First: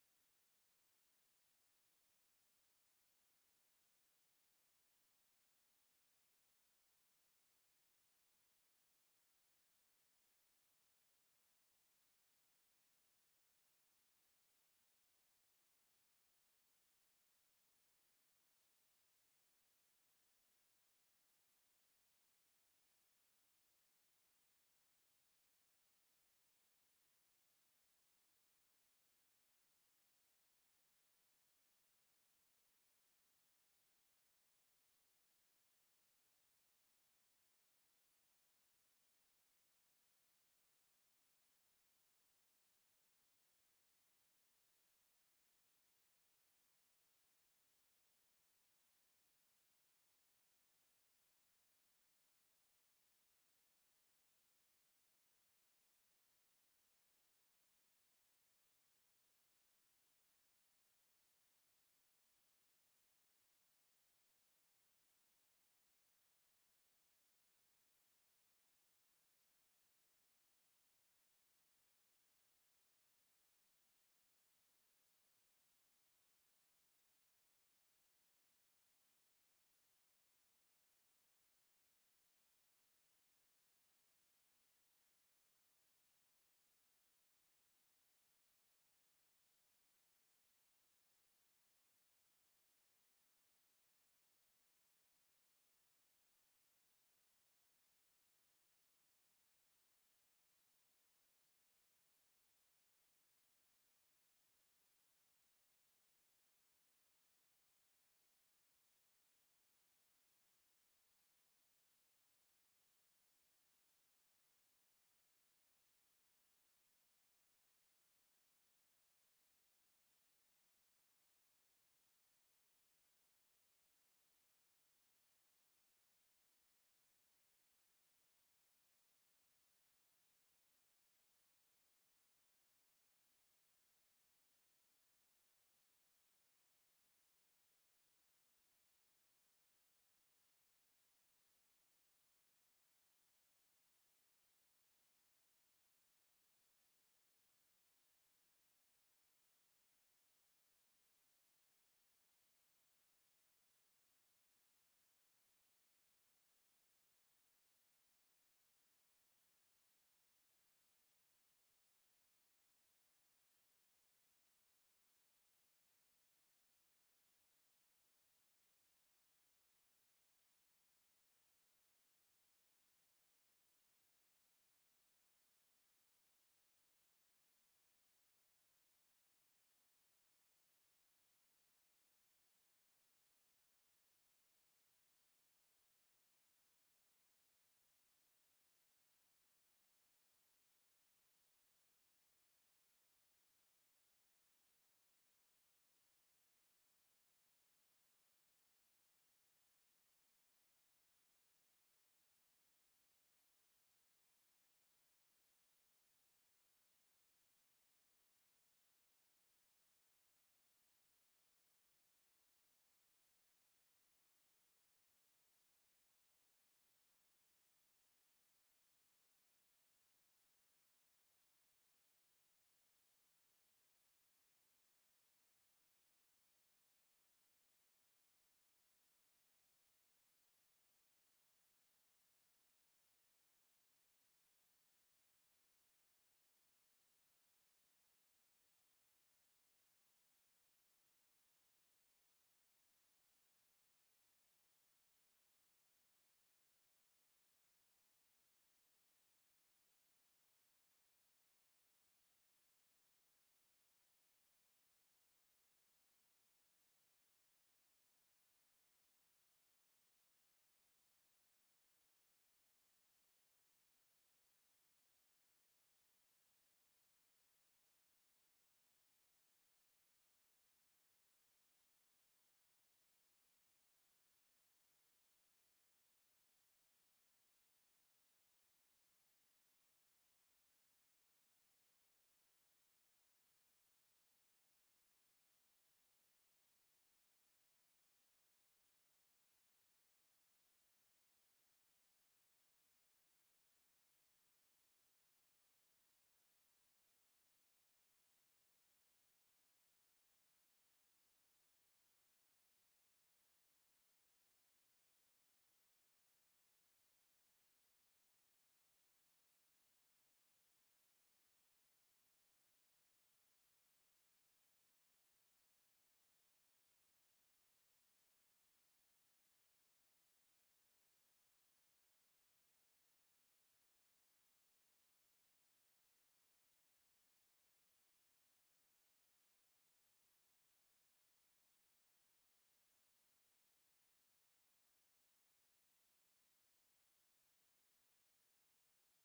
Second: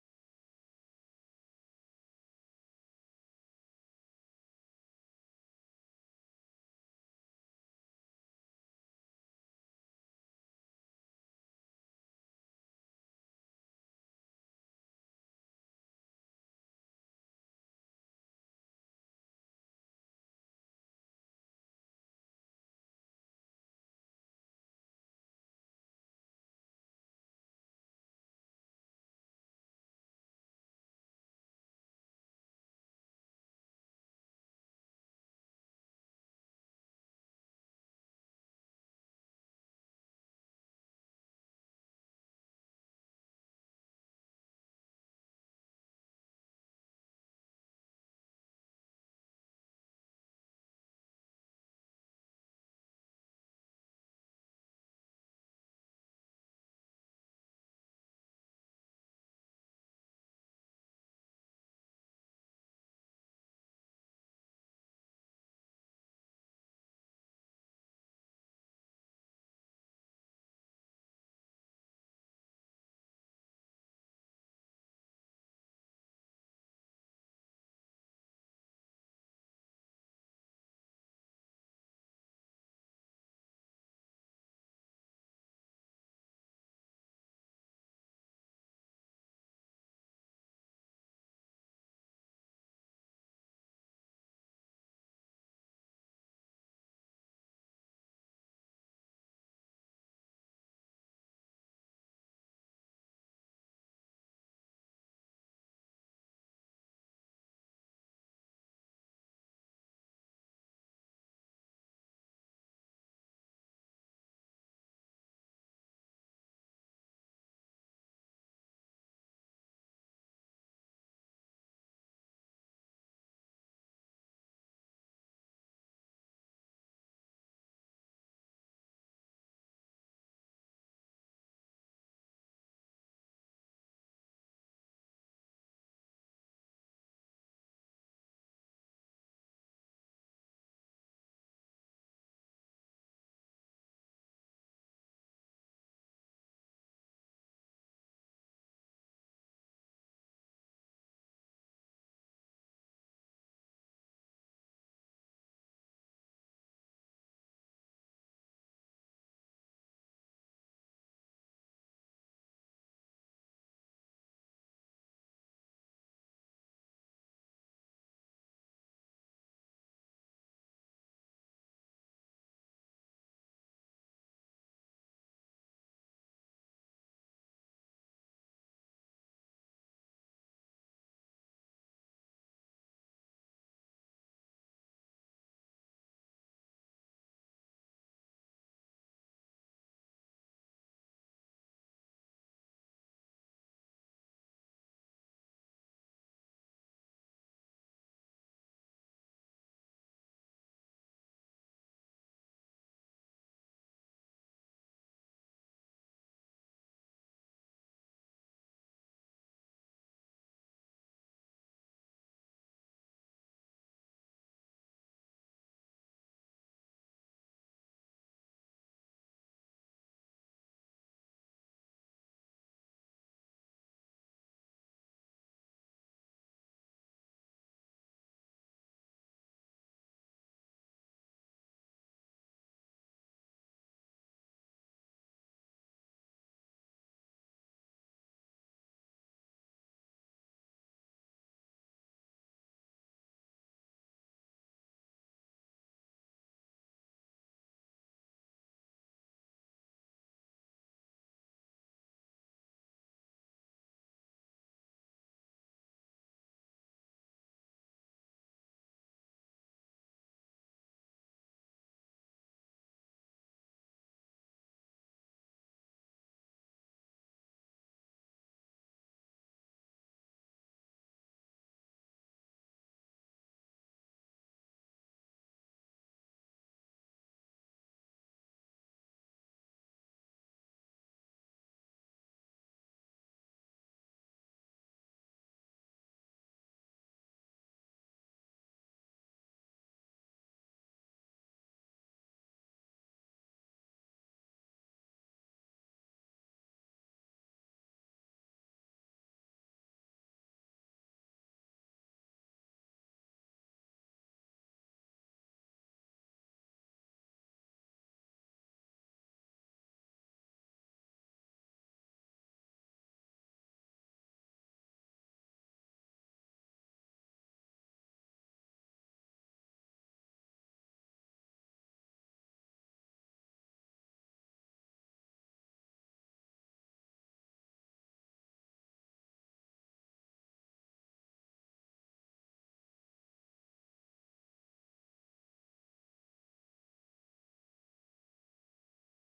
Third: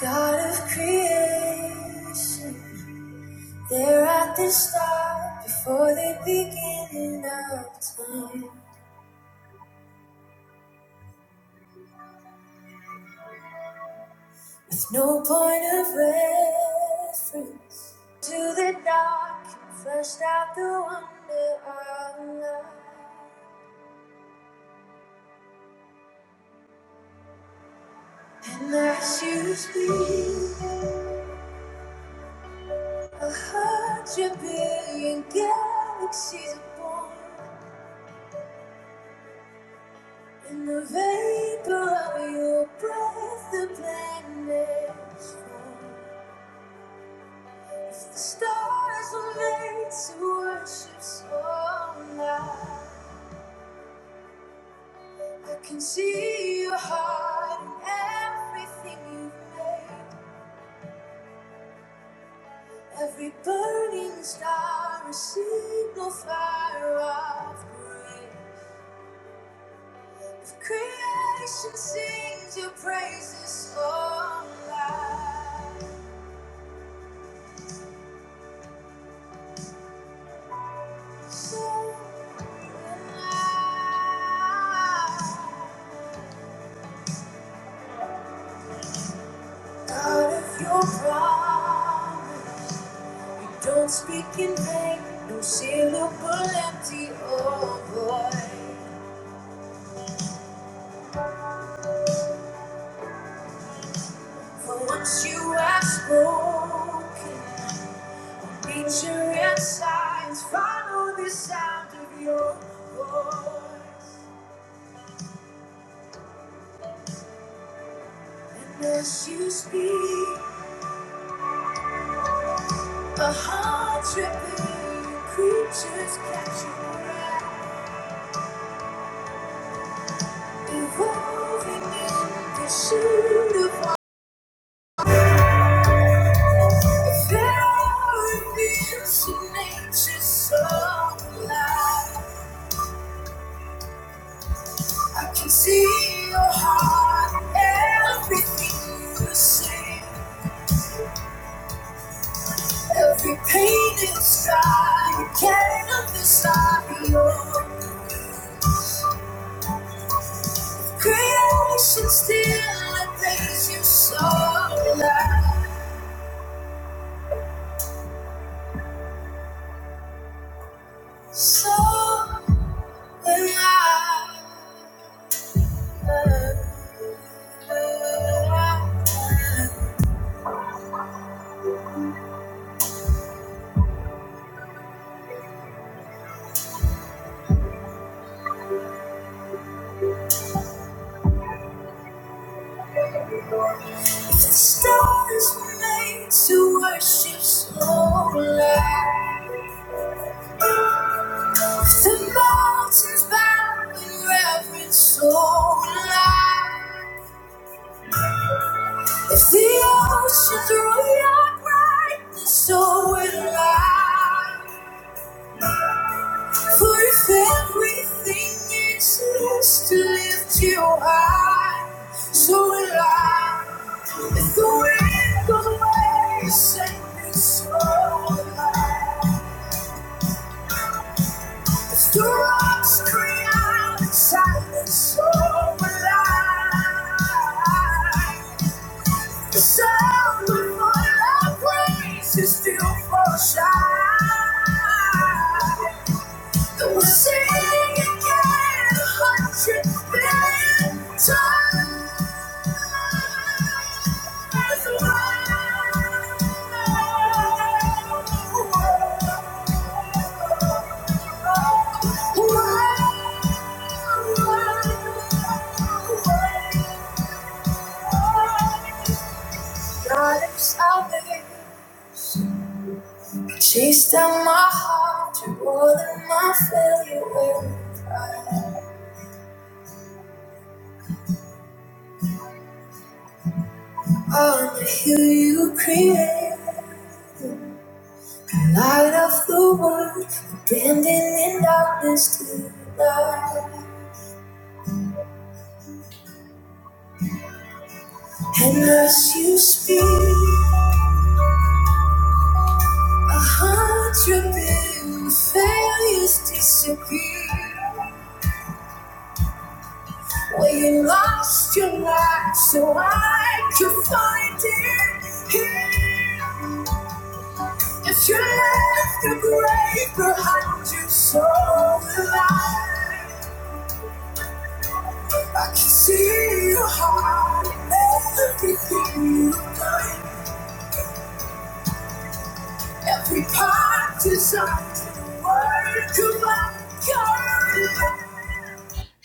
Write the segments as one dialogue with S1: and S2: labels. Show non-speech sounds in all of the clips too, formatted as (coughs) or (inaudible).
S1: God of creation, they're at the start before the beginning of time. With no point of reference to the dark and fleshed out the wonder of life. And as you speak, a hundred billion galaxies are born. In the vapor of your breath, the planets fall. If the stars were made to worship so loud, I can see your heart in everything you've made. Every burning star, a signal fire of grace. If creation sings your praises so loud. God of your promise, we don't speak in vain, no syllable empty or void. For once you have spoken, nature and signs follow the sound of your voice. And as you speak, a hundred billion creatures catch your breath. Involving in pursuit of if there are events in nature's supply, I can see your heart, everything you say, every pain inside, you can't understand your creation still and praise you so alive, so alive. If the stars were made to worship slowly, if the mountains bow in reverence so loud, if the oceans roar your brightness so will I. For if everything exists to lift you high, so will I. If the wind goes away, you send me so will I. If the rocks cry out in silence, so will I. The sound of my praise is still for shine. We'll sing again a hundred million times. God of salvation, chase down my heart to more than my failure will. cry. On the hill you create, light of the world, bending in darkness to light. And as you speak, a hundred billion failures disappear. Where you lost your life, so I could find it here. If you left the grave behind you, so alive. I can see your heart in everything you've done. Every part is up. Work of my God.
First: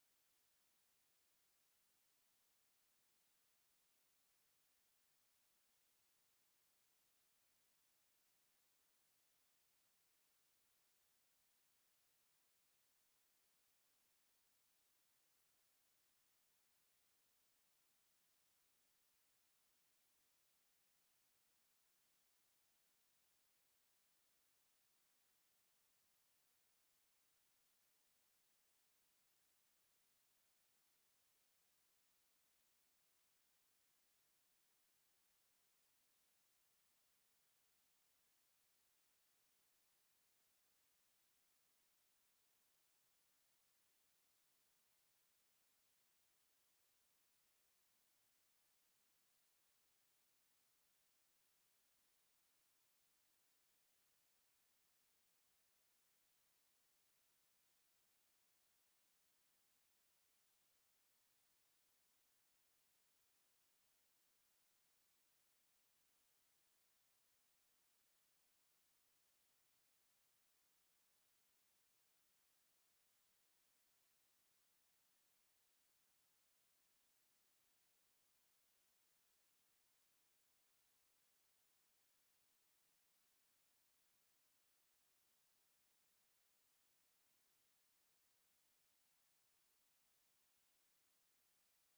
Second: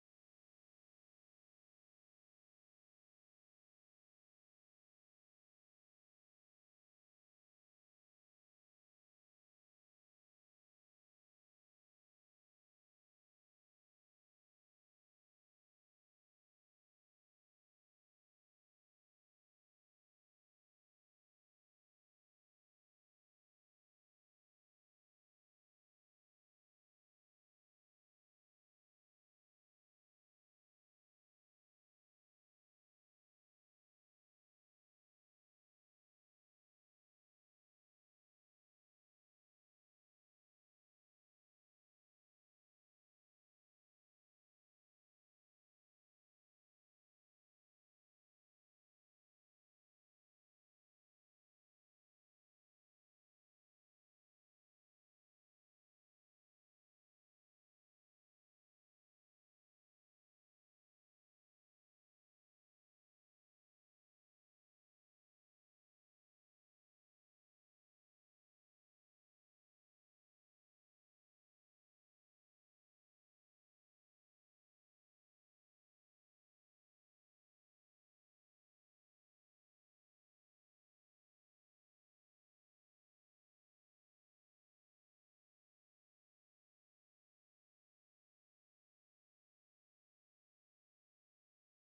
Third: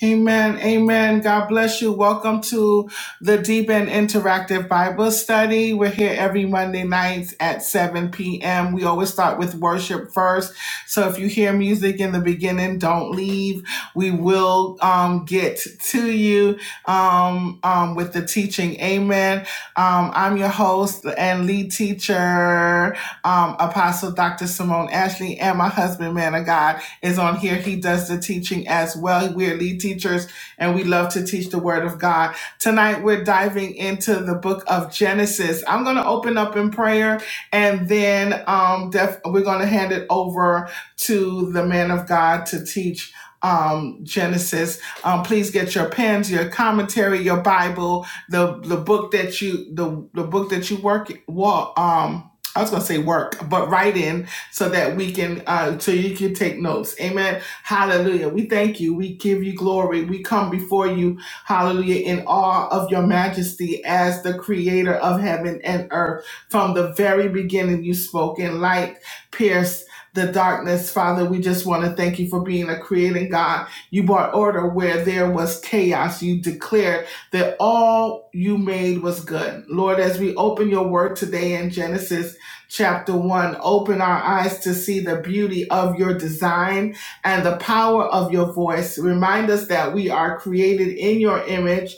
S1: Amen. Amen. God bless you. Welcome to the Deep and Interactive Bible Study. We're here every Monday nights at 7 p.m. We always start with worship first. So if you hear music in the beginning, don't leave. We will um, get to you um, um, with the teaching. Amen. Um, I'm your host and lead teacher, um, Apostle Dr. Simone Ashley, and my husband, man of God is on here. He does the teaching as well. We're lead teachers and we love to teach the word of God. Tonight we're diving into the book of Genesis. I'm going to open up in prayer and then um, def- we're going to hand it over to the man of God to teach um genesis um please get your pens your commentary your bible the the book that you the the book that you work Well, um I was gonna say work, but writing so that we can uh so you can take notes amen hallelujah we thank you we give you glory we come before you hallelujah in awe of your majesty as the creator of heaven and earth from the very beginning you spoke and light pierced the darkness, Father, we just want to thank you for being a creating God. You brought order where there was chaos. You declared that all you made was good. Lord, as we open your word today in Genesis, chapter 1 open our eyes to see the beauty of your design and the power of your voice remind us that we are created in your image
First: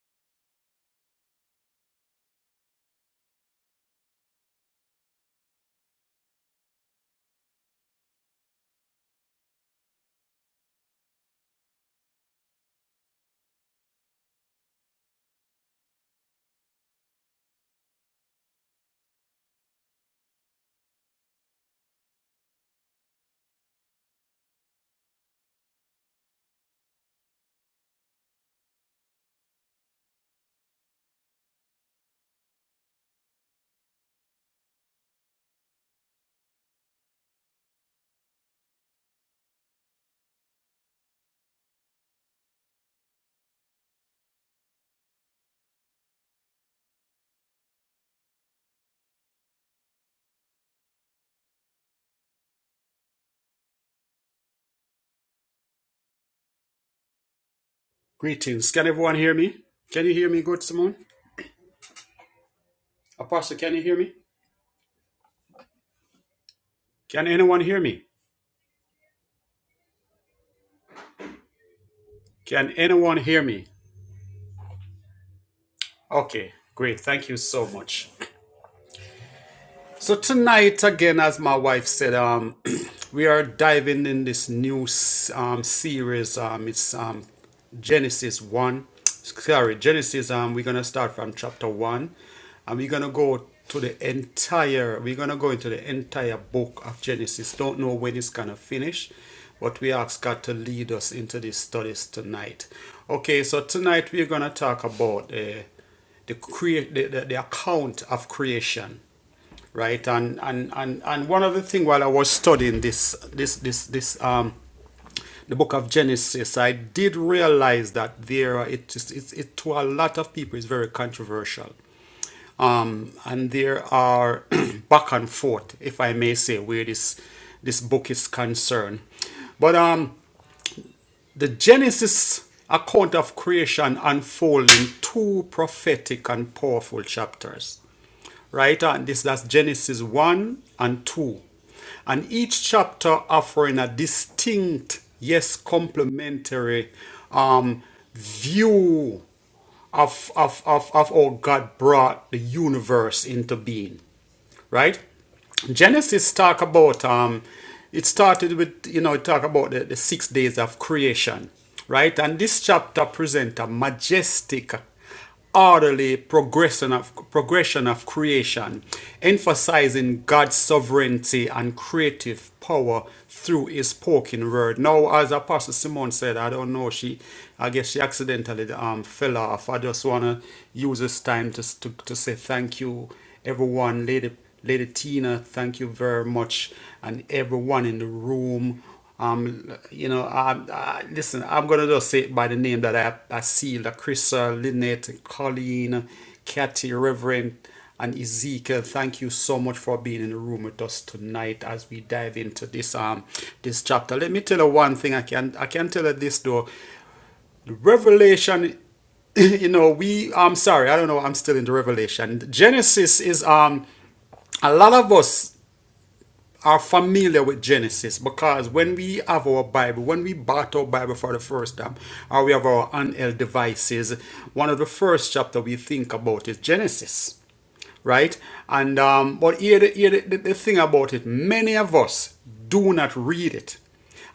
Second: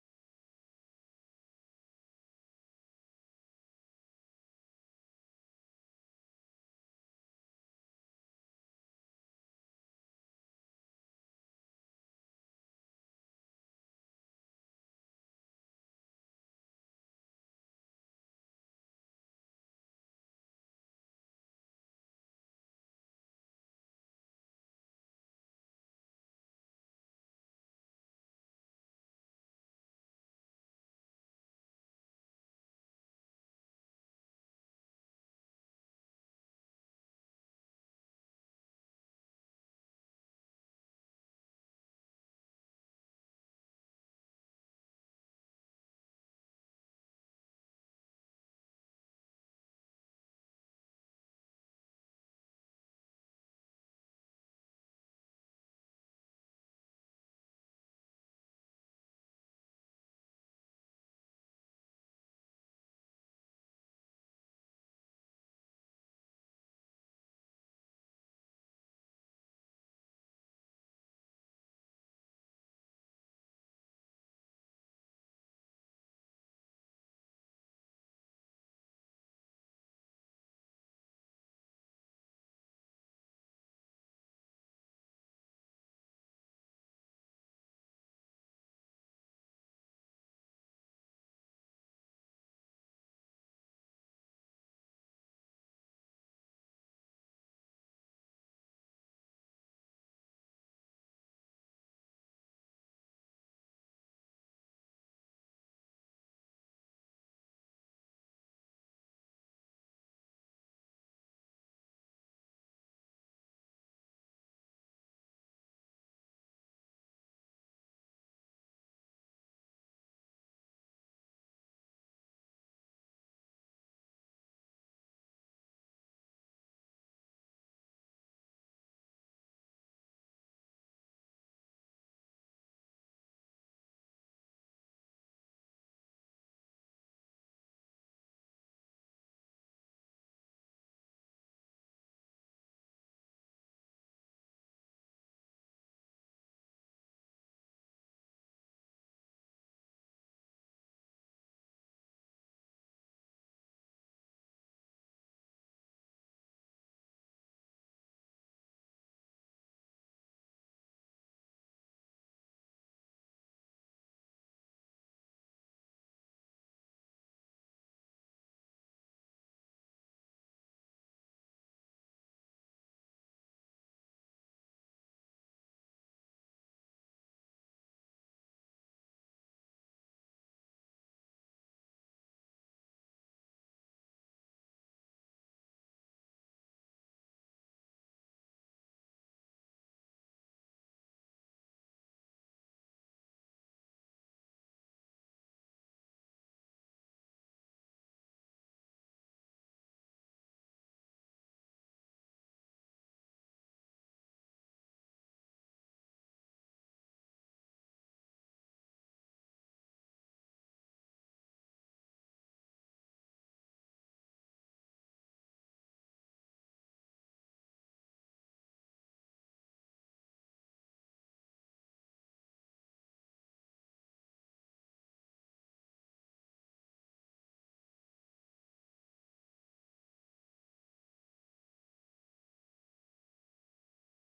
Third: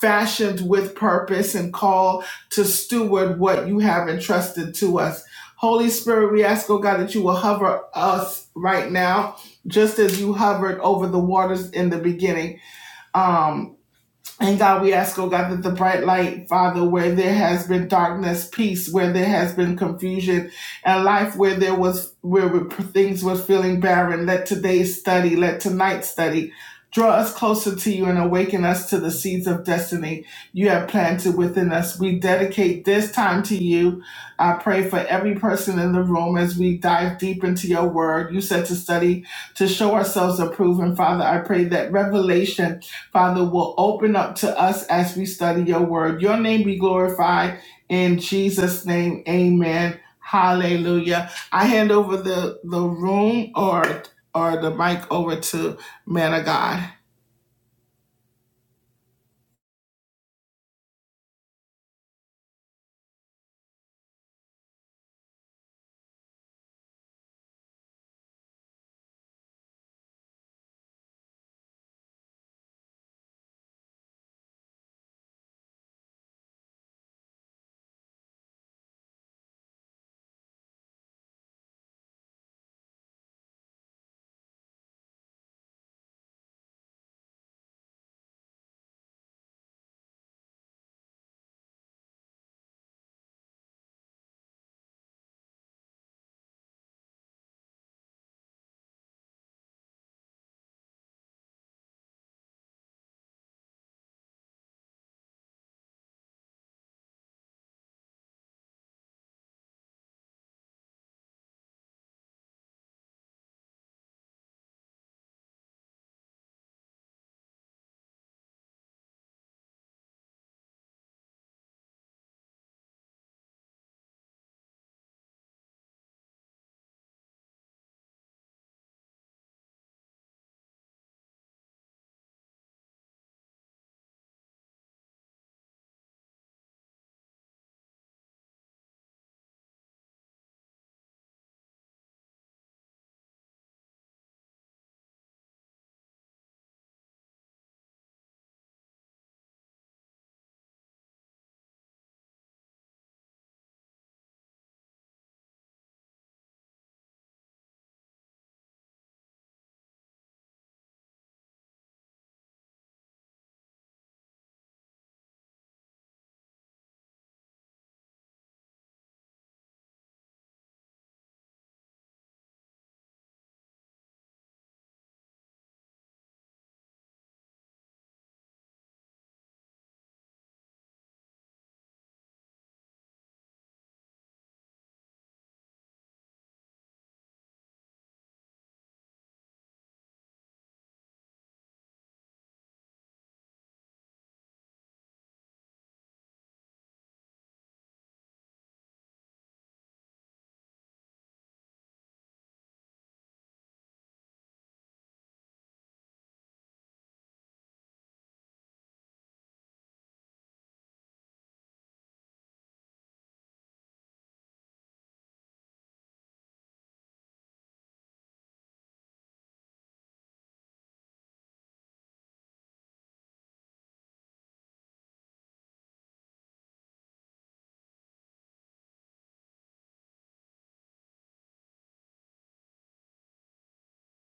S1: fashioned with purpose and called to steward what you have entrusted to us holy spirit we ask oh god that you will hover us right now just as you hovered over the waters in the beginning Um. And God, we ask, oh God, that the bright light, Father, where there has been darkness, peace, where there has been confusion, and life where there was, where things were feeling barren, let today's study, let tonight's study draw us closer to you and awaken us to the seeds of destiny you have planted within us. We dedicate this time to you. I pray for every person in the room as we dive deep into your word. You said to study, to show ourselves approved. And Father, I pray that revelation Father, will open up to us as we study your word. Your name be glorified in Jesus' name. Amen. Hallelujah. I hand over the, the room or or the mic over to man of God.
S2: Greetings. Can everyone hear me? Can you hear me, good Simone? Apostle, can you hear me? Can anyone hear me? Can anyone hear me? Okay, great. Thank you so much. So tonight, again, as my wife said, um, (clears throat) we are diving in this new s- um, series. Um, it's um, Genesis one. Sorry, Genesis. Um, we're gonna start from chapter one, and we're gonna go to the entire. We're gonna go into the entire book of Genesis. Don't know when it's gonna finish, but we ask God to lead us into these studies tonight. Okay, so tonight we're gonna talk about uh, the, crea- the, the the account of creation right? And and and and one other thing while I was studying this this this this um the book of Genesis, I did realize that there are- it is it's it to a lot of people is very controversial. Um, and there are (clears throat) back and forth, if I may say, where this this book is concerned. But um, the Genesis account of creation unfolds in two prophetic and powerful chapters. Right? And this that's Genesis 1 and 2. And each chapter offering a distinct, yes, complementary um, view of, of, of, of how God brought the universe into being right? Genesis talk about um, it started with you know it talk about the, the six days of creation, right? And this chapter presents a majestic, orderly progression of progression of creation, emphasizing God's sovereignty and creative power through His spoken word. Now, as Apostle Simone said, I don't know she, I guess she accidentally um fell off. I just wanna use this time to to, to say thank you everyone, Lady, Lady Tina, thank you very much, and everyone in the room. Um, you know, I, I, listen, I'm gonna just say it by the name that I, I see: La Crystal, Lynette, Colleen, Kathy, Reverend, and Ezekiel. Thank you so much for being in the room with us tonight as we dive into this um this chapter. Let me tell you one thing. I can I can tell you this though. The Revelation, (laughs) you know, we, I'm sorry, I don't know, I'm still in the Revelation. Genesis is, um, a lot of us are familiar with Genesis because when we have our Bible, when we bought our Bible for the first time, or we have our handheld devices, one of the first chapter we think about is Genesis right? And um, but here, the, here the, the thing about it, many of us do not read it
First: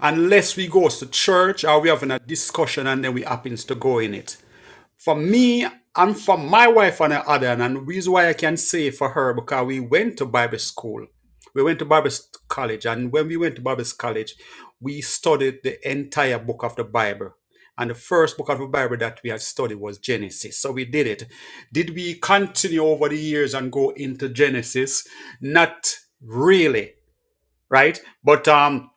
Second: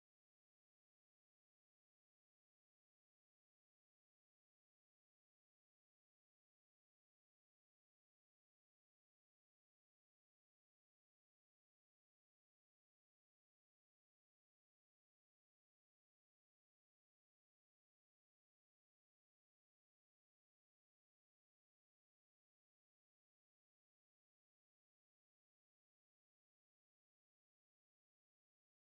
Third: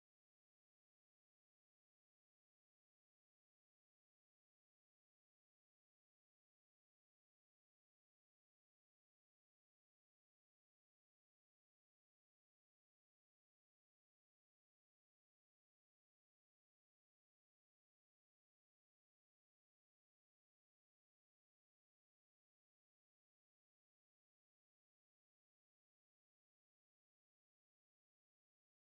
S2: unless we goes to church or we having a discussion and then we happens to go in it. For me and for my wife and her other, and the reason why I can say for her because we went to Bible school, we went to Bible college, and when we went to Bible college, we studied the entire book of the Bible and the first book of the Bible that we had studied was Genesis. So we did it. Did we continue over the years and go into Genesis? Not really, right? But um,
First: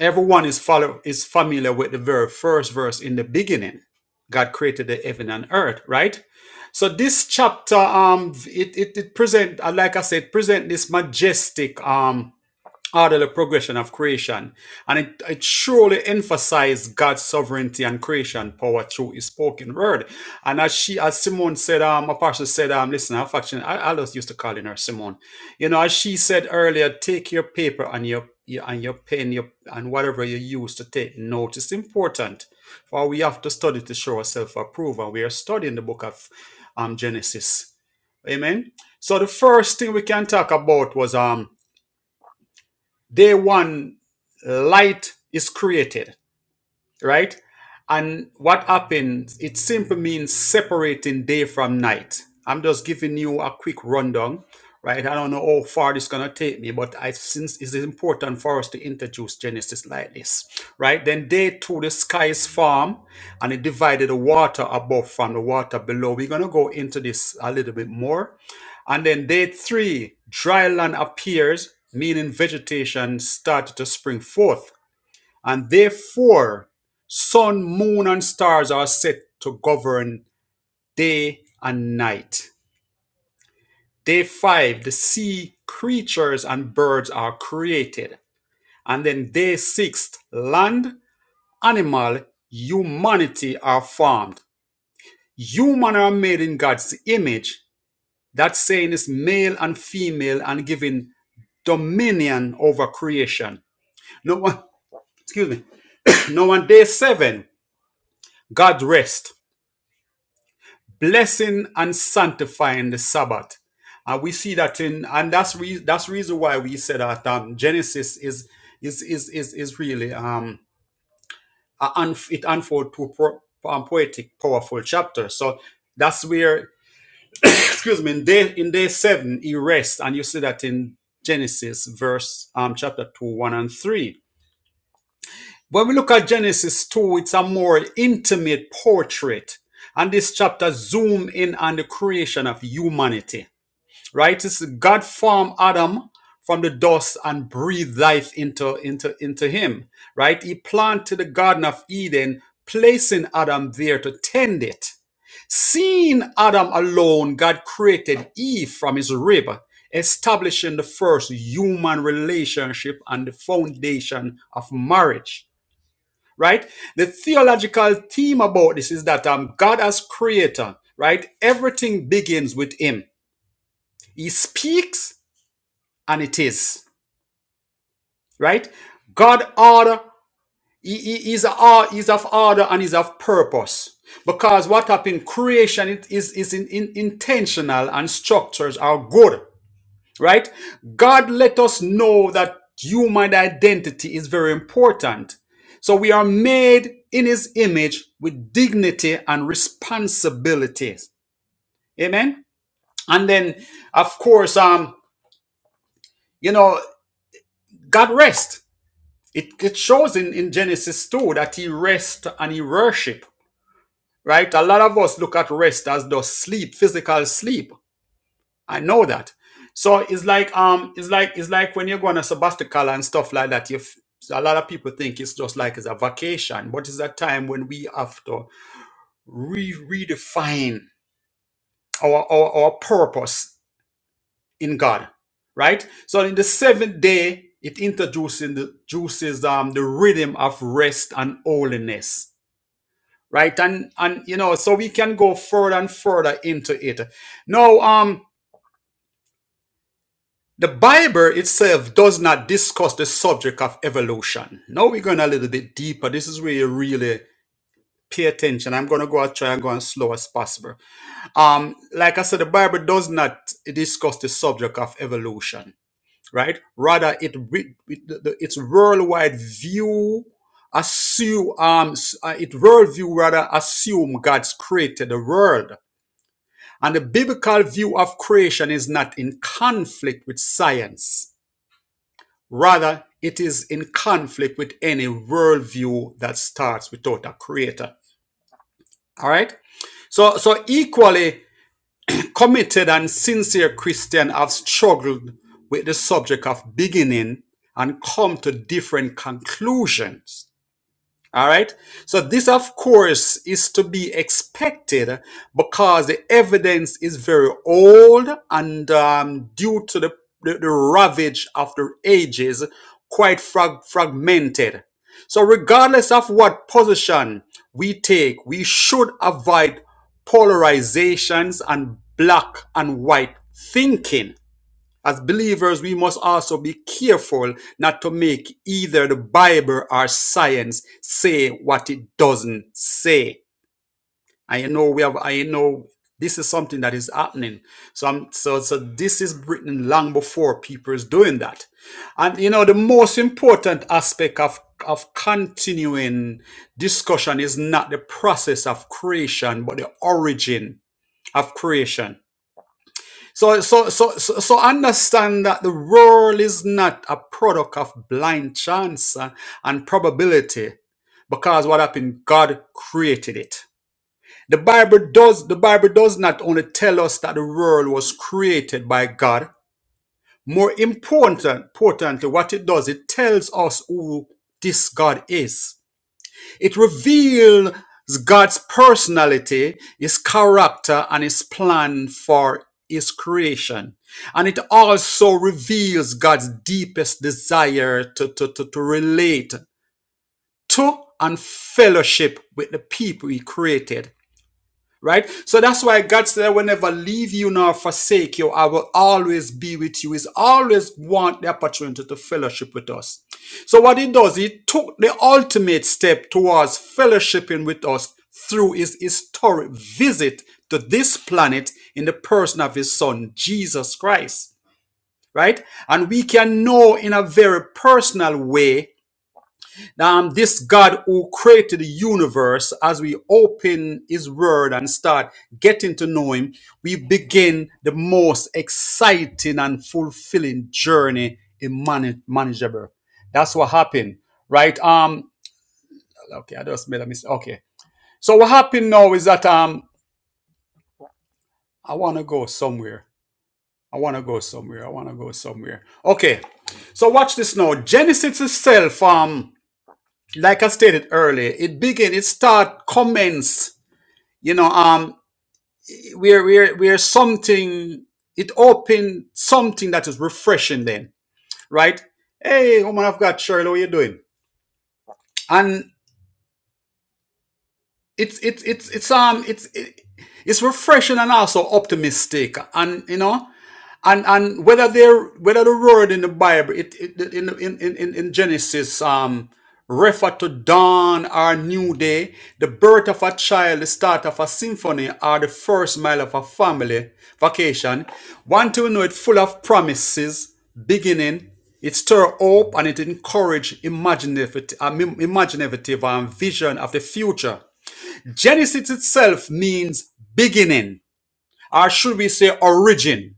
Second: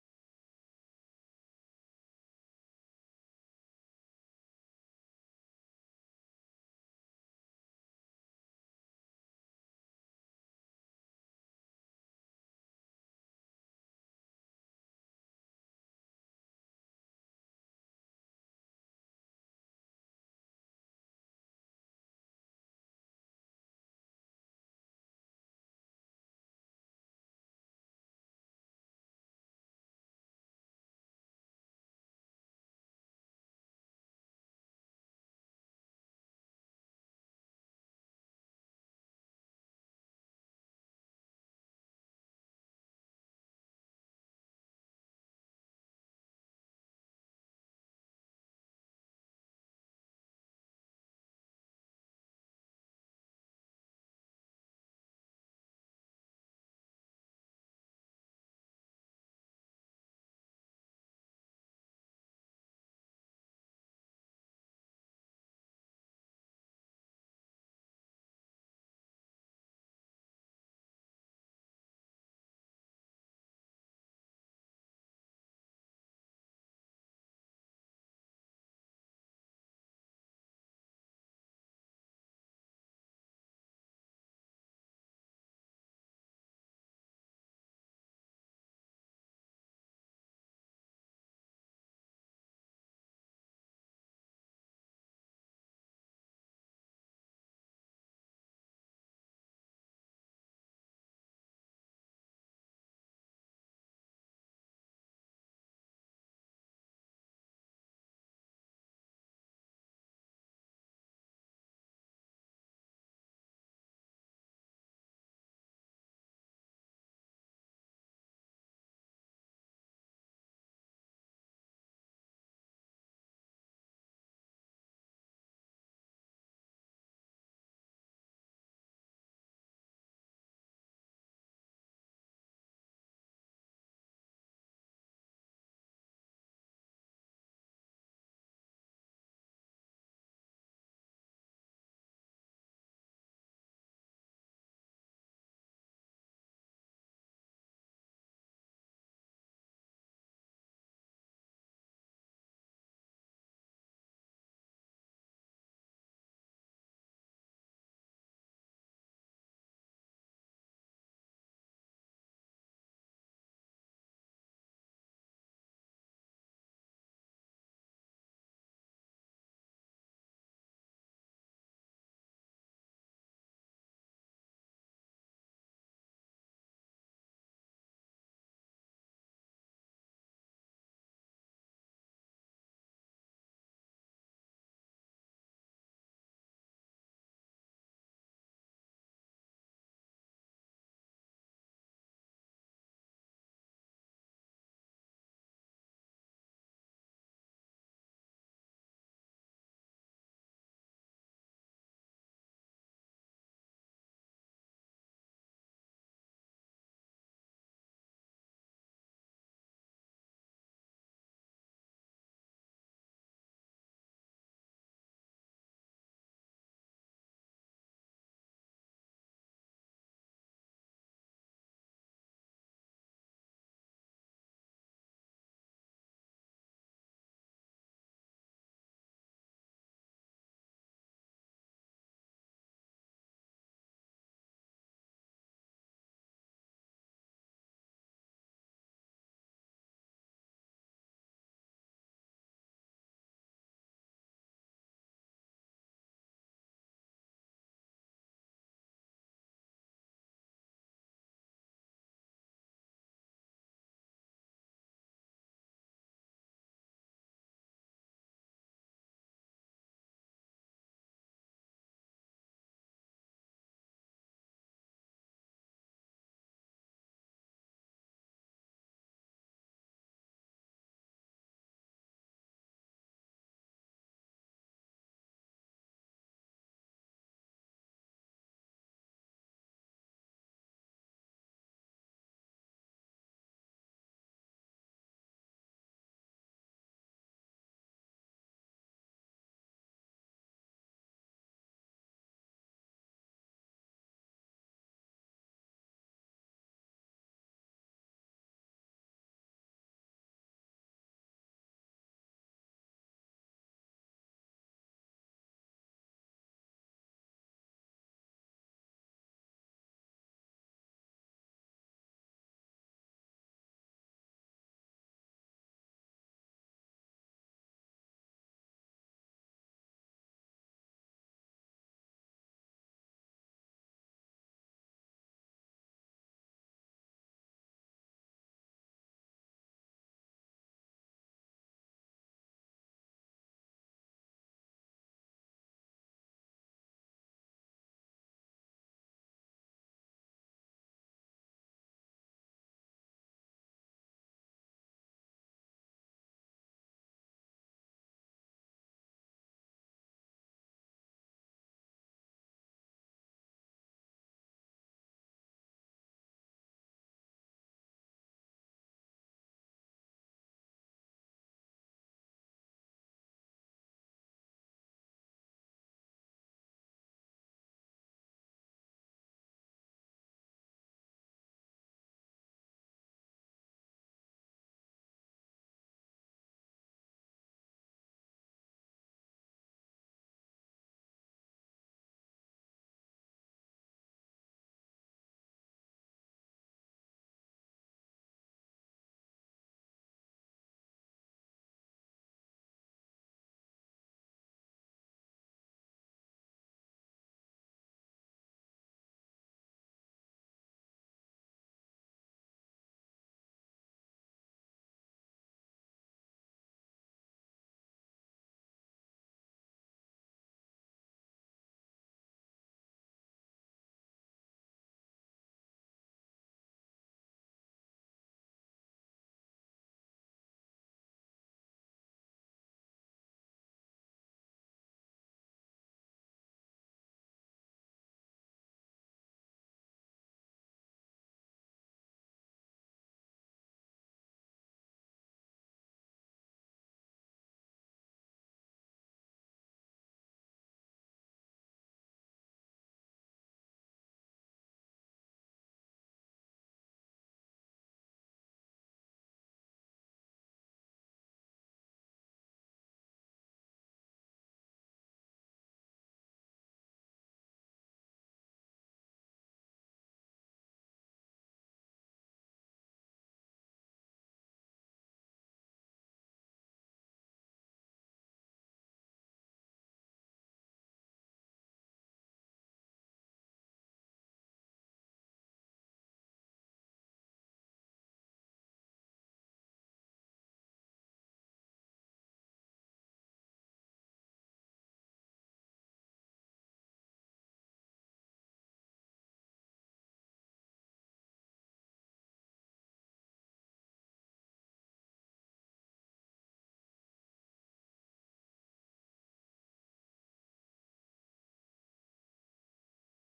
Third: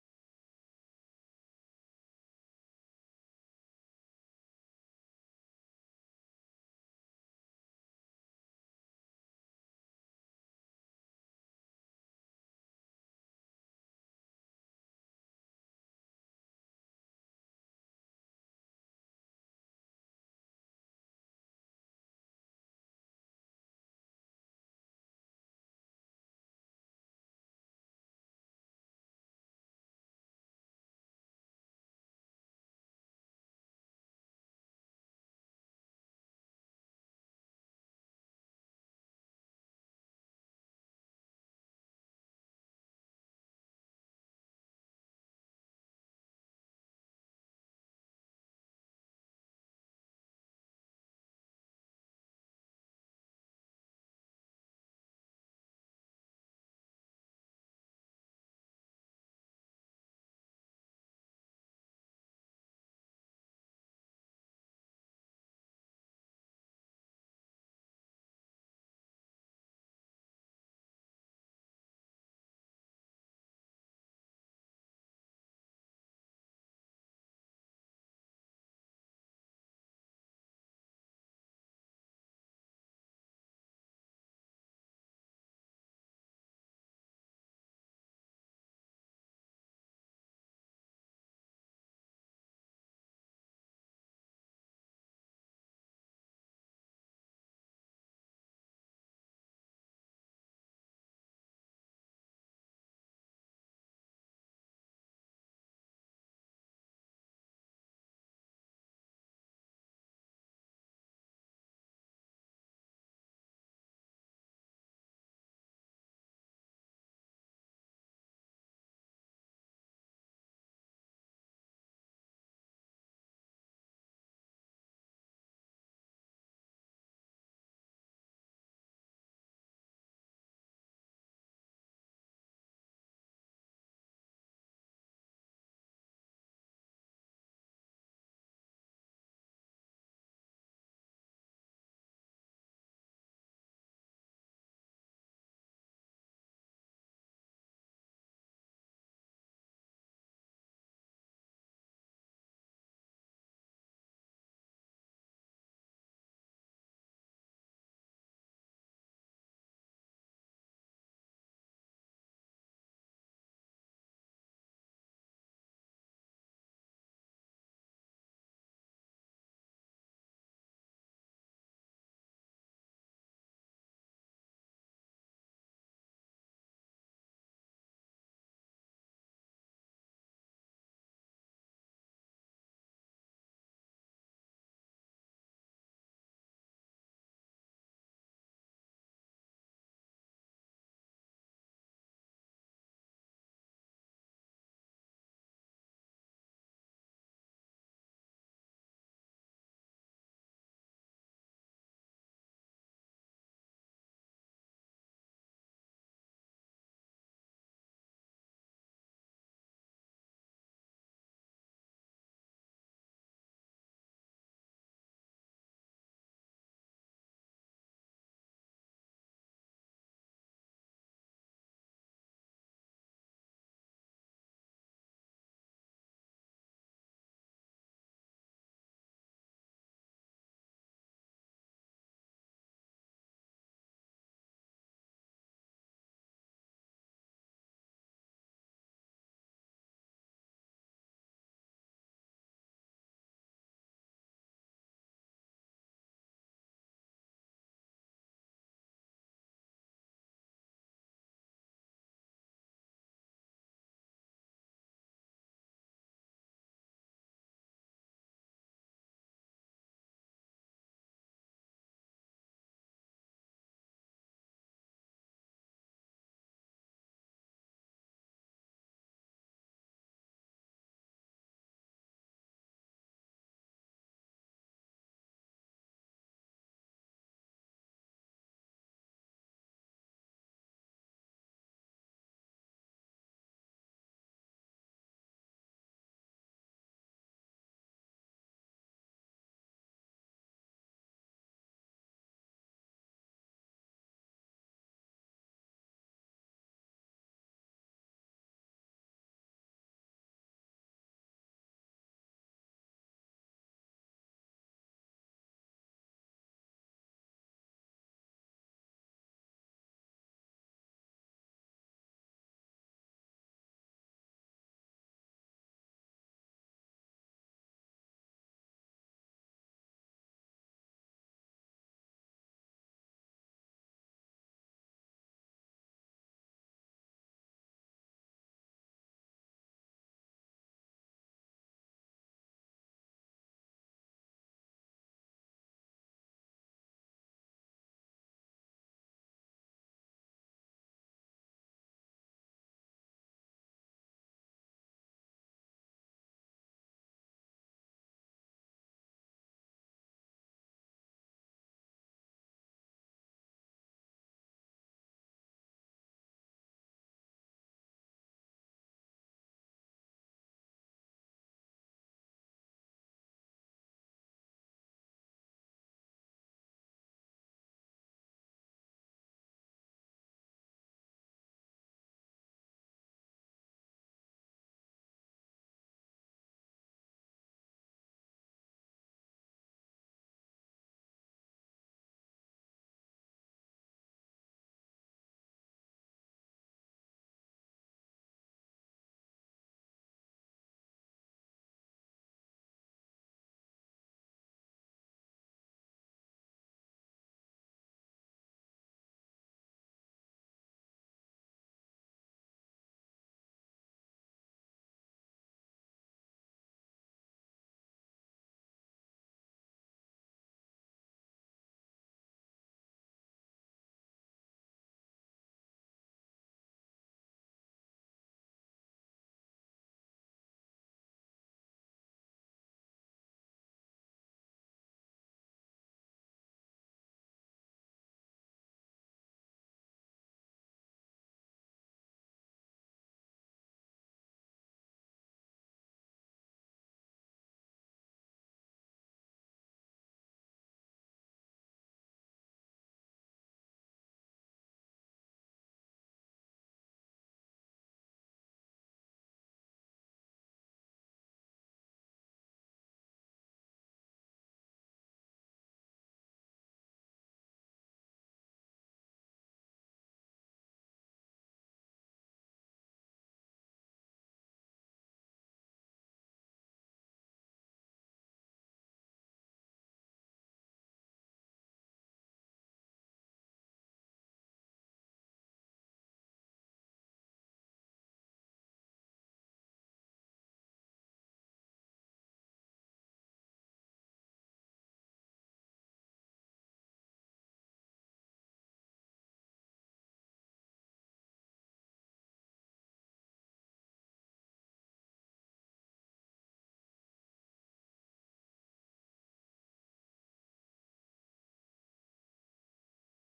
S2: everyone is follow is familiar with the very first verse in the beginning. God created the heaven and earth, right? So this chapter, um, it it, it present, uh, like I said, present this majestic, um orderly progression of creation, and it, it surely emphasized God's sovereignty and creation power through His spoken word. And as she, as Simone said, um, Apostle said, um, listen, I actually, I, I just used to calling her Simone. You know, as she said earlier, take your paper and your, your and your pen, your and whatever you use to take note. It's important, for we have to study to show ourselves approved, and we are studying the book of um Genesis. Amen. So the first thing we can talk about was um Day one, light is created right? And what happens, it simply means separating day from night. I'm just giving you a quick rundown, right? I don't know how far this is going to take me, but I since it's important for us to introduce Genesis like this, right? Then day two, the sky is formed and it divided the water above from the water below. We're going to go into this a little bit more. And then day three, dry land appears, meaning vegetation started to spring forth and therefore, sun, moon, and stars are set to govern day and night. Day five, the sea creatures and birds are created. And then day six, land, animal, humanity are formed. Human are made in God's image. That saying is male and female and given dominion over creation. No one, excuse me. Now on day seven, God rest blessing and sanctifying the Sabbath. And we see that in, and that's re- that's reason why we said that um, Genesis is is is is is really um a it unfolds to pro- um, poetic, powerful chapter. So that's where, excuse me, in day in day seven he rests, and you see that in Genesis verse um chapter two, one and three. When we look at Genesis two, it's a more intimate portrait, and this chapter zoom in on the creation of humanity right? It's God formed Adam from the dust and breathed life into into into him, right? He planted the Garden of Eden, placing Adam there to tend it. Seeing Adam alone, God created Eve from his rib, establishing the first human relationship and the foundation of marriage. Right? The theological theme about this is that um, God as creator, right? Everything begins with him. He speaks and it is right god order he, is, is of order and is of purpose because what happened creation it is, is in, in, intentional and structures are good right god let us know that human identity is very important so we are made in his image with dignity and responsibilities amen and then of course um you know god rest It, it shows in, in Genesis 2 that he rest and he worship, right? A lot of us look at rest as the sleep, physical sleep. I know that. So it's like um, it's like it's like when you go on a sabbatical and stuff like that. You, a lot of people think it's just like it's a vacation, but it's a time when we have to re- redefine our, our our purpose in God, right? So in the seventh day, it introduces the juices um the rhythm of rest and holiness right and and you know so we can go further and further into it now um the bible itself does not discuss the subject of evolution now we're going a little bit deeper this is where you really pay attention i'm going to go out try and go as slow as possible um like i said the bible does not discuss the subject of evolution right rather it, its worldwide view assume um s- uh, it worldview rather assume god's created the world And the biblical view of creation is not in conflict with science. Rather, it is in conflict with any worldview that starts without a creator. All right? So, so equally committed and sincere Christians have struggled with the subject of beginning and come to different conclusions. All right. So this, of course, is to be expected because the evidence is very old and um, due to the, the, the ravage of the ages, quite frag- fragmented. So regardless of what position we take, we should avoid polarizations and black and white thinking as believers, we must also be careful not to make either the Bible or science say what it doesn't say. I know we have, I know this is something that is happening. So, I'm, so, so this is written long before people is doing that. And you know, the most important aspect of, of continuing discussion is not the process of creation, but the origin of creation so, so, so, so, so understand that the world is not a product of blind chance uh, and probability, because what happened? God created it. The Bible does, the Bible does not only tell us that the world was created by God. More important, importantly, what it does, it tells us who this God is. It reveals God's personality, His character, and His plan for His creation. And it also reveals God's deepest desire to, to, to, to relate to and fellowship with the people He created Right? So that's why God said, I will never leave you nor forsake you. I will always be with you. He's always want the opportunity to fellowship with us. So what he does, he took the ultimate step towards fellowshipping with us through his historic visit to this planet in the person of his son, Jesus Christ. Right? And we can know in a very personal way um, this God who created the universe, as we open His Word and start getting to know Him, we begin the most exciting and fulfilling journey in man- manageable. That's what happened, right? Um, okay, I just made a mistake. Okay, so what happened now is that um, I want to go somewhere. I want to go somewhere. I want to go somewhere. Okay, so watch this now. Genesis itself, um, like I stated earlier, it begin. It start commence. you know um we're we're we're something it opened something that is refreshing then right hey woman I've got, shirley what you doing and it's it's it's it's um it's it, it's refreshing and also optimistic and you know and and whether they're whether the word in the bible it, it in, in in in genesis um refer to dawn or new day the birth of a child the start of a symphony or the first mile of a family vacation want to know it full of promises beginning it stir hope and it encourage imaginative, um, imaginative um, vision of the future Genesis itself means beginning, or should we say origin.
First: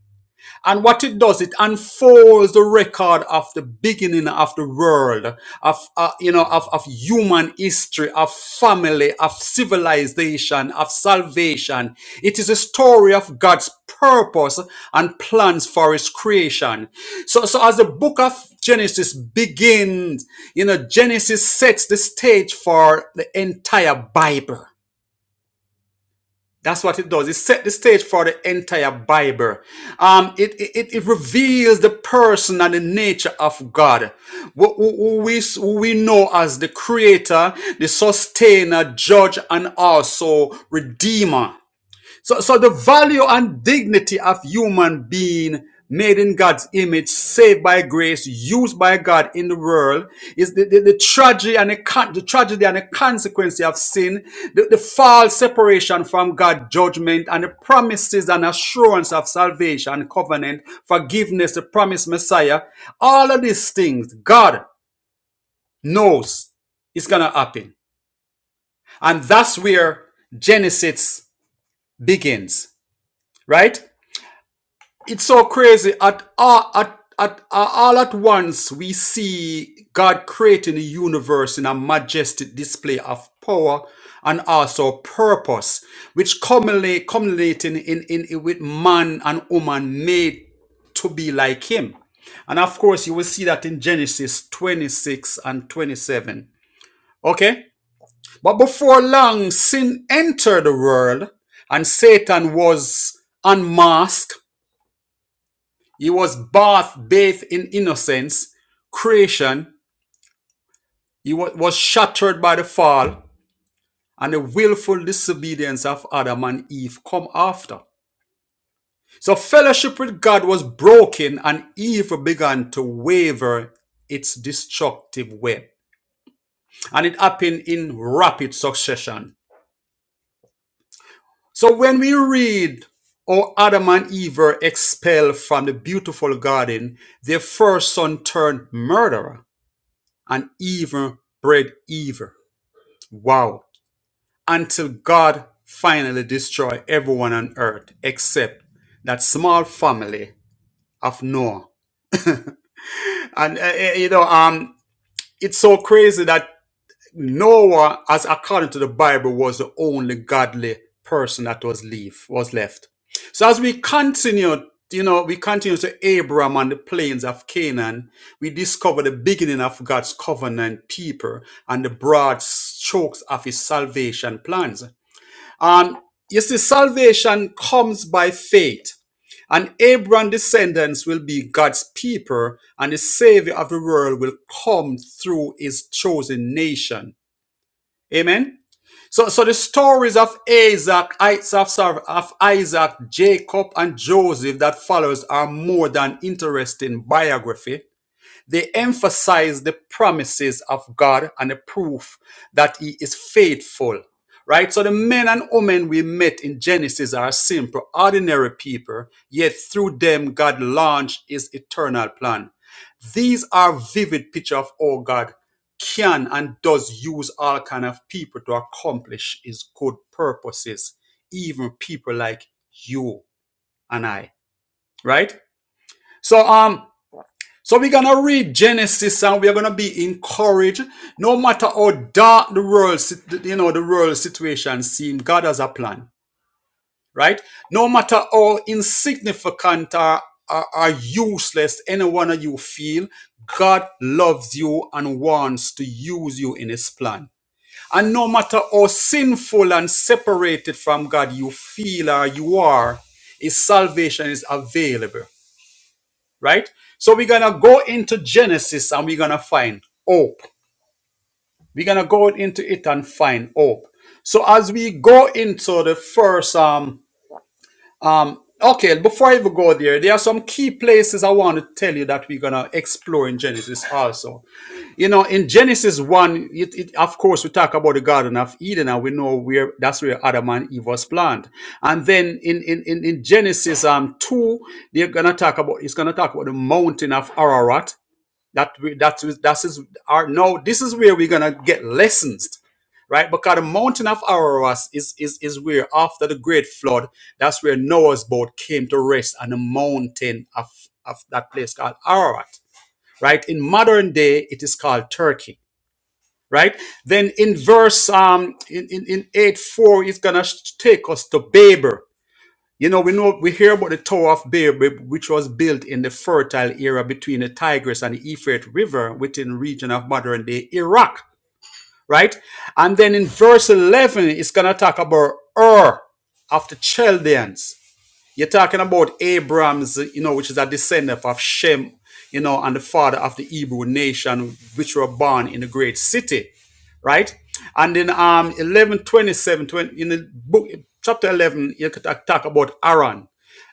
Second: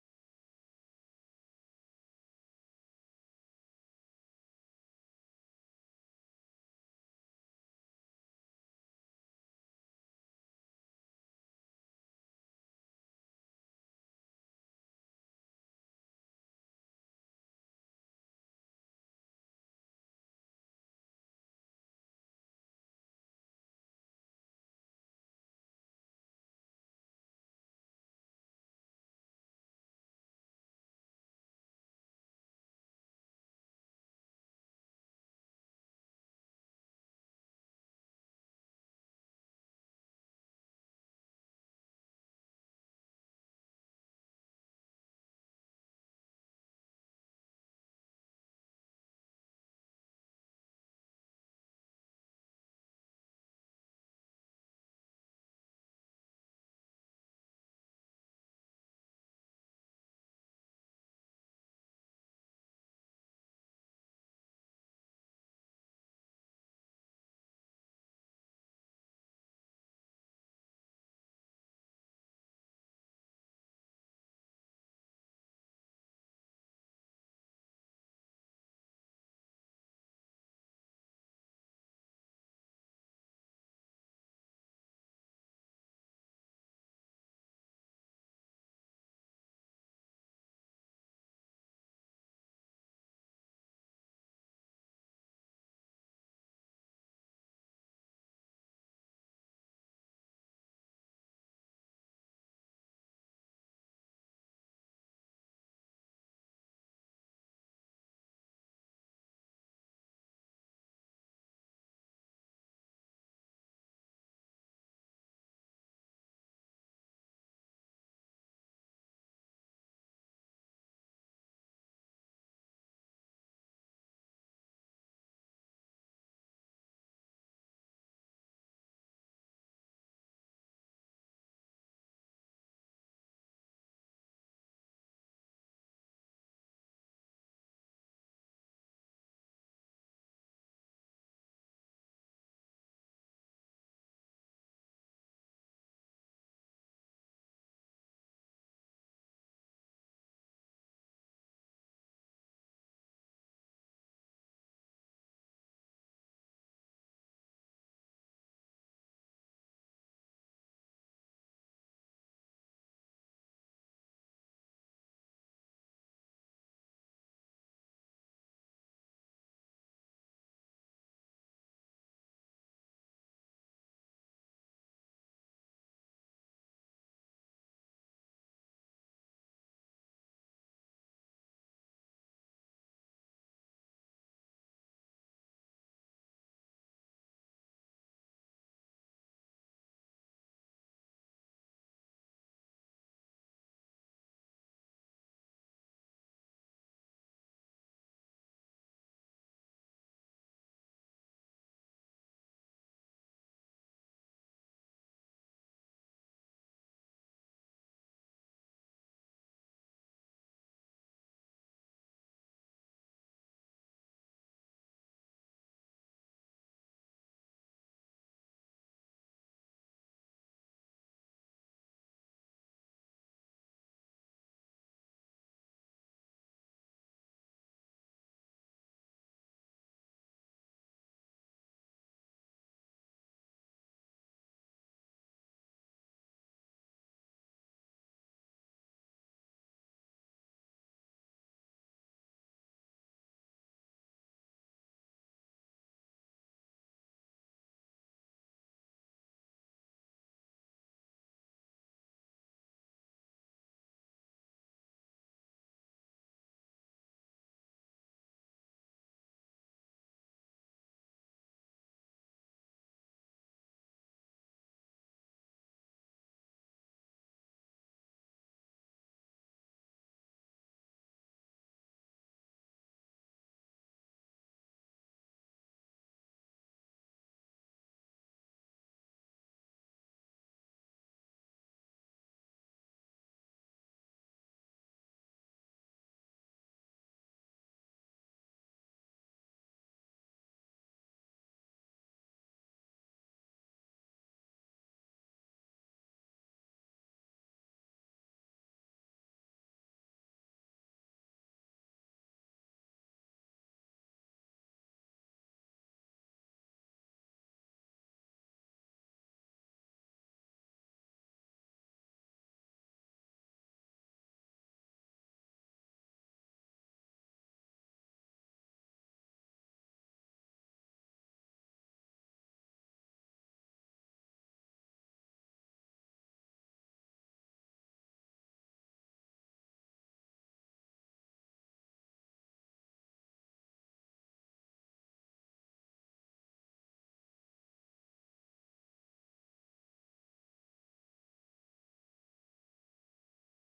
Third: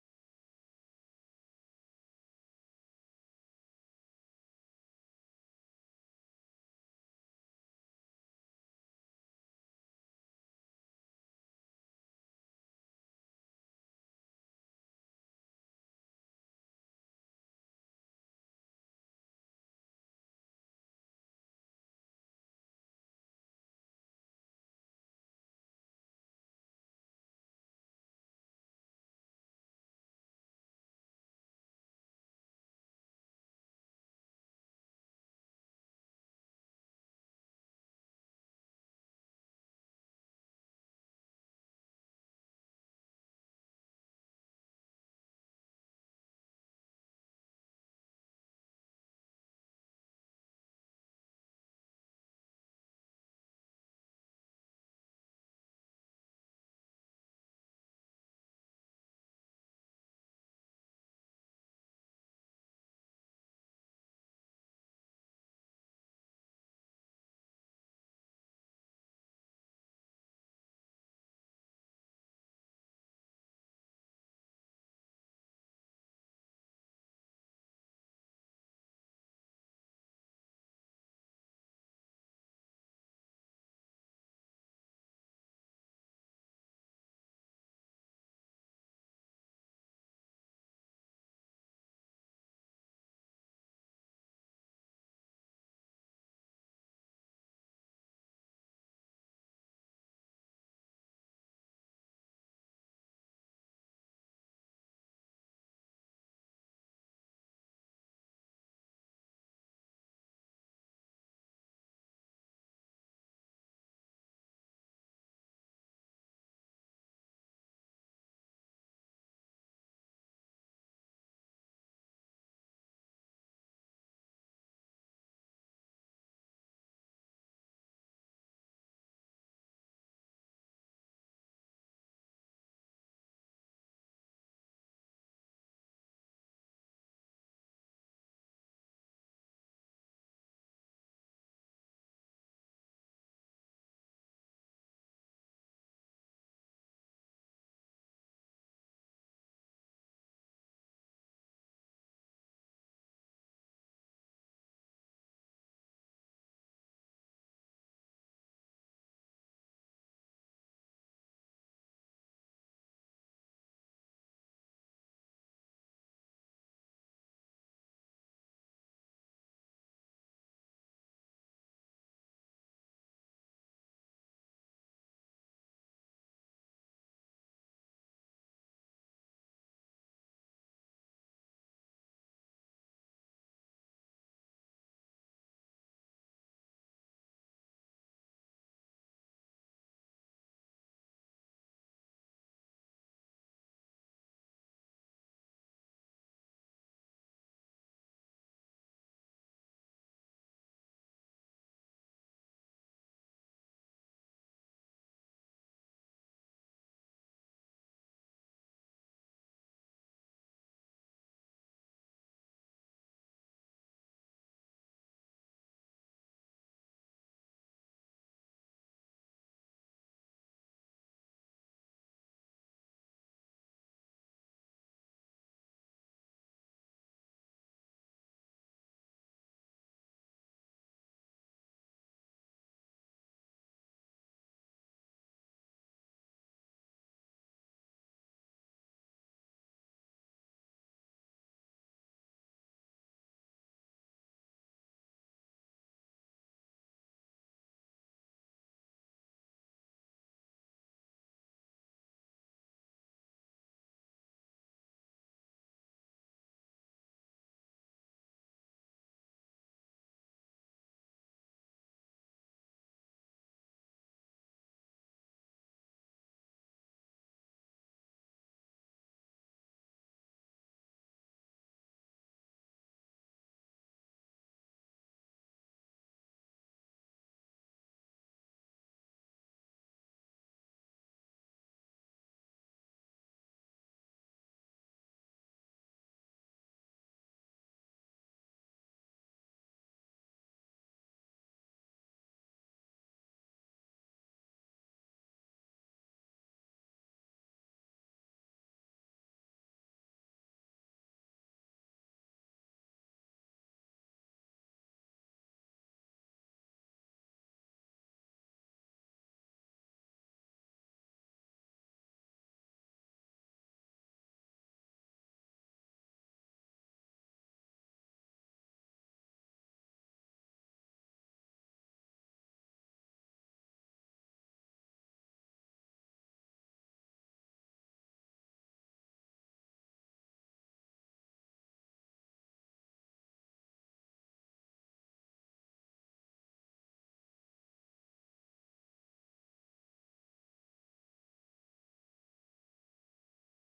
S2: And what it does, it unfolds the record of the beginning of the world, of uh, you know, of, of human history, of family, of civilization, of salvation. It is a story of God's purpose and plans for His creation. So, so as the book of Genesis begins, you know, Genesis sets the stage for the entire Bible. That's what it does. It set the stage for the entire Bible. Um, it, it, it reveals the person and the nature of God, who, who- we, who we know as the creator, the sustainer, judge, and also redeemer. So, so the value and dignity of human being made in God's image, saved by grace, used by God in the world, is the, the, the tragedy and the, the tragedy and the consequence of sin, the, the false separation from God, judgment, and the promises and assurance of salvation, covenant, forgiveness, the promised Messiah. All of these things, God knows it's gonna happen. And that's where Genesis begins, right? it's so crazy at all at, at at all at once we see god creating the universe in a majestic display of power and also purpose which commonly culminating in, in, in with man and woman made to be like him and of course you will see that in genesis 26 and 27 okay but before long sin entered the world and satan was unmasked he was bathed, bathed in innocence, creation. He was shattered by the fall and the willful disobedience of Adam and Eve come after. So fellowship with God was broken and evil began to waver its destructive web. And it happened in rapid succession. So when we read how Adam and Eve were expelled from the beautiful garden, their first son turned murderer and even bred evil. Wow. Until God finally destroyed everyone on earth except that small family of Noah. And uh, uh, you know, um, it's so crazy that Noah, as according to the Bible, was the only godly person that was leave was left. So as we continue, you know, we continue to Abram on the plains of Canaan, we discover the beginning of God's covenant people and the broad strokes of his salvation plans. Um, you see, salvation comes by faith. And Abraham's descendants will be God's people, and the Savior of the world will come through his chosen nation. Amen. So, so the stories of Isaac, of, of Isaac, Jacob, and Joseph that follows are more than interesting biography. They emphasize the promises of God and the proof that He is faithful. Right? So the men and women we met in Genesis are simple, ordinary people, yet through them God launched his eternal plan. These are vivid picture of how God can and does use all kind of people to accomplish his good purposes, even people like you and I. Right? So um so we're gonna read Genesis and we're gonna be encouraged. No matter how dark the world you know the world situation seems, God has a plan right? No matter how insignificant or, or, or useless any one of you feel, God loves you and wants to use you in His plan. And no matter how sinful and separated from God you feel or you are, His salvation is available, right? So we're going to go into Genesis and we're going to find hope. We're going to go into it and find hope. So as we go into the first um, Okay, before I even go there, there are some key places I want to tell you that we're gonna explore in Genesis also. You know, in Genesis one, it, it, of course we talk about the Garden of Eden, and we know where that's where Adam and Eve was planted. And then in in in, in Genesis um two, they're gonna talk about it's gonna talk about the mountain of Ararat, that we, that is that is our no. This is where we're gonna get lessons, right? Because the mountain of Ararat is is is where after the great flood, that's where Noah's boat came to rest on the mountain of of that place called Ararat, right? In modern day, it is called Turkey, right? Then in verse um in in, in eight four, it's gonna take us to Babel you know, we know we hear about the Tower of Babel, which was built in the fertile era between the Tigris and the Euphrates River within the region of modern day Iraq, right? And then in verse 11, it's going to talk about Ur of the Chaldeans. You're talking about Abraham's, you know, which is a descendant of Shem, you know, and the father of the Hebrew nation, which were born in a great city right? And in um 11, twenty-seven, twenty, in the book, chapter 11, you could talk about Aaron.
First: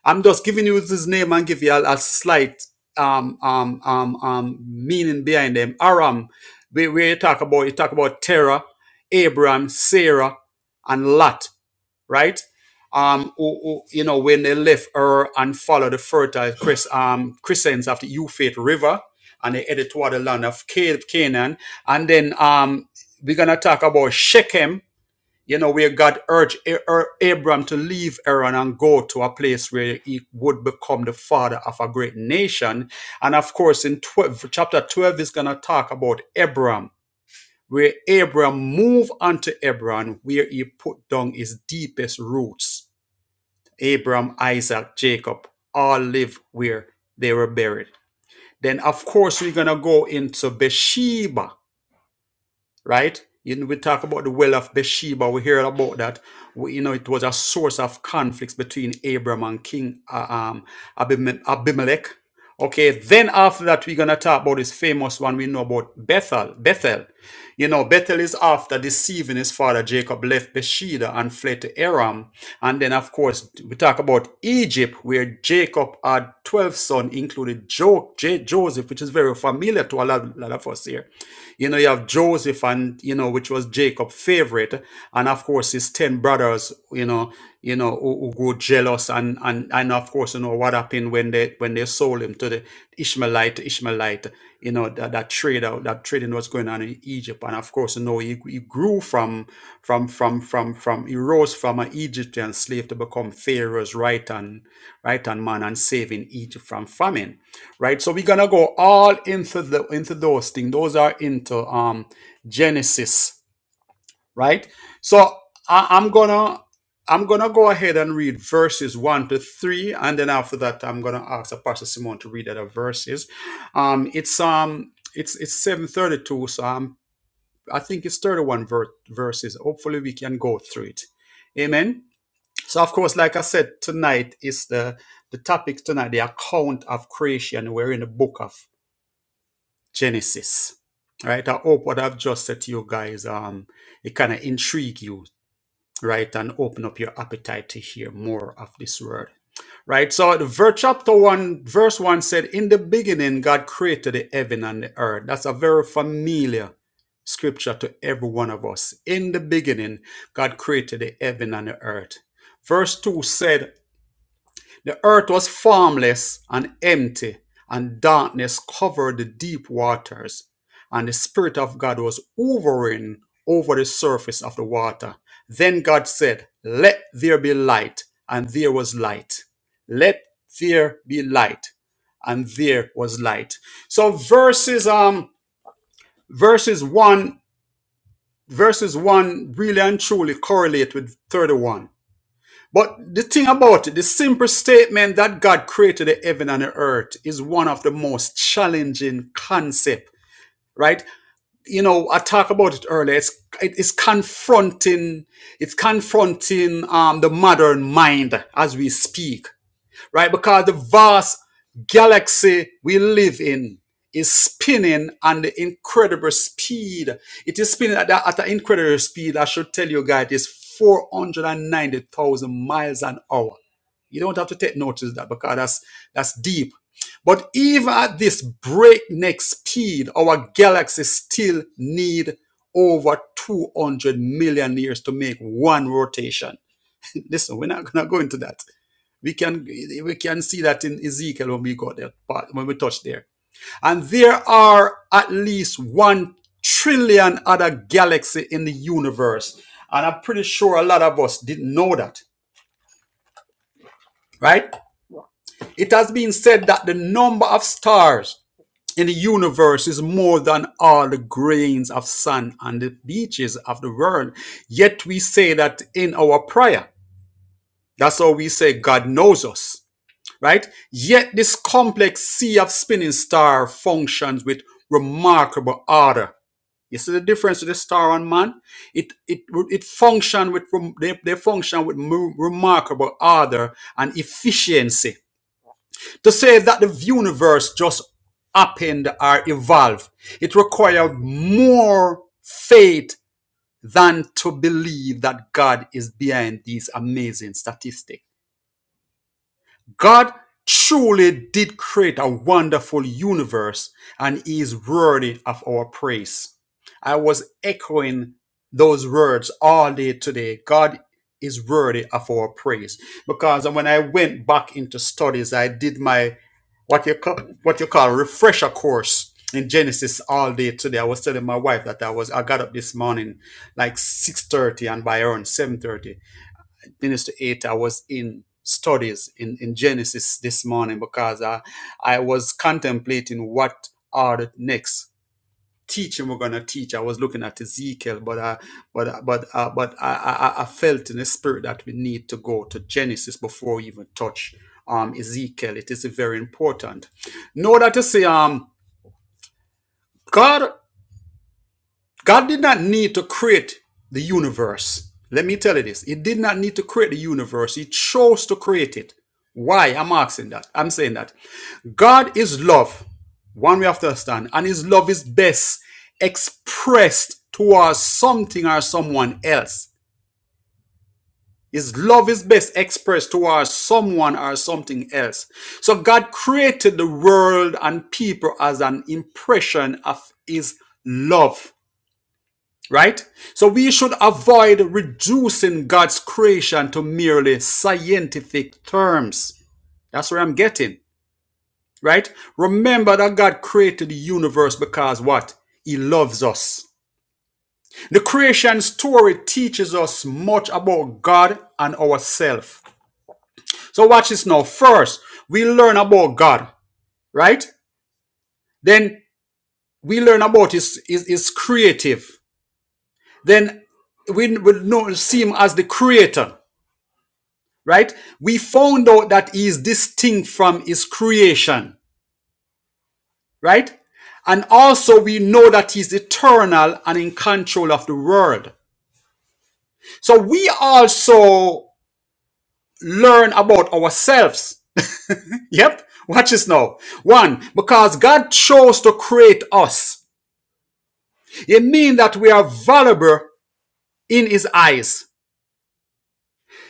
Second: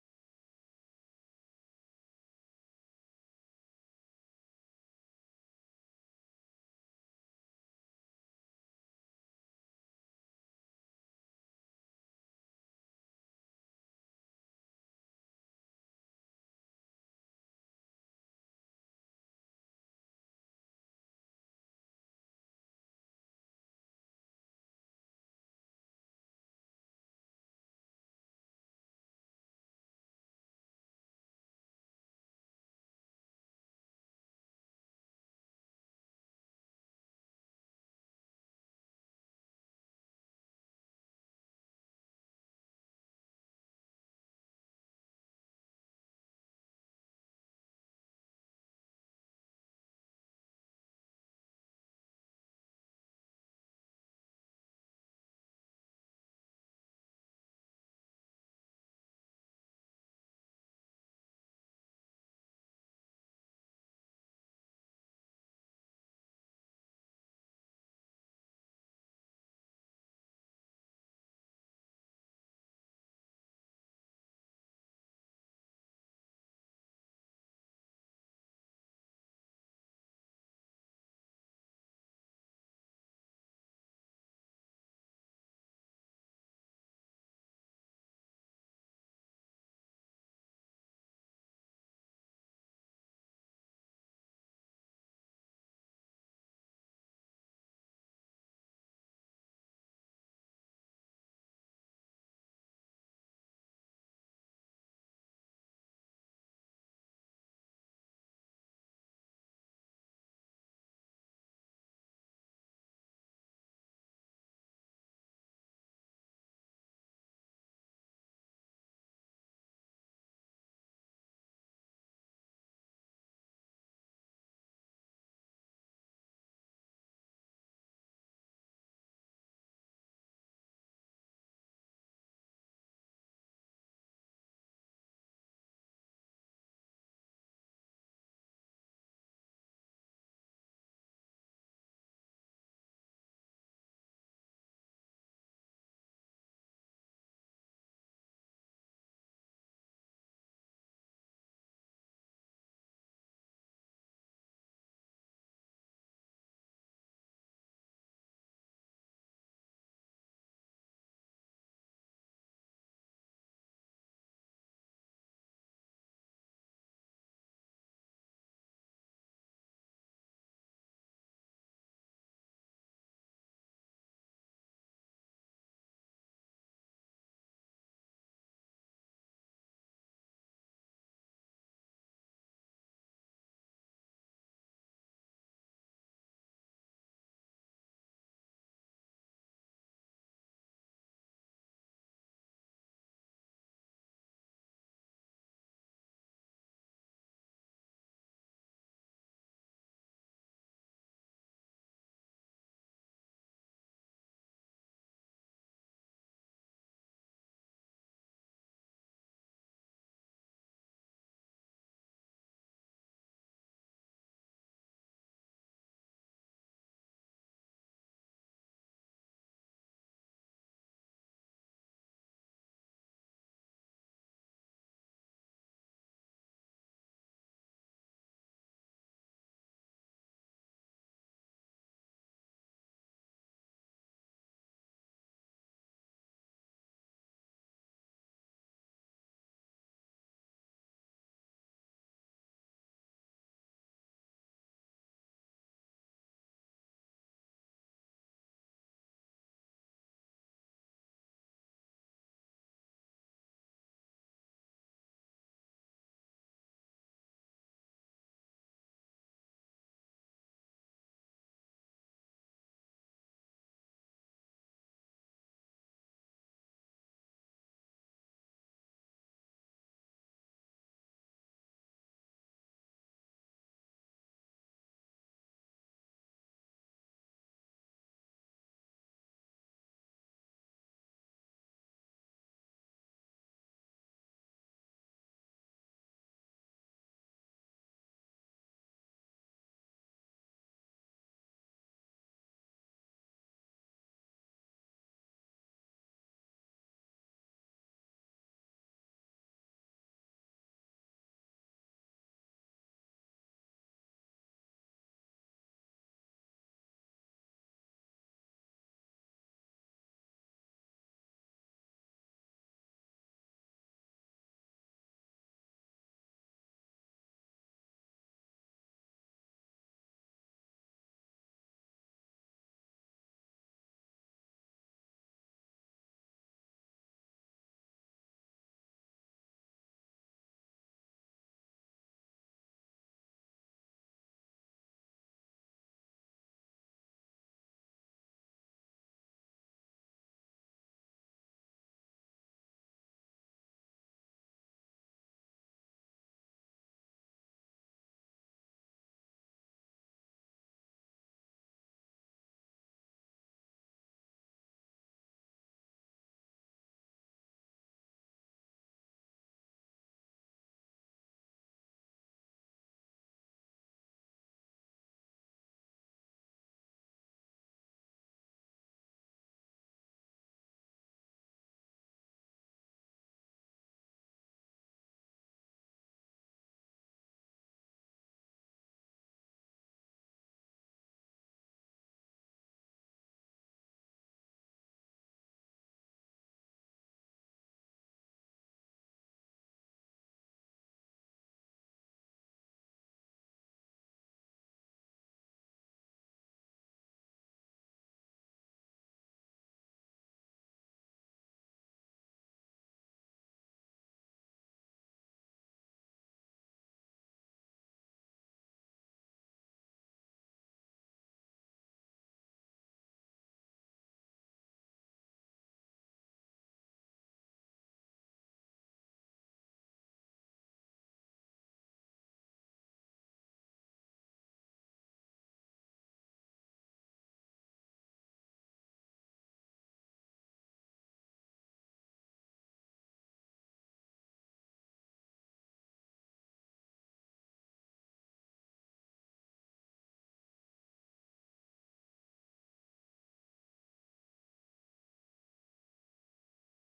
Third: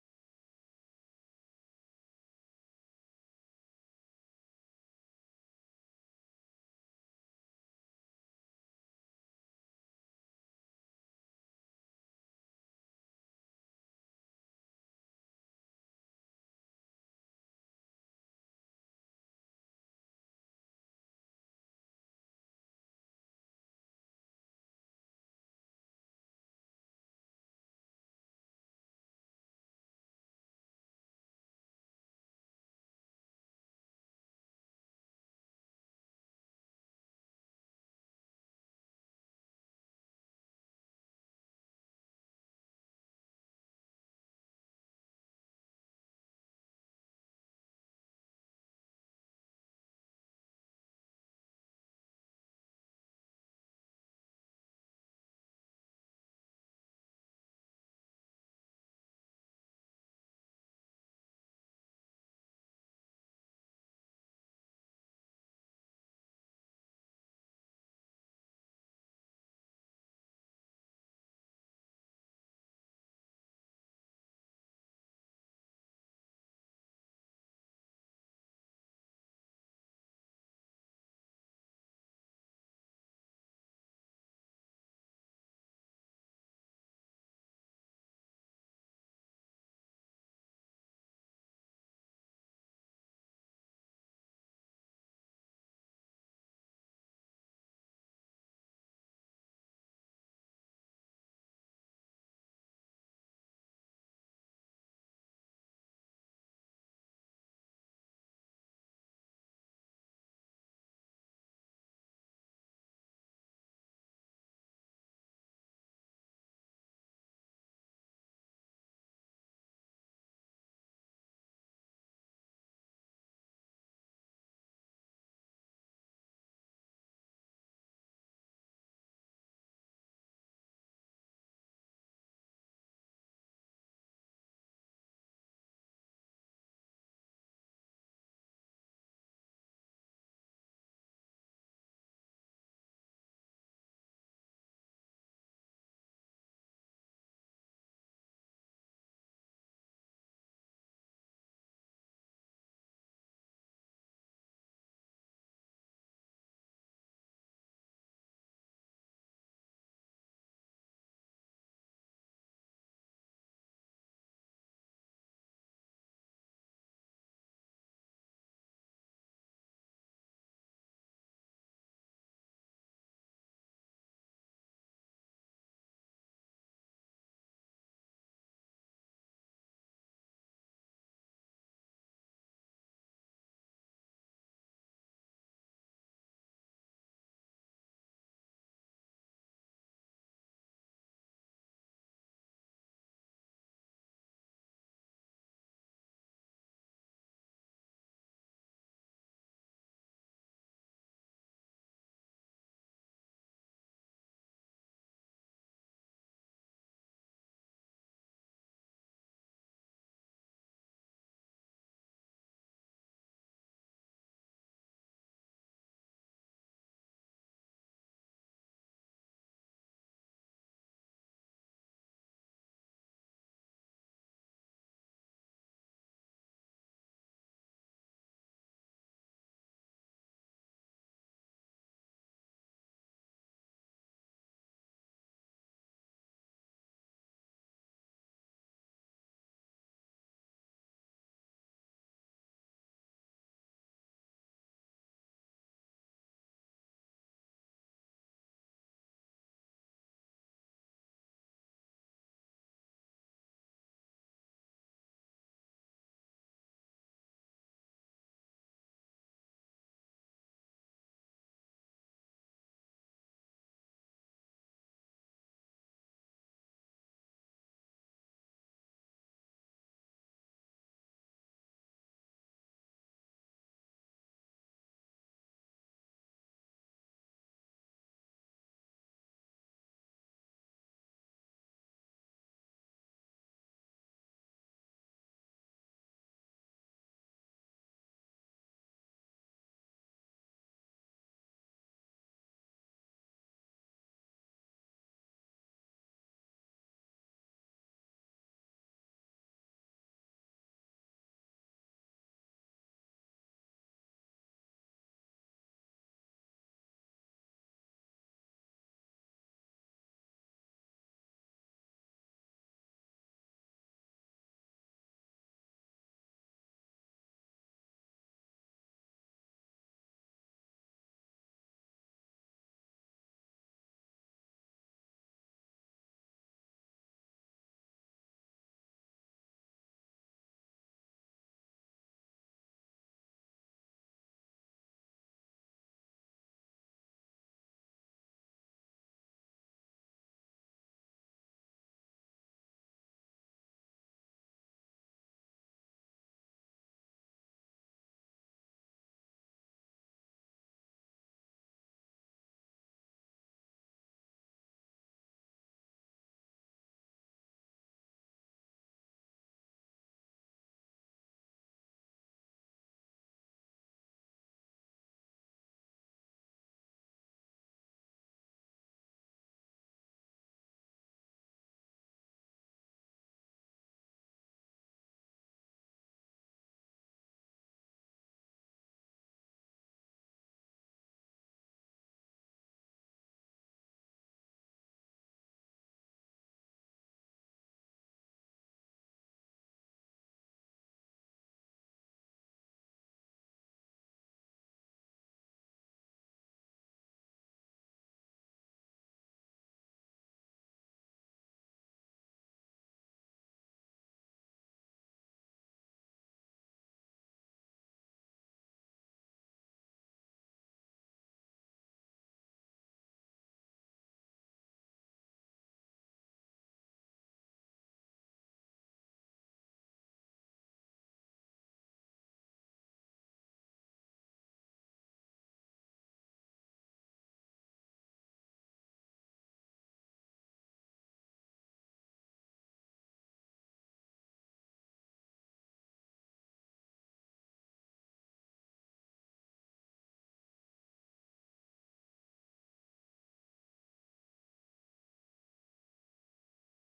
S2: I'm just giving you his name and give you a, a slight um, um, um, um, meaning behind them. Aram, where, where you talk about, you talk about Terah, Abraham, Sarah, and Lot right? Um, who, who, you know, when they left her and followed the fertile Chris, um, Christians of the Euphrates River, and they headed toward the land of Ca- Canaan. And then um, we're gonna talk about Shechem, you know, where God urged A- A- Abram to leave Aaron and go to a place where he would become the father of a great nation. And of course, in 12, chapter 12 is gonna talk about Abram where Abram moved unto Hebron, where he put down his deepest roots. Abram, Isaac, Jacob all live where they were buried. Then, of course, we're going to go into Bathsheba, right? You know, we talk about the well of Bathsheba. We hear about that. We, you know, it was a source of conflicts between Abram and King uh, um, Abime- Abimelech. Okay, then after that, we're gonna talk about this famous one we know about Bethel. Bethel, you know, Bethel is after deceiving his father Jacob left Bathsheba and fled to Aram, and then of course we talk about Egypt, where Jacob had twelve sons, including jo- J- Joseph, which is very familiar to a lot, lot of us here you know, you have Joseph and, you know, which was Jacob's favorite. And of course, his 10 brothers, you know, you know, who, who go jealous. And, and, and of course, you know, what happened when they, when they sold him to the Ishmaelite, Ishmaelite, you know, that, that trade, uh, that trading was going on in Egypt. And of course, you know, he, he grew from, from, from, from, from, he rose from an Egyptian slave to become Pharaoh's right hand, right hand man and saving Egypt from famine right so we're gonna go all into the into those things those are into um genesis right so I, i'm gonna i'm gonna go ahead and read verses one to three and then after that i'm gonna ask Pastor simon to read other verses um it's um it's it's 732 so i'm i think it's 31 ver- verses hopefully we can go through it amen so of course like i said tonight is the the topic tonight the account of creation we're in the book of Genesis, right? I hope what I've just said to you guys, um, it kind of intrigue you, right, and open up your appetite to hear more of this word, right? So, the verse chapter one, verse one said, "In the beginning, God created the heaven and the earth." That's a very familiar scripture to every one of us. In the beginning, God created the heaven and the earth. Verse two said. The earth was formless and empty, and darkness covered the deep waters. And the Spirit of God was hovering over the surface of the water. Then God said, Let there be light, and there was light. Let there be light, and there was light. So verses um verses one verses one really and truly correlate with 31 but the thing about it, the simple statement that God created the heaven and the earth is one of the most challenging concept, right? You know, I talked about it earlier. It's it's confronting, it's confronting um, the modern mind as we speak right? Because the vast galaxy we live in is spinning on the incredible speed. It is spinning at, the- at an incredible speed. I should tell you guys, it's 490,000 miles an hour. You don't have to take notice of that because that's that's deep. But even at this breakneck speed, our galaxy still need over 200 million years to make one rotation. (laughs) Listen, we're not going to go into that. We can we can see that in Ezekiel when we got that part, when we touched there. And there are at least one trillion other galaxies in the universe. And I'm pretty sure a lot of us didn't know that, right? It has been said that the number of stars in the universe is more than all the grains of sand on the beaches of the world. Yet we say that in our prayer. That's how we say God knows us. right? Yet this complex sea of spinning star functions with remarkable order. You see the difference to the star and man? It it it function with they, they function with remarkable order and efficiency. To say that the universe just happened or evolved, it required more faith than to believe that God is behind these amazing statistics. God truly did create a wonderful universe and he is worthy of our praise. I was echoing those words all day today. God is worthy of our praise. Because when I went back into studies, I did my what you call what you call refresher course in Genesis all day today. I was telling my wife that I was I got up this morning like 6:30 and by around 7:30 finished eight hours in studies in, in Genesis this morning because I, I was contemplating what are the next teaching we're gonna teach. I was looking at Ezekiel, but I but but uh, but I, I I felt in the spirit that we need to go to Genesis before we even touch um Ezekiel. It is very important. Know that to say um God God did not need to create the universe. Let me tell you this. He did not need to create the universe. He chose to create it. Why? I'm asking that. I'm saying that. God is love. One we have to understand. And his love is best expressed towards something or someone else. His love is best expressed towards someone or something else. So God created the world and people as an impression of his love right? So we should avoid reducing God's creation to merely scientific terms. That's where I'm getting, right? Remember that God created the universe because what? He loves us. The creation story teaches us much about God and ourselves. So watch this now. First, we learn about God, right? Then we learn about his, his, his creative. Then we will know, see him as the creator right? We found out that he is distinct from his creation, right? And also we know that he's eternal and in control of the world. So we also learn about ourselves. (laughs) Yep. Watch this now. One, because God chose to create us. It means that we are valuable in his eyes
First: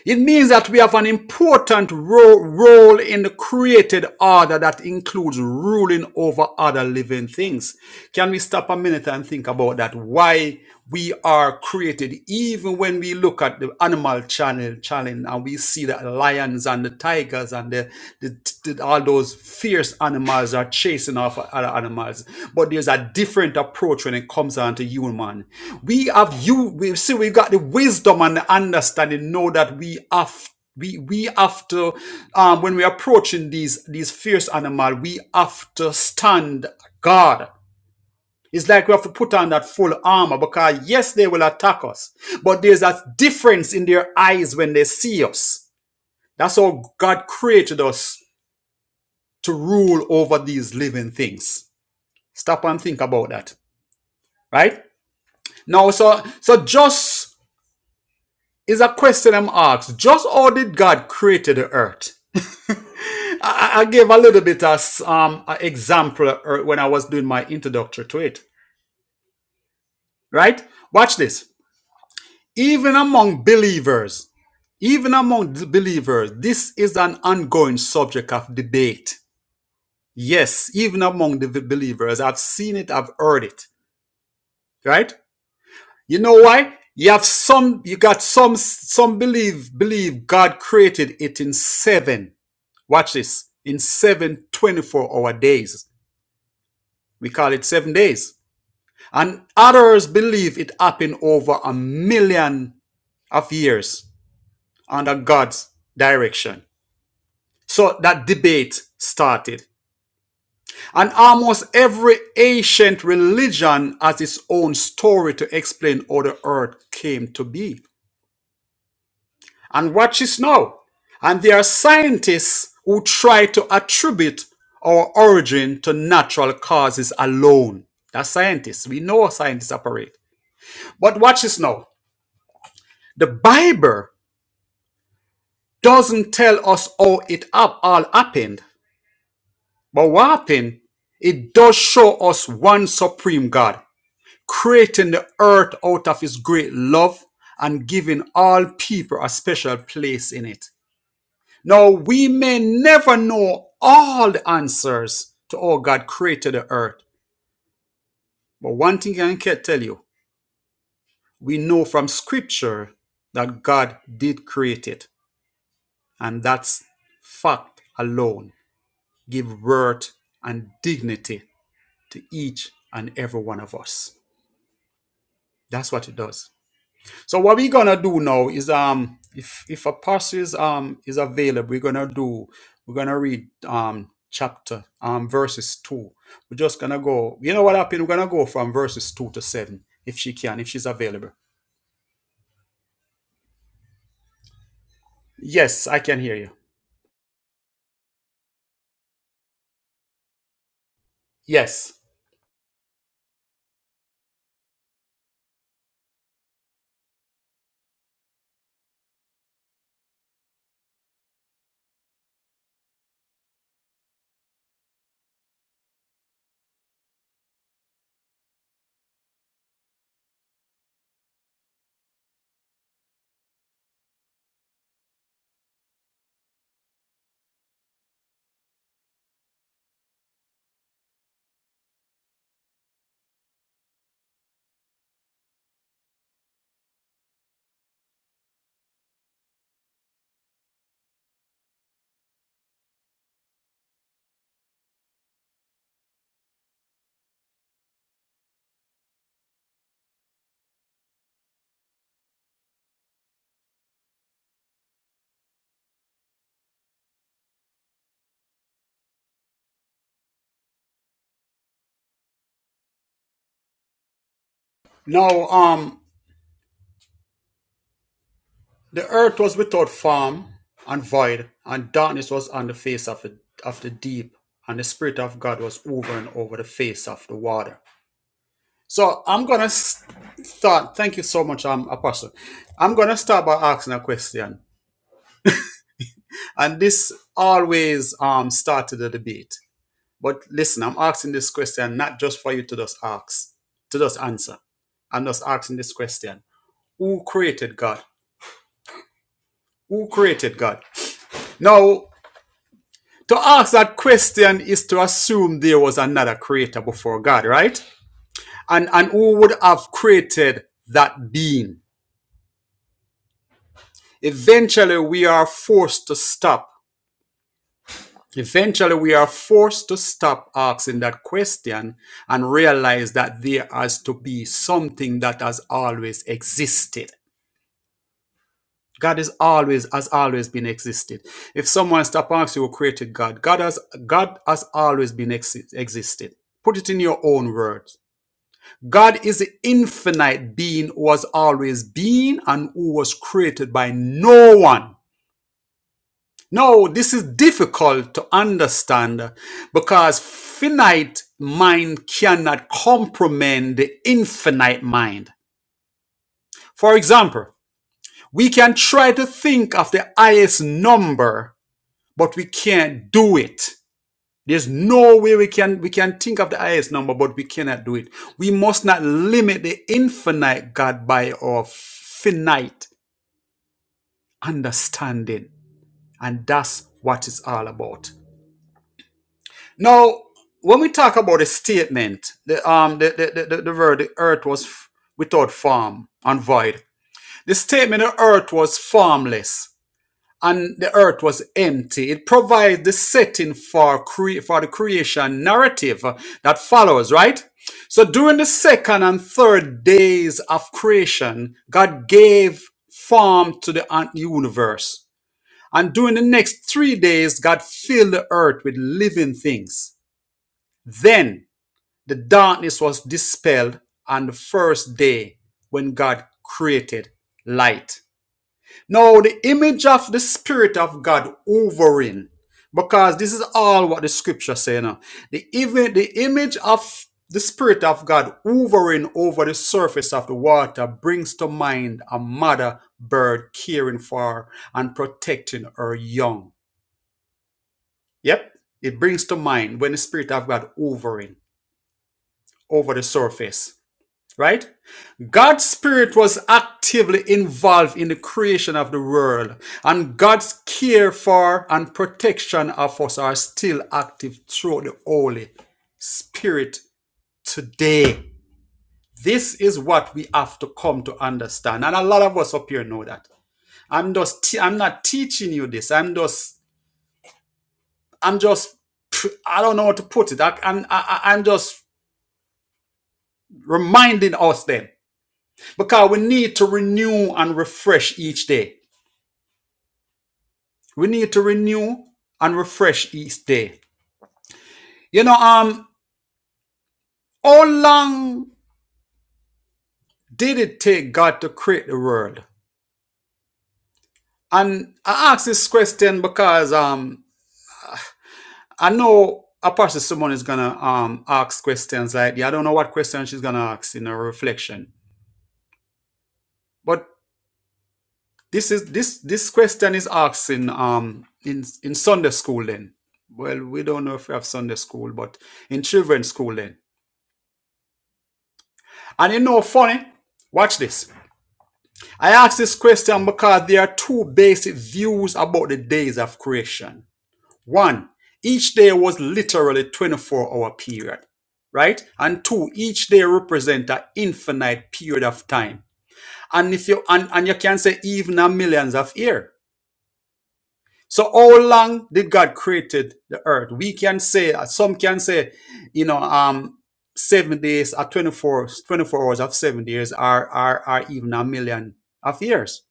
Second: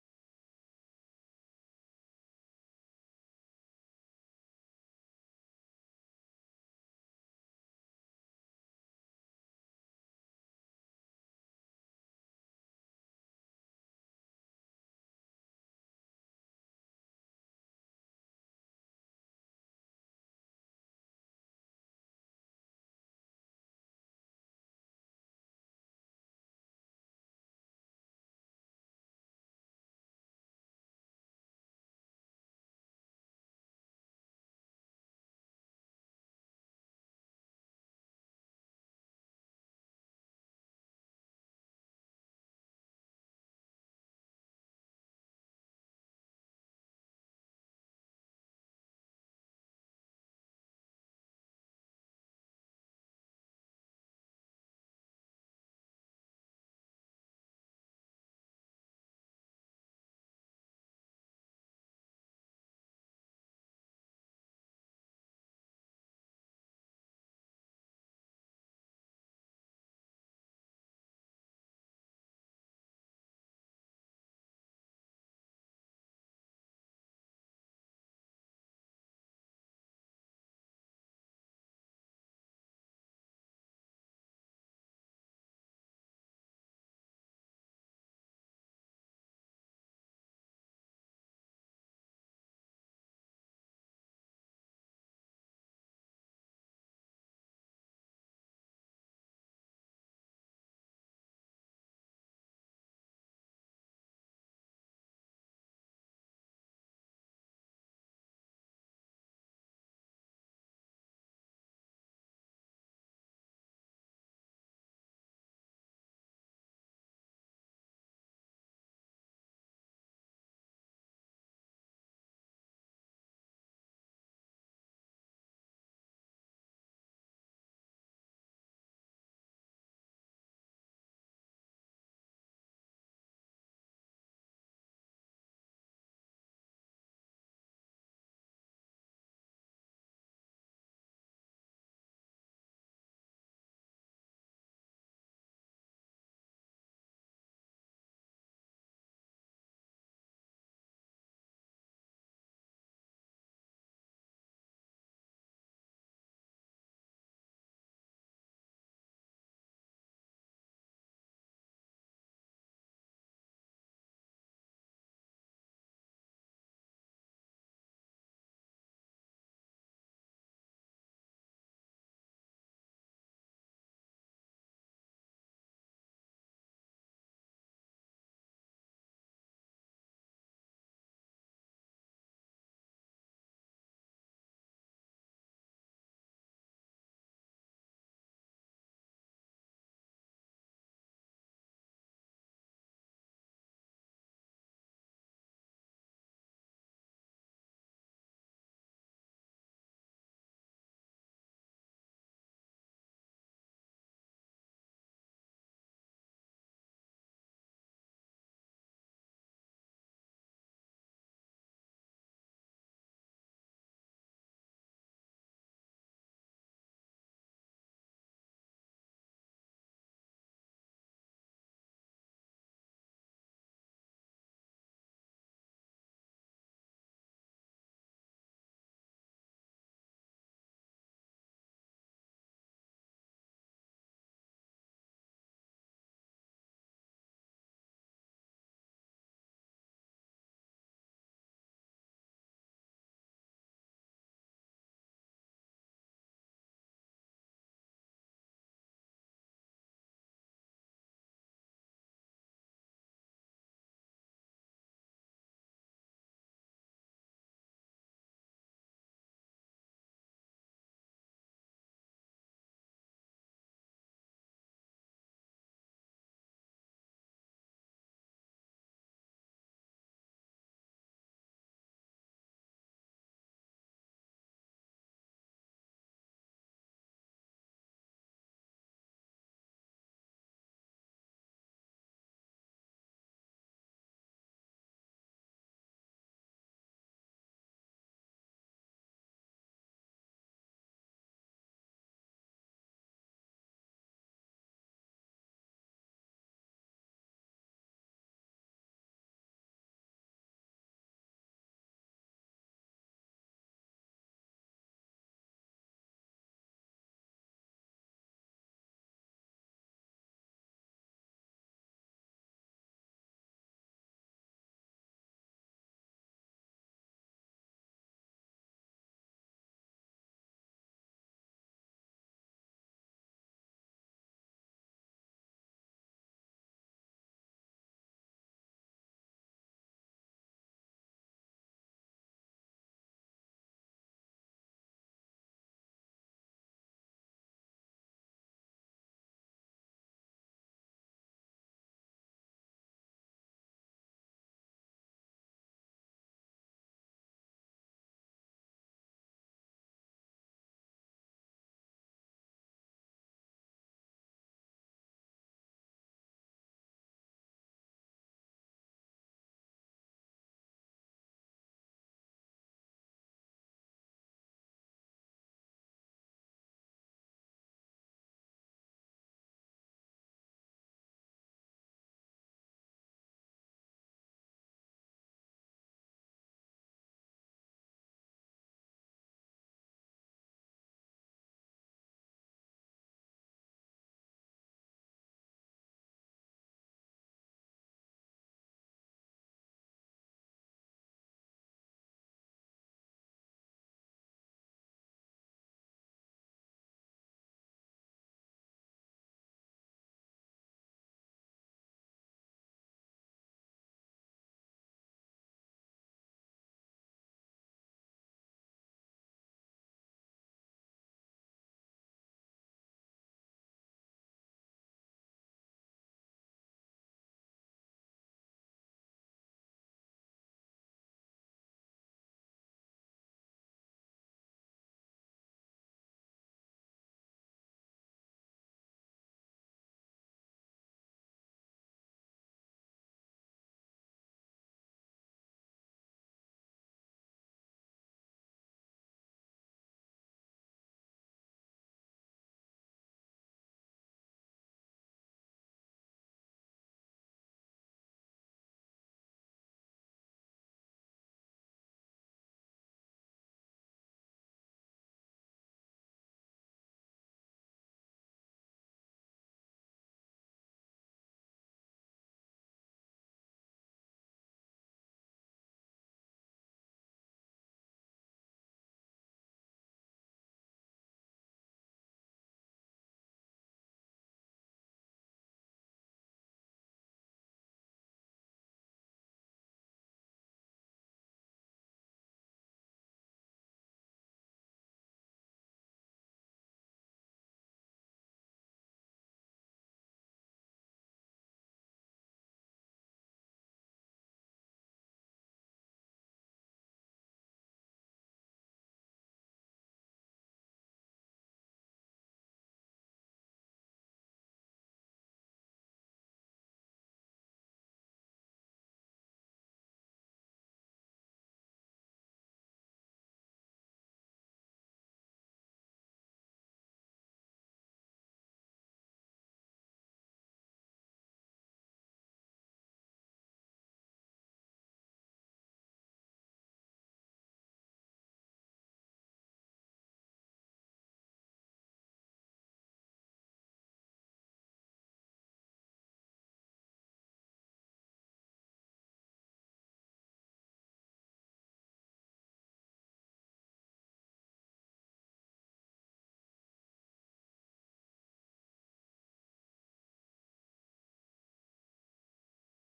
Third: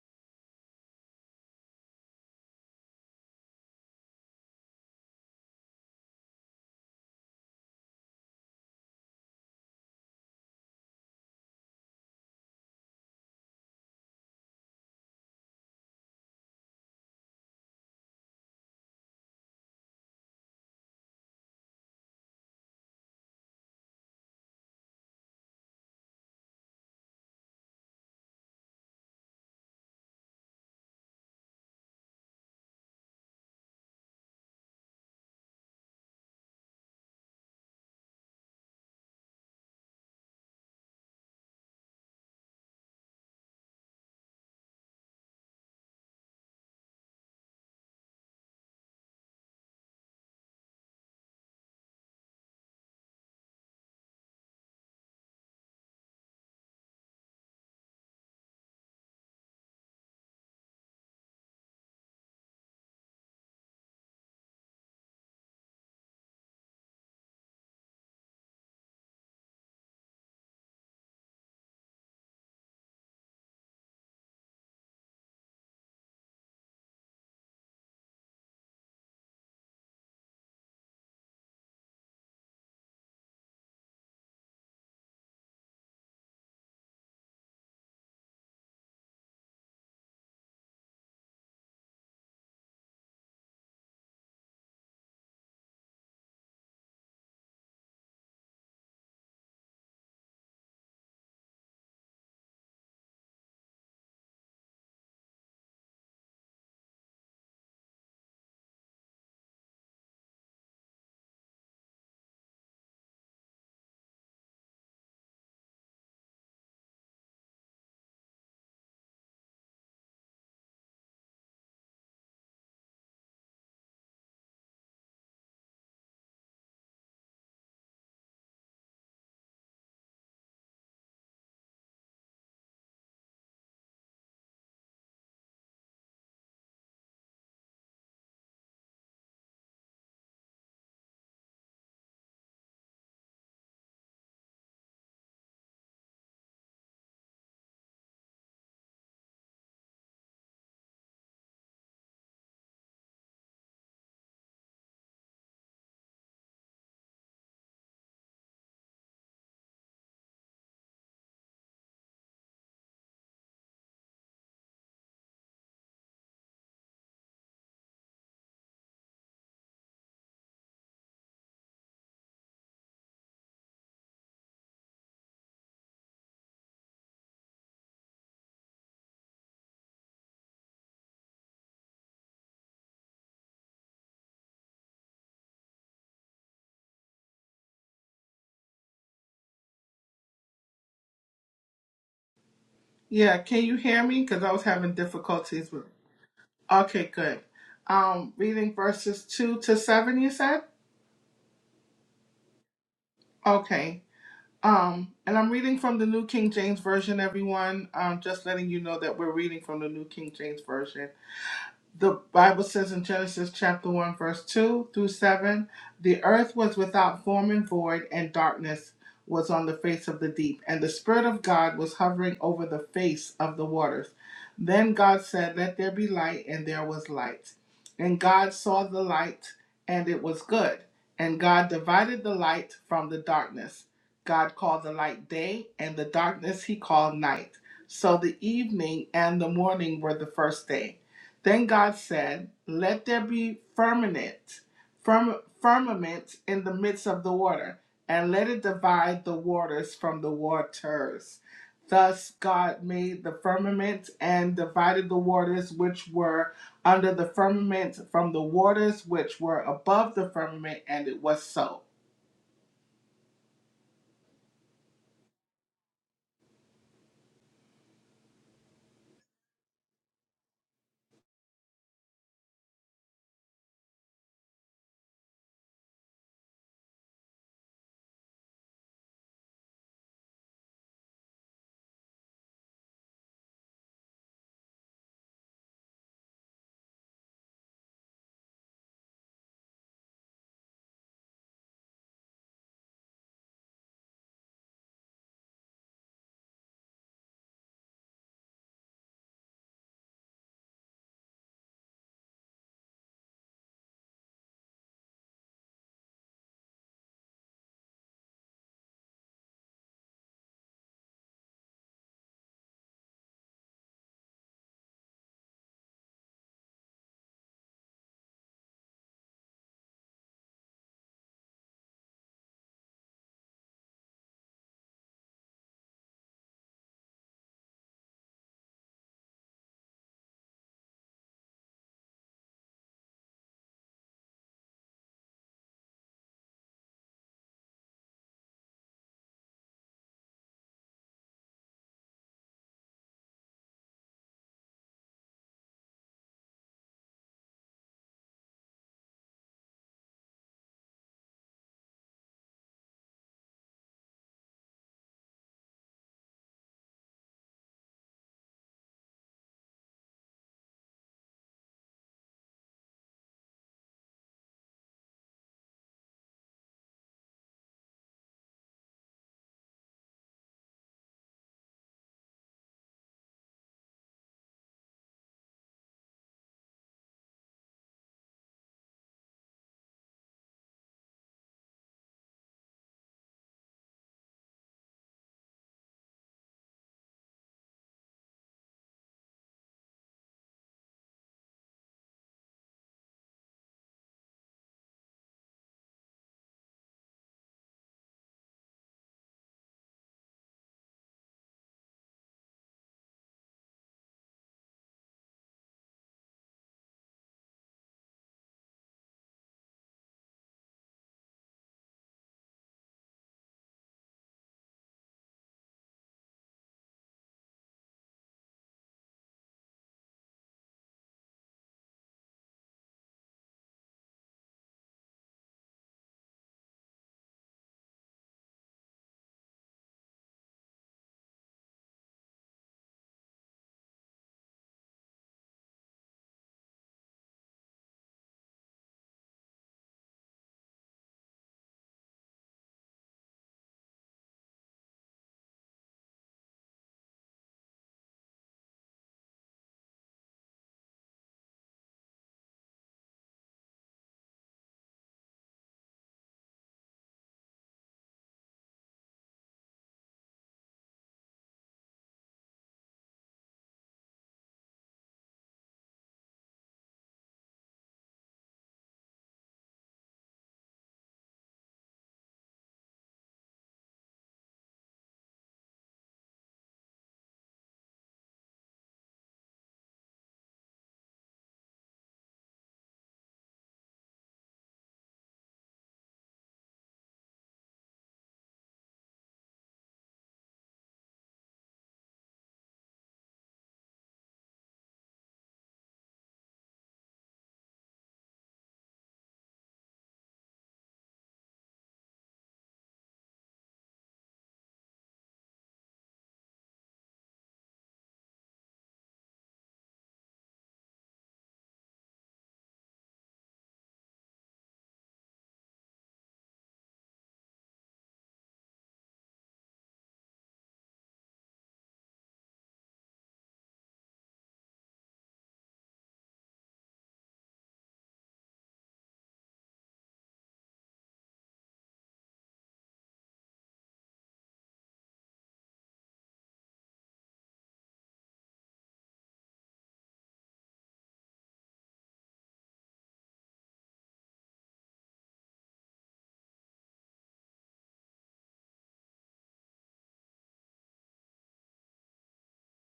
S2: It means that we have an important ro- role in the created order that includes ruling over other living things. Can we stop a minute and think about that? Why we are created, even when we look at the animal channel challenge and we see the lions and the tigers and the, the all those fierce animals are chasing off other animals but there's a different approach when it comes on to human we have you we see we got the wisdom and the understanding know that we have we we have to um when we're approaching these these fierce animal we have to stand guard it's like we have to put on that full armor because yes they will attack us but there's a difference in their eyes when they see us that's how god created us to rule over these living things. Stop and think about that. Right? Now, so so just is a question I'm asked. Just how did God create the earth? I, I gave a little bit as um an example uh, when I was doing my introductory to it. Right? Watch this. Even among believers, even among the believers, this is an ongoing subject of debate. Yes, even among the believers, I've seen it, I've heard it. Right? You know why? You have some, you got some, some believe, believe God created it in seven. Watch this. In seven twenty-four hour days. We call it seven days. And others believe it happened over a million of years under God's direction. So that debate started. And almost every ancient religion has its own story to explain how the earth came to be. And watch this now. And there are scientists who try to attribute our origin to natural causes alone. That's scientists. We know how scientists operate. But watch this now. The Bible doesn't tell us how it hap- all happened. But what happened, it does show us one supreme God, creating the earth out of his great love and giving all people a special place in it. Now, we may never know all the answers to how God created the earth, but one thing I can tell you we know from scripture that God did create it, and that's fact alone give worth and dignity to each and every one of us. That's what it does. So what we're gonna do now is um if if a passage um is available, we're gonna do we're gonna read um chapter um verses two. We're just gonna go. You know what happened? We're gonna go from verses two to seven if she can, if she's available.
S1: Yeah, can you hear me? Because I was having difficulties with
S2: Yes, I can hear you.
S1: Okay, good. Um reading verses two to seven, you said?
S2: Yes.
S1: Okay. Um, and I'm reading from the New King James Version, everyone. Um, just letting you know that we're reading from the New King James Version. The Bible says in Genesis chapter 1, verse 2 through 7 the earth was without form and void, and darkness was on the face of the deep, and the Spirit of God was hovering over the face of the waters. Then God said, Let there be light, and there was light. And God saw the light, and it was good. And God divided the light from the darkness. God called the light day, and the darkness he called night. So the evening and the morning were the first day. Then God said, Let there be firmament, firm, firmament in the midst of the water, and let it divide the waters from the waters. Thus God made the firmament and divided the waters which were under the firmament from the waters which were above the firmament, and it was so.
S2: Now um the earth was without form and void, and darkness was on the face of the of the deep, and the spirit of God was over and over the face of the water. So I'm gonna start. Thank you so much, um, Apostle. I'm gonna start by asking a question, and this always um started the debate. But listen, I'm asking this question not just for you to just ask, to just answer. I'm just asking this question: Who created God? Who created God? Now, to ask that question is to assume there was another creator before God, right? And and who would have created that being? Eventually, we are forced to stop. Eventually, we are forced to stop asking that question and realize that there has to be something that has always existed. God is always has always been existed. If someone stop asking you who created God, God has God has always been exi- existed. Put it in your own words. God is the infinite being who has always been and who was created by no one. No, this is difficult to understand because finite mind cannot comprehend the infinite mind. For example, we can try to think of the highest number, but we can't do it. There's no way we can we can think of the highest number, but we cannot do it. We must not limit the infinite God by our finite understanding. And that's what it's all about. Now, when we talk about the statement, the um, the the the, the, the word "the earth was f- without form and void. The statement the earth was formless and the earth was empty. It provides the setting for cre- for the creation narrative uh, that follows, right? So during the second and third days of creation, God gave form to the un- universe. And during the next three days, God filled the earth with living things. Then the darkness was dispelled on the first day when God created light. Now, the image of the Spirit of God hovering, because this is all what the scripture say now. The, even, the image of the Spirit of God hovering over the surface of the water brings to mind a mother bird caring for and protecting her young. Yep, it brings to mind when the Spirit of God hovering over the surface. right? God's spirit was actively involved in the creation of the world, and God's care for and protection of us are still active through the Holy Spirit today. This is what we have to come to understand, and a lot of us up here know that. I'm just, I'm not teaching you this. I'm just, I'm just, I don't know how to put it. I, I'm, I- I'm just reminding us then, because we need to renew and refresh each day We need to renew and refresh each day. You know, um, how long did it take God to create the world? And I ask this question because um I know Apostle Simone is gonna um ask questions like yeah, I don't know what question she's gonna ask in her reflection. But this is this this question is asked in um in in Sunday school then. Well, we don't know if we have Sunday school, but in children's school then. And you know funny, watch this. I ask this question because there are two basic views about the days of creation. One, each day was literally a 24 hour period, right? And two, each day represents an infinite period of time. And if you and, and you can say even a millions of years. So how long did God created the earth? We can say some can say, you know, um seven days or 24, 24 hours of seven days are are, are even a million of years.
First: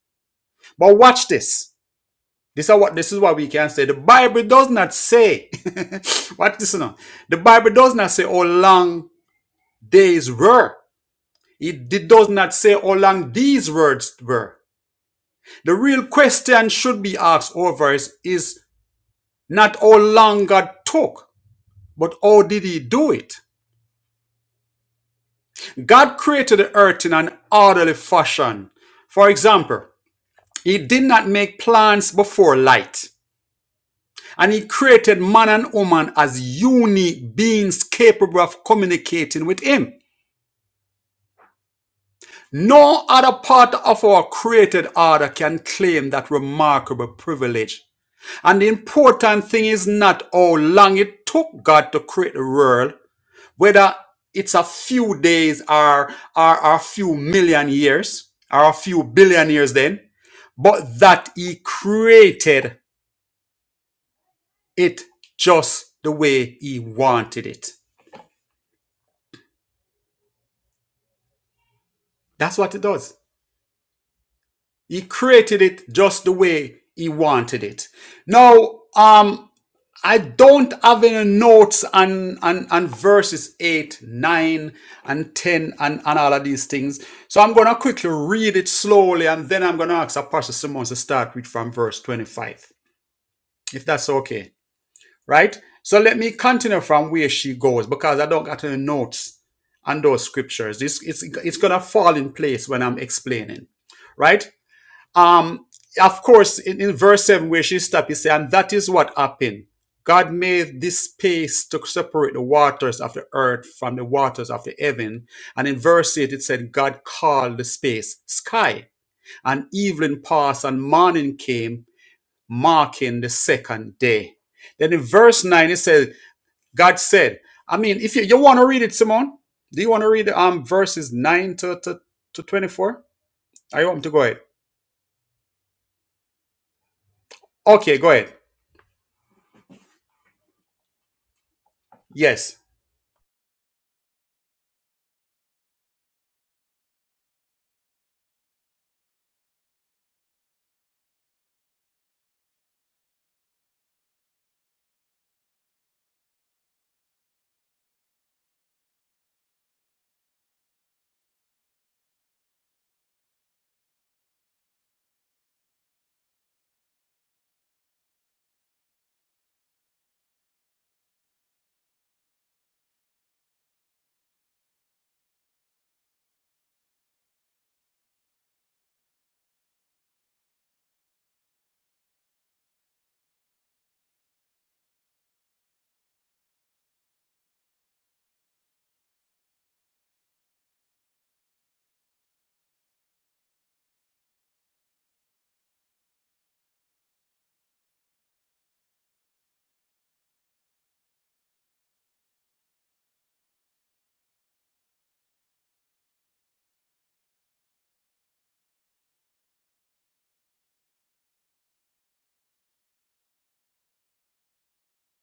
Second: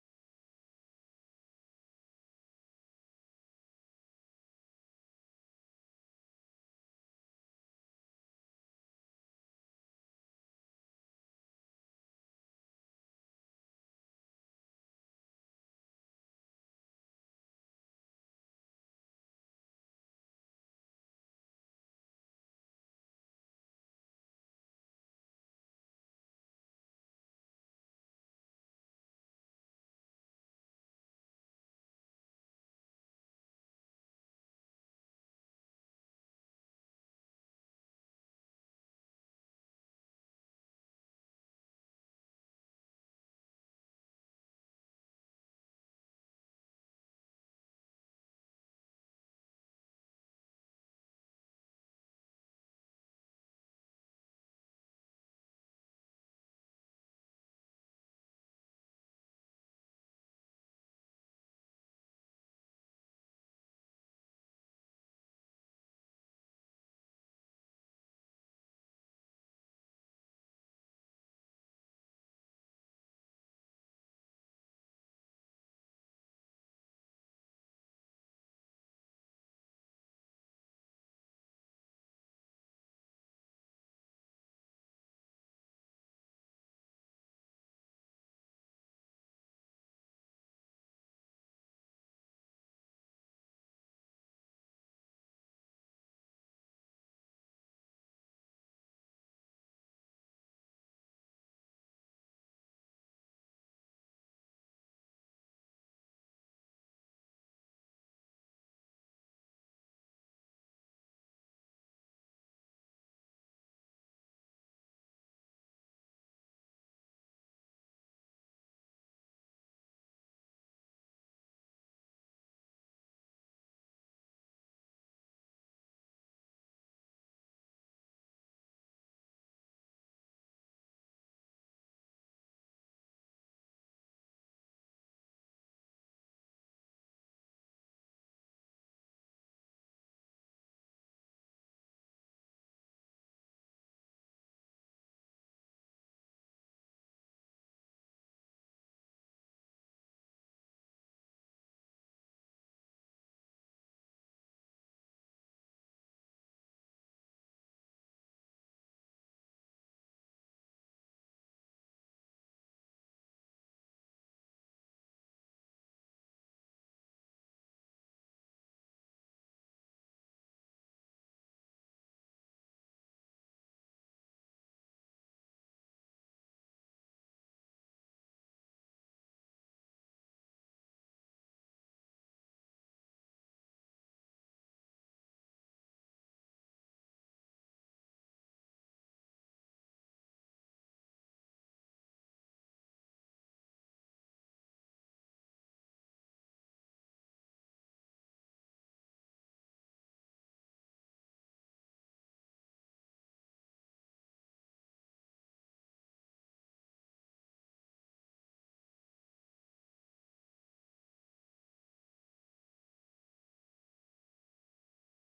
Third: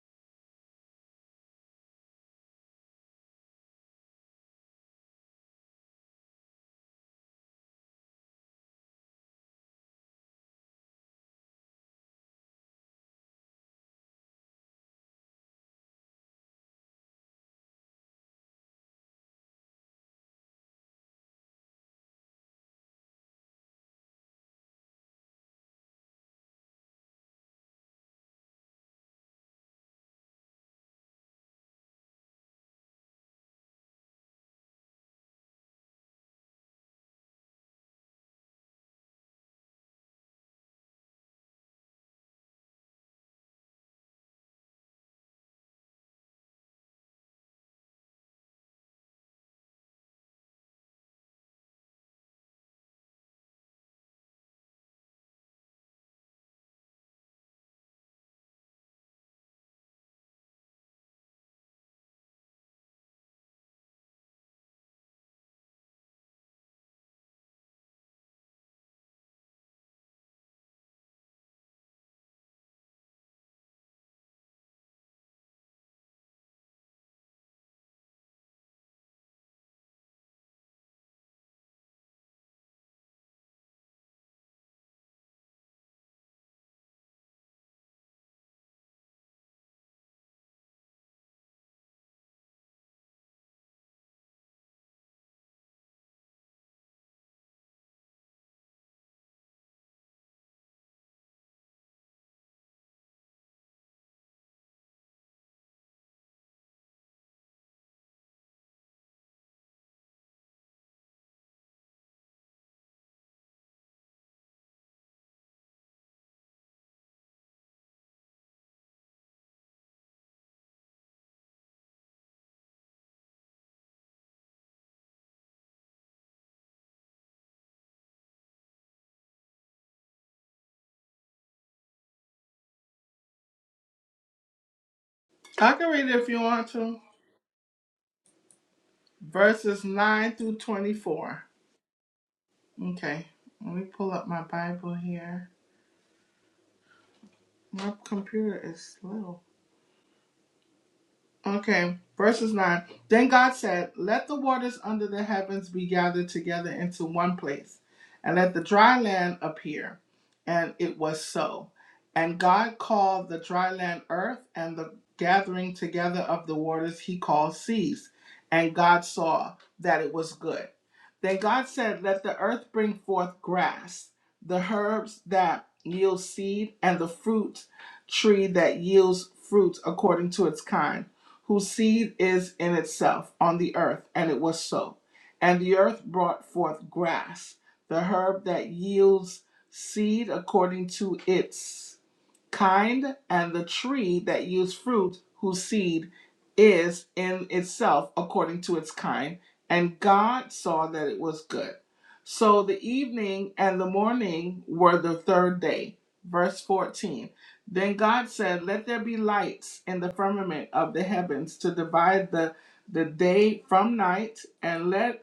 S2: But watch this. This is what this is what we can say. The Bible does not say. (laughs) watch this now. The Bible does not say how long days were. It, it does not say how long these words were. The real question should be asked over is, is not how long God took, but how did he do it? God created the earth in an orderly fashion. For example, he did not make plants before light. And he created man and woman as unique beings capable of communicating with him. No other part of our created order can claim that remarkable privilege. And the important thing is not how long it took God to create the world, whether it's a few days or, or, a few million years or a few billion years then, but that he created it just the way he wanted it. That's what it does. He created it just the way he wanted it. Now, um, I don't have any notes on, on, on verses 8, 9, and 10 and, and all of these things. So I'm going to quickly read it slowly and then I'm going to ask Apostle Simmons to start with from verse 25, if that's okay. Right? So let me continue from where she goes because I don't got any notes on those scriptures. It's it's, it's going to fall in place when I'm explaining right? Um, of course, in, in verse 7 where she stopped, he said, and that is what happened. God made this space to separate the waters of the earth from the waters of the heaven. And in verse 8, it said, God called the space sky. And evening passed and morning came, marking the second day. Then in verse 9, it says, God said, I mean, if you, you want to read it, Simone, do you want to read um verses 9 to, to, to 24? I want to go ahead.
S1: I can read it if you want to.
S2: Okay, go ahead.
S1: Verses 9 through 24.
S2: Yes.
S1: Okay, let me pull up my Bible here. My computer is slow. Okay, verses 9. Then God said, Let the waters under the heavens be gathered together into one place, and let the dry land appear. And it was so. And God called the dry land earth, and the gathering together of the waters he called seas. And God saw that it was good. Then God said, Let the earth bring forth grass, the herbs that yield seed, and the fruit tree that yields fruit according to its kind whose seed is in itself on the earth. And it was so. And the earth brought forth grass, the herb that yields seed according to its kind and the tree that yields fruit whose seed is in itself according to its kind and god saw that it was good so the evening and the morning were the third day verse 14 then god said let there be lights in the firmament of the heavens to divide the the day from night and let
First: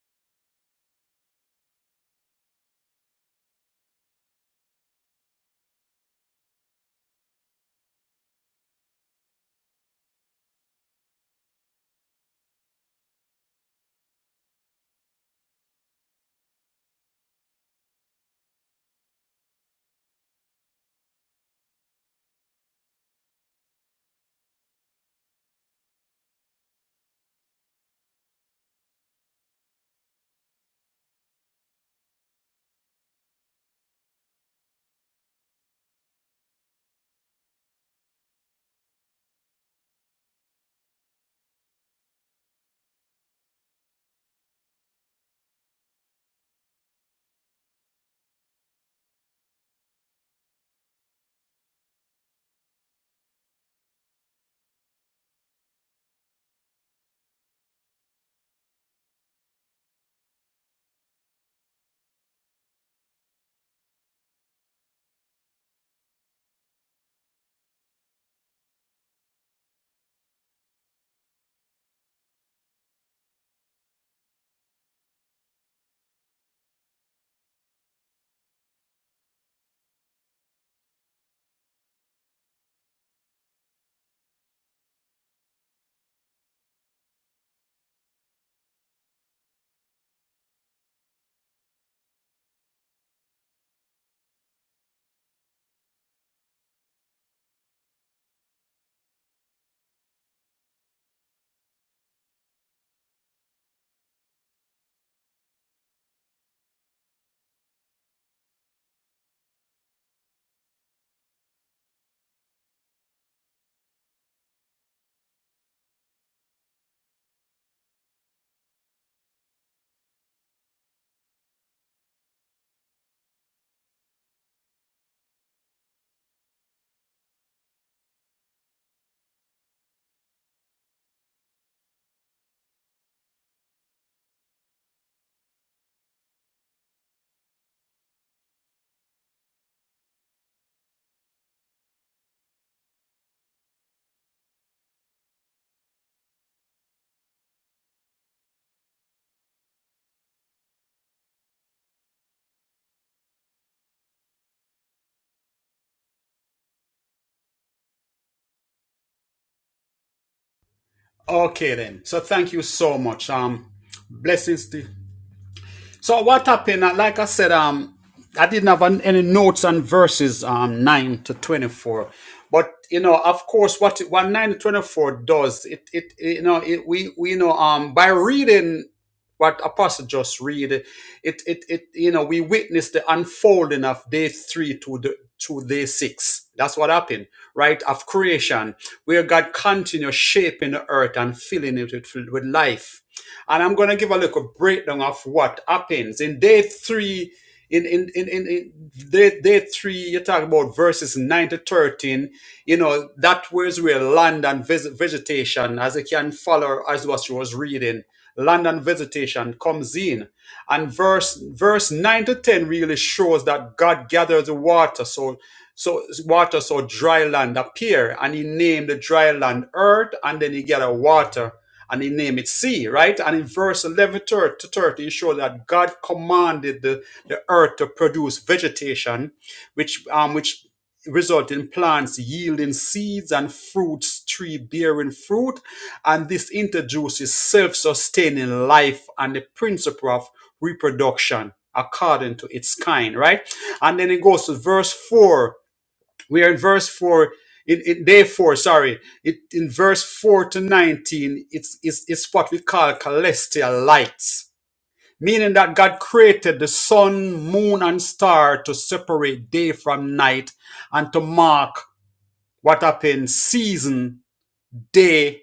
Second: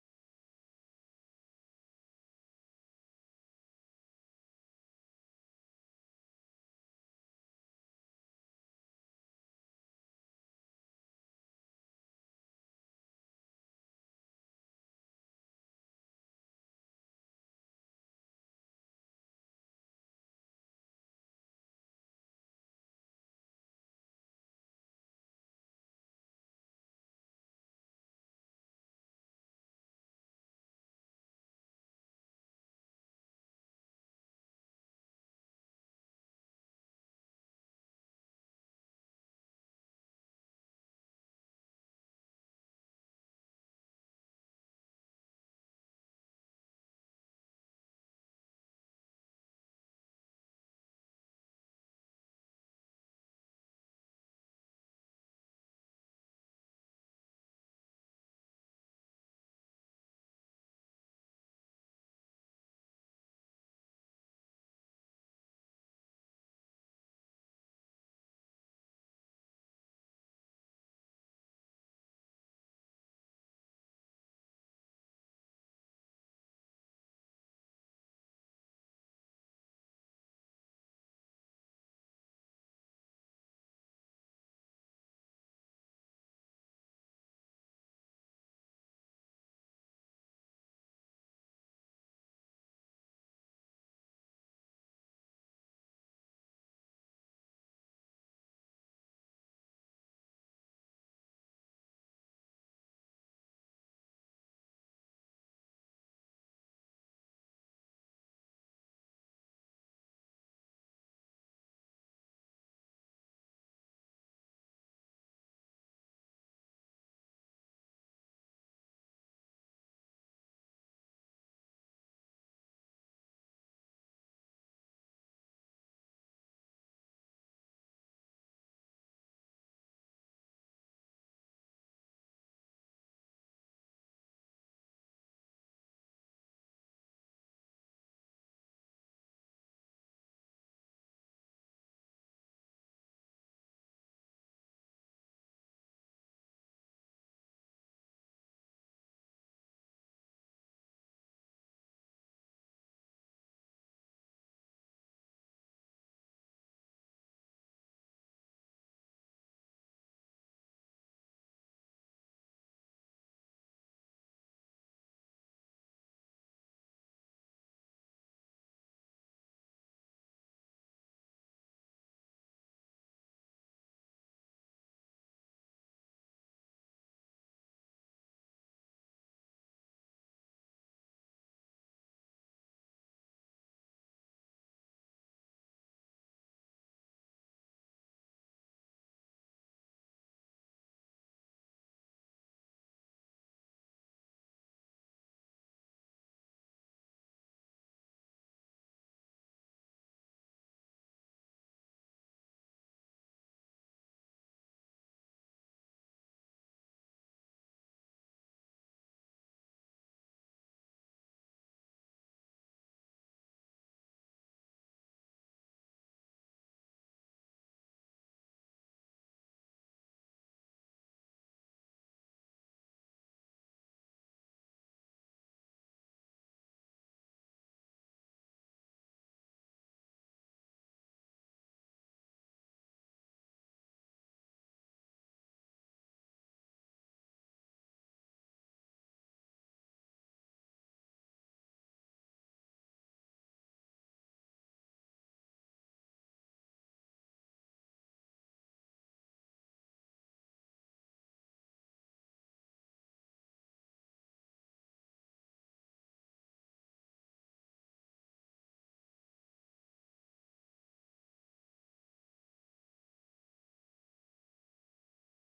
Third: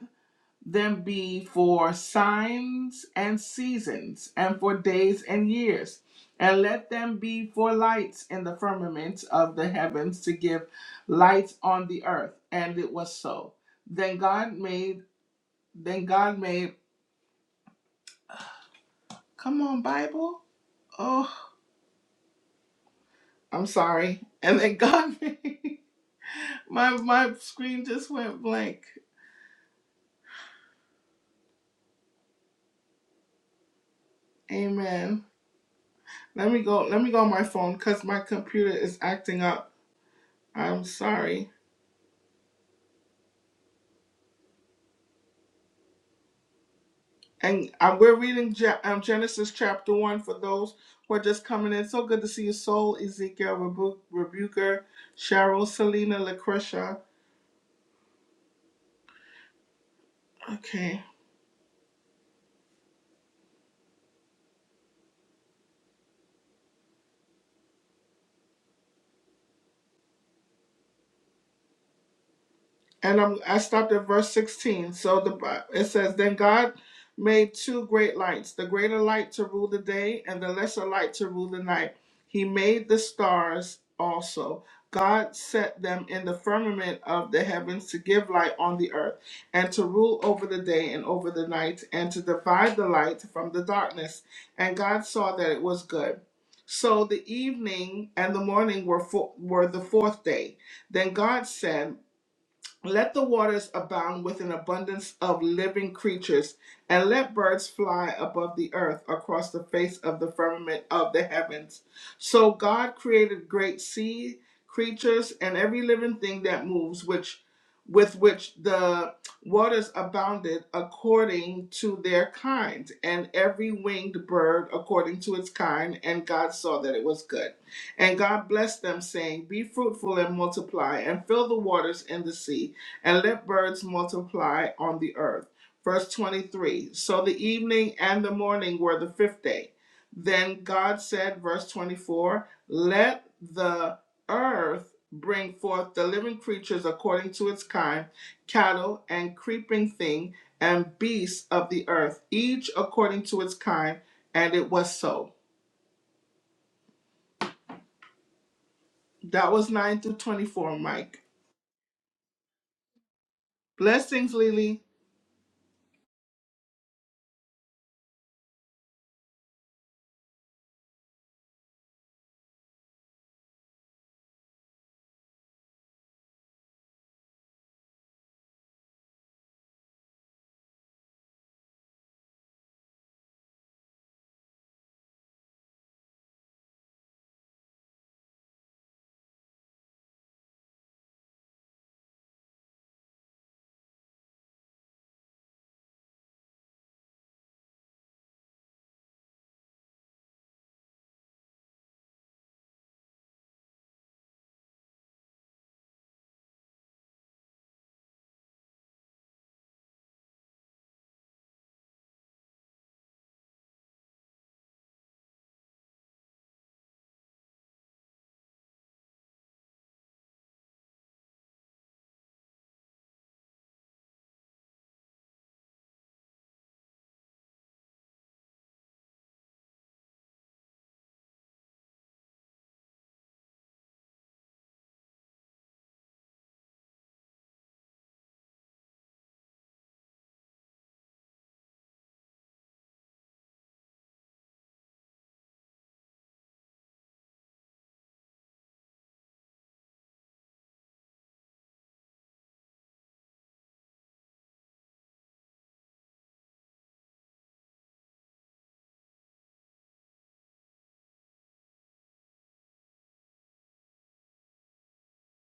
S1: them be for signs and seasons, and for days and years. And let them be for lights in the firmament of the heavens to give light on the earth. And it was so. Then God made, then God made, come on, Bible. Oh, I'm sorry. And then God (laughs) made, my, my screen just went blank. Amen. Let me go, let me go on my phone because my computer is acting up. I'm sorry. And um, we're reading Ge- um, Genesis chapter 1 for those who are just coming in. So good to see you, Soul, Ezekiel, Rebu- Rebuker, Cheryl, Selena, Lucretia. Okay. and I'm, I stopped at verse 16. So the Bi- it says, Then God made two great lights, the greater light to rule the day and the lesser light to rule the night. He made the stars also. God set them in the firmament of the heavens to give light on the earth and to rule over the day and over the night and to divide the light from the darkness. And God saw that it was good. So the evening and the morning were, fo- were the fourth day. Then God said, let the waters abound with an abundance of living creatures, and let birds fly above the earth across the face of the firmament of the heavens. So God created great sea creatures and every living thing that moves, which with which the waters abounded according to their kind, and every winged bird according to its kind, and God saw that it was good. And God blessed them, saying, Be fruitful and multiply, and fill the waters in the sea and let birds multiply on the earth. Verse 23 So the evening and the morning were the fifth day. Then God said, verse 24, Let the earth bring forth the living creatures according to its kind, cattle and creeping thing, and beasts of the earth, each according to its kind. And it was so. That was 9 through 24, Mike.
S2: Okay then. So thank you so much. Um,
S1: Blessings,
S2: blessings
S1: Lily.
S2: to so what happened? uh, Like I said, um, I didn't have any notes on verses um nine to twenty four, but you know, of course, what what nine to twenty four does, it, it you know, it, we we you know um by reading what apostle just read, it it it you know we witness the unfolding of day three to the to day six. That's what happened, right? Of creation, where God continues shaping the earth and filling it with, with life and I'm going to give a little breakdown of what happens. In day three, in, in, in, in, in day, day three, you talk about verses 9 to 13. You know, that was where land and vegetation, as you can follow as what you was reading, land and vegetation comes in. And verse verse 9 to 10 really shows that God gathers the water. So so water, so dry land appear, and he named the dry land earth, and then he get a water, and he named it sea, right? And in verse 11 thir- to 30, he showed that God commanded the, the earth to produce vegetation, which um which result in plants yielding seeds and fruits, tree bearing fruit, and this introduces self-sustaining life and the principle of reproduction according to its kind, right? And then it goes to verse 4 we are in verse four. In, in day four, sorry, it, in verse four to nineteen, it's, it's it's what we call celestial lights, meaning that God created the sun, moon, and star to separate day from night, and to mark what happened season, day,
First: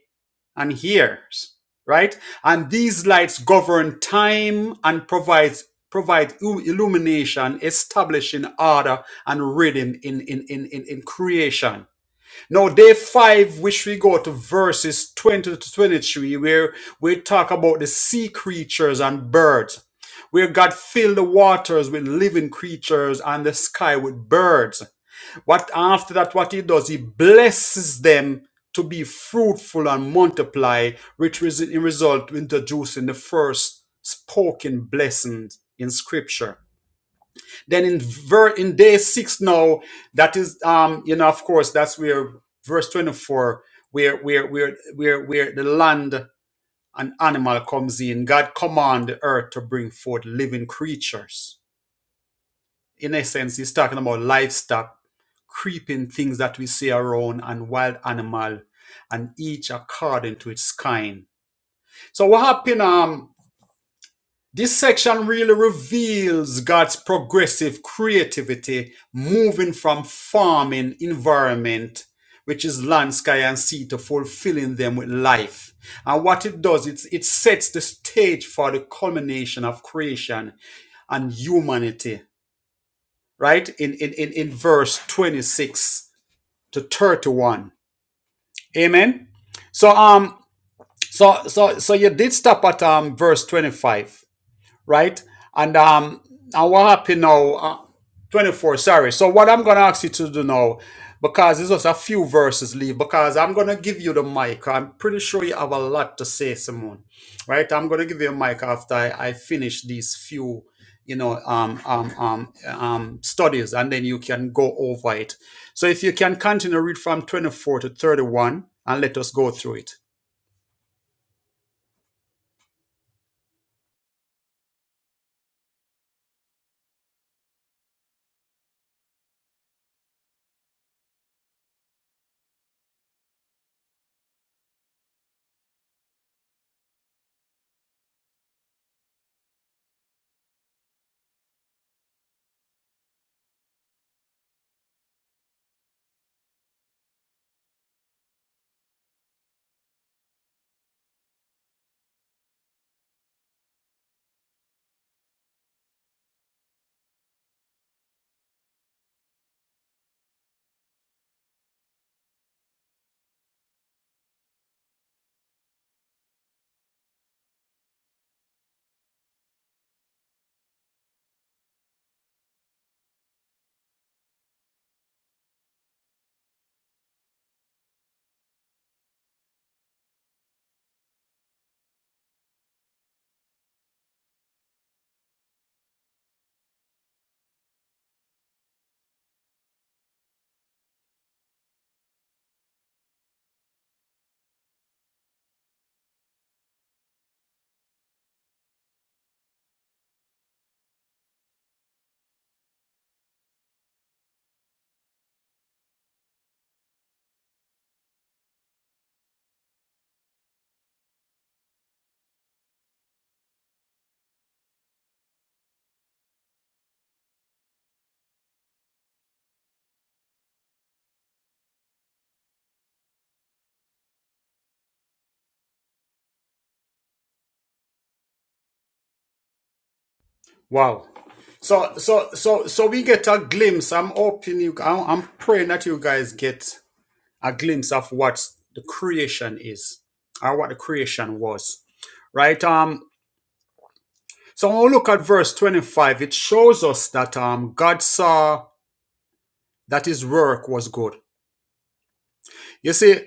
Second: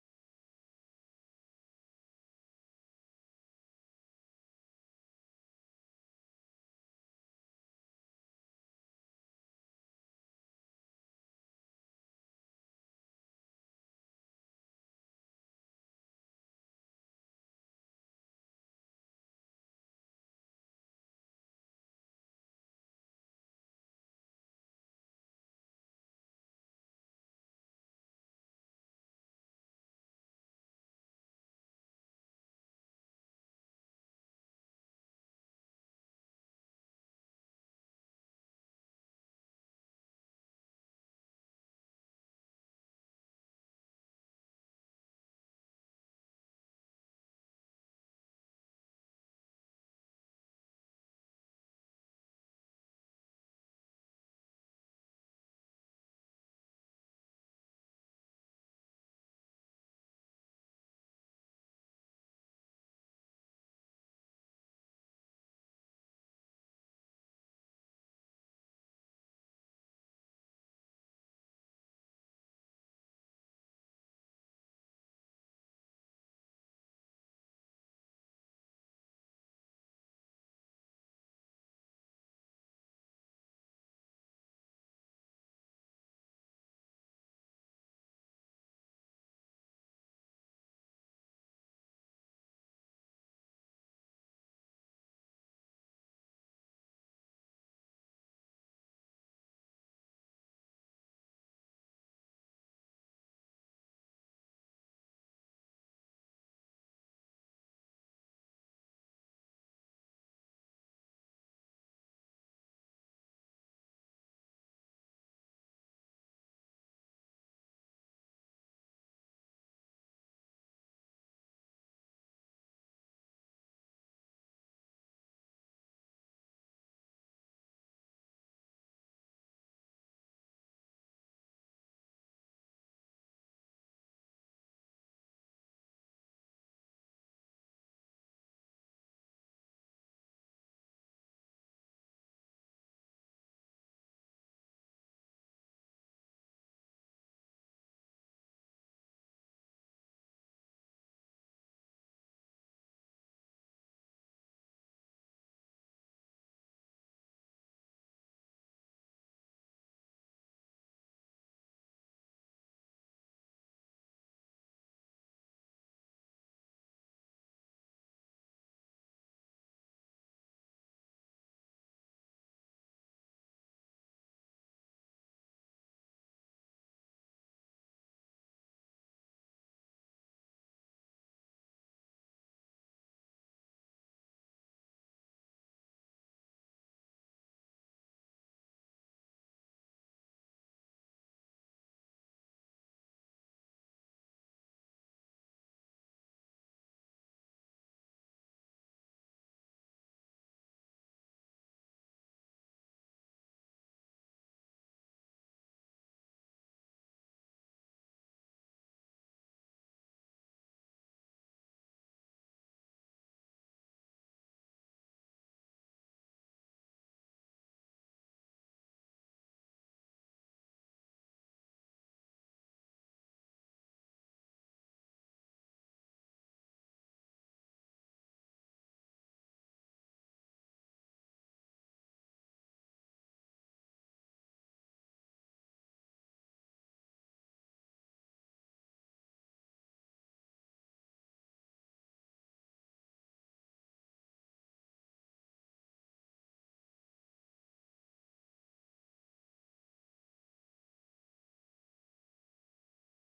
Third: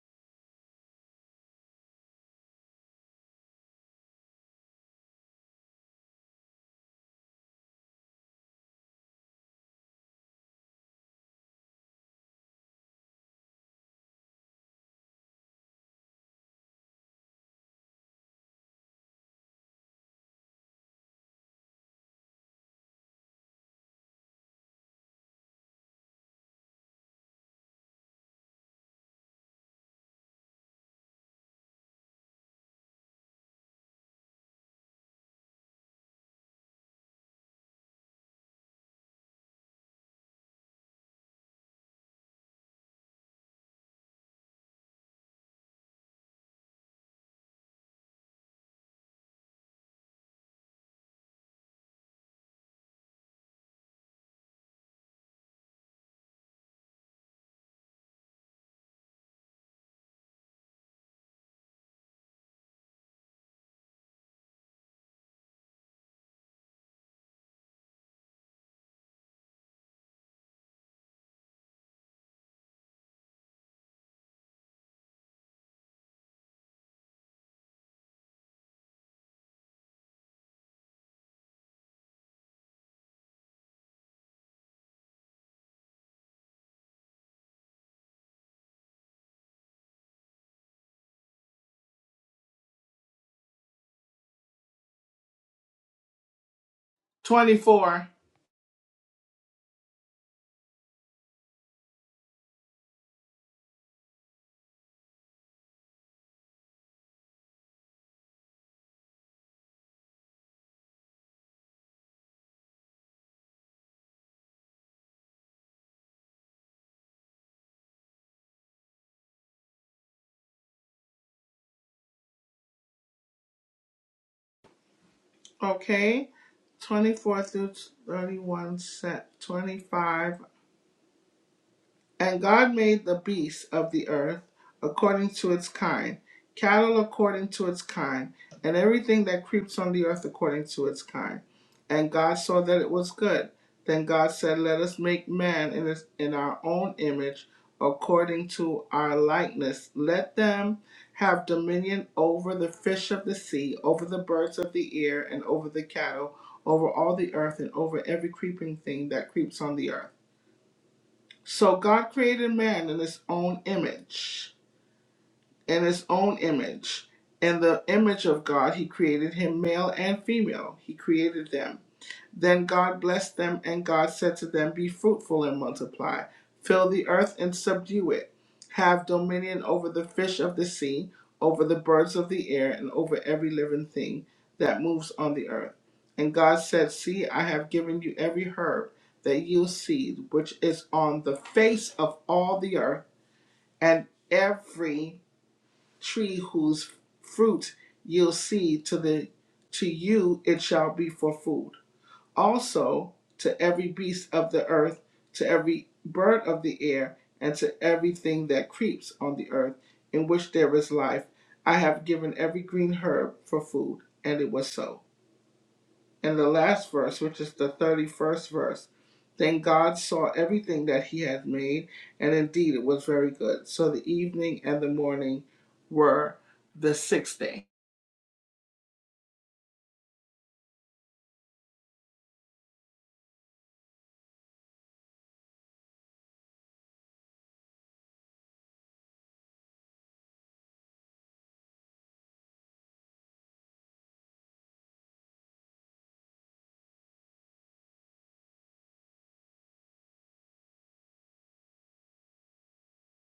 S2: and years, right? And these lights govern time and provides provide il- illumination, establishing order and rhythm in in in in, in creation. Now, day five, which we go to verses 20 to 23, where we talk about the sea creatures and birds, where God filled the waters with living creatures and the sky with birds. What after that, what he does, he blesses them to be fruitful and multiply, which is in result introducing the first spoken blessing in scripture. Then in ver- in day six now, that is um, you know, of course, that's where verse 24, where where where where where the land and animal comes in. God command the earth to bring forth living creatures. In essence, he's talking about livestock, creeping things that we see around, and wild animal, and each according to its kind. So what happened? Um, This section really reveals God's progressive creativity moving from farming environment, which is land, sky, and sea, to fulfilling them with life. And what it does, it's, it sets the stage for the culmination of creation and humanity, right? In, in, in, in verse 26 to 31. Amen. So um so so so you did stop at um verse 25 right? And um, and what happened now? Uh,
S1: 24.
S2: 24, sorry. So what I'm gonna ask you to do now, because there's just a few verses leave, because I'm gonna give you the mic. I'm pretty sure you have a lot to say, Simone. Right? I'm gonna give you a mic after I, I finish these few, you know, um, um, um, um, studies, and then you can go over it. So if you can continue read from 24 to 31, and let us go through it.
S1: okay, 24 through 31, set 25 and God made the beasts of the earth according to its kind, cattle according to its kind, and everything that creeps on the earth according to its kind. And God saw that it was good. Then God said, Let us make man in, his, in our own image, according to our likeness. Let them have dominion over the fish of the sea, over the birds of the air, and over the cattle, over all the earth, and over every creeping thing that creeps on the earth. So God created man in his own image. In his own image. In the image of God, he created him, male and female. He created them. Then God blessed them, and God said to them, Be fruitful and multiply, fill the earth and subdue it, have dominion over the fish of the sea, over the birds of the air, and over every living thing that moves on the earth. And God said, See, I have given you every herb that yields seed, which is on the face of all the earth, and every tree whose fruit yields seed to the to you it shall be for food also to every beast of the earth, to every bird of the air, and to everything that creeps on the earth, in which there is life. I have given every green herb for food. And it was so. And the last verse, which is the 31st verse, then God saw everything that he had made, and indeed it was very good. So the evening and the morning were the sixth day.
S2: Wow. So so so so we get a glimpse. I'm hoping you. I'm, I'm praying that you guys get a glimpse of what the creation is, or what the creation was, right? Um. So when we look at verse 25. It shows us that um God saw that His work was good. You see,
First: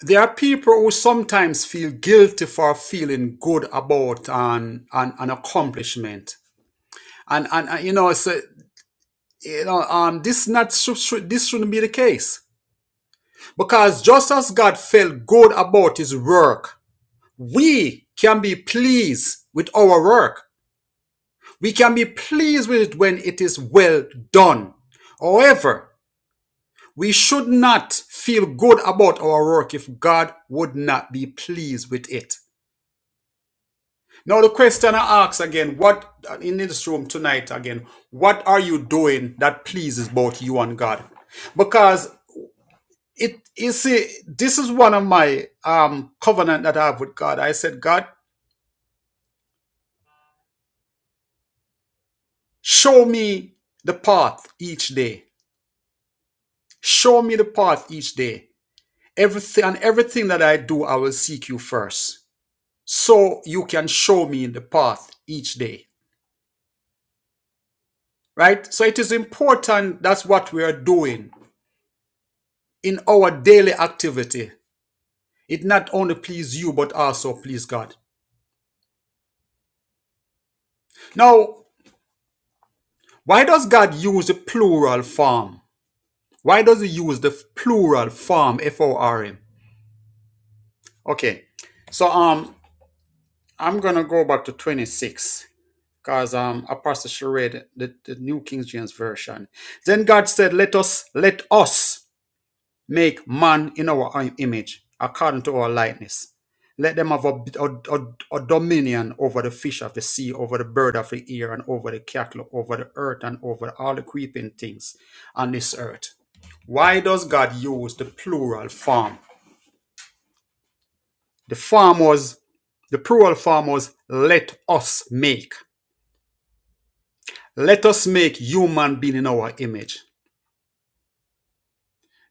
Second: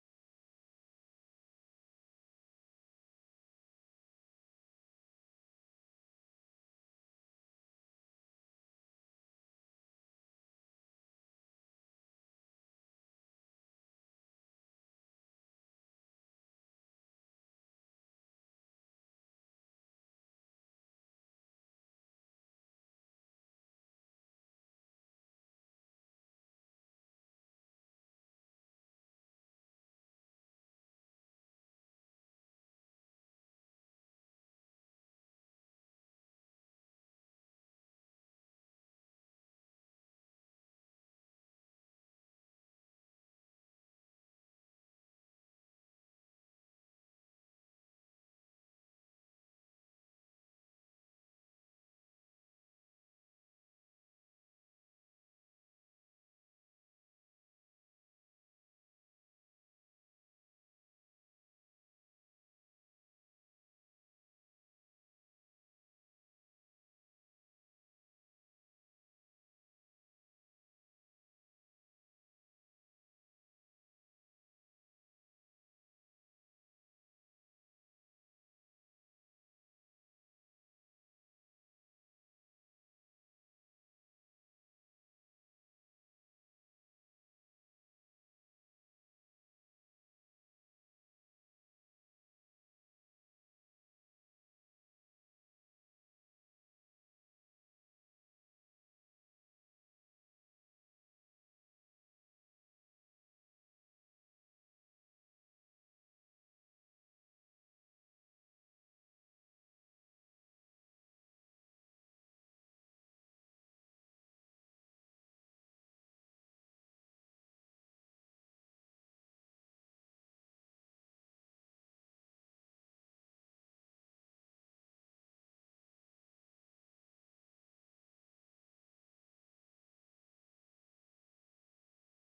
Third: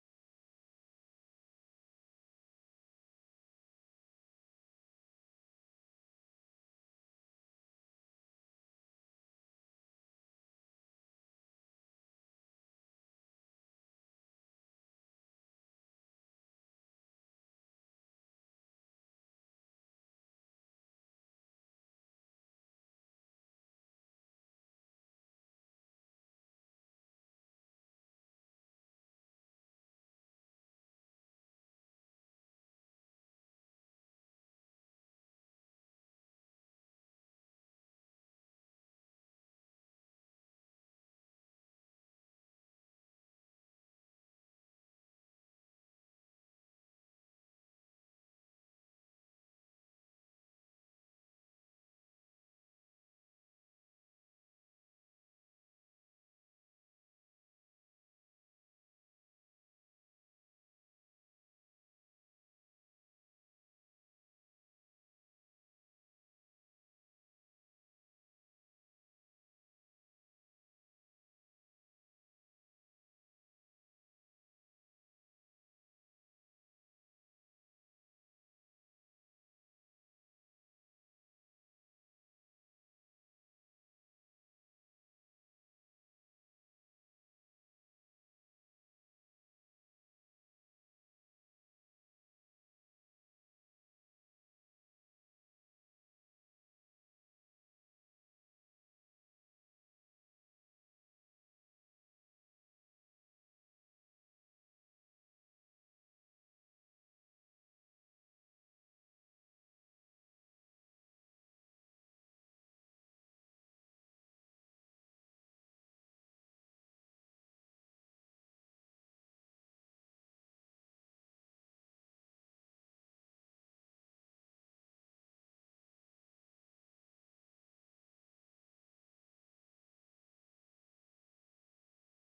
S2: there are people who sometimes feel guilty for feeling good about an an, an accomplishment, and and uh, you know so. you know, um, this not should, should, this shouldn't be the case because just as God felt good about His work, we can be pleased with our work. We can be pleased with it when it is well done. However, we should not feel good about our work if God would not be pleased with it. Now the question I ask again, what uh, in this room tonight again, what are you doing that pleases both you and God? Because it you see this is one of my um covenant that i have with god i said god show me the path each day show me the path each day everything and everything that i do i will seek you first so you can show me the path each day right so it is important that's what we are doing in our daily activity it not only please you but also please god now why does god use a plural form Why does it use the plural form F-O-R-M? Okay, so um, I'm gonna go back to 26 because um, Apostle she read the, the New King James Version. Then God said, "Let us, let us make man in our image, according to our likeness. Let them have a, a, a- a dominion over the fish of the sea, over the bird of the air, and over the cattle, over the earth, and over all the creeping things on this earth." Why does God use the plural form? The farmers, the plural farmers, let us make. Let us make human being in our image.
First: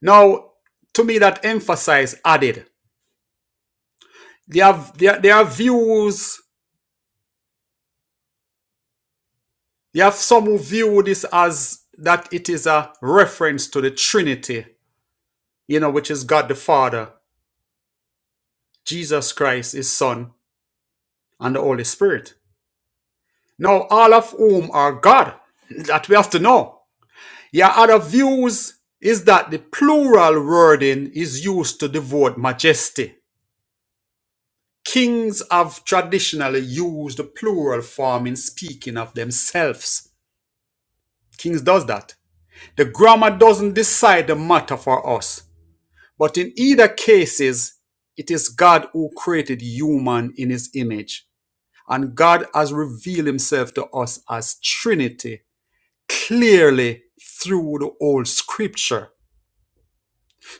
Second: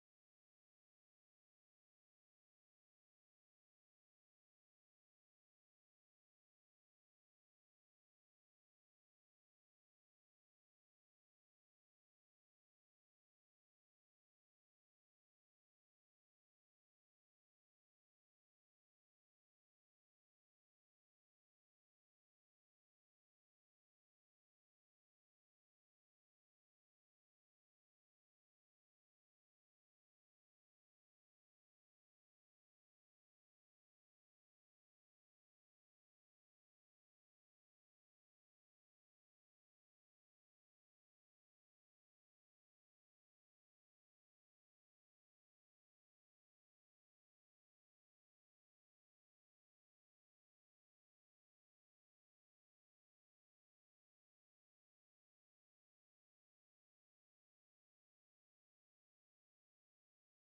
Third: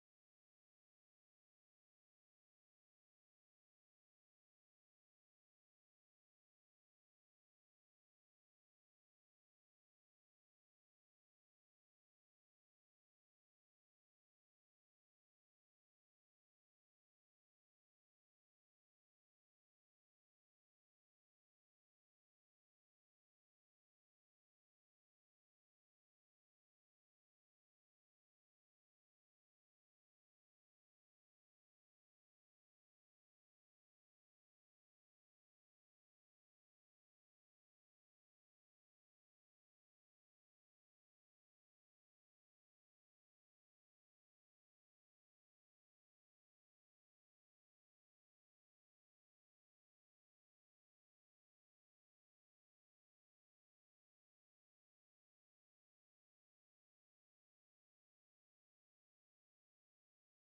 S2: Now, to me, that emphasize added. They have there there are views. They have some who view this as that it is a reference to the Trinity, you know, which is God the Father, Jesus Christ, His Son, and the Holy Spirit. Now, all of whom are God. That we have to know. Your other views is that the plural wording is used to devote majesty. Kings have traditionally used the plural form in speaking of themselves. Kings does that. The grammar doesn't decide the matter for us, but in either cases, it is God who created human in his image, and God has revealed himself to us as Trinity clearly through the old scripture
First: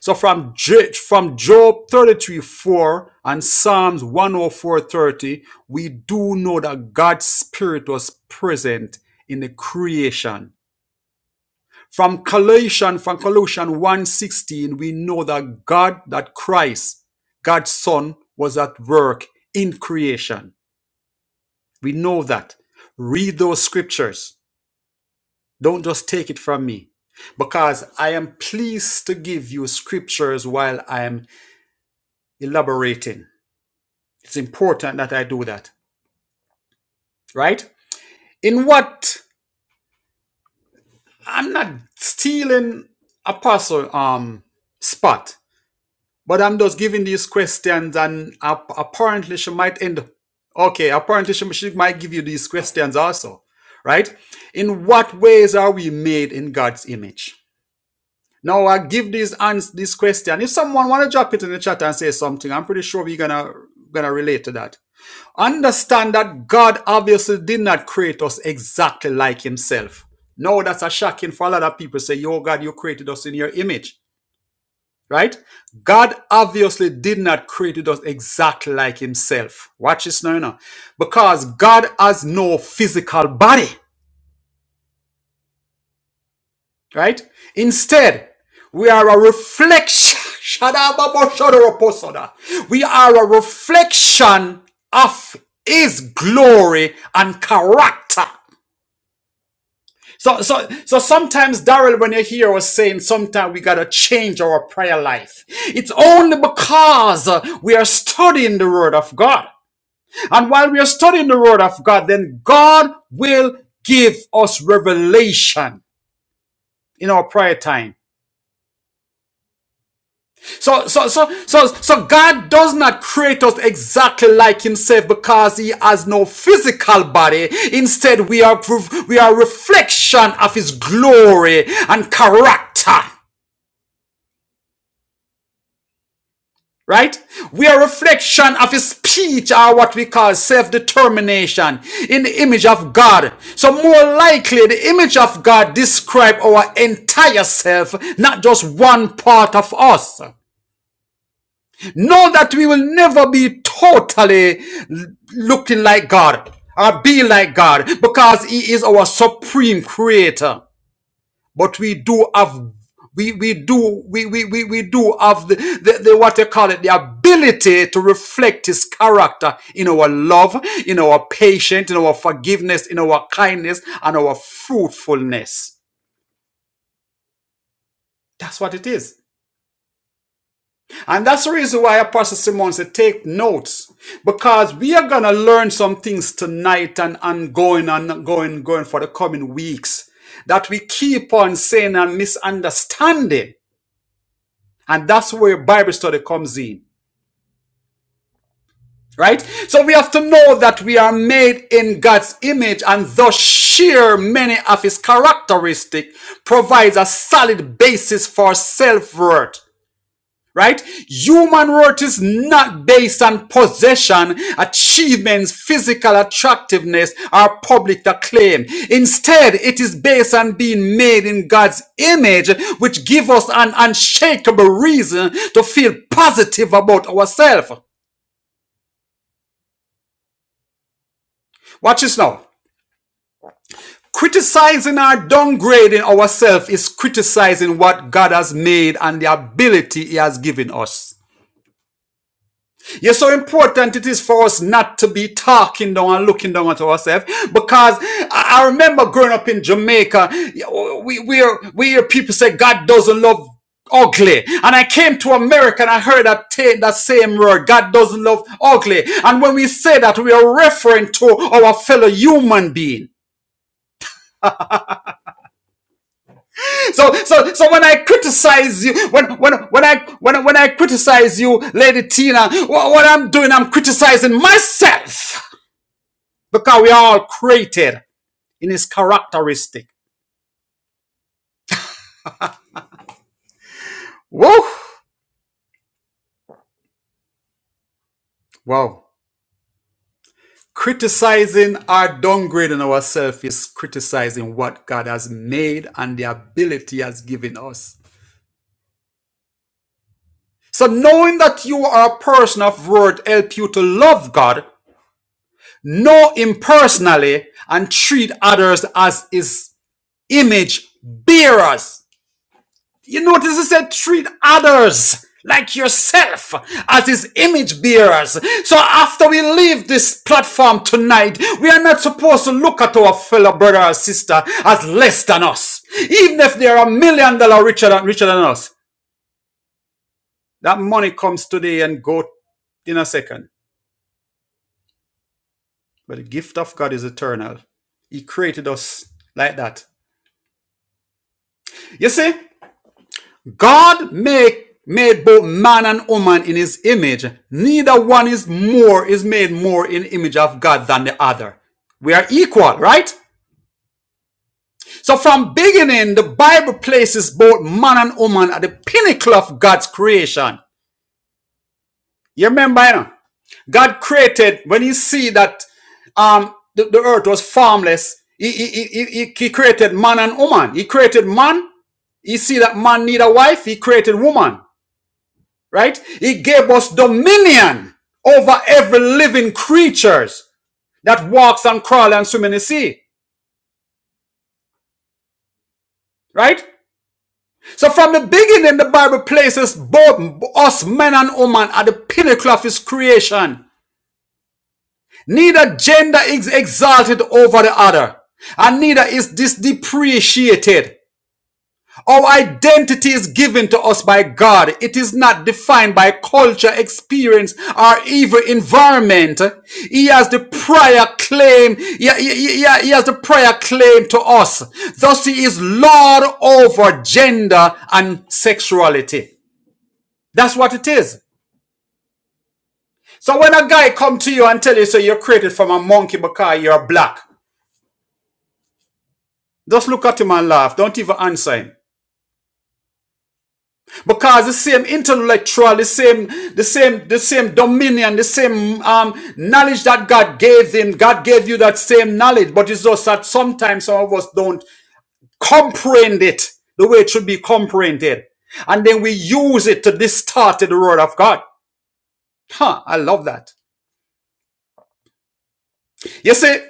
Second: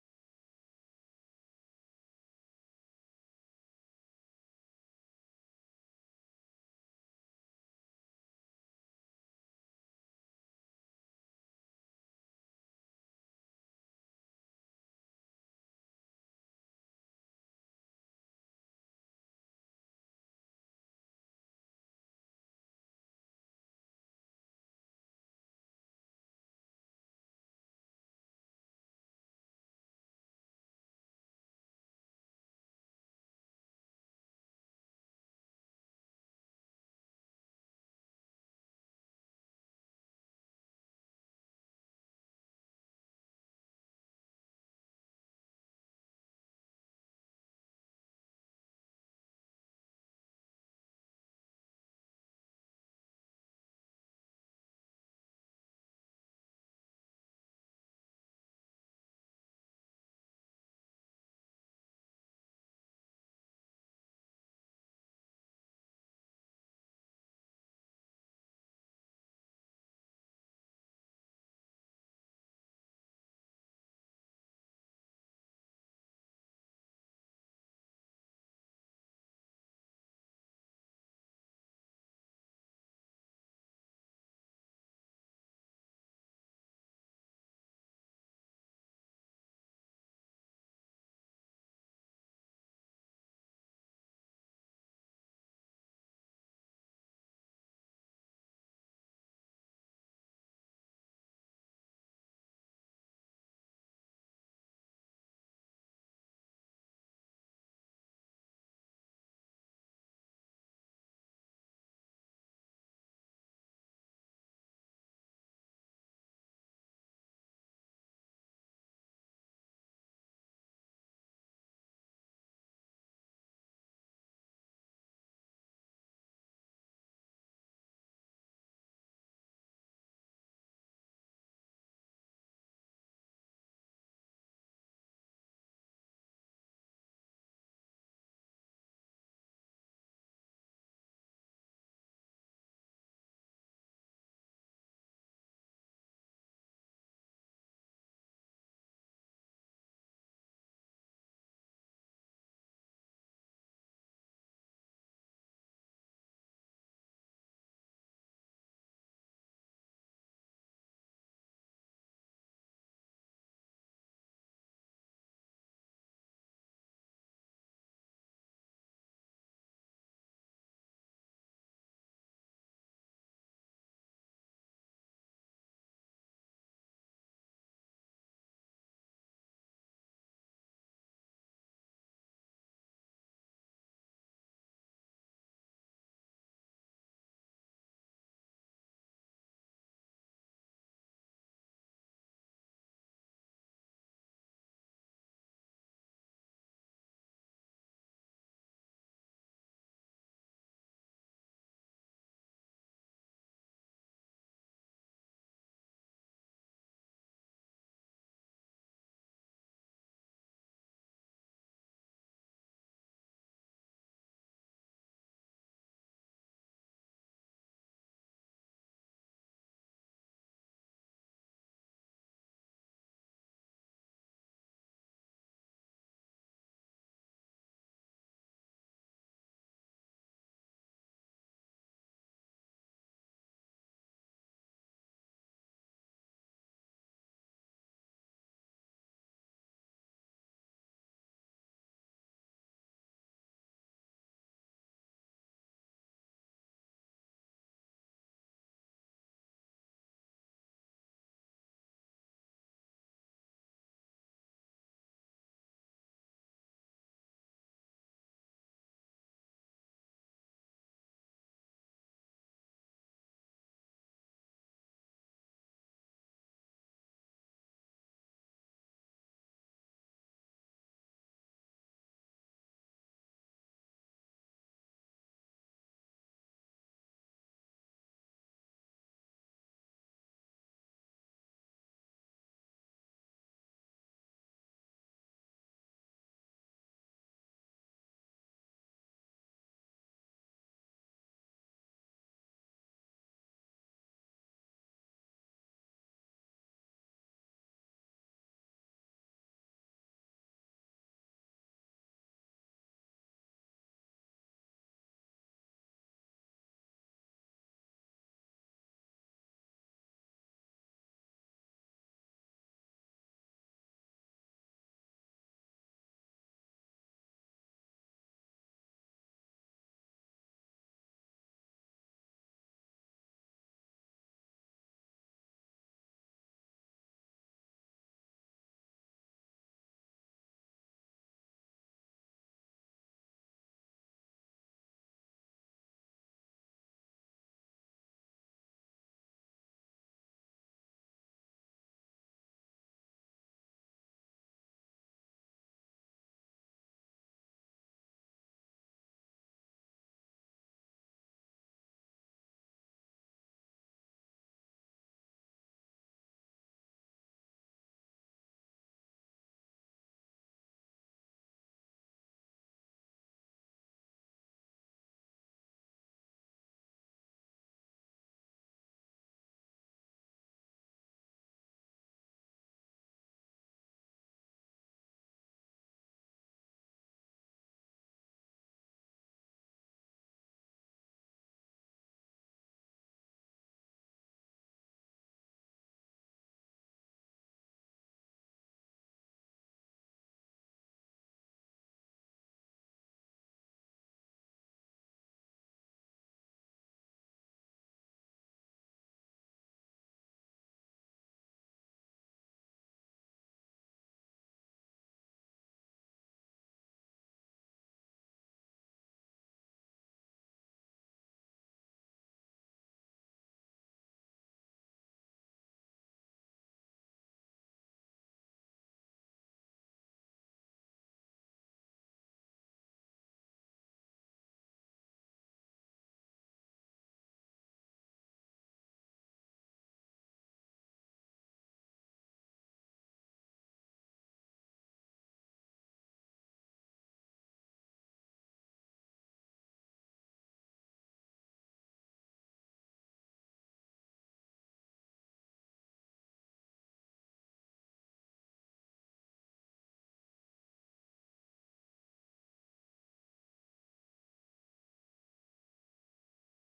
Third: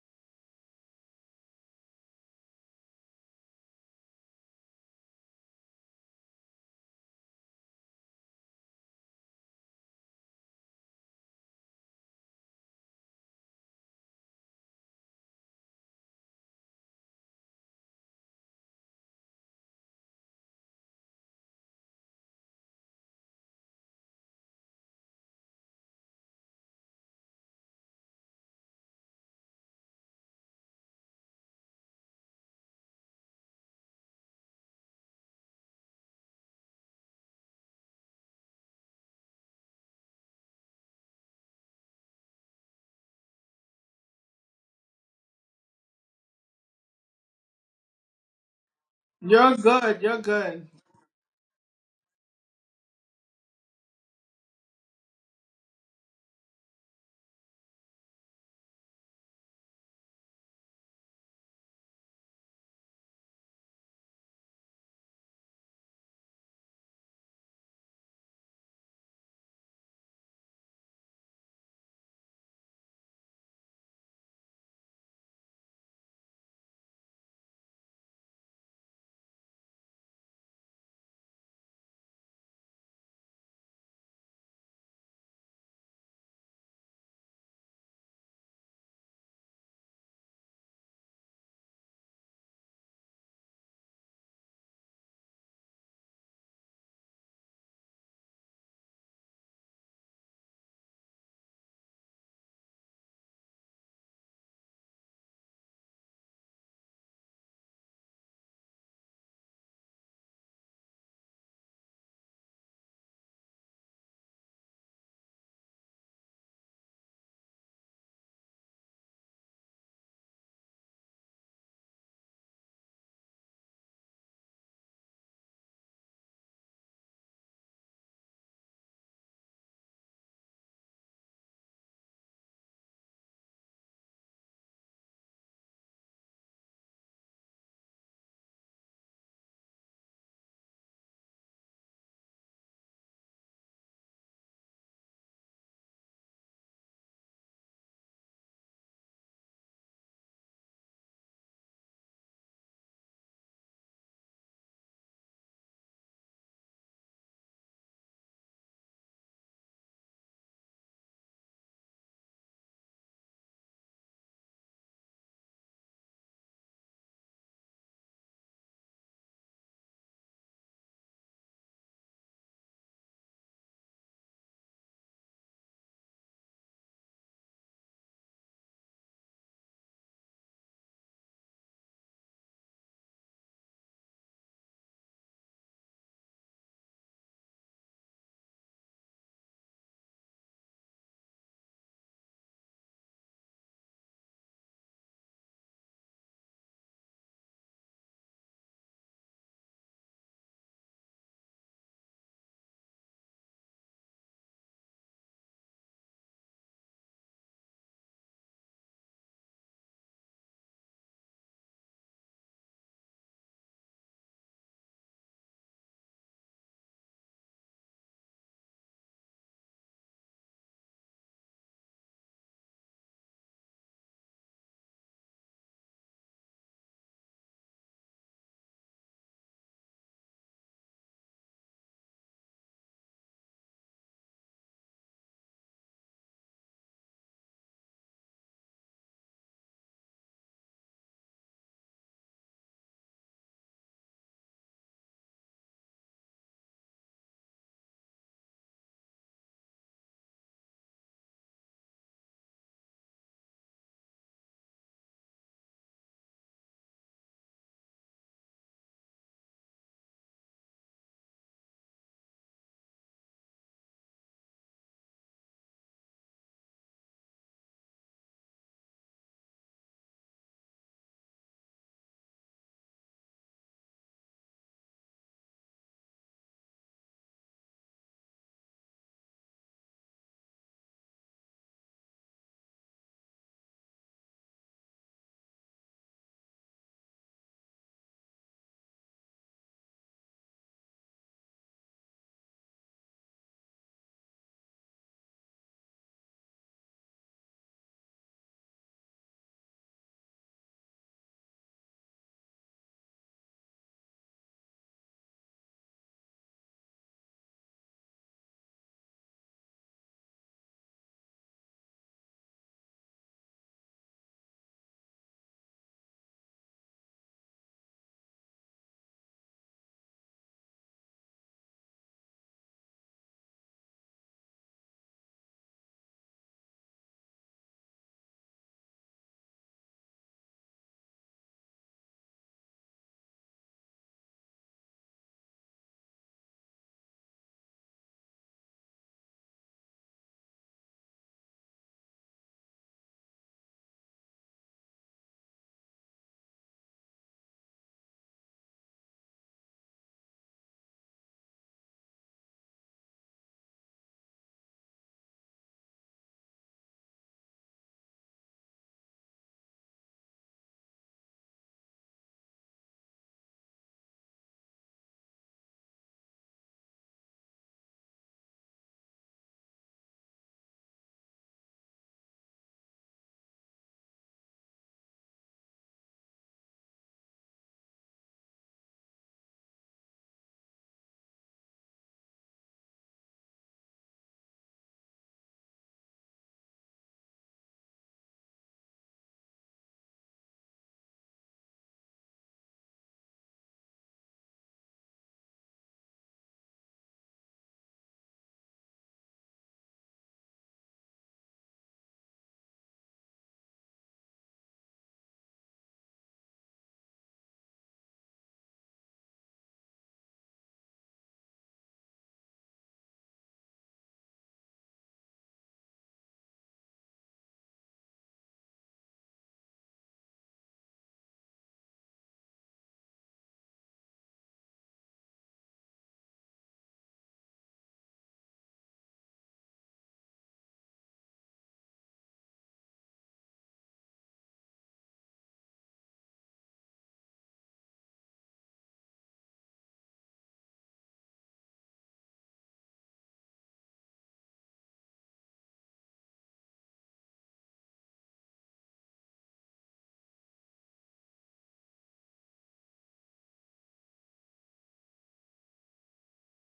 S2: So from J- from Job 33 4 and Psalms one oh four thirty, we do know that God's Spirit was present in the creation. From Colossians, from Colossians one sixteen, we know that God, that Christ, God's Son, was at work in creation. We know that. Read those scriptures. Don't just take it from me. Because I am pleased to give you scriptures while I am elaborating. It's important that I do that, right? In what I'm not stealing apostle um spot, but I'm just giving these questions, and ap- apparently she
S1: You're
S2: might end.
S1: good.
S2: up,
S1: You're good.
S2: Okay, apparently she, she might give you these questions also, right? In what ways are we made in God's image? Now I give these ans this question. If someone want to drop it in the chat and say something, I'm pretty sure we're gonna gonna relate to that Understand that God obviously did not create us exactly like Himself. No, that's a shocking for a lot of people. Say, Yo, God, you created us in your image, right? God obviously did not create us exactly like Himself. Watch this now, you know. because God has no physical body, right? Instead, we are a reflection. We are a reflection of His glory and character. So, so, so sometimes, Darrell, when you hear us saying, sometimes we gotta change our prayer life. It's only because uh, we are studying the Word of God. And while we are studying the Word of God, then God will give us revelation in our prayer time. So, so, so, so, so God does not create us exactly like Himself because He has no physical body. Instead, we are, we are a reflection of His glory and character. right? We are a reflection of his speech or what we call self-determination in the image of God. So more likely the image of God describe our entire self, not just one part of us. Know that we will never be totally looking like God or be like God because he is our supreme creator but we do have we we do we we we, we do have the, the the what they call it the ability to reflect his character in our love in our patience in our forgiveness in our kindness and our fruitfulness that's what it is and that's the reason why apostle simon said take notes because we are going to learn some things tonight and, and going and going going for the coming weeks that we keep on saying and misunderstanding And that's where Bible study comes in, right? So we have to know that we are made in God's image and thus share many of his characteristics provides a solid basis for self-worth right? Human worth is not based on possession, achievements, physical attractiveness, or public acclaim. Instead, it is based on being made in God's image, which gives us an unshakable reason to feel positive about ourselves. Watch this now. Criticizing or downgrading ourselves is criticizing what God has made and the ability He has given us. Yes, how important it is for us not to be talking down and looking down at ourselves. Because I remember growing up in Jamaica, we, we, hear, we hear people say God doesn't love ugly. And I came to America and I heard that, that same word, God doesn't love ugly. And when we say that, we are referring to our fellow human being. So, so, so when I criticize you, when, when, when I, when, when I criticize you, Lady Tina, wha- what I'm doing, I'm criticizing myself. because we are all created in his characteristic. Woo! Wow. Criticizing or downgrading ourselves is criticizing what God has made and the ability He has given us. So knowing that you are a person of worth, help you to love God, know him personally, and treat others as his image bearers. You notice he said treat others like yourself as his image bearers. So after we leave this platform tonight, we are not supposed to look at our fellow brother or sister as less than us. Even if they are a million dollar richer than, richer than us. That money comes today and go in a second. But the gift of God is eternal. He created us like that. You see? God make made both man and woman in his image. Neither one is more is made more in the image of God than the other. We are equal, right? So from beginning, the Bible places both man and woman at the pinnacle of God's creation. You remember, you know? God created when He see that um the, the earth was formless. He, he, he, he, he created man and woman. He created man. He see that man need a wife. He created woman. right? He gave us dominion over every living creatures that walks and crawls and swims in the sea, right? So from the beginning, the Bible places both us men and women at the pinnacle of his creation. Neither gender is exalted over the other, and neither is this depreciated. Our identity is given to us by God. It is not defined by culture, experience, or even environment. He has the prior claim. He, he- he- has the prior claim to us. Thus, He is Lord over gender and sexuality. That's what it is. So when a guy come to you and tell you, "So, you're created from a monkey because you're black, just look at him and laugh. Don't even answer him. because the same intellectual the same the same the same dominion the same um, knowledge that god gave him god gave you that same knowledge but it's just that sometimes some of us don't comprehend it the way it should be comprehended and then we use it to distort the word of god huh i love that you see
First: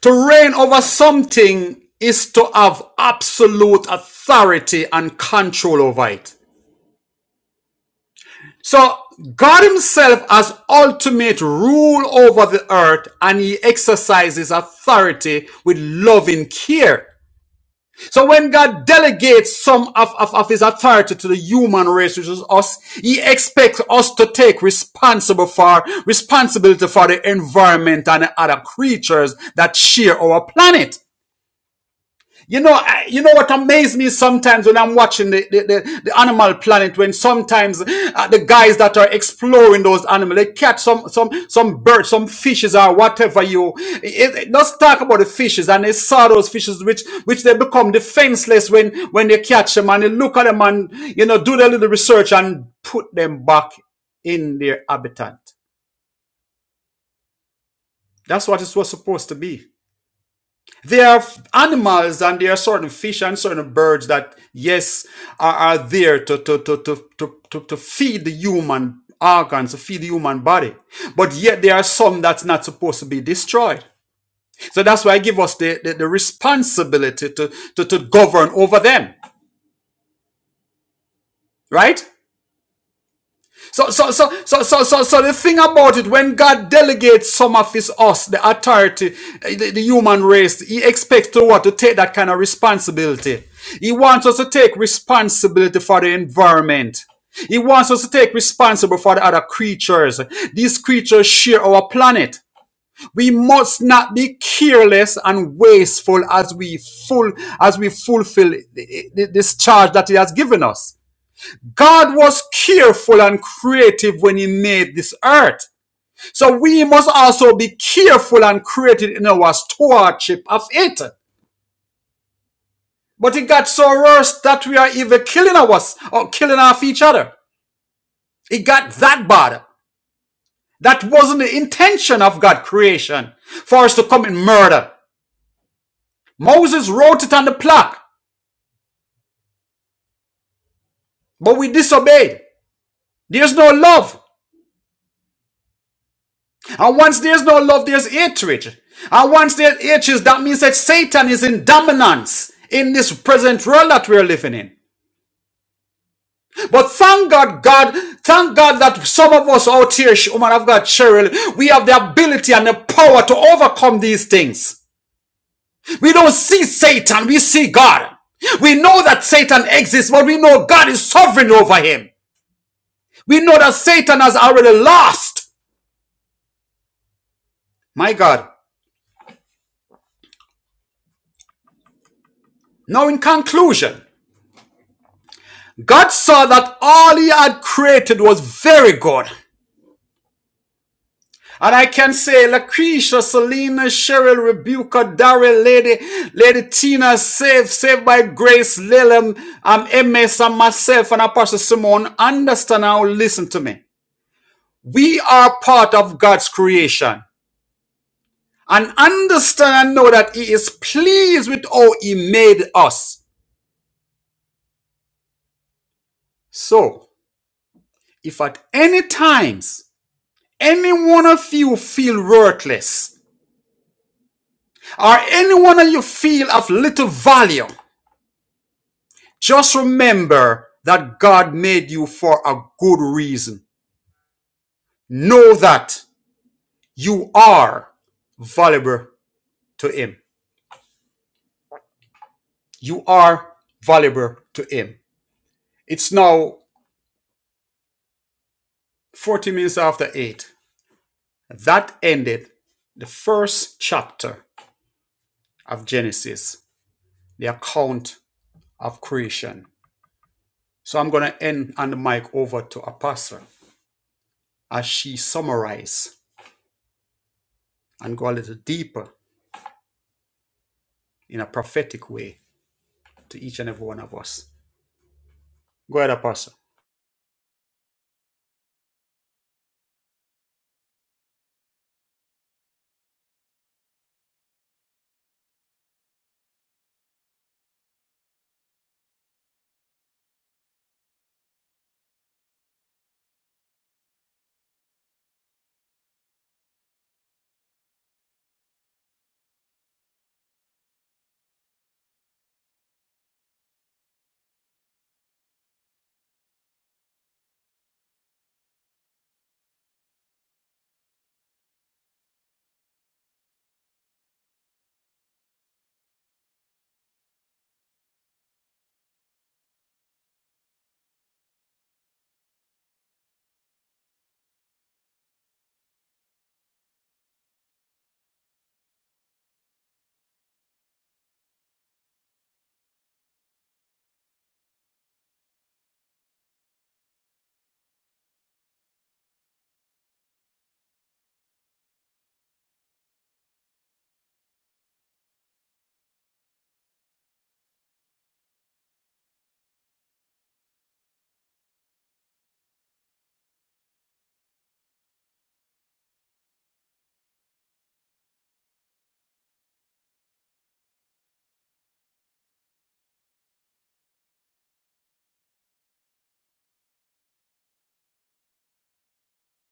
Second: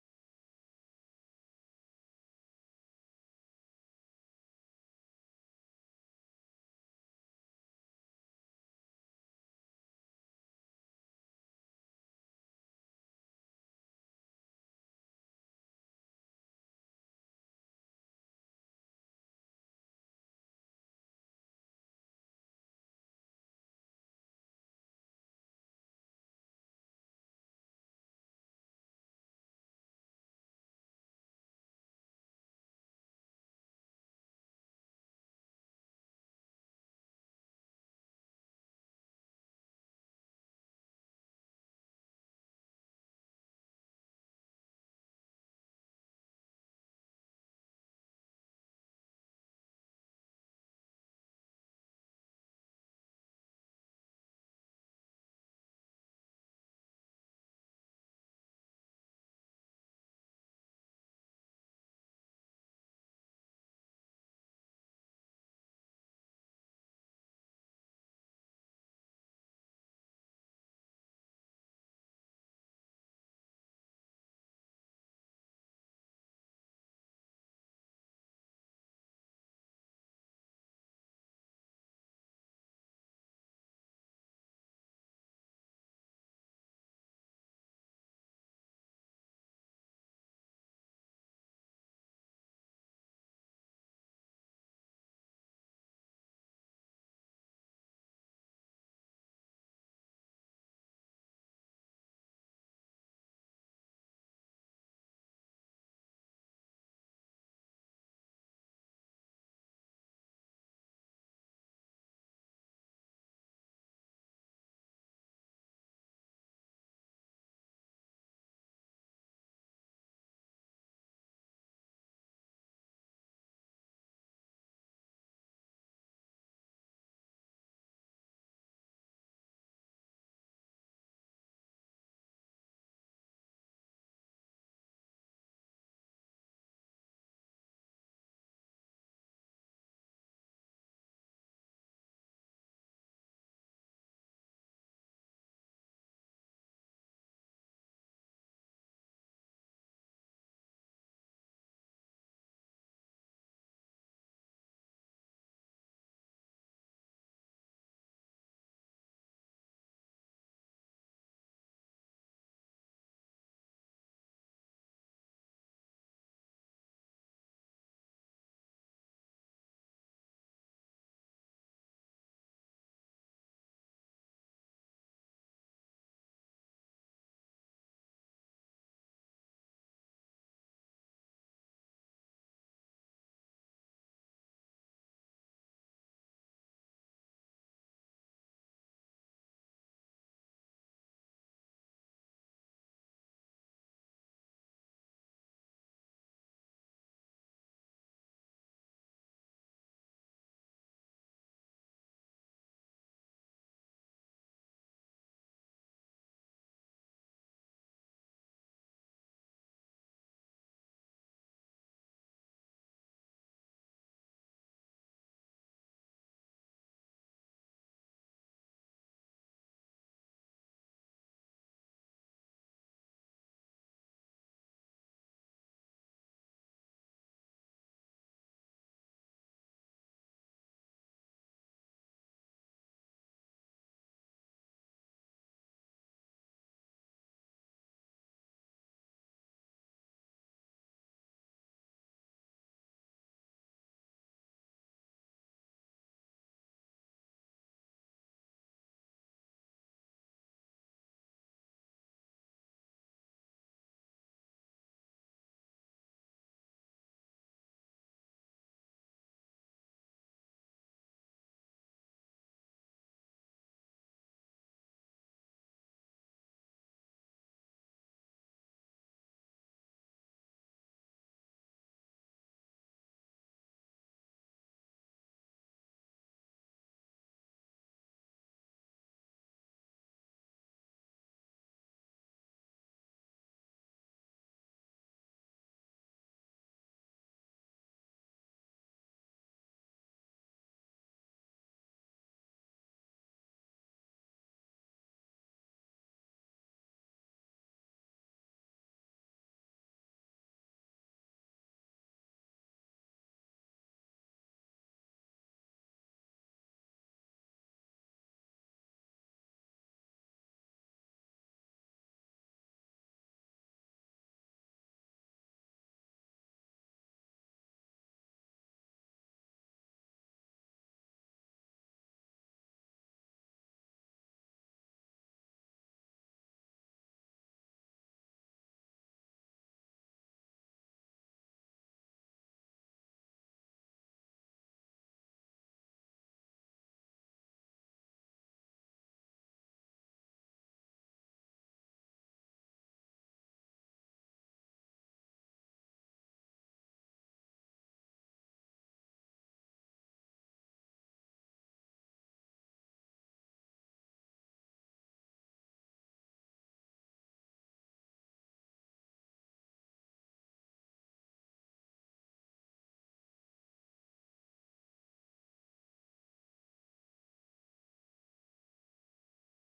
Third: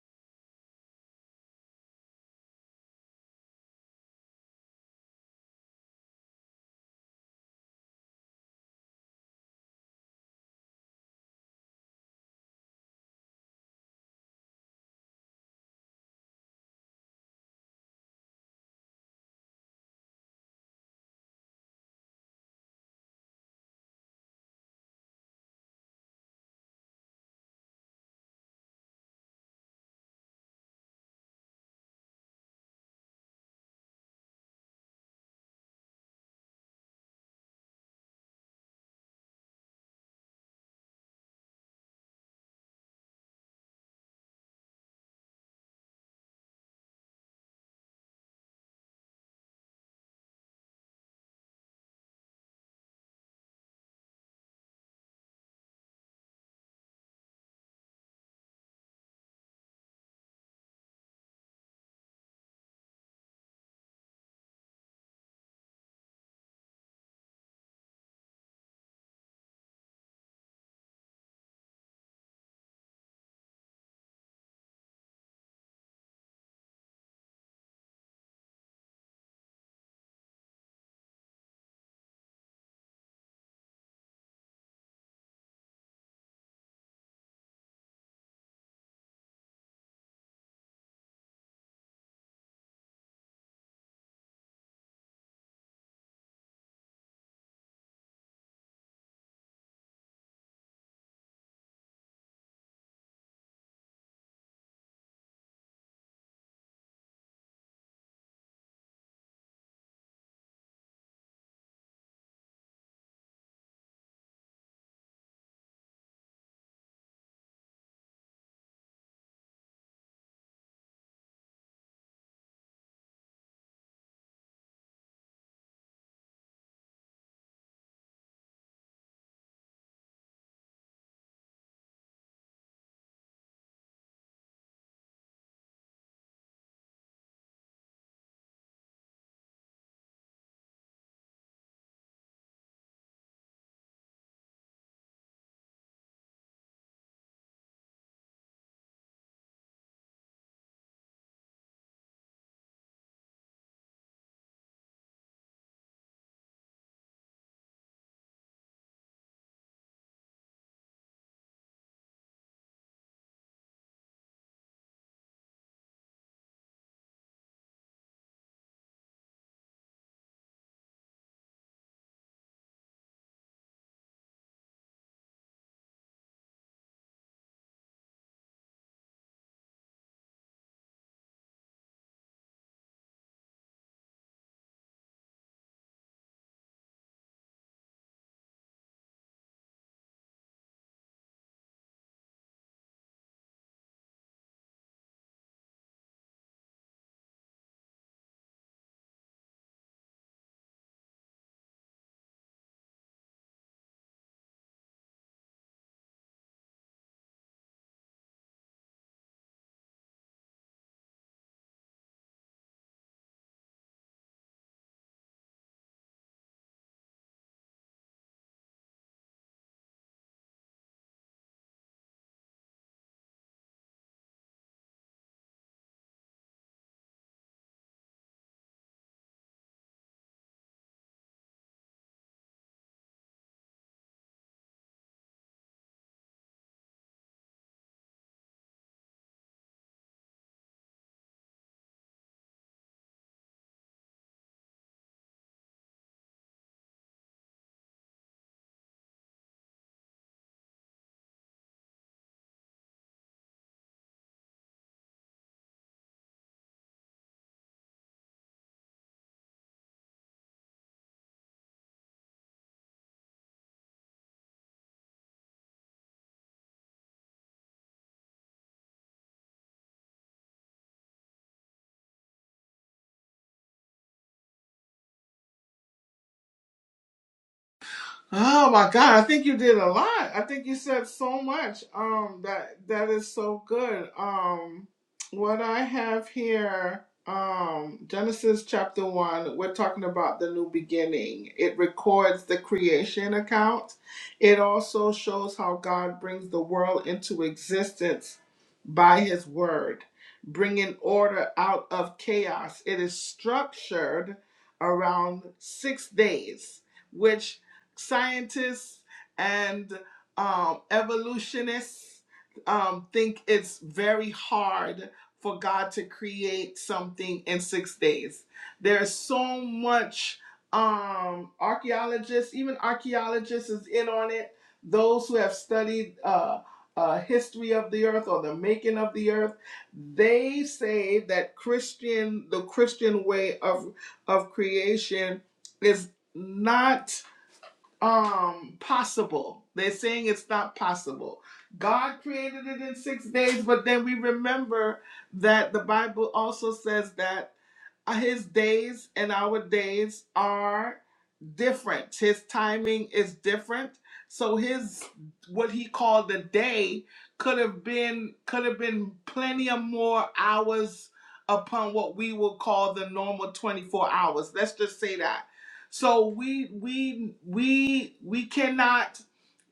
S2: to reign over something is to have absolute authority and control over it So God himself has ultimate rule over the earth and he exercises authority with loving care. So when God delegates some of, of, of his authority to the human race, which is us, he expects us to take responsible for, responsibility for the environment and the other creatures that share our planet. You know, I, you know what amazes me sometimes when I'm watching the, the, the, the Animal Planet, when sometimes uh, the guys that are exploring those animals, they catch some some some birds, some fishes or whatever you. It, it, let's talk about the fishes and they saw those fishes, which which they become defenseless when when they catch them and they look at them and you know do their little research and put them back in their habitat. That's what it was supposed to be. There are f- animals and there are certain fish and certain birds that, yes, are, are there to, to, to, to, to, to, to feed the human organs, to feed the human body. But yet there are some that's not supposed to be destroyed. So that's why I give us the, the, the responsibility to, to, to govern over them, right? So, so, so, so, so, so, so the thing about it, when God delegates some of his us, the authority, eh, the, the human race, he expects to what? To take that kind of responsibility. He wants us to take responsibility for the environment. He wants us to take responsibility for the other creatures. These creatures share our planet. We must not be careless and wasteful as we full as we fulfill th- this charge that he has given us. God was careful and creative when He made this earth. So we must also be careful and creative in our stewardship of it. But it got so worse that we are even killing us or killing off each other. It got that bad. That wasn't the intention of God creation for us to commit murder. Moses wrote it on the plaque, but we disobeyed. There's no love. And once there's no love, there's hatred. And once there's hatred, that means that Satan is in dominance in this present world that we're living in. But thank God, God, thank God that some of us out here, Sh- woman of God, Cheryl, we have the ability and the power to overcome these things. We don't see Satan, we see God. We know that Satan exists, but we know God is sovereign over him. We know that Satan has already lost. My God. Now, in conclusion, God saw that all he had created was very good. And I can say Lucretia, Selena, Cheryl, Rebuka, Daryl, Lady, Lady Tina, Saved, Saved by Grace, Lilum, um, MS, and myself, and Apostle Simone, understand now, listen to me. We are part of God's creation. And understand and know that He is pleased with how He made us. So, if at any times any one of you feel worthless, or anyone that you feel of little value, just remember that God made you for a good reason. Know that you are valuable to Him. You are valuable to Him. It's now 40 minutes after 8. That ended the first chapter of Genesis, the account of creation. So I'm going to end on the mic over to Apostle as she summarizes and go a little deeper in a prophetic way to each and every one of us. Go ahead, Apostle.
S1: Oh my God, I think you did a lot. I think you said so much. Um that that is so good. Um what I have here um Genesis chapter 1, we're talking about the new beginning. It records the creation account. It also shows how God brings the world into existence by his word, bringing order out of chaos. It is structured around 6 days which scientists and um, evolutionists um, think it's very hard for God to create something in six days. There's so much um, archaeologists, even archaeologists, is in on it. Those who have studied uh, uh, history of the earth or the making of the earth, they say that Christian, the Christian way of of creation, is not um possible. They're saying it's not possible. God created it in 6 days, but then we remember that the Bible also says that uh, his days and our days are different. His timing is different. So his what he called the day could have been could have been plenty of more hours upon what we would call the normal 24 hours. Let's just say that. So we we we we cannot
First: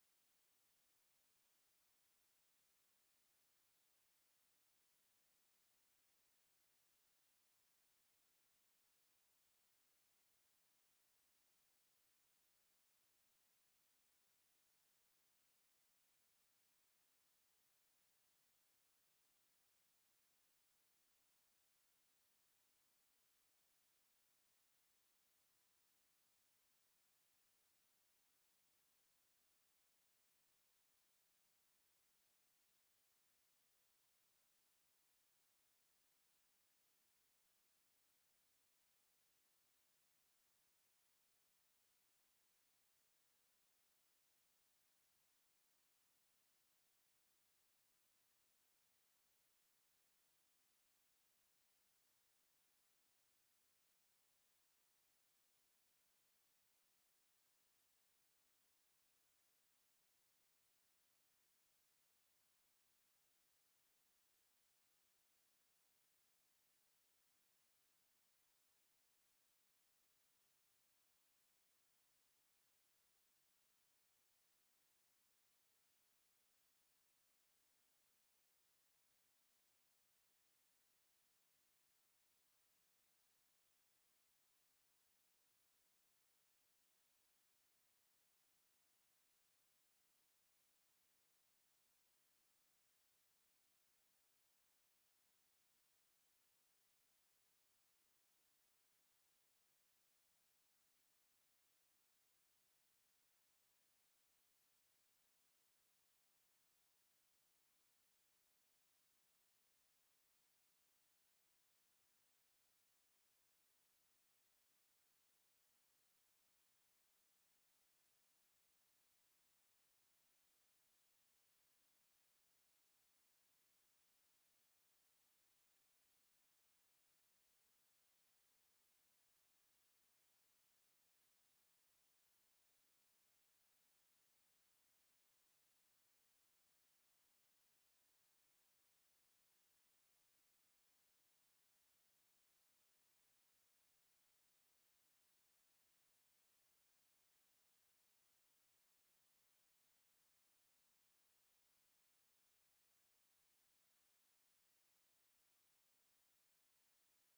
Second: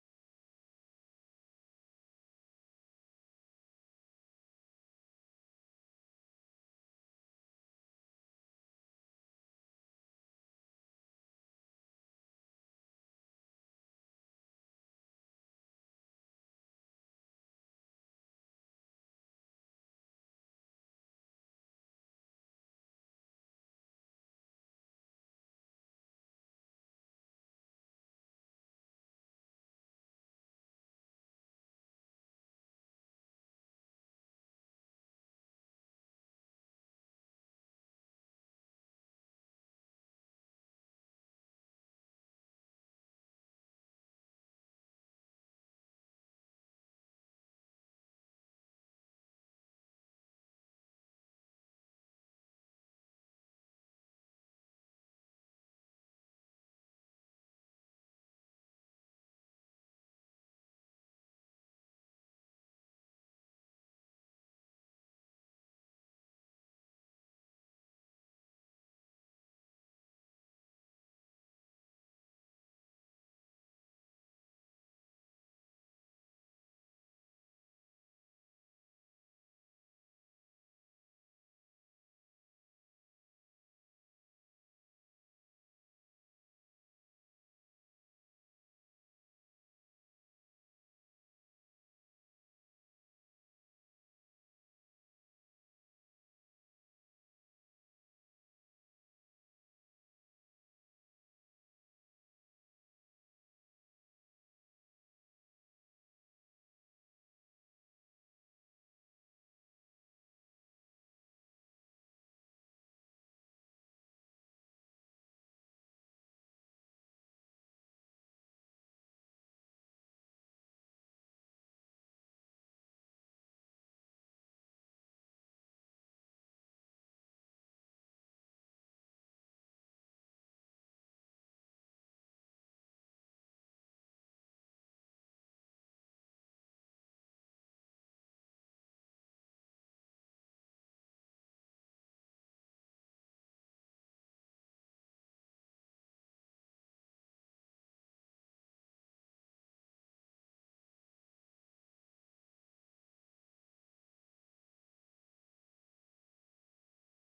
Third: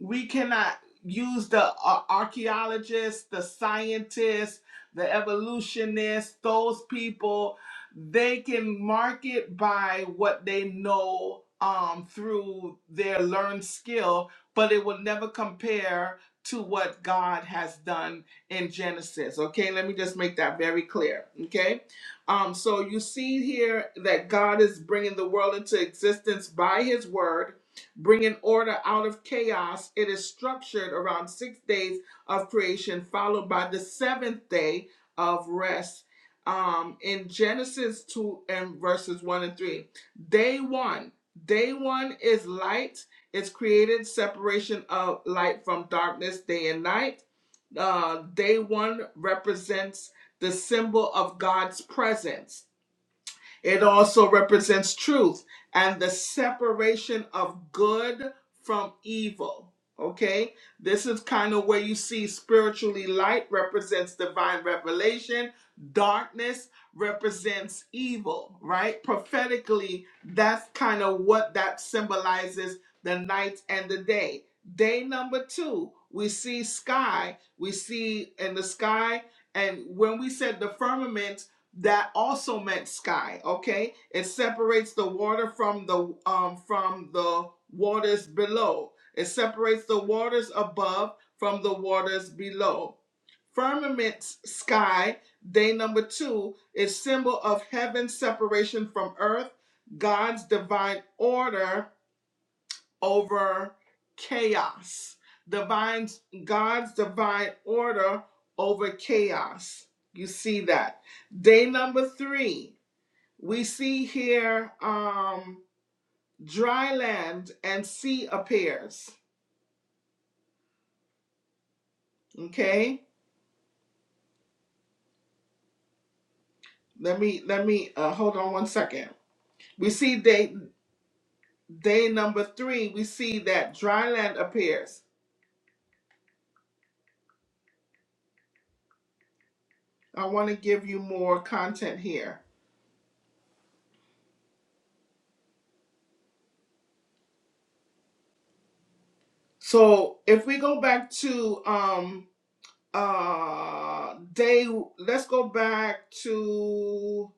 S1: we cannot use the uh, archaeologists, the scientists, the evolutionists, those people they can market by what they know um, through their learned skill, but it will never compare to what God has done in Genesis. Okay, let me just make that very clear. Okay, um, so you see here that God is bringing the world into existence by His word. Bringing order out of chaos, it is structured around six days of creation, followed by the seventh day of rest um in Genesis 2 and verses 1 and 3. Day 1. Day 1 is light. It's created separation of light from darkness day and night. Uh day 1 represents the symbol of God's presence it also represents truth and the separation of good from evil. Okay, this is kind of where you see spiritually light represents divine revelation, darkness represents evil, right? Prophetically, that's kind of what that symbolizes the night and the day. Day number two, we see sky, we see in the sky, and when we said the firmament that also meant sky okay it separates the water from the um from the waters below it separates the waters above from the waters below firmament sky day number two is symbol of heaven's separation from earth god's divine order over chaos. Divine God's divine order over chaos. You see that. Day number three, we see here um dry land and sea appears. Okay? Let me let me uh hold on one second. We see day day number three, we see that dry land appears. I want to give you more content here. So if we go back to um, uh day let's go back to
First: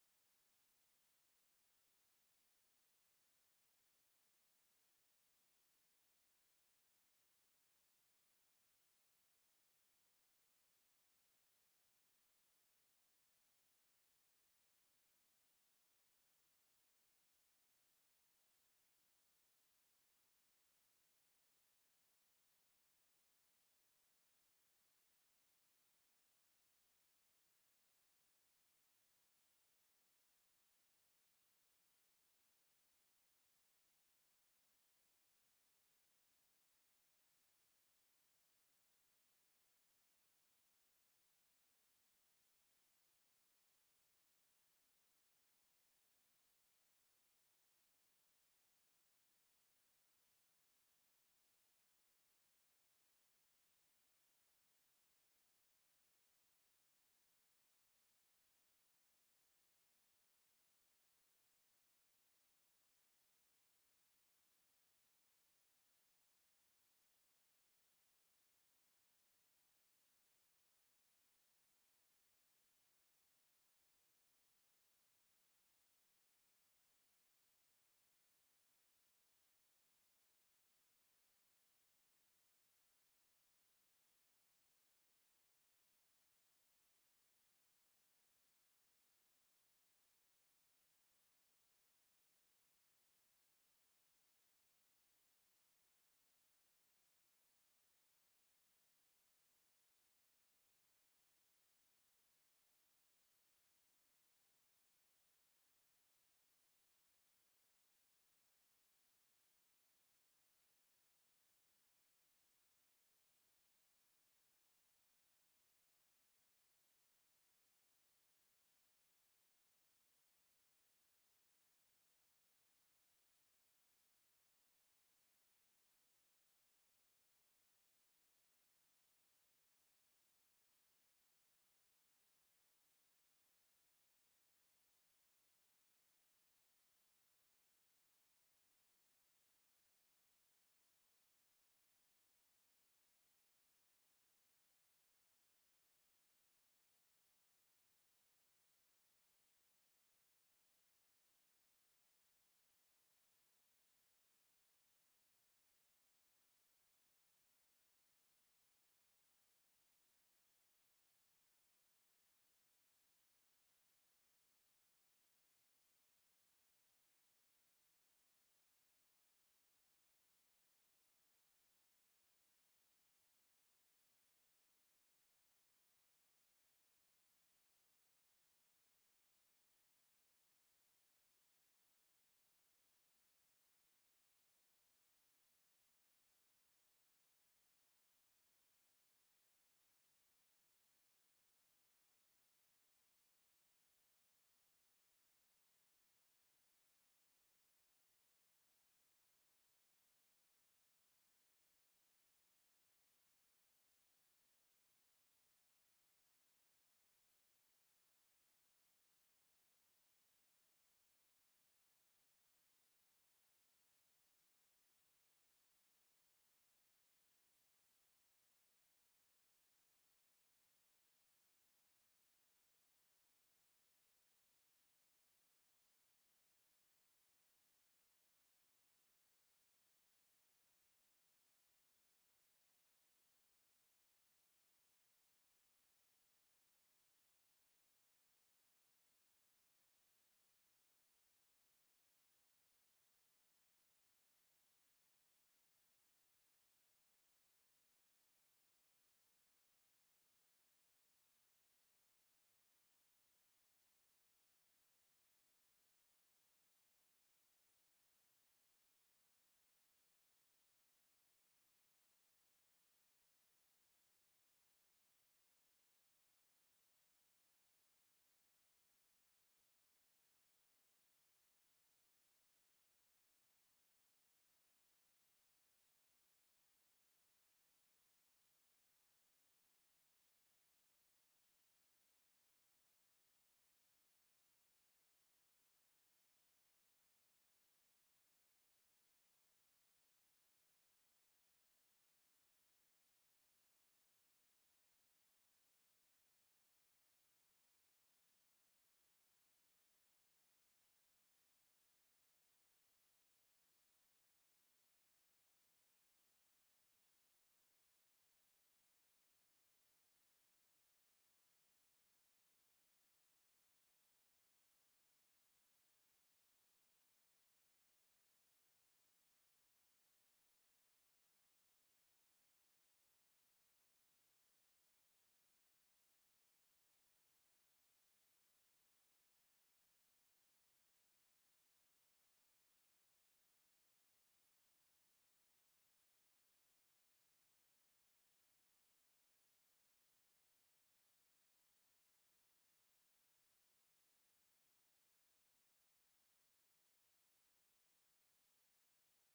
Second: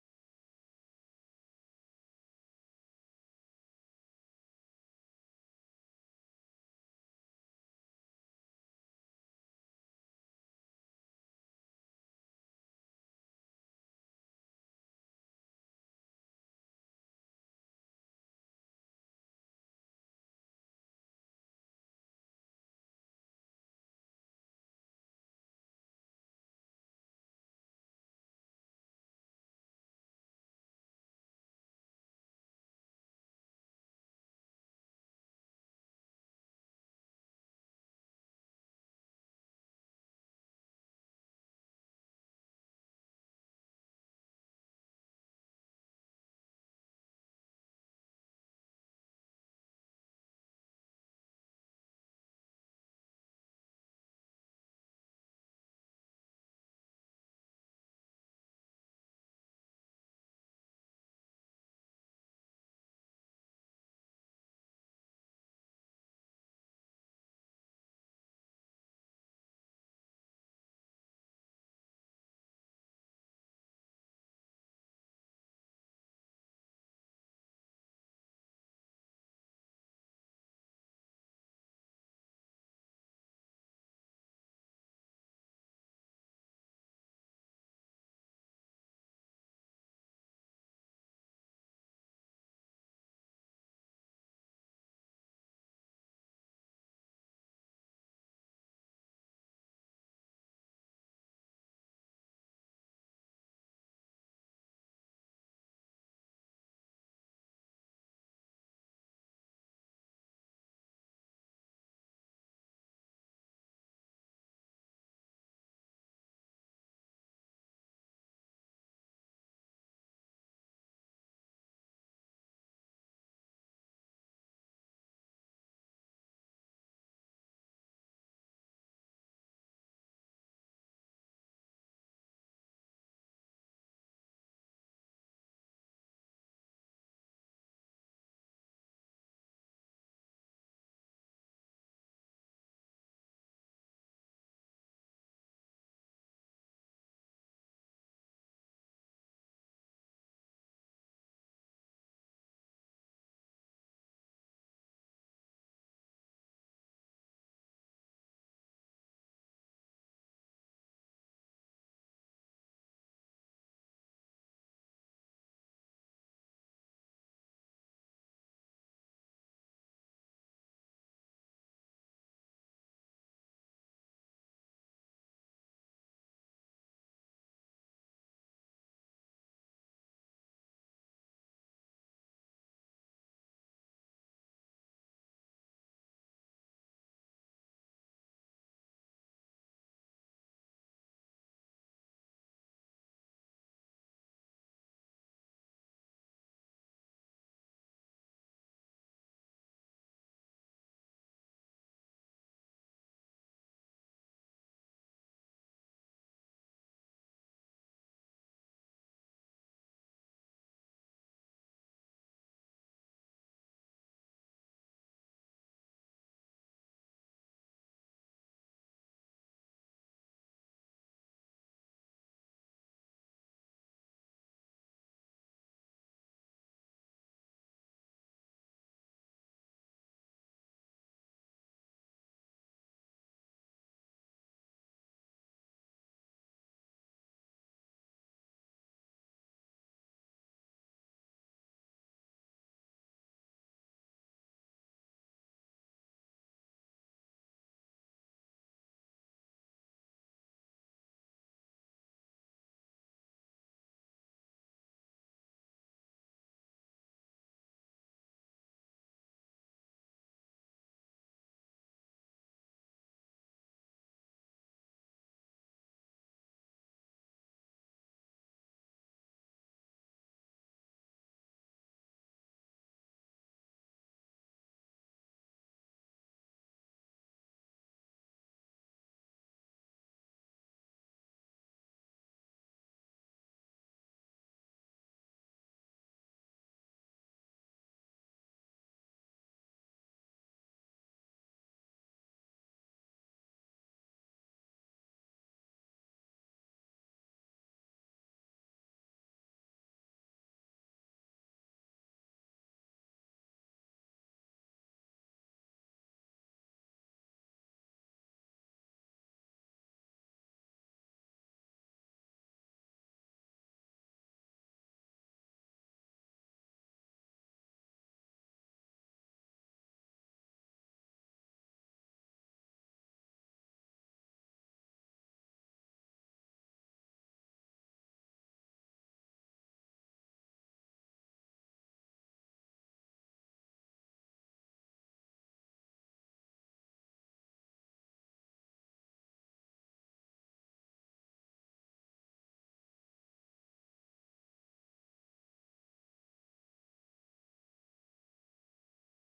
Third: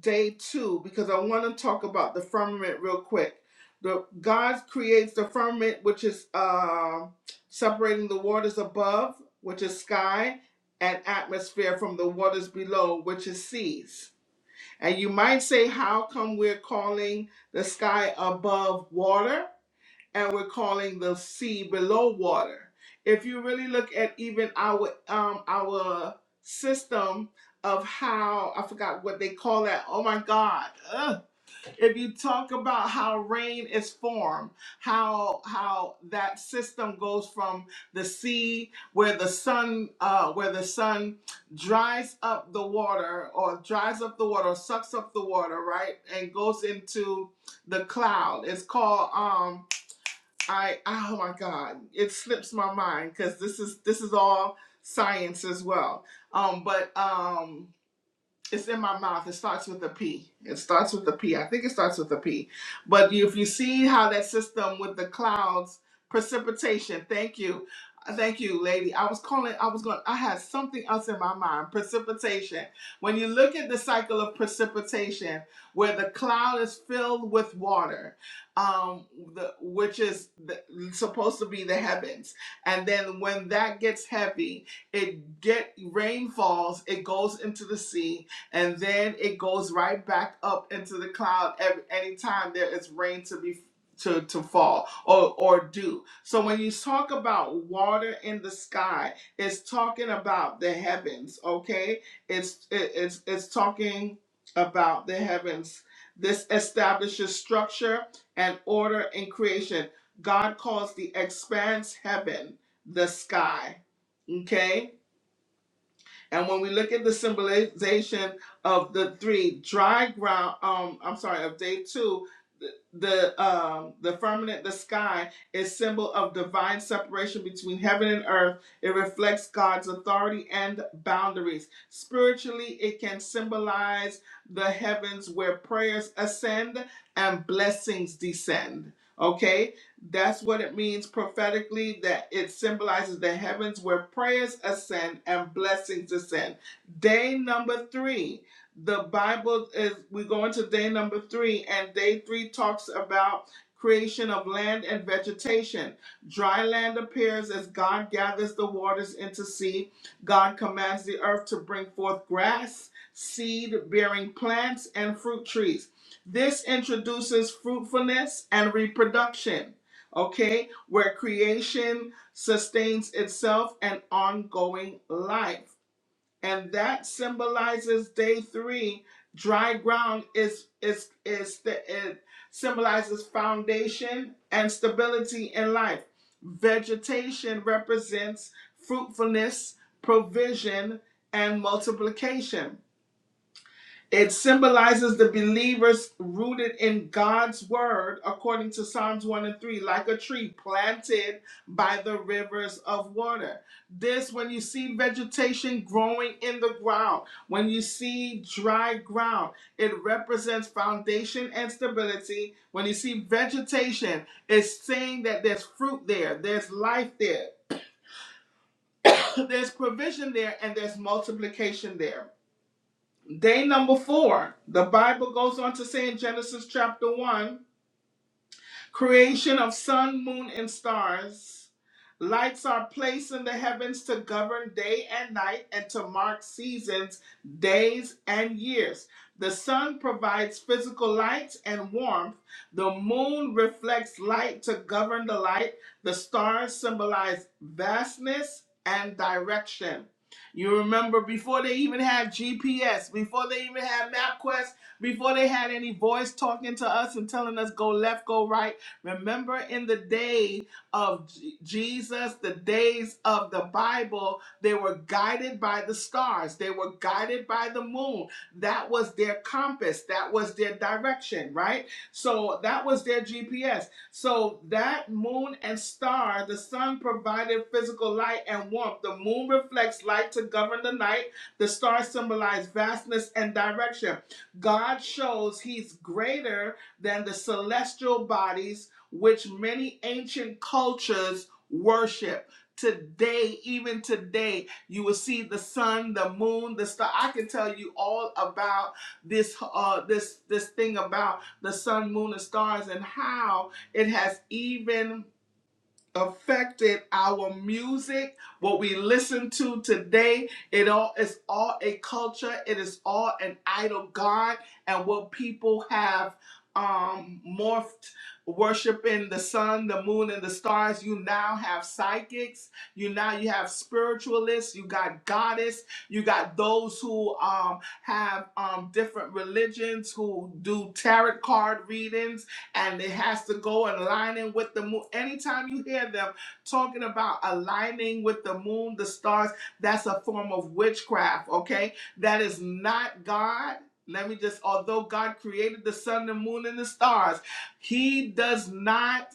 S1: day two because i want to talk about the firmament real quick the god creates the firmament which is uh, separating the waters above which is sky and atmosphere from the waters below which is seas and you might say how come we're calling the sky above water and we're calling the sea below water. If you really look at even our um our system of how I forgot what they call that. Oh my God! Ugh. If you talk about how rain is formed, how how that system goes from the sea where the sun uh, where the sun dries up the water or dries up the water or sucks up the water right and goes into the cloud. It's called um I oh my God, it slips my mind because this is this is all science as well. Um, but um, it's in my mouth. It starts with a P. It starts with a P. I think it starts with a P. But you- if you see how that system with the clouds, precipitation. Thank you, thank you, lady. I was calling. I was going. I had something else in my mind. Precipitation. When you look at the cycle of precipitation, where the cloud is filled with water, um, the, which is the, supposed to be the heavens, and then when that gets heavy, it get rain falls. It goes into the sea and then it goes right back up into the cloud every anytime there is rain to be to, to fall or or dew. So when you talk about water in the sky, it's talking about the heavens, okay? It's it, it's it's talking about the heavens. This establishes structure and order in creation. God calls the expanse heaven, the sky. Okay? And when we look at the symbolization of the three dry ground, um, I'm sorry, of day two, the um, the firmament, the sky, is symbol of divine separation between heaven and earth. It reflects God's authority and boundaries. Spiritually, it can symbolize the heavens where prayers ascend and blessings descend. Okay, that's what it means prophetically that it symbolizes the heavens where prayers ascend and blessings ascend. Day number three, the Bible is, we go into day number three, and day three talks about creation of land and vegetation. Dry land appears as God gathers the waters into sea. God commands the earth to bring forth grass, seed bearing plants, and fruit trees. This introduces fruitfulness and reproduction okay, where creation sustains itself and ongoing life. And that symbolizes day three. Dry ground is is is the it symbolizes foundation and stability in life. Vegetation represents fruitfulness, provision, and multiplication it symbolizes the believers rooted in God's word, according to Psalms 1 and 3, like a tree planted by the rivers of water. This, when you see vegetation growing in the ground, when you see dry ground, it represents foundation and stability. When you see vegetation, it's saying that there's fruit there, there's life there, (coughs) (clears throat) there's provision there, and there's multiplication there. Day number four, the Bible goes on to say in Genesis chapter 1 Creation of sun, moon, and stars. Lights are placed in the heavens to govern day and night and to mark seasons, days, and years. The sun provides physical light and warmth. The moon reflects light to govern the light. The stars symbolize vastness and direction. You remember before they even had GPS, before they even had MapQuest, before they had any voice talking to us and telling us go left, go right Remember in the day of J- Jesus, the days of the Bible, they were guided by the stars, they were guided by the moon. That was their compass, that was their direction, right? So that was their GPS. So that moon and star, the sun provided physical light and warmth. The moon reflects light to govern the night. The stars symbolize vastness and direction. God shows he's greater than the celestial bodies which many ancient cultures worship. Today, even today, you will see the sun, the moon, the star. I can tell you all about this uh this this thing about the sun, moon, and stars and how it has even affected our music, what we listen to today. It all is all a culture. It is all an idol god, and what people have um morphed worshiping the sun the moon and the stars you now have psychics you now you have spiritualists you got goddess you got those who um have um different religions who do tarot card readings and it has to go aligning with the moon. Anytime you hear them talking about aligning with the moon, the stars, that's a form of witchcraft, okay? That is not God. Let me just, although God created the sun, the moon, and the stars, He does not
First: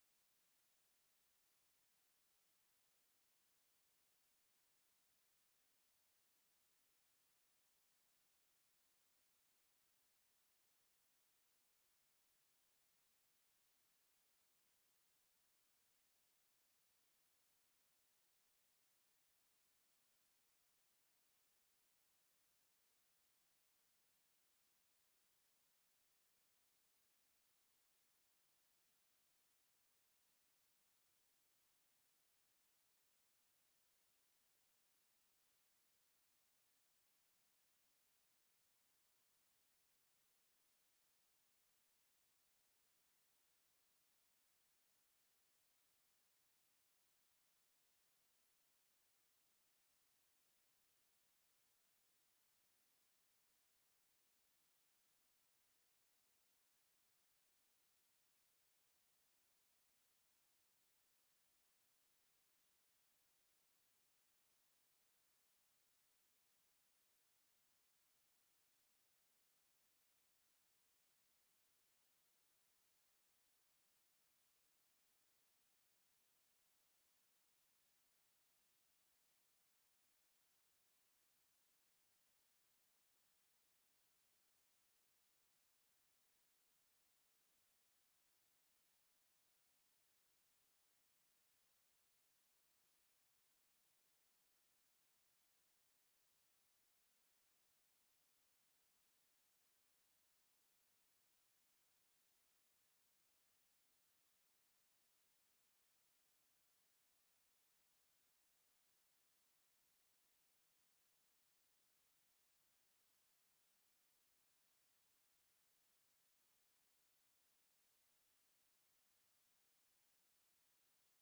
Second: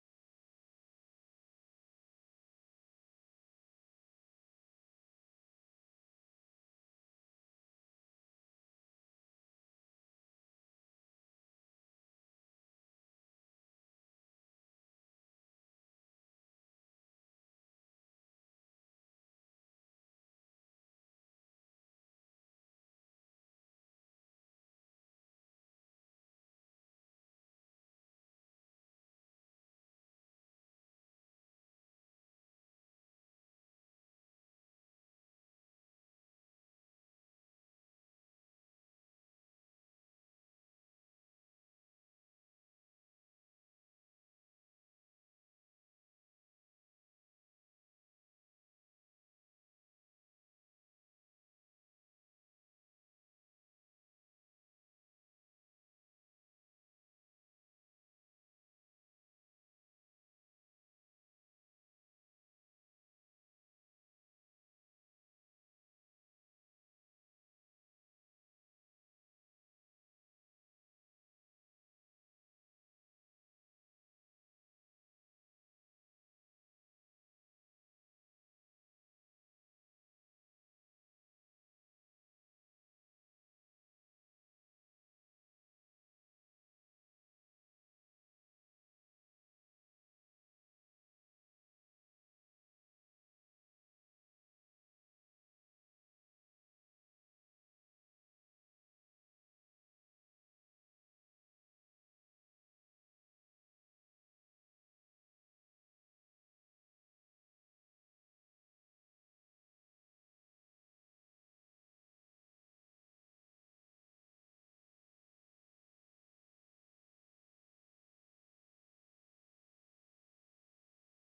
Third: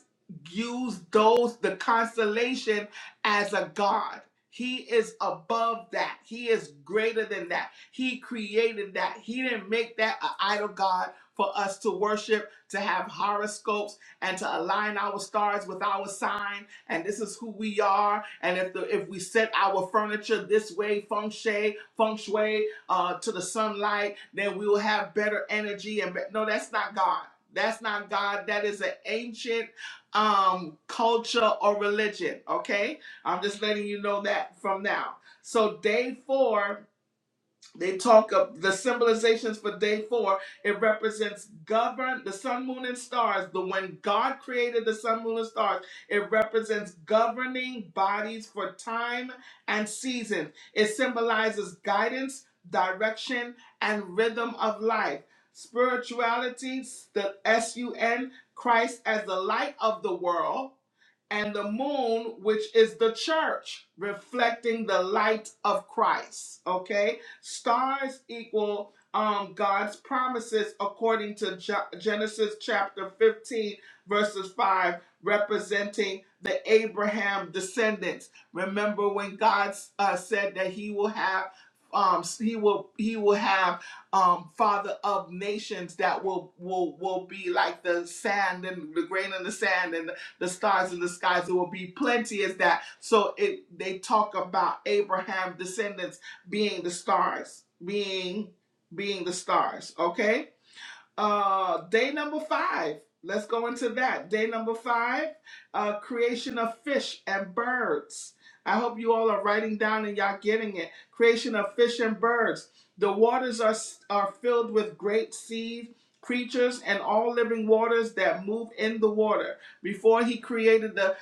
S1: use those, the constellation, as a God. He is above that. He is greater than that. He created that. He didn't make that an idol God for us to worship to have horoscopes and to align our stars with our sign and this is who we are and if the if we set our furniture this way feng shui feng shui uh to the sunlight then we will have better energy and be- no that's not god that's not god that is an ancient um culture or religion okay i'm just letting you know that from now so day four they talk of the symbolizations for day four. It represents govern the sun, moon, and stars. The when God created the sun, moon, and stars, it represents governing bodies for time and season. It symbolizes guidance, direction, and rhythm of life. Spirituality, the S U N, Christ as the light of the world and the moon, which is the church, reflecting the light of Christ. Okay, stars equal um, God's promises according to Ge- Genesis chapter 15, verses 5, representing the Abraham descendants. Remember when God uh, said that He will have. Um, he will he will have um, father of nations that will will will be like the sand and the grain in the sand and the stars in the skies. There will be plenty as that. So it they talk about Abraham's descendants being the stars, being being the stars. Okay uh, day number five. Let's go into that. Day number five, uh, creation of fish and birds. I hope you all are writing down and y'all getting it. Creation of fish and birds. The waters are, are filled with great sea creatures and all living waters that move in the water. Before he created the,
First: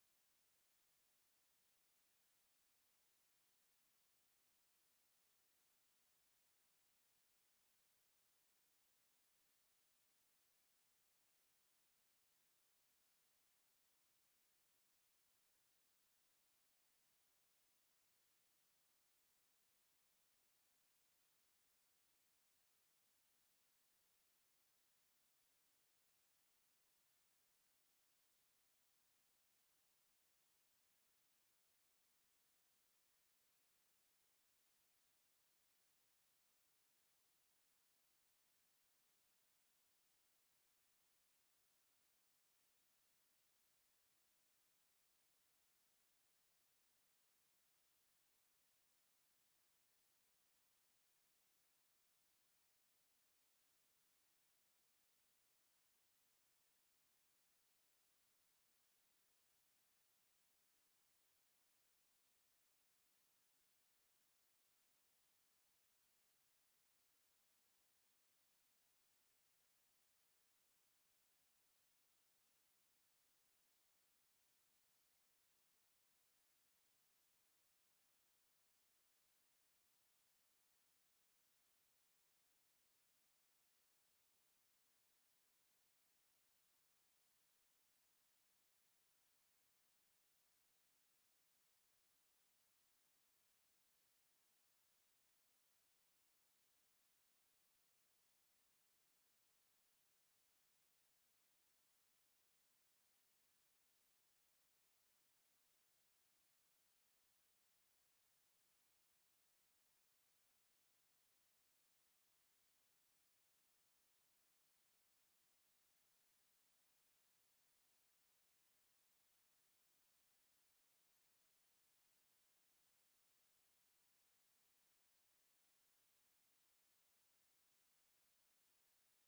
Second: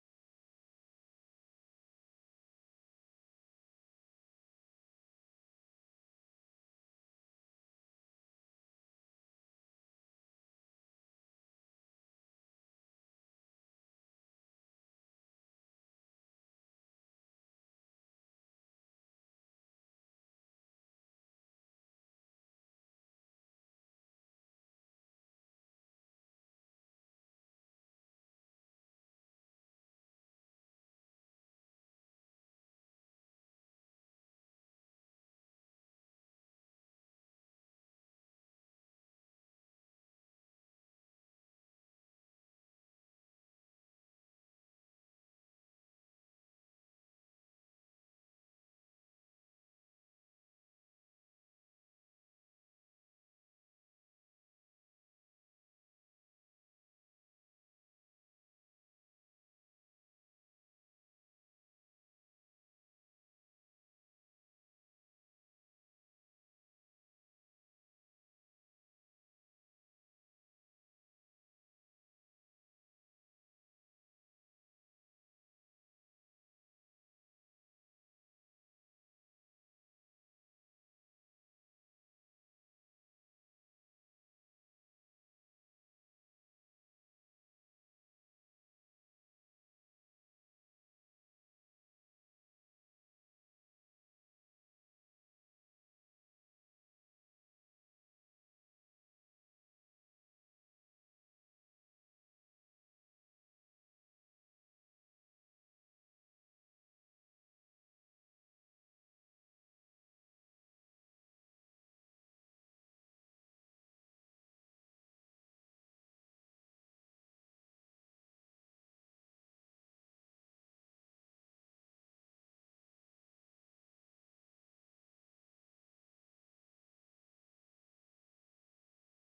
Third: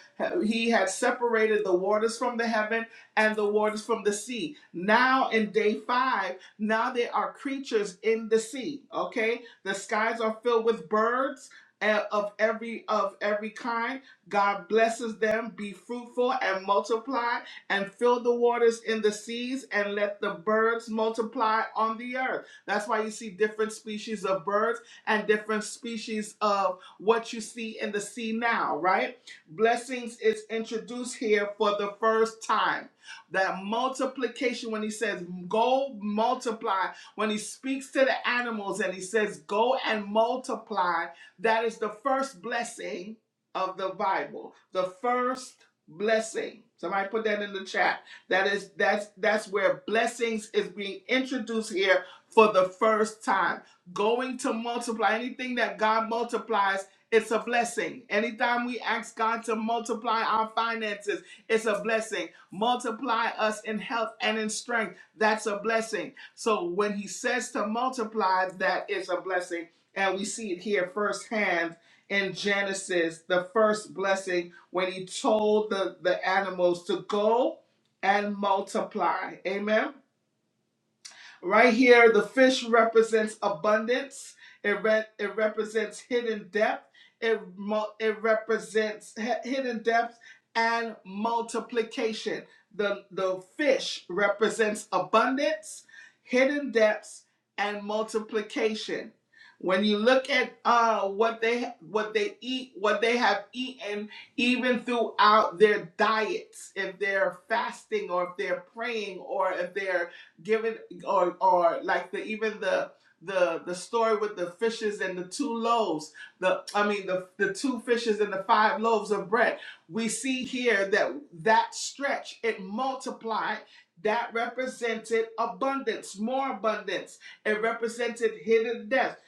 S1: he had separated the waters from the heaven and the waters from the sea. Now in day five, now there are creatures in the sea. Okay, the skies are filled with birds eh, of every of every kind. God blesses them. Be fruitful and multiply, and fill the waters in the seas, and let the birds multiply on the earth. That's why you see different species of birds and different species of what you see in the sea now, right? Blessings is introduced here for the first time that multiplication when he says go multiply when he speaks to the animals and he says, Go and multiply, that is the first blessing of the Bible. The first blessing. Somebody put that in the chat. That is that's that's where blessings is being introduced here for the first time. Going to multiply anything that God multiplies, it's a blessing. Anytime we ask God to multiply our finances, it's a blessing. Multiply us in health and in strength, that's a blessing. So when he says to multiply, that is a blessing. And we see it here firsthand in Genesis, the first blessing, when he told the, the animals to go and multiply. Amen. Right here, the fish represents abundance. It re- it represents hidden depth. It mu- it represents he- hidden depth and multiplication. The the fish represents abundance, hidden depths, and multiplication. When you look at uh, what they what they eat, what they have eaten, even throughout their diets, if they're fasting or if they're praying or if they're giving or or like the even the the the story with the fishes and the two loaves the i mean the the two fishes and the five loaves of bread we see here that that stretch it multiplied that represented abundance more abundance it represented hidden depths,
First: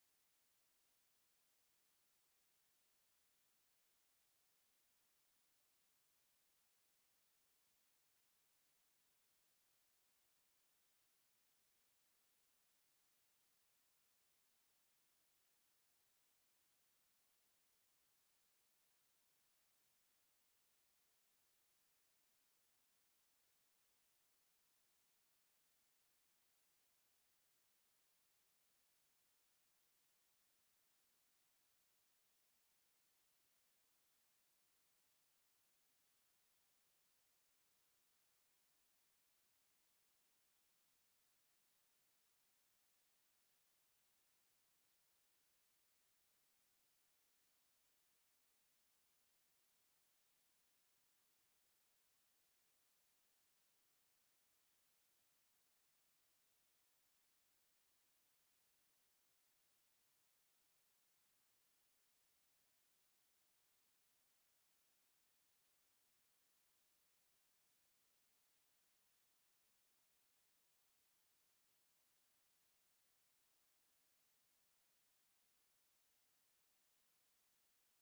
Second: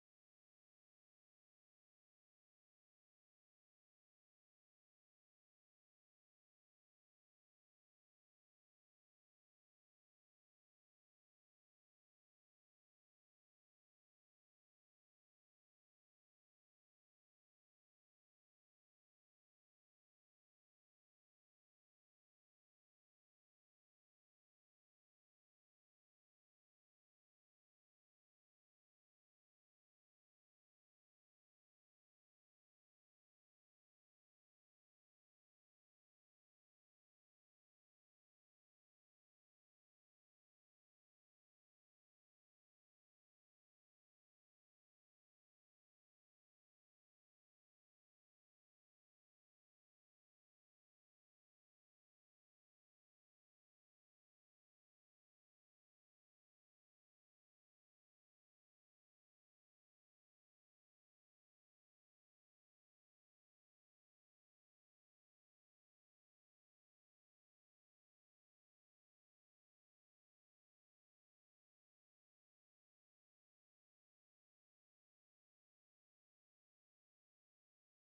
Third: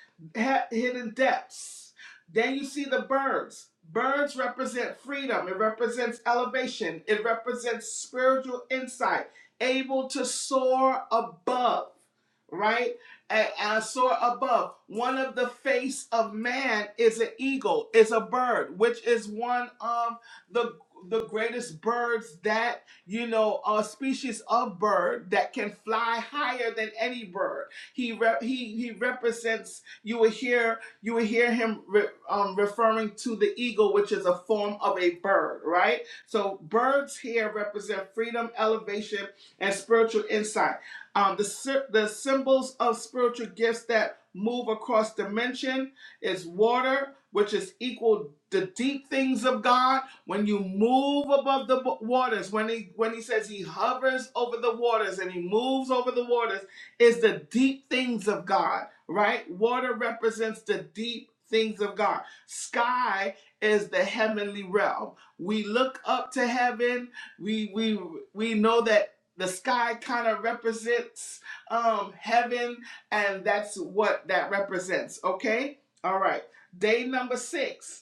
S1: hidden depths then you see the birds birds represent freedom it represents elevation it represents spiritual insight able to soar above, right? And, and soar above. One of the face of man is an eagle, is a bird, which is one of the the greatest birds that you know a species of bird that can fly higher than any bird he rep, he he represents you will hear you will hear him re, um, referring to the eagle which is a form of a bird right so birds here represent freedom, elevation, and spiritual insight. Um, the, the symbols of spiritual gifts that move across dimension is water, which is equal the deep things of God. When you move above the waters, when he when he says he hovers over the waters and he moves over the waters, is the deep things of God, right? Water represents the deep things of God. Sky is the heavenly realm. We look up to heaven. We we we know that the sky kind of represents um, heaven, and that's what that represents. Okay? All right. Day number six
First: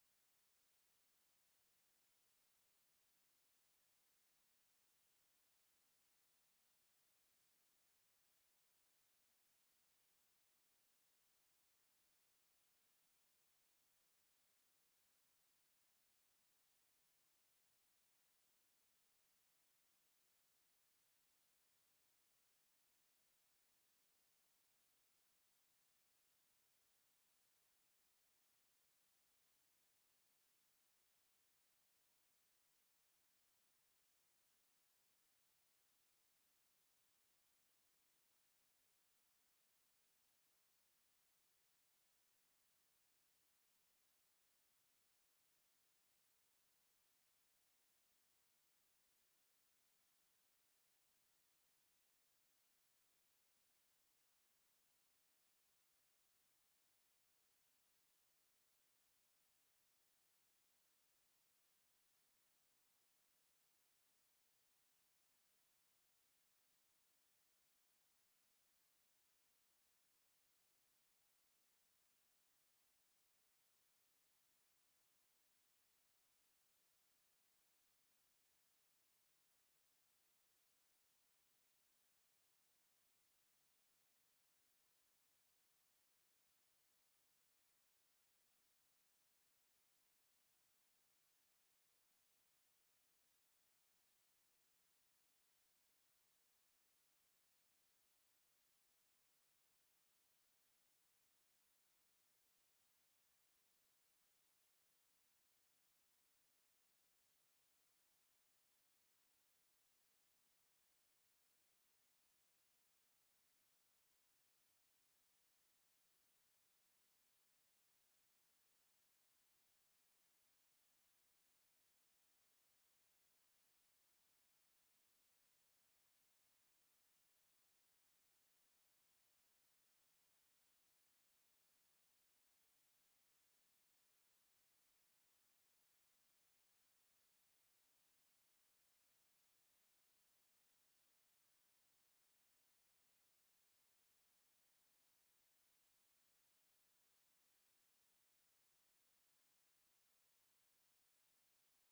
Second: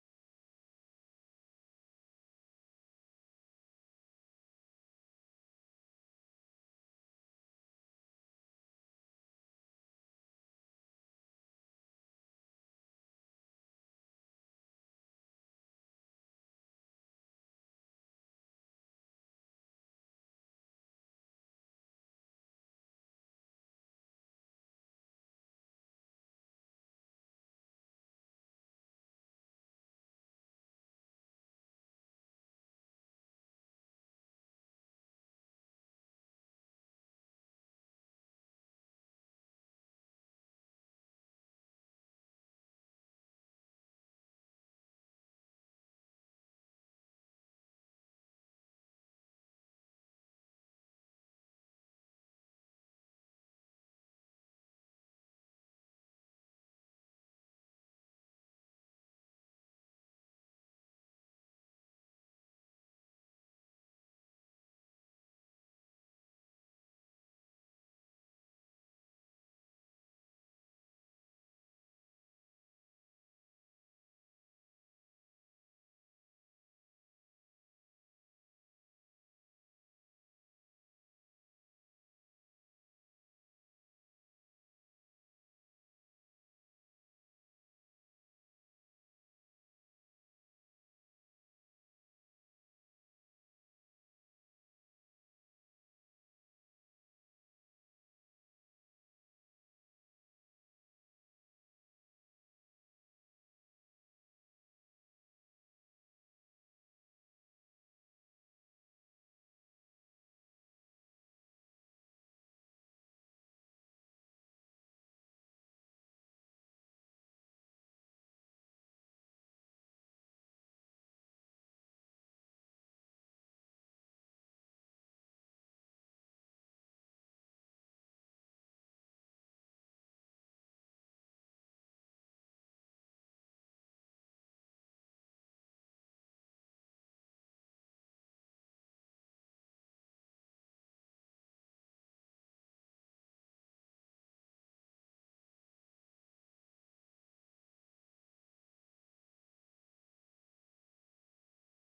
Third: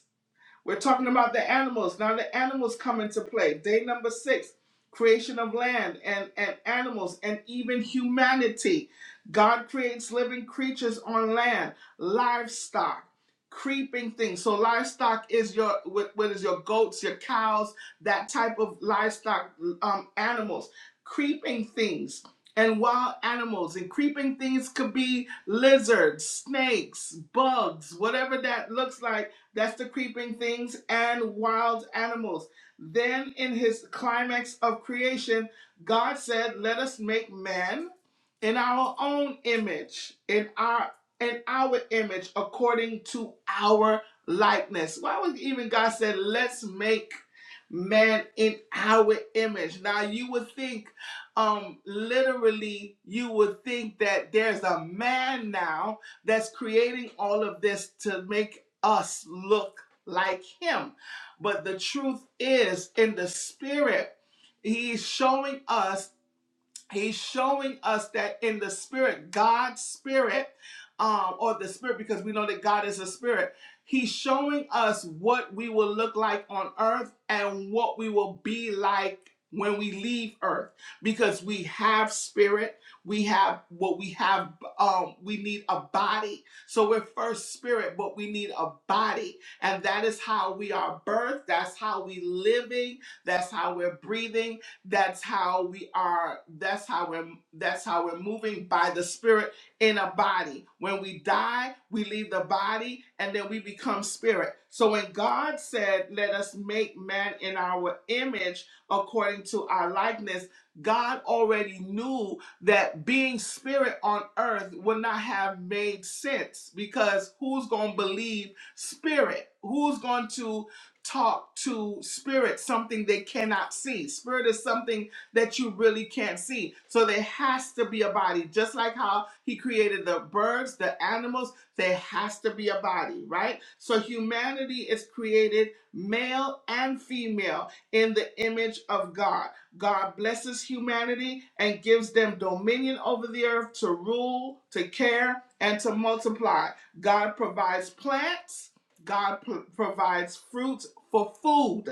S1: we're talking about the animals. Now the animals come into play. Day number six, creation of land and, and animals and even humanity. God creates living creatures on land, livestock, creeping things. So livestock is your what, what is your goats, your cows, that type of livestock um, animals, creeping things. And wild animals and creeping things could be lizards, snakes, bugs, whatever that looks like that's the creeping things and wild animals. Then, in his climax of creation, God said, Let us make man in our own image, in our in our image, according to our likeness. Why would even God said, Let's make man in our image? Now you would think, um, literally, you would think that there's a man now that's creating all of this to make us look like him. But the truth is, in the spirit, he's showing us He's showing us that in the spirit, God's spirit, um, or the spirit, because we know that God is a spirit, he's showing us what we will look like on earth and what we will be like when we leave earth because we have spirit we have what we have um we need a body so we're first spirit but we need a body and that is how we are birthed that's how we living that's how we're breathing that's how we are. That's how we're. That's how we're moving by the Spirit in a body. When we die, we leave the body, and then we become spirit. So when God said, "Let us make man in our image, according to our likeness," God already knew that being spirit on earth would not have made sense because who's going to believe spirit? Who's going to talk to spirit, something they cannot see. Spirit is something that you really can't see. So there has to be a body, just like how he created the birds, the animals, there has to be a body, right? So humanity is created male and female in the image of God. God blesses humanity and gives them dominion over the earth to rule, to care, and to multiply. God provides plants God p- provides fruits for food.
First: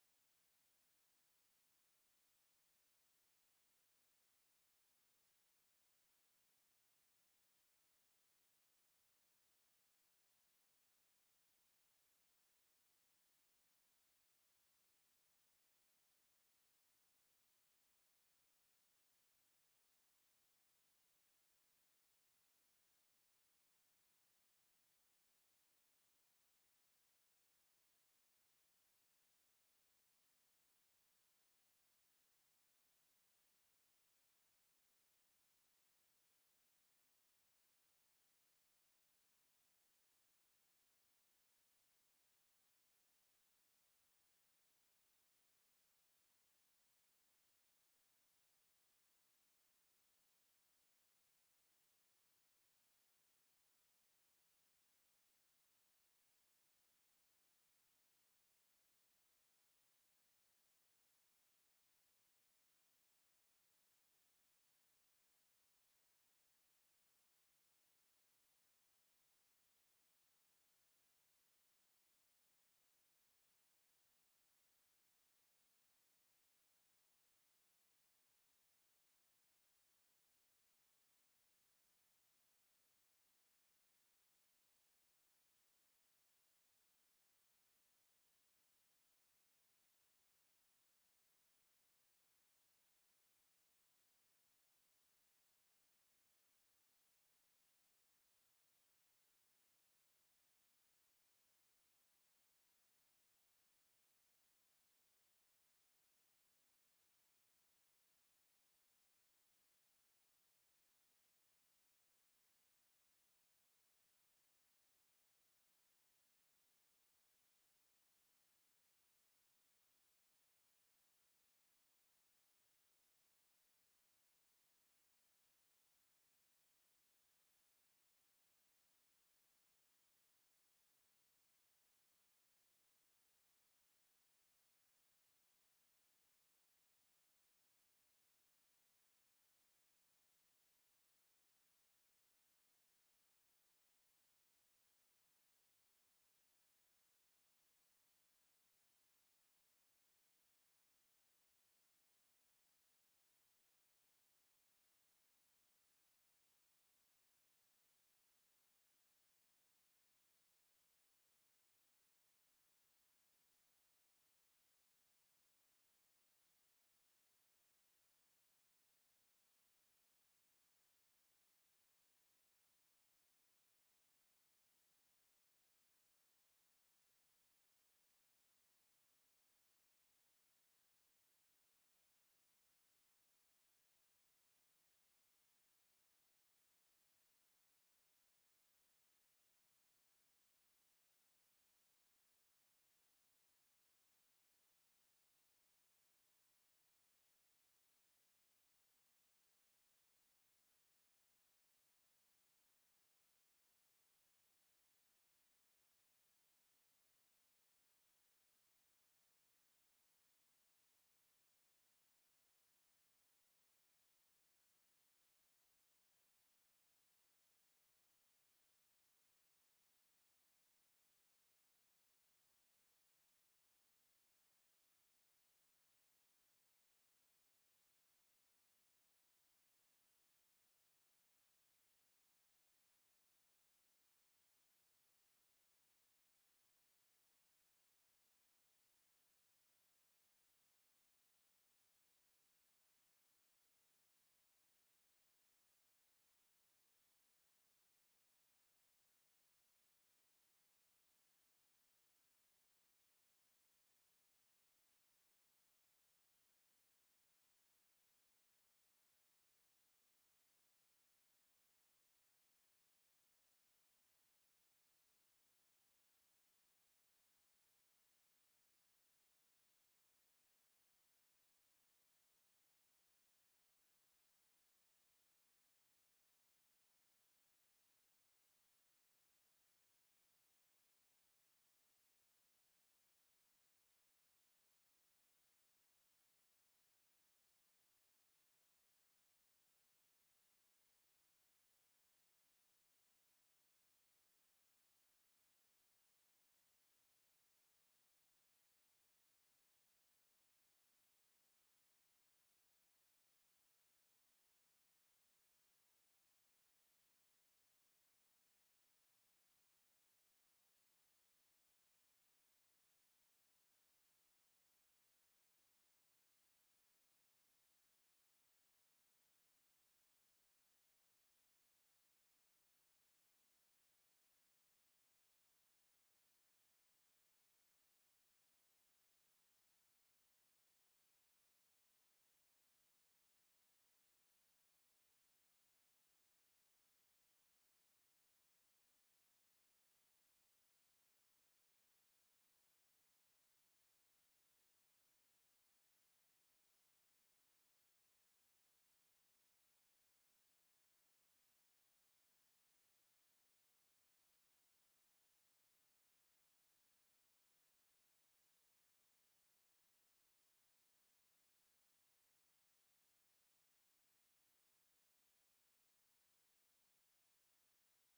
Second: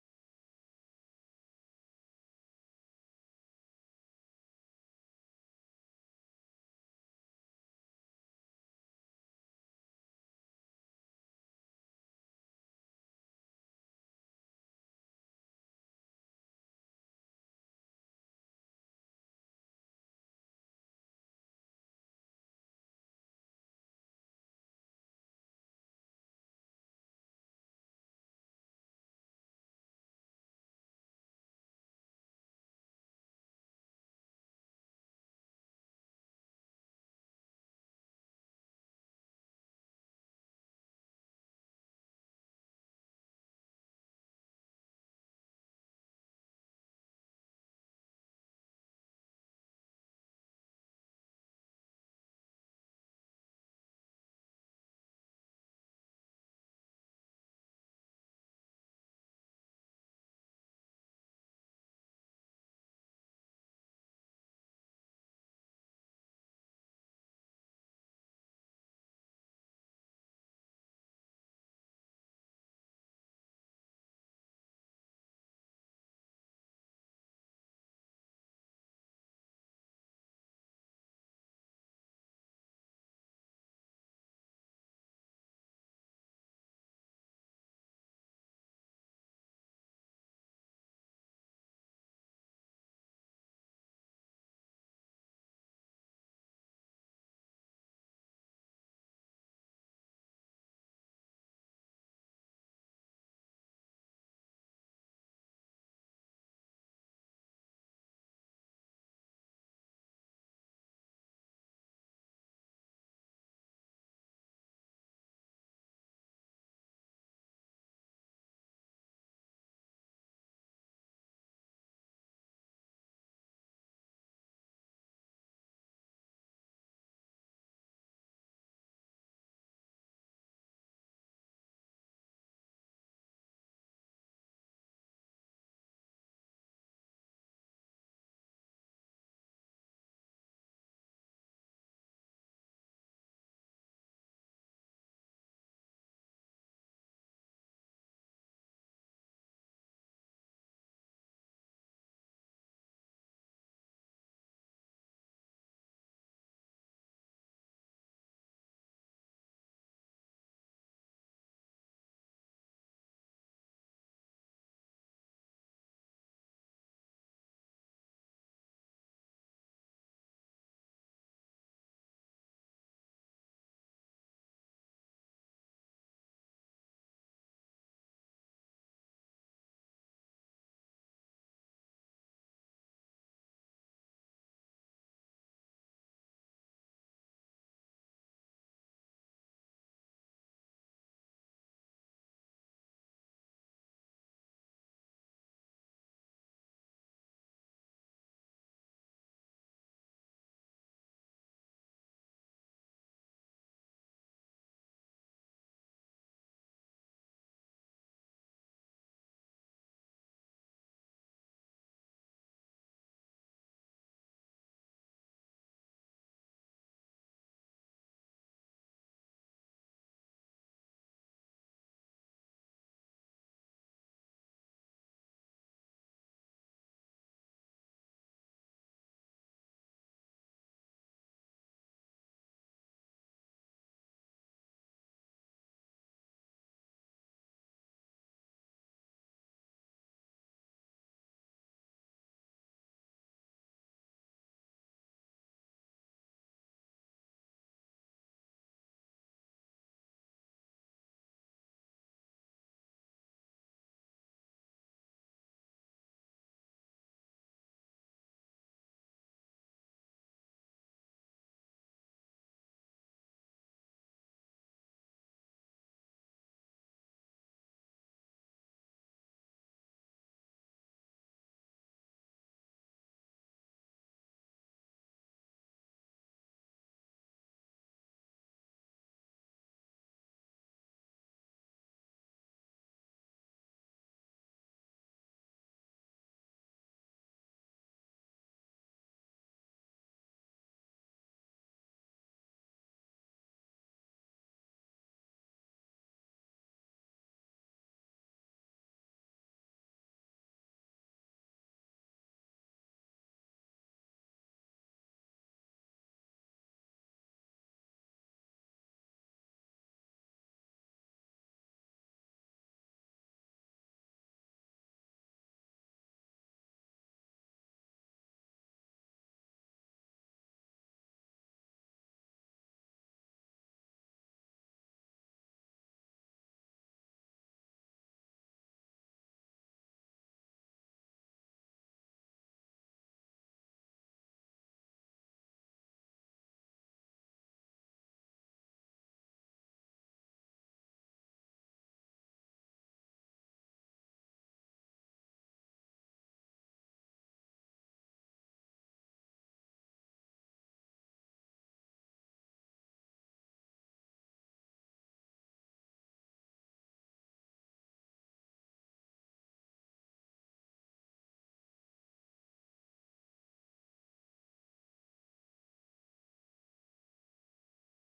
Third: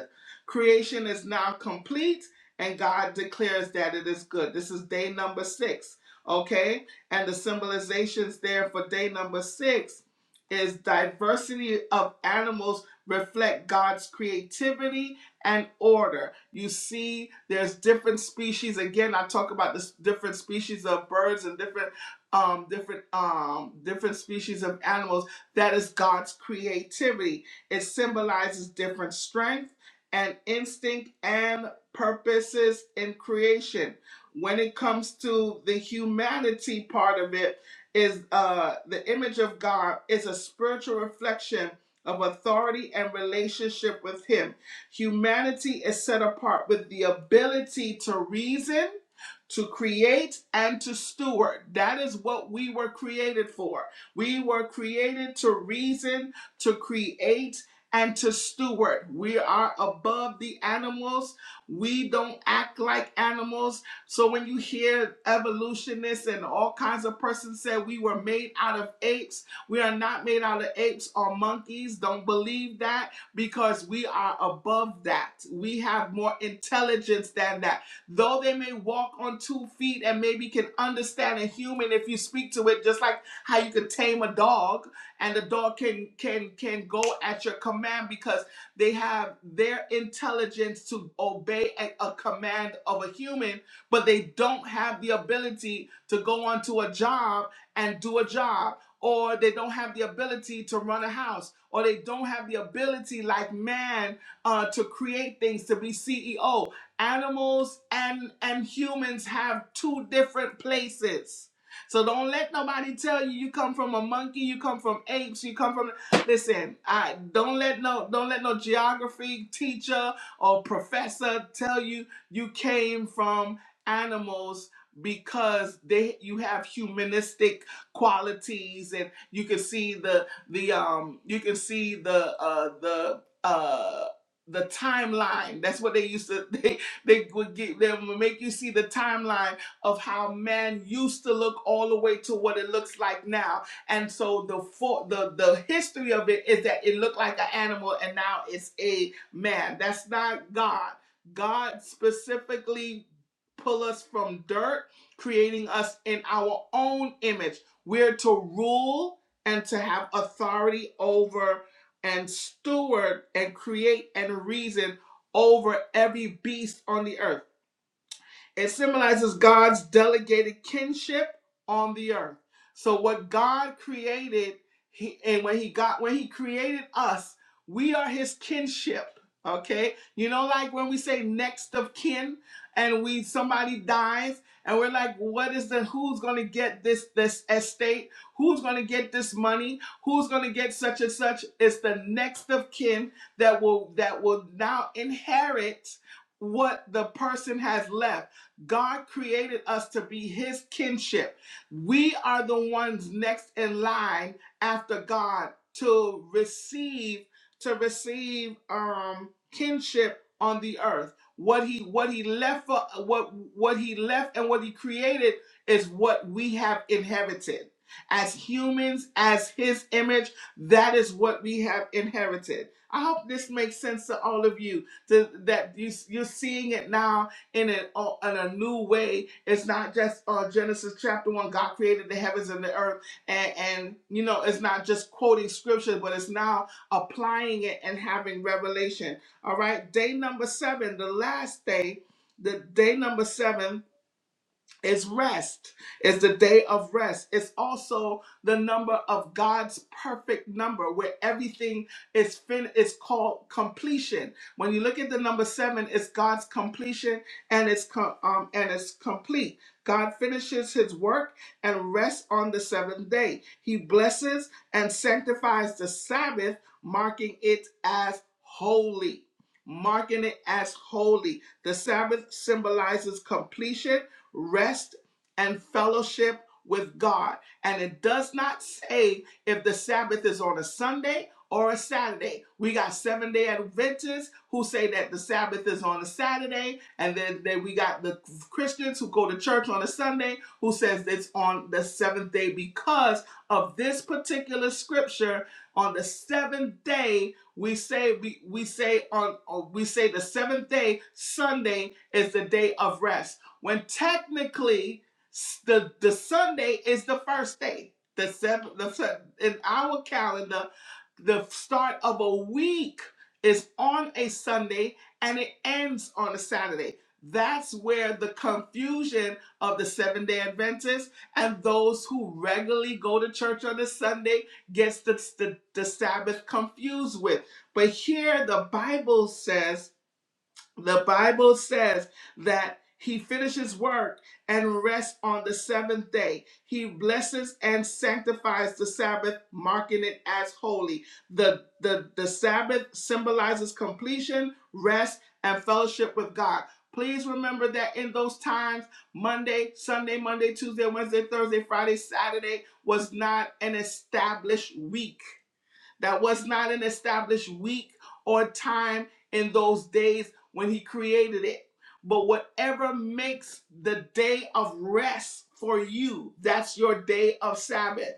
S1: Creation is now complete, and God declares that it is good. This is day number six, okay? And the symbolizations there for day number six is diversity of animals reflect God's creativity and order. You see, there's different species. Again, I talk about this different species of birds and different um different um different species of animals that is God's creativity. It symbolizes different strength and instinct and purposes in creation. When it comes to the humanity part of it, is uh, the image of God is a spiritual reflection of authority and relationship with Him. Humanity is set apart with the ability to reason, to create, and to steward. That is what we were created for. We were created to reason, to create, and to steward. We are above the animals. We don't act like animals. So when you hear evolutionists and all kinds of persons say we were made out of apes, we are not made out of apes or monkeys. Don't believe that because we are above that. We have more intelligence than that though they may walk on two feet and maybe can understand a human if you speak to it just like how you could tame a dog and the dog can can can go at your command because they have their intelligence to obey a, a command of a human, but they don't have the ability to go onto a job and do a job, or they don't have the ability to run a house, or they don't have the ability like man uh, to create things to be CEO. Animals and and humans have two different places so don't let nobody tell you you come from a monkey, you come from apes, you come from listen, I don't let no don't let no geography teacher or professor tell you you came from animals because they you have humanistic qualities and you can see the the um you can see the uh the uh the timeline that's what they used to (laughs) they they would get they would make you see the timeline of how man used to look all the way to what it looks like now. And so the for, the the history of it is that it looked like an animal and now it's a man. That's not God. God specifically pull us from dirt, creating us in our own image. We're to rule and to have authority over and steward and create and reason over every beast on the earth. It symbolizes God's delegated kinship on the earth. So what God created, he, and when he got when he created us, we are his kinship. Okay? You know, like when we say next of kin and we somebody dies and we're like, what is the who's gonna get this this estate? Who's gonna get this money? Who's gonna get such and such? It's the next of kin that will that will now inherit what the person has left. God created us to be his kinship. We are the ones next in line after God to receive to receive um kinship on the earth. What he what he left for what what he left and what he created is what we have inherited. As humans, as his image, that is what we have inherited. I hope this makes sense to all of you. To, that you, you're seeing it now in a, uh, in a new way. It's not just uh, Genesis chapter one. God created the heavens and the earth, and and you know it's not just quoting scripture, but it's now applying it and having revelation. All right, day number seven, the last day, the day number seven it's rest. It's the day of rest. It's also the number of God's perfect number where everything is fin it's called completion. When you look at the number 7, it's God's completion and it's co- um and it's complete. God finishes his work and rests on the seventh day. He blesses and sanctifies the Sabbath, marking it as holy. Marking it as holy. The Sabbath symbolizes completion rest and fellowship with God. And it does not say if the Sabbath is on a Sunday or a Saturday. We got seven day Adventists who say that the Sabbath is on a Saturday, and then, then we got the Christians who go to church on a Sunday who says it's on the seventh day because of this particular scripture. On the seventh day, we say we, we say on on- we say the seventh day, Sunday, is the day of rest when technically the the Sunday is the first day. The seventh, the in our calendar, the start of a week is on a Sunday and it ends on a Saturday. That's where the confusion of the seven day Adventists and those who regularly go to church on a Sunday gets the, the, the Sabbath confused with. But here the Bible says the Bible says that he finishes work and rests on the seventh day. He blesses and sanctifies the Sabbath, marking it as holy. The, the, the Sabbath symbolizes completion, rest, and fellowship with God. Please remember that in those times, Monday, Sunday, Monday, Tuesday, Wednesday, Thursday, Friday, Saturday was not an established week. That was not an established week or time in those days when he created it. But whatever makes the day of rest for you, that's your day of Sabbath.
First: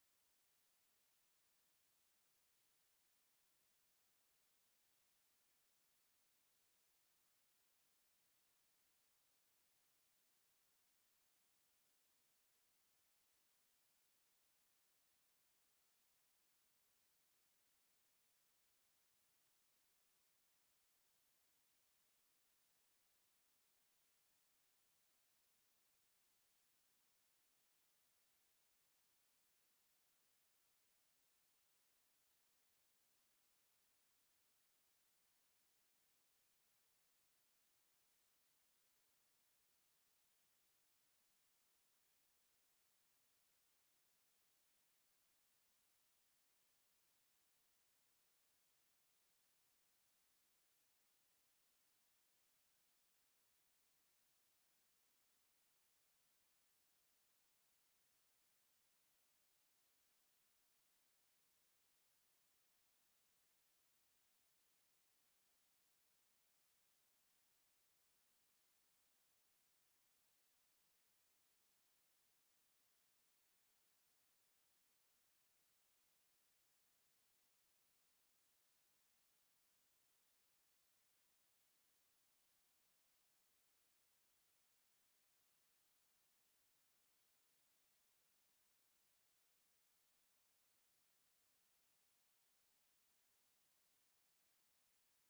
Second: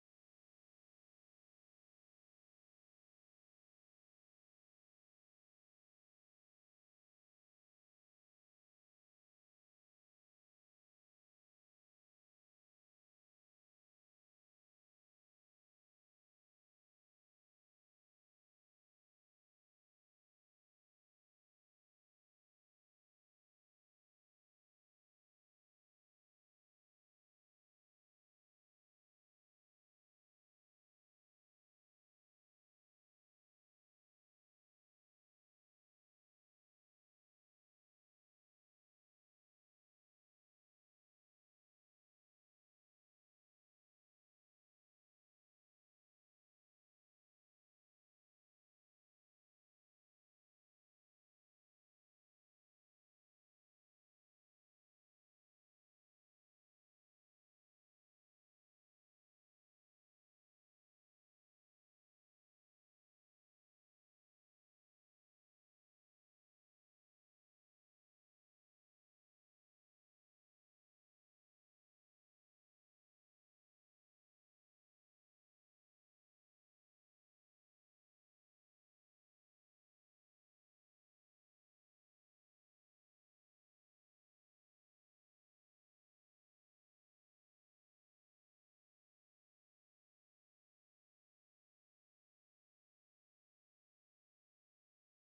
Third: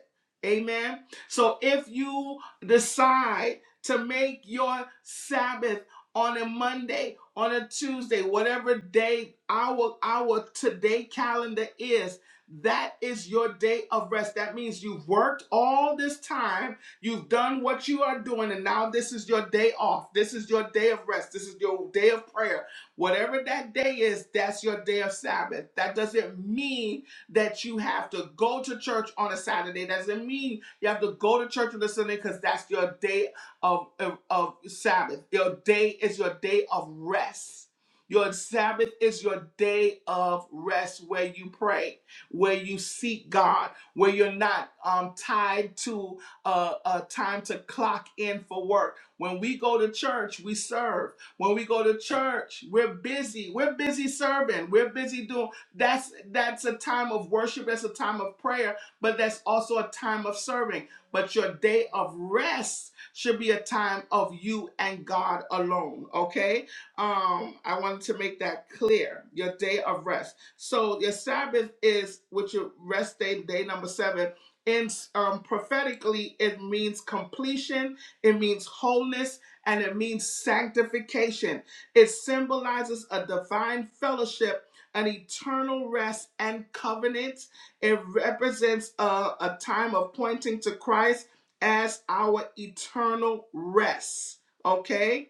S1: Amen. So if you decide to make your Sabbath on a Monday, on a Tuesday, whatever day our our today calendar is, that is your day of rest. That means you've worked all this time You've done what you are doing, and now this is your day off. This is your day of rest. This is your day of prayer. Whatever that day is, that's your day of Sabbath. That doesn't mean that you have to go to church on a Saturday. That doesn't mean you have to go to church on a Sunday because that's your day of, of, of Sabbath. Your day is your day of rest. Your Sabbath is your day of rest where you pray, where you seek God, where you're not um, tied to a uh, time to clock in for work. When we go to church, we serve. When we go to church, we're busy. We're busy serving. We're busy doing. That's that's a time of worship. That's a time of prayer. But that's also a time of serving. But your day of rest should be a time of you and God alone. Okay. Um, I wanted to make that clear. Your day of rest. So your Sabbath is which your rest day, day number seven in um, prophetically it means completion it means wholeness and it means sanctification it symbolizes a divine fellowship an eternal rest and covenant it represents a, a time of pointing to christ as our eternal rest okay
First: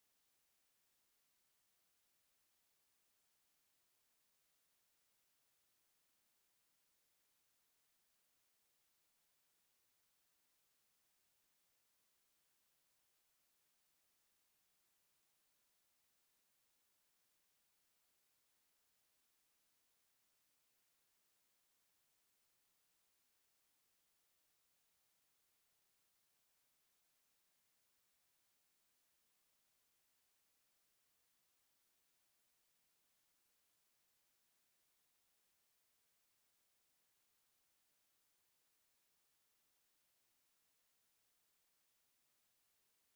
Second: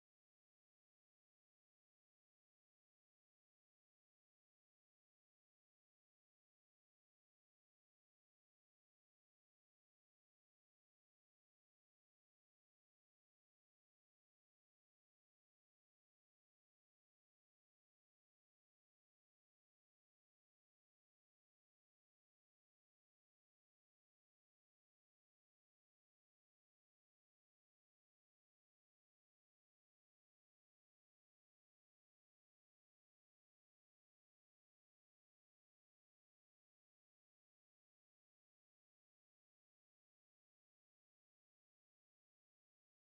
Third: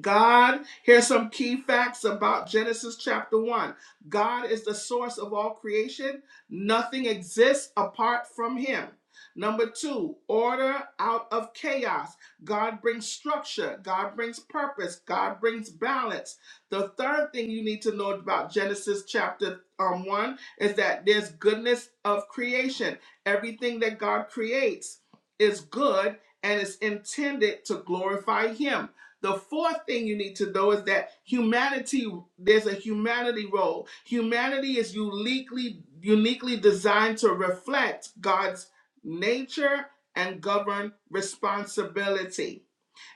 S1: God, here's some key facts about Genesis chapter 1. God is the source of all creation. Nothing exists apart from him. Number two, order out of chaos. God brings structure. God brings purpose. God brings balance. The third thing you need to know about Genesis chapter um, 1 is that there's goodness of creation. Everything that God creates is good and is intended to glorify Him. The fourth thing you need to know is that humanity, there's a humanity role. Humanity is uniquely, uniquely designed to reflect God's nature and govern responsibility.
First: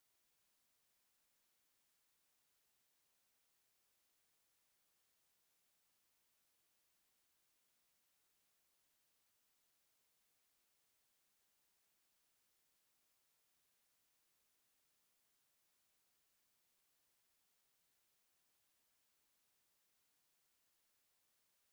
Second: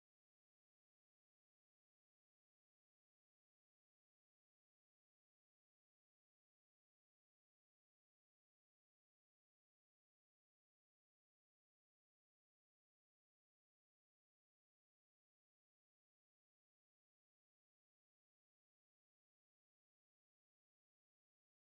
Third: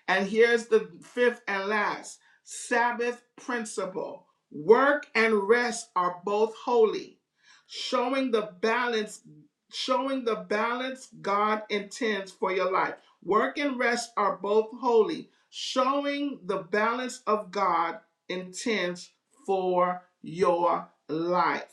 S1: And here's the fifth and last Sabbath principle work and rest are both holy, showing the balance, showing the balance God intends for your life. Work and rest are both holy, showing the balance of God intends for your life.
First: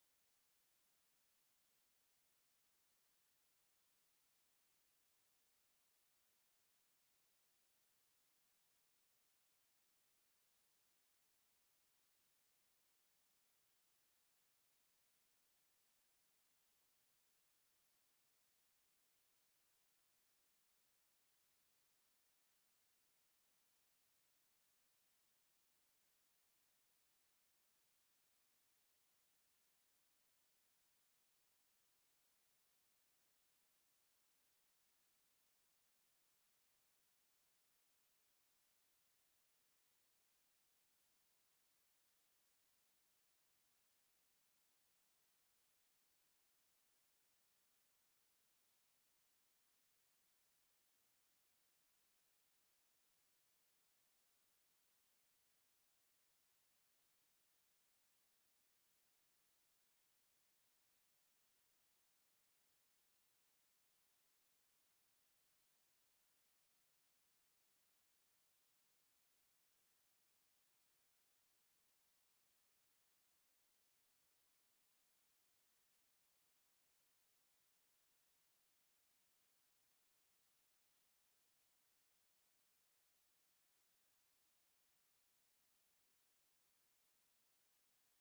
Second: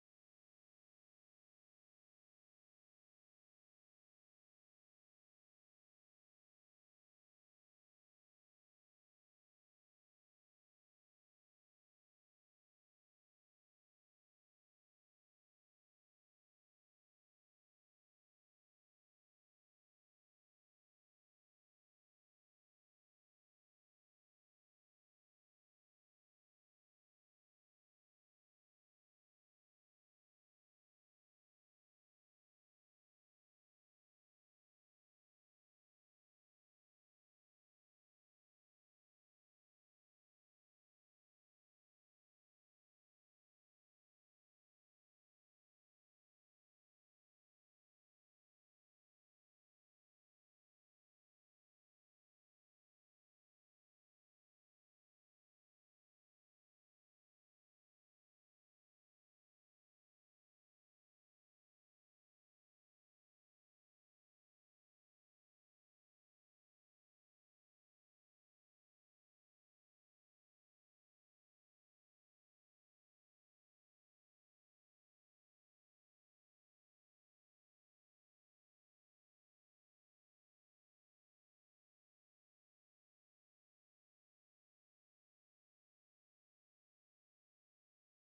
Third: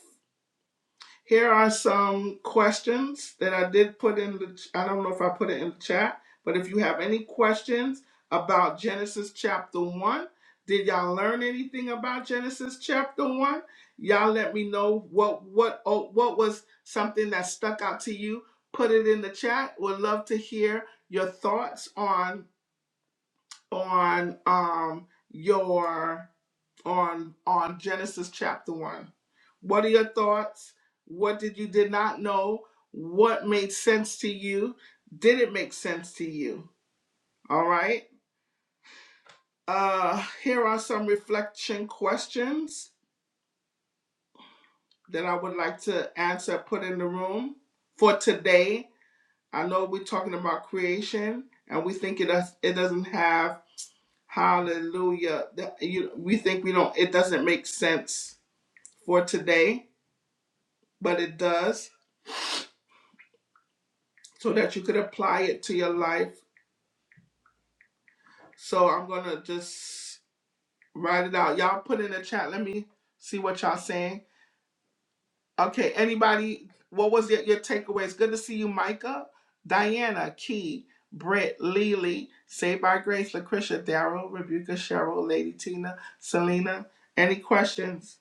S1: Here are some questions that I did put in the, I don't know if I put it in the chat, but if you have any questions about Genesis chapter 1, did y'all learn anything about Genesis chapter 1? Y'all let me know what what oh, what was something that stuck out to you. Put it in the chat. Would love to hear your thoughts on on um your on on Genesis chapter 1. What are your thoughts? What did you did not know? What made sense to you? Did it make sense to you? All right? Uh here are some reflection questions that I would like to answer put in the room for today. I know we're talking about creation and we think it does it doesn't have hallelujah that you we think we don't it doesn't make sense for today, but it does. so that you could apply it to your life. So I'm gonna just write it out. Y'all put in the chat. Let me see what y'all saying. Okay, anybody? What was your, your takeaways? Good to see you, Micah, Diana, Key, Brett, Lily, Saved by Grace, Lucretia, Daryl, Rebuka, Cheryl, Lady Tina, Selena. Any questions?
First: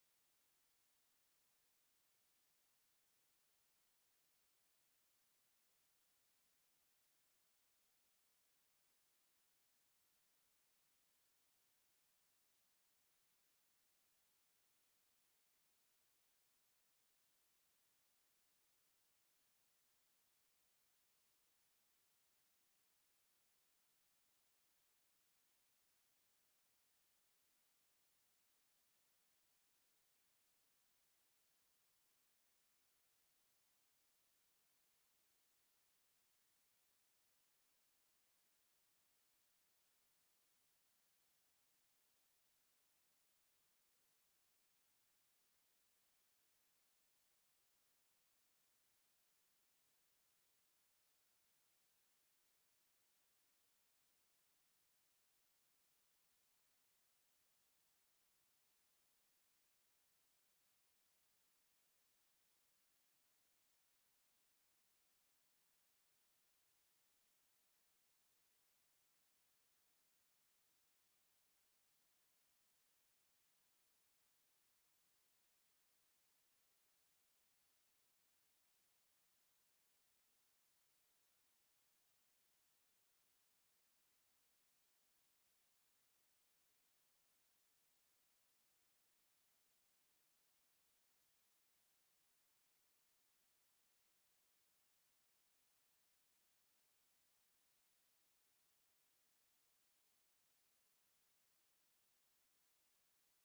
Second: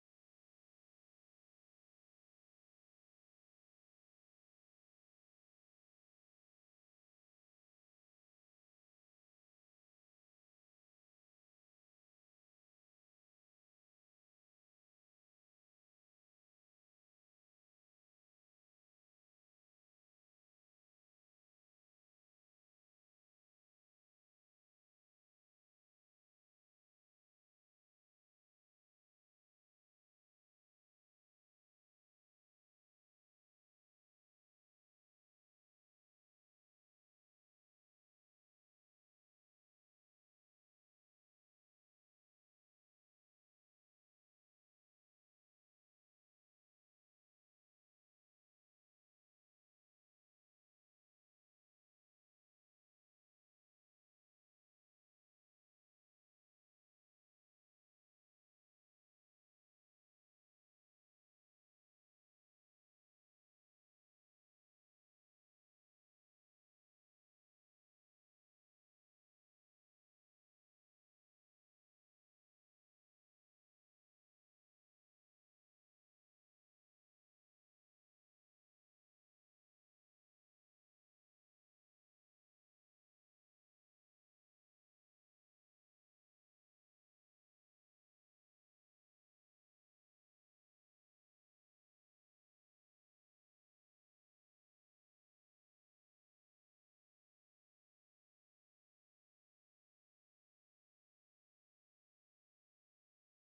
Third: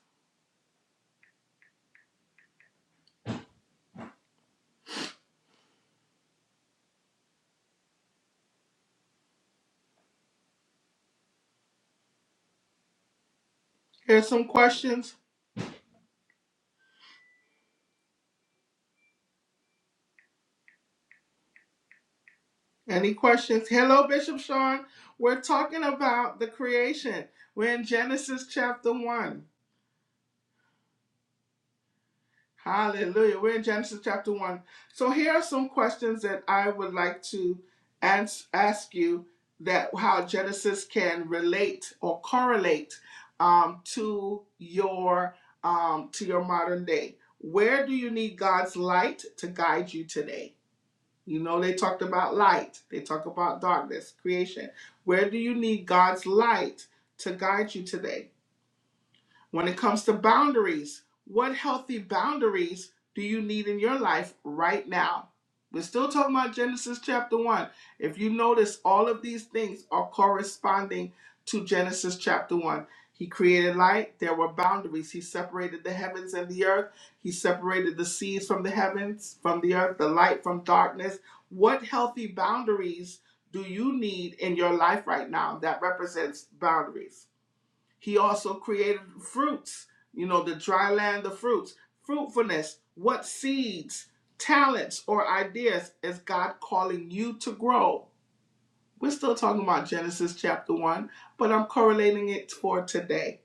S1: Here's some questions. Any questions? Hello, Bishop Sean. We're talking about the creation. We're in Genesis chapter 1. Hallelujah. We're in Genesis chapter 1. So here are some questions that I would like to ans- ask you that how Genesis can relate or correlate um, to your um, to your modern day. Where do you need God's light to guide you today? You know they talked about light. They talk about darkness, creation. Where do you need God's light to guide you today? When it comes to boundaries, what healthy boundaries do you need in your life right now? We're still talking about Genesis chapter 1. If you notice, all of these things are corresponding to Genesis chapter 1. He created light, there were boundaries. He separated the heavens and the earth, He separated the seas from the heavens, from the earth, the light from darkness. What healthy boundaries do you need in your life right now that represents boundaries? He also created fruits, you know, the dry land, the fruits, fruitfulness, what seeds, talents, or ideas is God calling you to grow? We're still talking about Genesis chapter 1, but I'm correlating it for today.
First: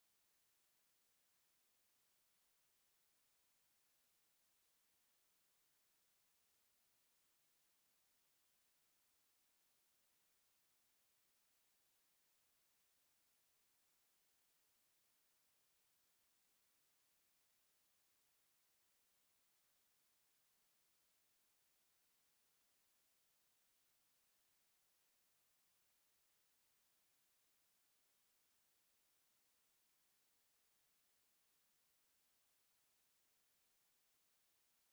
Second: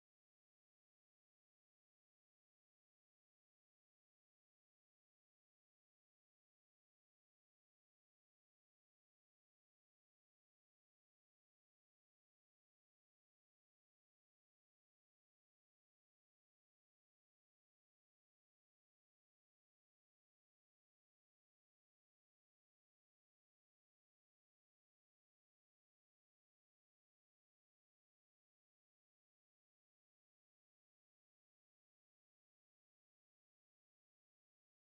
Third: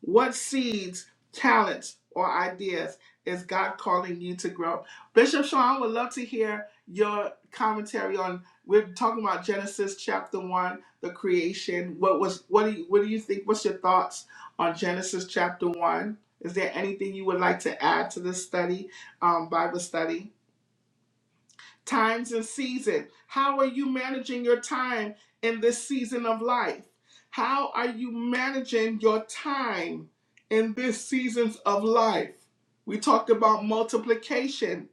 S1: What seeds, talents, or ideas is God calling you to grow? Bishop Sean, I would love to hear your commentary on. We're talking about Genesis chapter one, the creation. What was what do you what do you think? What's your thoughts on Genesis chapter one? Is there anything you would like to add to this study, um, Bible study? times and season. How are you managing your time in this season of life? How are you managing your time in this seasons of life? We talked about multiplication.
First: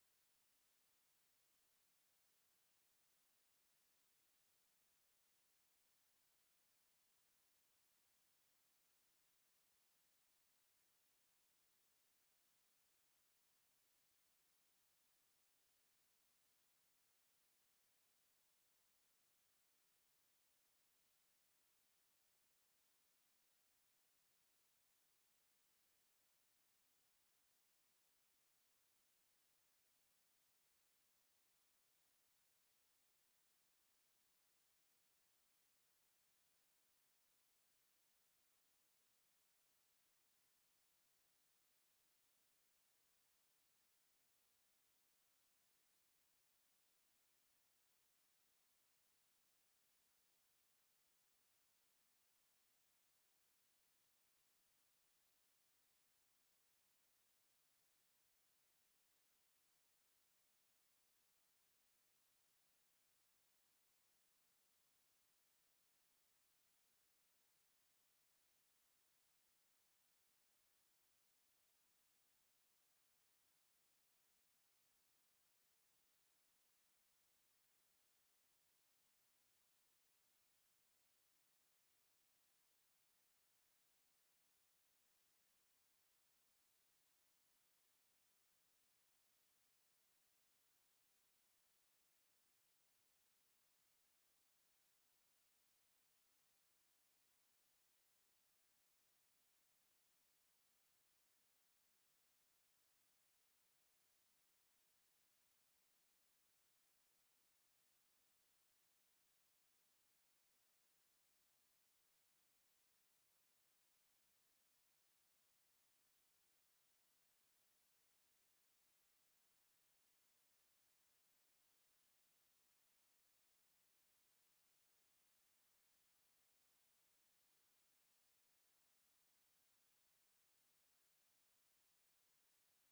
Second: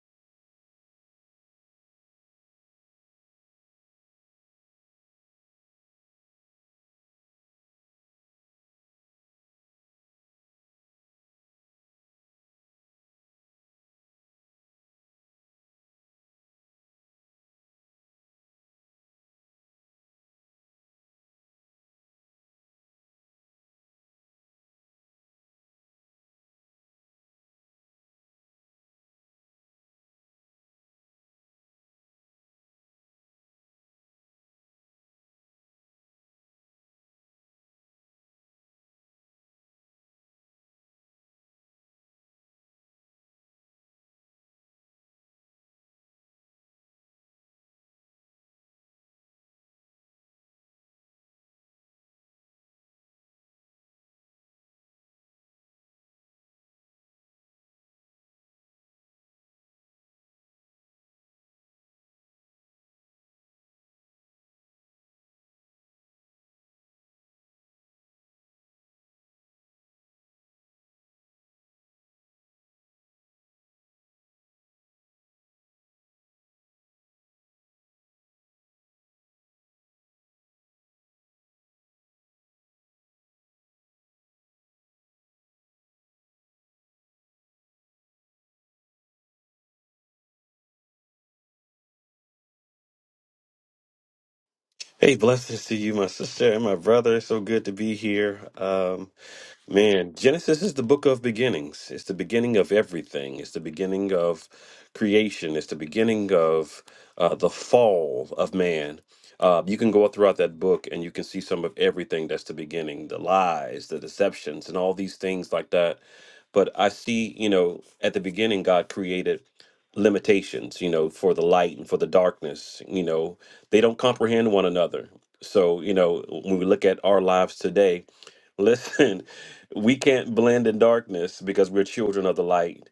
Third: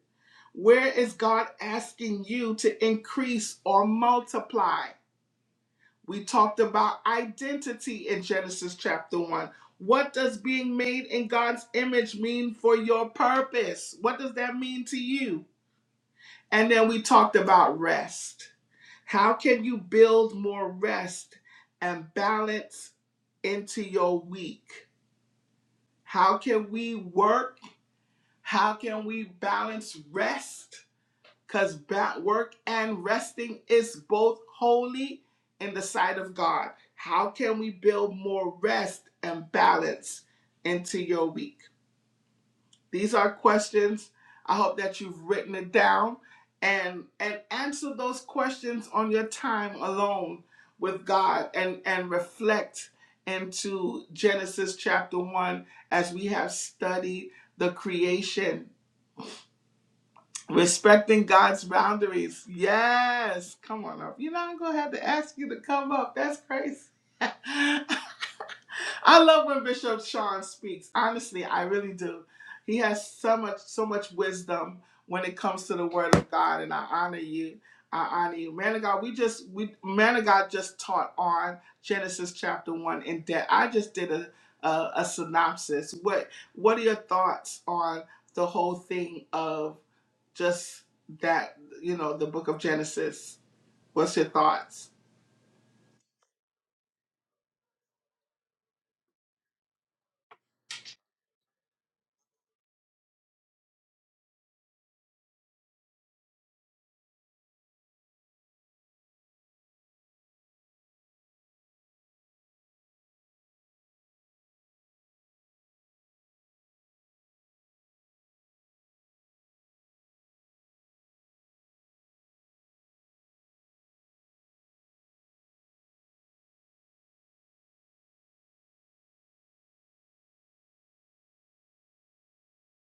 S1: Where is God asking you to increase or multiply? We talked about identity in Genesis chapter 1. What does being made in God's image mean for your purpose? What does that mean to you? And then we talked about rest how can you build more rest and balance into your week? How can we work? How can we balance rest? Because work and resting is both holy in the sight of God. How can we build more rest and balance into your week? These are questions. I hope that you've written it down and and answer those questions on your time alone with God and and reflect into Genesis chapter 1 as we have studied the creation respecting God's boundaries. Yes, come on up. You know I'm going to have to ask you to come up. That's crazy. (laughs) I love when Bishop Sean speaks. Honestly, I really do. He has so much, so much wisdom when it comes to the Word of God, and I honor you. I honor you, man of God. We just, we man of God just taught on Genesis chapter one in depth. I just did a, a a synopsis. What What are your thoughts on the whole thing of just that? You know, the book of Genesis. What's your thoughts?
S3: Hey, blessings to you, my sister and my brother. So good to be here. Um, Man, Genesis is the book of beginnings. It's the beginning of everything. It's the beginning of creation. It's the beginning of uh, the fall of man. Uh, you can go throughout that book and you can see some of everything that's the beginning the lies, the deceptions, and all these things like that. But I see, you know, at the beginning, God created limitations, you know, for the light and for the darkness. You know, they don't comprehend one another. So, you know, when we look at our lives today, Listen, (laughs) we can't blend in darkness because we're children of the light.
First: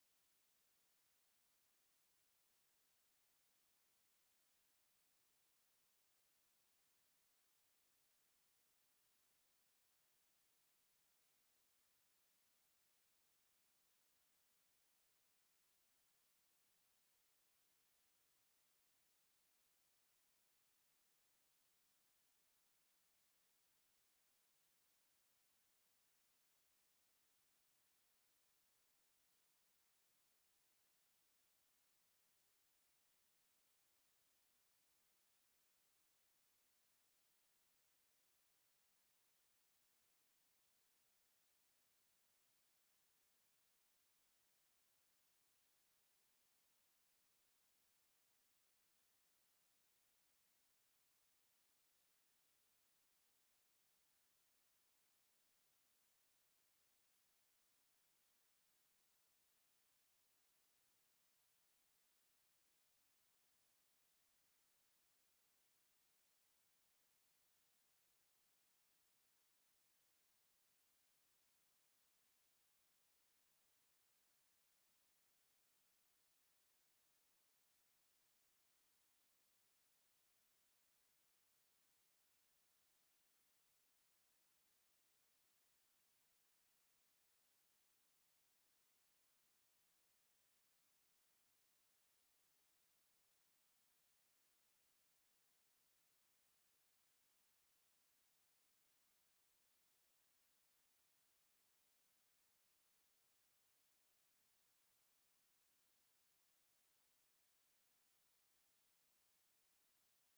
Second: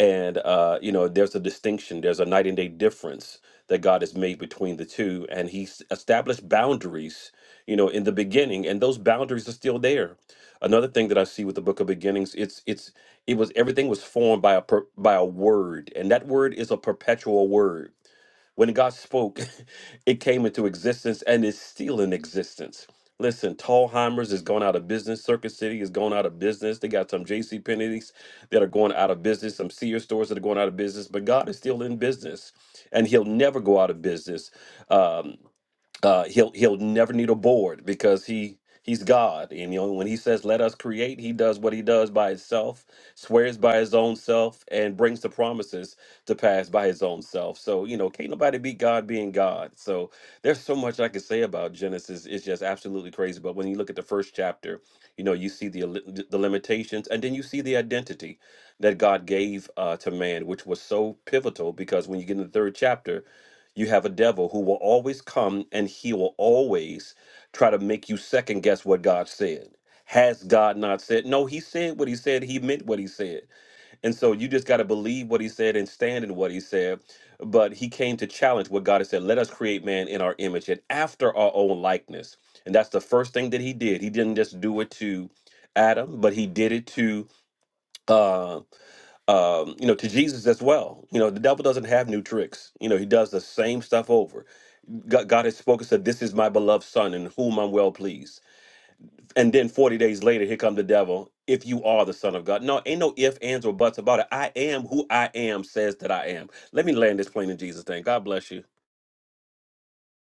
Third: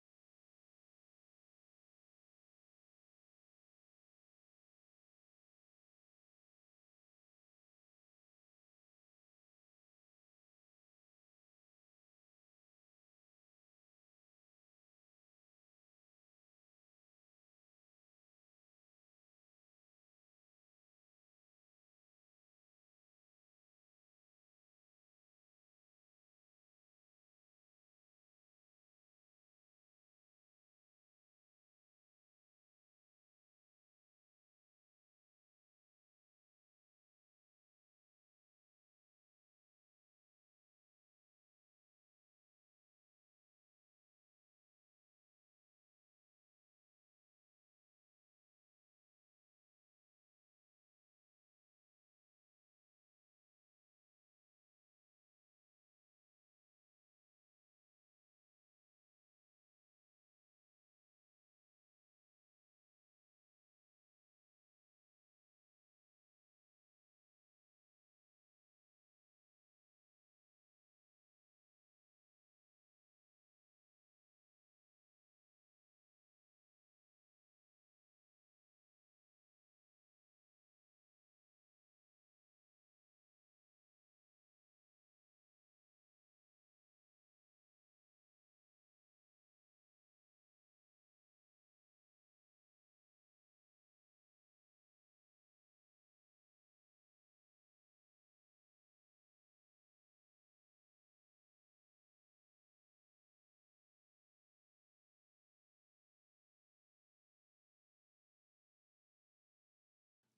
S3: And, uh, you know, there's a distinction, there's a night and day difference that God has made between the two. And He's established boundaries, you know, in the beginning, and those boundaries are still there. Another thing that I see with the book of beginnings, it's, it's, it was everything was formed by a per, by a word and that word is a perpetual word when God spoke, (laughs) it came into existence and is still in existence. Listen, Tallheimers is going out of business. Circuit City is going out of business. They got some J.C. Penney's that are going out of business, some Sears stores that are going out of business, but God is still in business and he'll never go out of business. Um, uh, he'll he'll never need a board because he he's God. And you know, when he says, "Let us create," he does what he does by himself, swears by his own self, and brings the promises to pass by his own self. So you know, can't nobody beat God being God. So there's so much I could say about Genesis. It's just absolutely crazy. But when you look at the first chapter, you know, you see the li- the limitations, and then you see the identity that God gave uh, to man, which was so pivotal because when you get in the third chapter you have a devil who will always come and he will always try to make you second guess what God said. Has God not said? No, he said what he said. He meant what he said. And so you just got to believe what he said and stand in what he said. But he came to challenge what God has said. Let us create man in our image and after our own likeness. And that's the first thing that he did. He didn't just do it to Adam, but he did it to uh um, you know, to Jesus as well. You know, the devil doesn't have new tricks. You know, he does the same stuff over. God, God has spoken, said, This is my beloved son in whom I'm well pleased. And then 40 days later, here come the devil. If you are the son of God. No, ain't no ifs, ands, or buts about it. I am who I am says that I am. Let me land this plane in Jesus' name. God bless you.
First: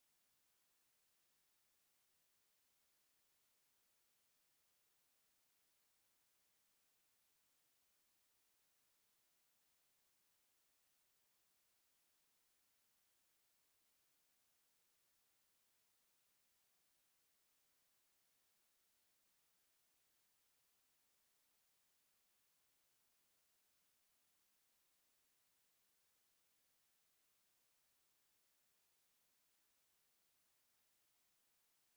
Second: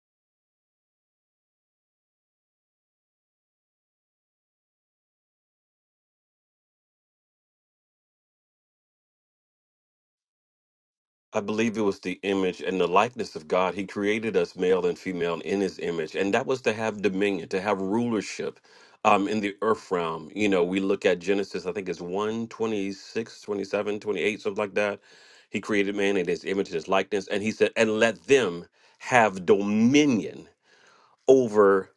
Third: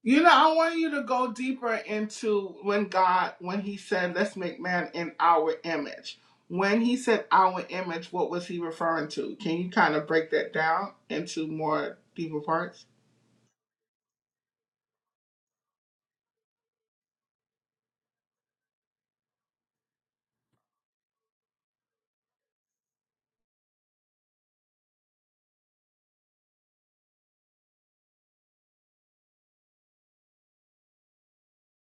S1: You know, I want you to go deeper into when God, when He said, let's make man in our image. When He said our image, what was He referring to? Can you kind of break that down
S3: I
S1: into
S3: believe it
S1: more
S3: was the
S1: deeper
S3: image and
S1: parts?
S3: the likeness of God. He created us male and female in his image. And that was to have dominion, to have rulership um, in the earth realm. You know, we look at Genesis, I think it's one twenty six, twenty seven, twenty eight, 26, twenty-seven, twenty-eight, something like that. He created man in his image and his likeness. And he said, and let them have dominion over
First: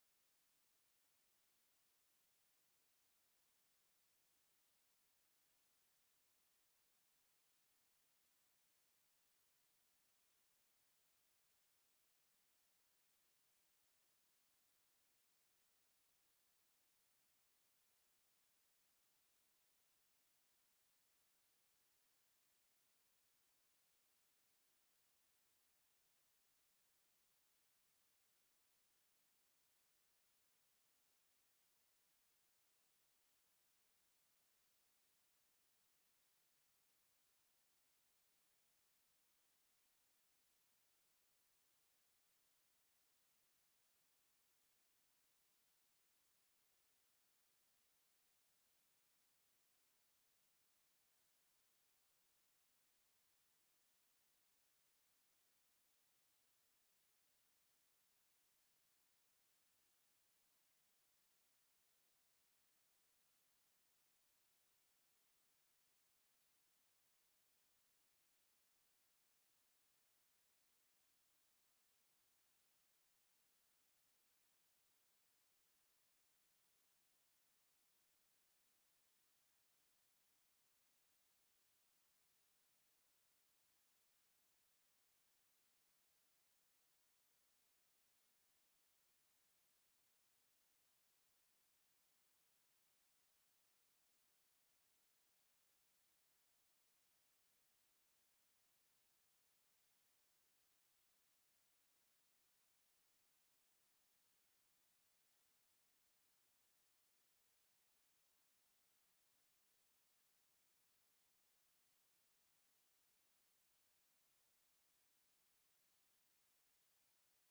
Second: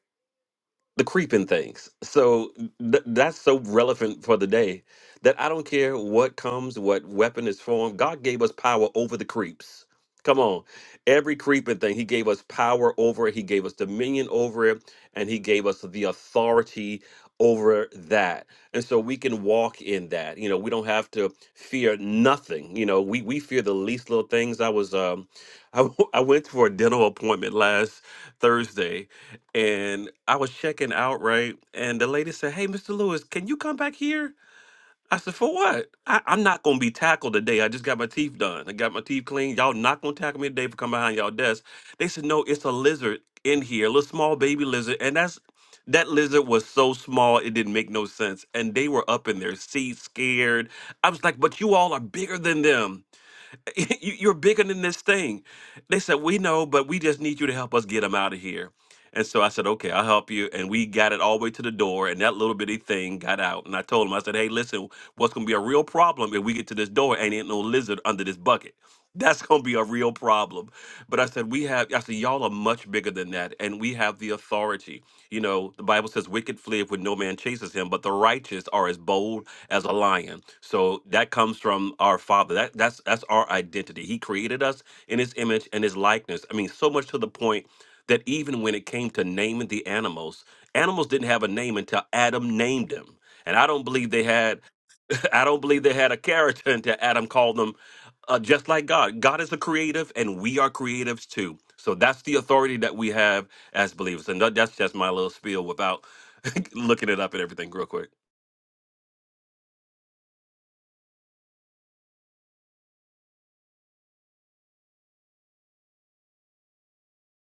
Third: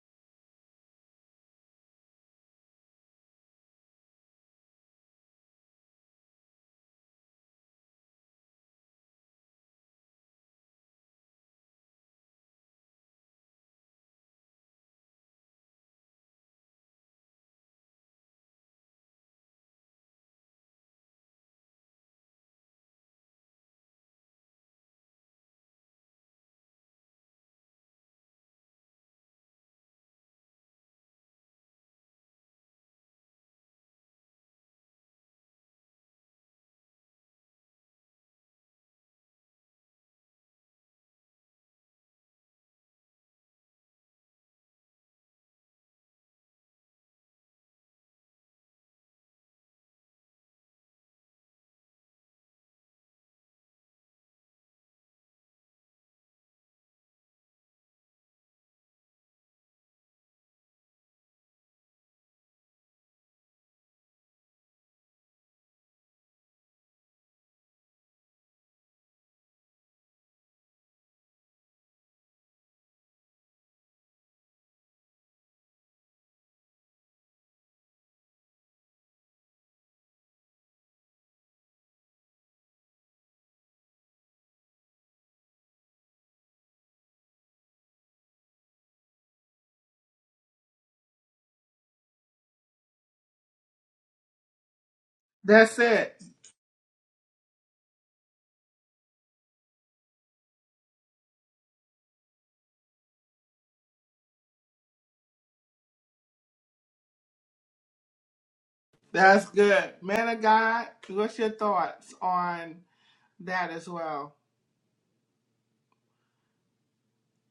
S3: the creeping things. So th- that's so relevant for the day that I don't care what comes, what weapon is formed. God gave us power over the creeps. Come on. Every creeping thing, He gave us power over it. He gave us dominion over it. And He gave us the authority over that. And so we can walk in that. You know, we don't have to fear nothing. You know, we, we fear the least little things. I was, um, (laughs) I, w- I went for a dental appointment last Thursday and I was checking out, right? And the lady said, Hey, Mr. Lewis, can you come back here? I said, For what? I, I'm not gonna be tackled today. I just got my teeth done. I got my teeth cleaned. Y'all not gonna tackle me today for coming behind y'all desk. They said, No, it's a lizard in here, a little small baby lizard. And that's that lizard was so small it didn't make no sense. And they were up in their seats scared. I was like, But you all are bigger than them. (laughs) you, you're bigger than this thing. They said, We know, but we just need you to help us get them out of here. And so I said, Okay, I'll help you. And we got it all the way to the door, and that little bitty thing got out. And I told him, I said, Hey, listen, what's going to be a real problem if we get to this door and ain't no lizard under this bucket? (laughs) That's going to be a real problem. But I said, We have, I said, y'all are much bigger than that, and we have the authority. You know, the Bible says, Wicked fleeth when no man chases him, but the righteous are as bold as a lion. So that comes from our Father. That that's that's our identity. He created us in His image and His likeness. I mean, so much to the point that even when it came to naming the animals, animals didn't have a name until Adam named them. And I don't believe they had. (laughs) I don't
S1: That's
S3: believe they had a
S1: it.
S3: character (laughs) until Adam called them uh, just like God. God is a creative, and we are creatives too. So that's the authority that we have as believers. And that, that's just my little spiel without (laughs) looking it up and everything real quick.
S1: That's good. Man of God, what's your thoughts on that as well?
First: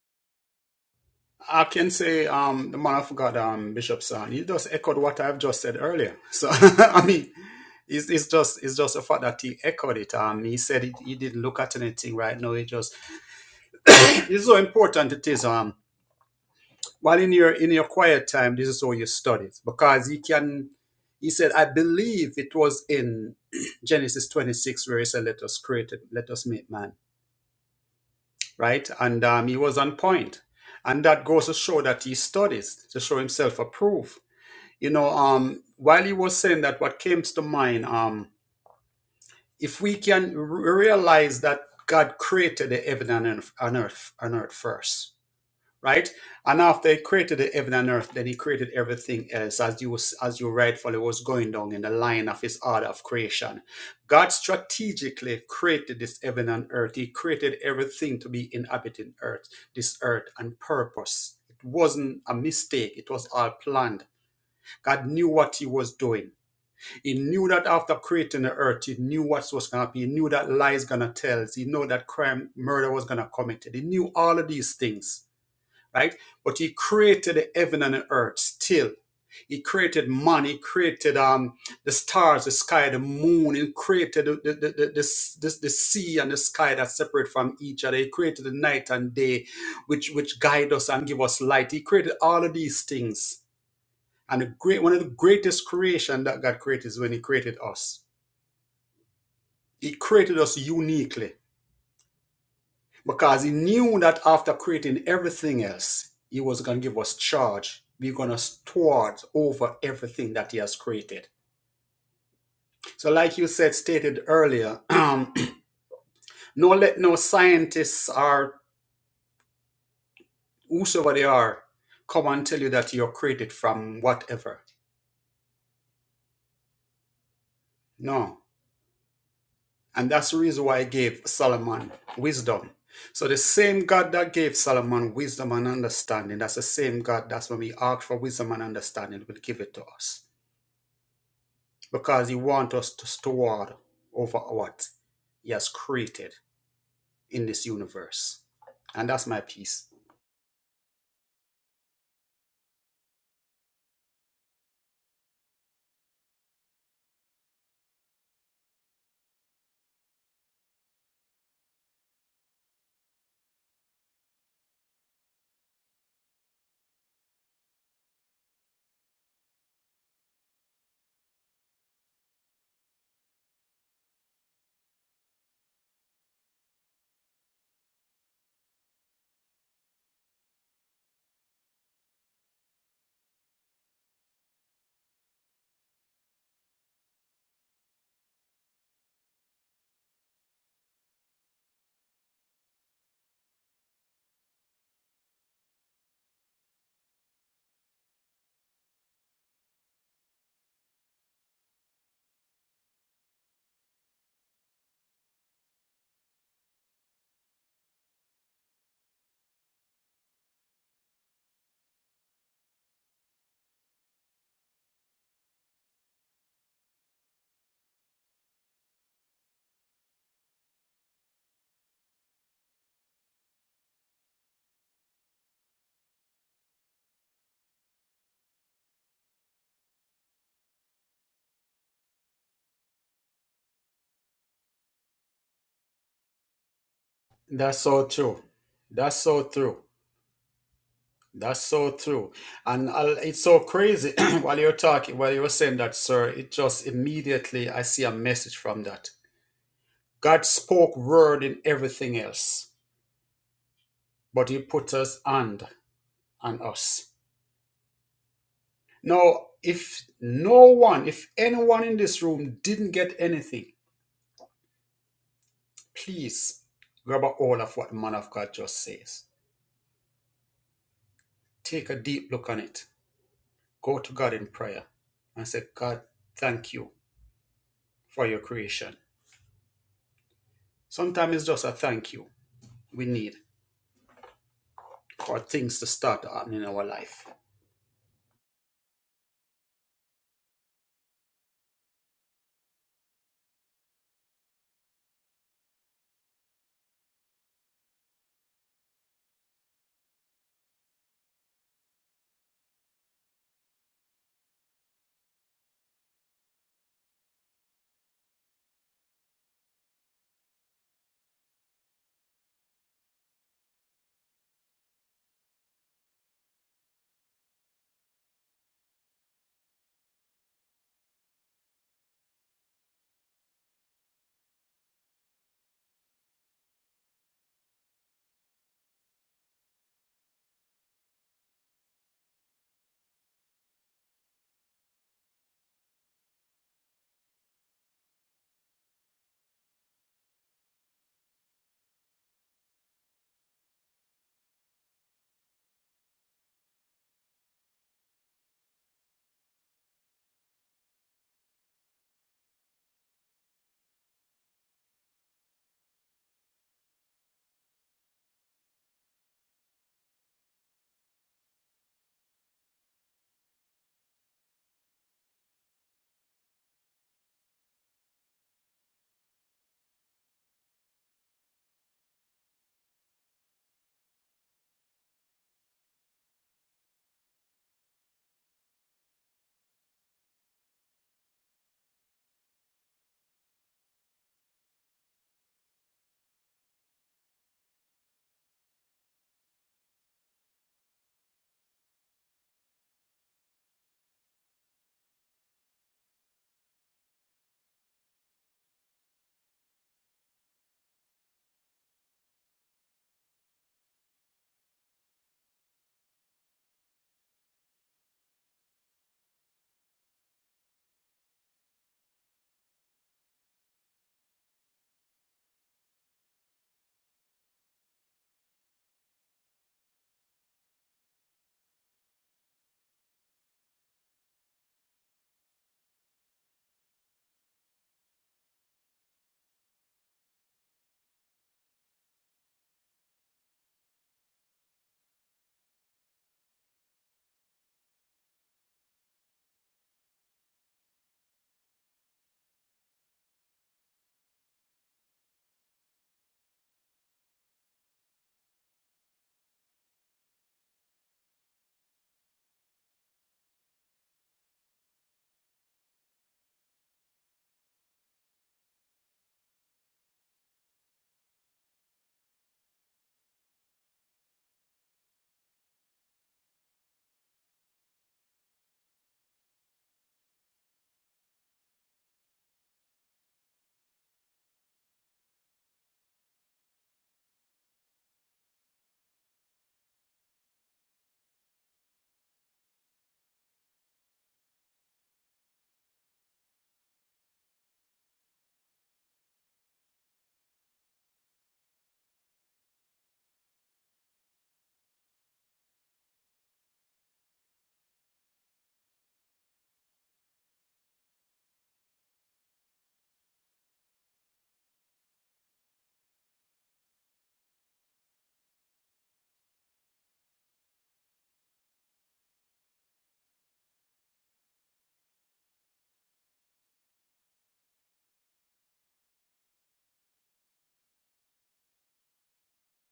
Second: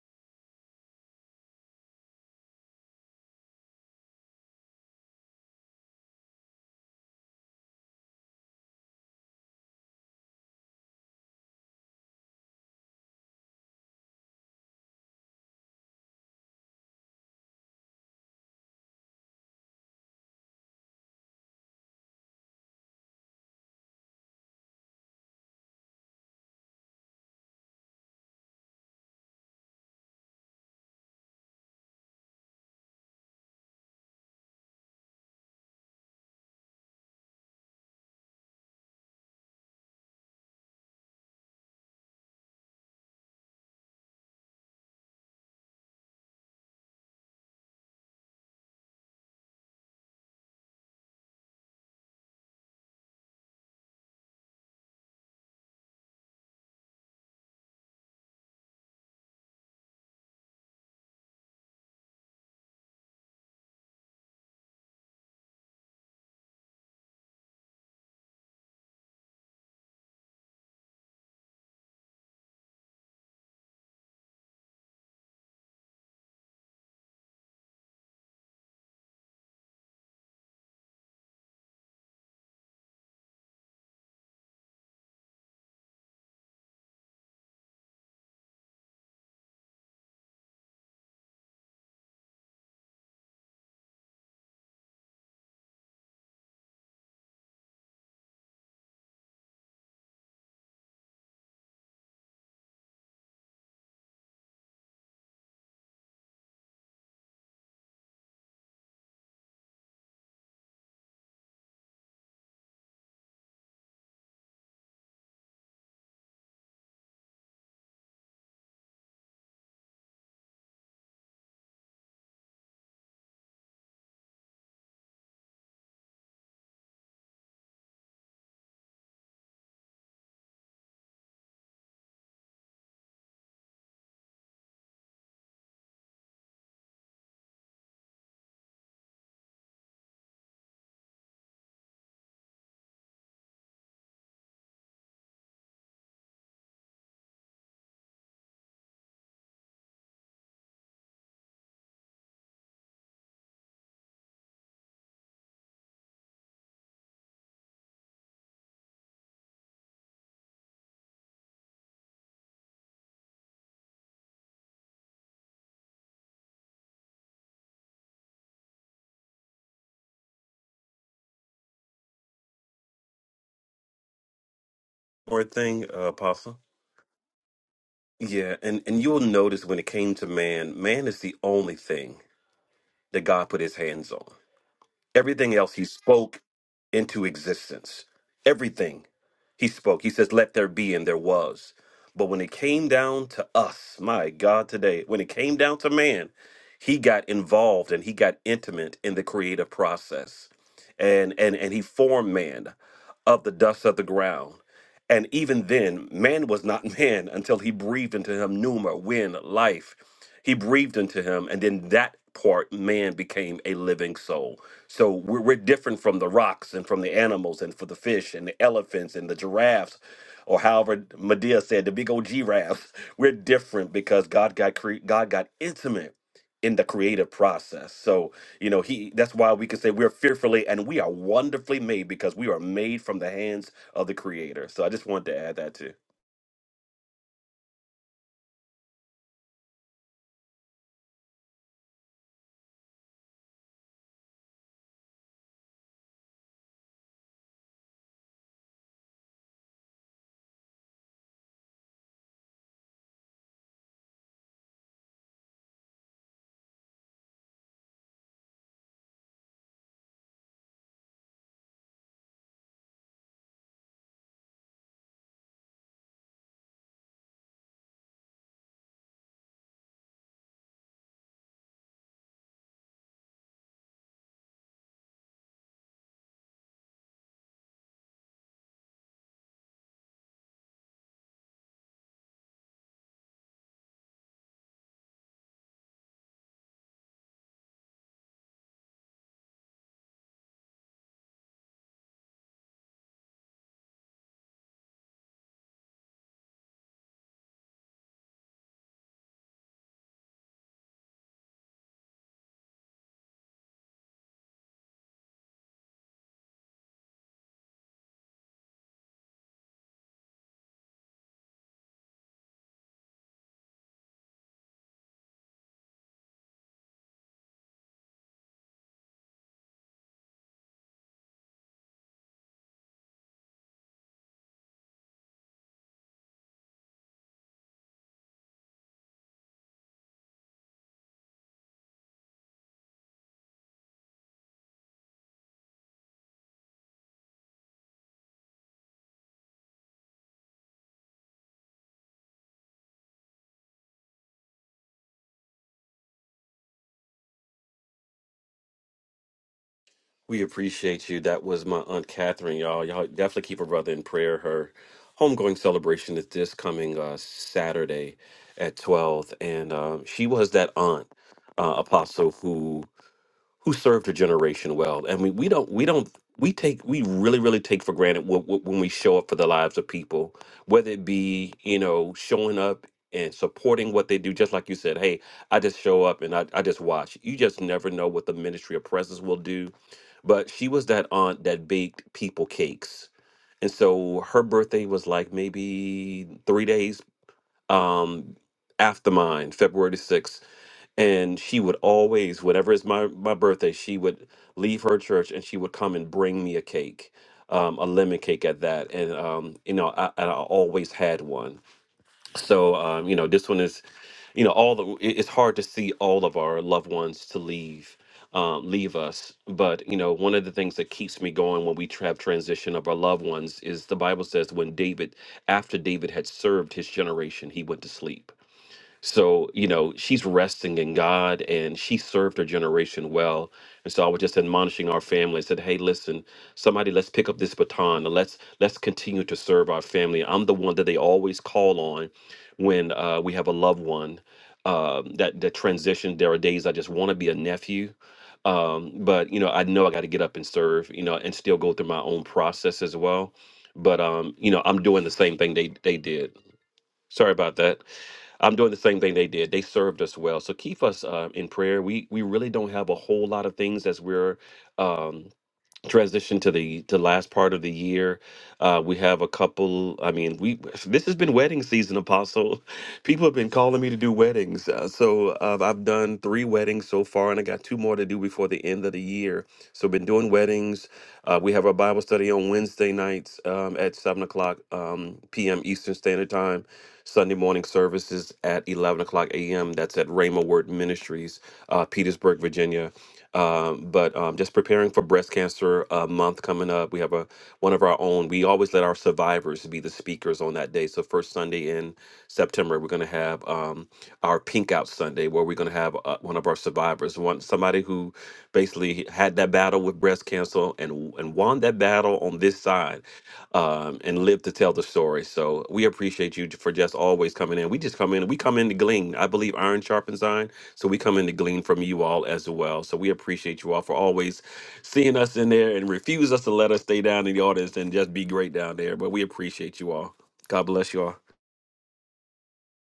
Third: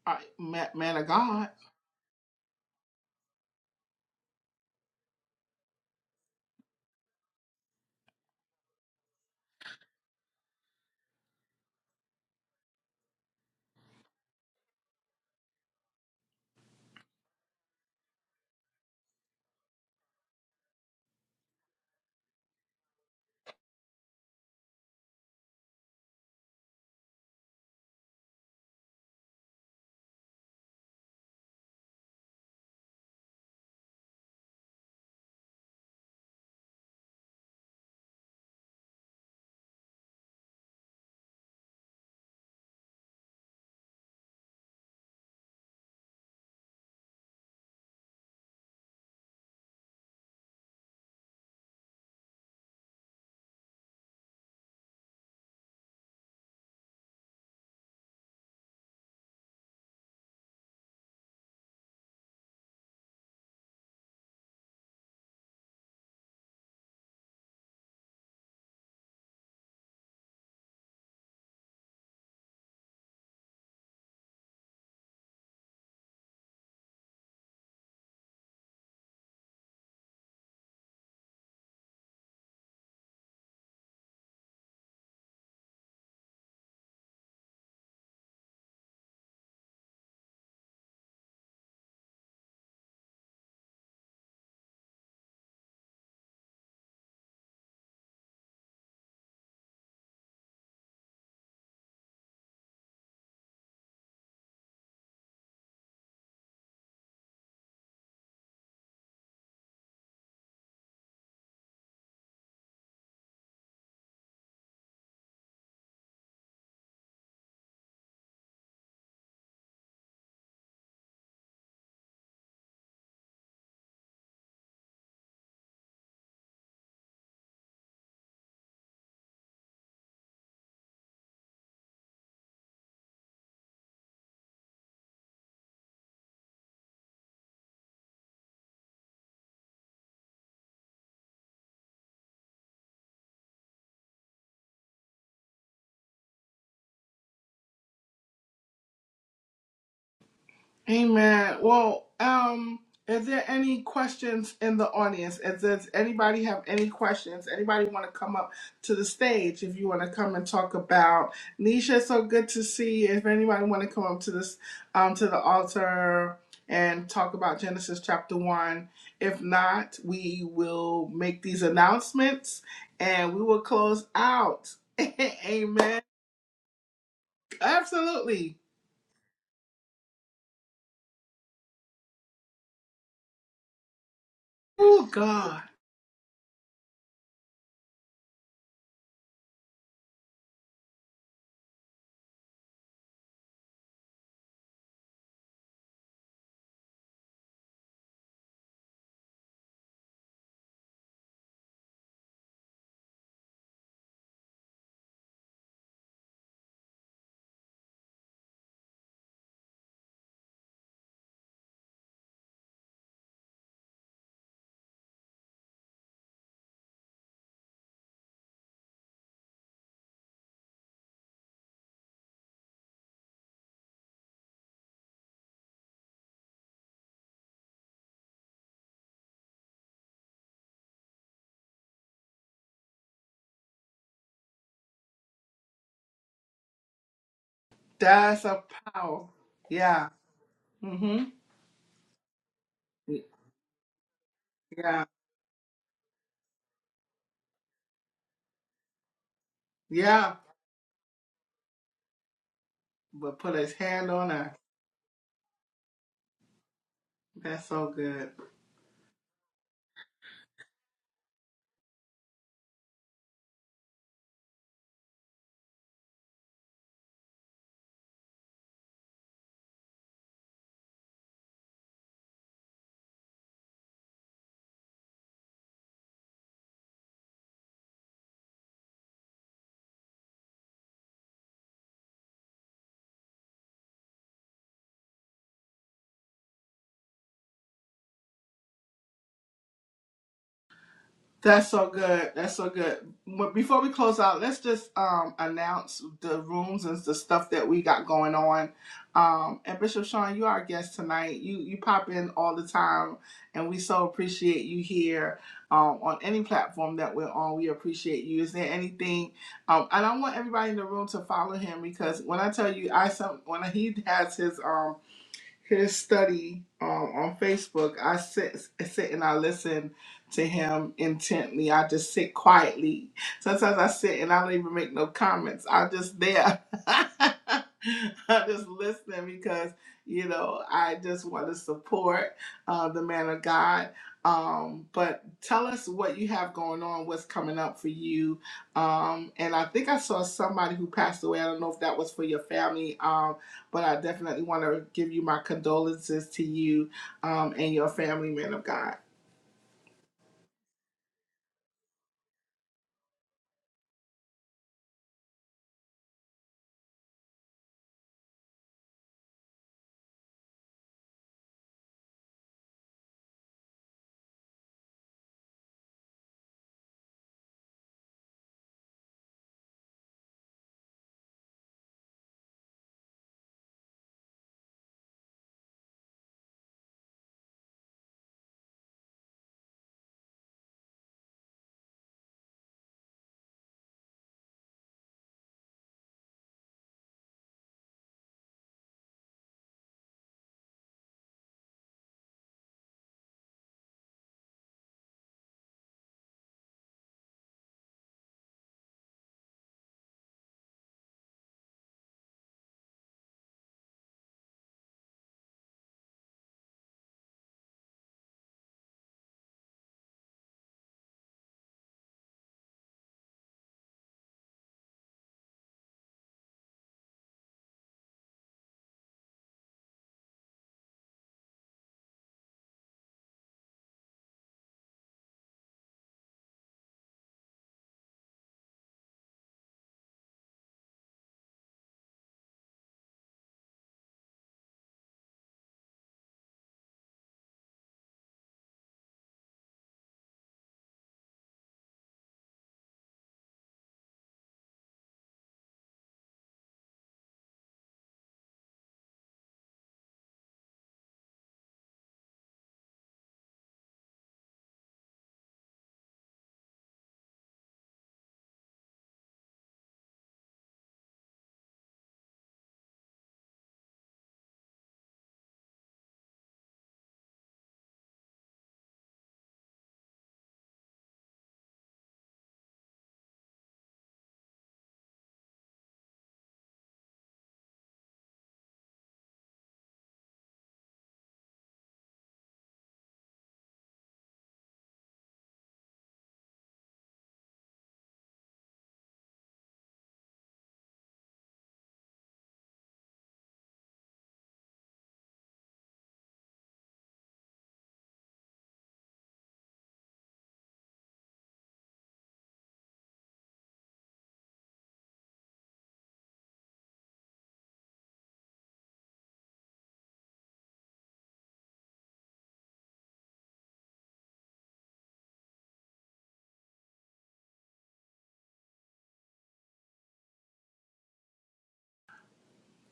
S1: Uh, ma- man of God.
S2: I can say um, the man of God, um, Bishop Son, he just echoed what I've just said earlier. So (laughs) I mean, it's, it's just it's just the fact that he echoed it. Um, he said he, he didn't look at anything right now. He just (coughs) it's so important. It is um while in your in your quiet time, this is how you study it because he can. He said, I believe it was in (coughs) (clears throat) Genesis 26 where he said, "Let us create it, let us make man." right? And um, he was on point. And that goes to show that he studies to show himself approved. You know, um, while he was saying that, what came to mind, um, if we can r- realize that God created the heaven and earth, on earth, on earth first, right? And after he created the heaven and earth, then he created everything else, as you was- as you rightfully was going down in the line of his order of creation. God strategically created this heaven and earth. He created everything to be inhabiting earth, this earth, and purpose. It wasn't a mistake. It was all planned. God knew what he was doing. He knew that after creating the earth, he knew what was going to happen. He knew that lies going to tell. He knew that crime, murder was going to be committed. He knew all of these things right? But he created the heaven and the earth still. He created man, he created um, the stars, the sky, the moon, he created the, the, the, the, the, the, the sea and the sky that separate from each other. He created the night and day, which, which guide us and give us light. He created all of these things. And the great, one of the greatest creation that God created is when he created us. He created us uniquely because he knew that after creating everything else, he was going to give us charge. We're going to steward over everything that he has created. So, like you said, stated earlier, (clears throat) no let no scientists or whosoever they are come and tell you that you're created from whatever. No. And that's the reason why I gave Solomon wisdom. So the same God that gave Solomon wisdom and understanding, that's the same God that's when we ask for wisdom and understanding, will give it to us. because he wants us to steward over what he has created in this universe. And that's my piece.
S1: Amen. Well, um, is there any questions in the audience? If does anybody have any questions? Anybody want to come up to the stage? If you want to come and talk about Nisha, so good to see. you. If anybody want to come up to this, um, to the altar and talk about Genesis chapter one. If not, we will make these announcements and we will close out. (laughs)
S3: More thing,
S1: Amen.
S3: uh, Apostle. Yeah,
S1: Absolutely.
S3: and and you'll notice when it came to man, man is the only thing that God put his hands on.
S1: Oh
S3: Everything
S1: God,
S3: else he spoke into existence. Everything he spoke. He says, "Let there be," and there was. But when it came down to us, my God, today, when it came down to man, he got involved and he got intimate in the creative process, and and and he formed man of the dust of the ground. And even then, man was not (laughs) man until he breathed into him pneuma, wind, life. He breathed into him, and then that part, man became a living soul. So we're, we're different from the rocks and from the animals and for the fish and the elephants and the giraffes, or however Medea said, the big old giraffes. (laughs) We're different because God got cre- God got intimate in the creative process. So you know he that's why we can say we're fearfully and we are wonderfully made because we are made from the hands of the creator. So I just wanted to add that too.
S2: That's so true.
S1: that's a
S2: That's
S1: power.
S2: so true.
S1: Yeah. Mm-hmm.
S2: That's so true. And i it's so crazy (clears throat) while you're
S1: Yeah.
S2: talking, while you were saying that, sir, it just immediately I see a message from that.
S1: Yeah.
S2: God spoke word in everything else,
S1: But put his hand on
S2: but
S1: her.
S2: he put us and on us.
S1: That's so good.
S2: Now, if no one, if anyone in this room didn't get anything, Please grab a hold of what the man of God just says. Take a deep look on it. Go to God in prayer and say, God, thank you for your creation. Sometimes it's just a thank you we need for things to start happening in our life.
S1: That's so good. That's so good. But before we close out, let's just um announce the rooms and the stuff that we got going on. Um and Bishop Sean, you are our guest tonight. You you pop in all the time and we so appreciate you here um on any platform that we're on. We appreciate you. Is there anything um and I want everybody in the room to follow him because when I tell you I some when he has his um his study um, on Facebook. I sit I sit and I listen to him intently. I just sit quietly. Sometimes I sit and I don't even make no comments. I'm just there. (laughs) I'm just listening because you know I just want to support uh, the man of God. Um, but tell us what you have going on, what's coming up for you. Um, and I think I saw somebody who passed away. I don't know if that was for your family. Um, but I definitely want to give you my condolences to you um, and your family, man of God.
S3: We appreciate you. That was my Aunt Catherine, y'all. Y'all definitely keep her brother in prayer. Her homegoing celebration is this coming uh, Saturday at 12. And um, she was that aunt, uh, Apostle, who who served a generation well. and we we don't, we don't, we take, we really, really take for granted wh- wh- when we show up for the lives of people, whether it be, you know, showing up and supporting what they do. Just like you said, hey, I just show up and I, I just watch. You just never know what the ministry of presence will do. But she was that aunt that baked people cakes. And so her birthday was like maybe three days um, after mine, February the 6th. And she would always, whatever is my, my birthday, she would leave her church and she would come and bring me a cake, um, a lemon cake at that. And, um, you know, I, and I always had one so um, you know this one is you know all the it- it's hard to see all of our loved ones to leave um, leave us but you know one of the things that keeps me going when we tra- have transition of our loved ones is the bible says when david after david had served his generation he went to sleep so, you know, she's resting in God and she served her generation well. And so I was just admonishing our family and said, Hey, listen, somebody let's pick up this baton and let's let's continue to serve our family. I'm the one that they always call on when uh, we have a loved one um, that that transition. There are days I just want to be a nephew. Um, but you know, I know I gotta get up and serve, you know, and still go through my own process as well. But um, you know, I'm doing the same thing they they did. Sorry about that. I'm doing the same thing they did. They served us well. So keep us uh, in prayer. We we really don't have a whole lot of things as we're um, transitioned to the to last part of the year. Uh, we have a couple. I mean, we this has been wedding season, Apostle. (laughs) People have been calling me to do weddings. Uh, so uh, I've done three weddings so far, and I got two more to do before the end of the year so been doing weddings. Uh, we have our Bible study on Wednesday nights um, at seven o'clock um, p.m. Eastern Standard Time. Sunday morning services at eleven o'clock a.m. That's at Rhema Word Ministries, uh, Petersburg, Virginia. Um, but um, just preparing for breast cancer uh, month coming up. We have a one of our own. We always let our survivors be the speakers on that day. So first Sunday in September, we're going to have um, our Pink Out Sunday, where we're going to have uh, one of our survivors, one somebody who basically had that battle with breast cancer and and won that battle on this side um, and lived to tell the story. So we appreciate you for just always coming in. We just come in, we come in to glean. I believe iron sharpens iron. So we come in to glean from you all as well. So we appreciate you all for always seeing us in there and refuse us to let us stay down in the audience and just be great down there. But we appreciate you all. God bless you all.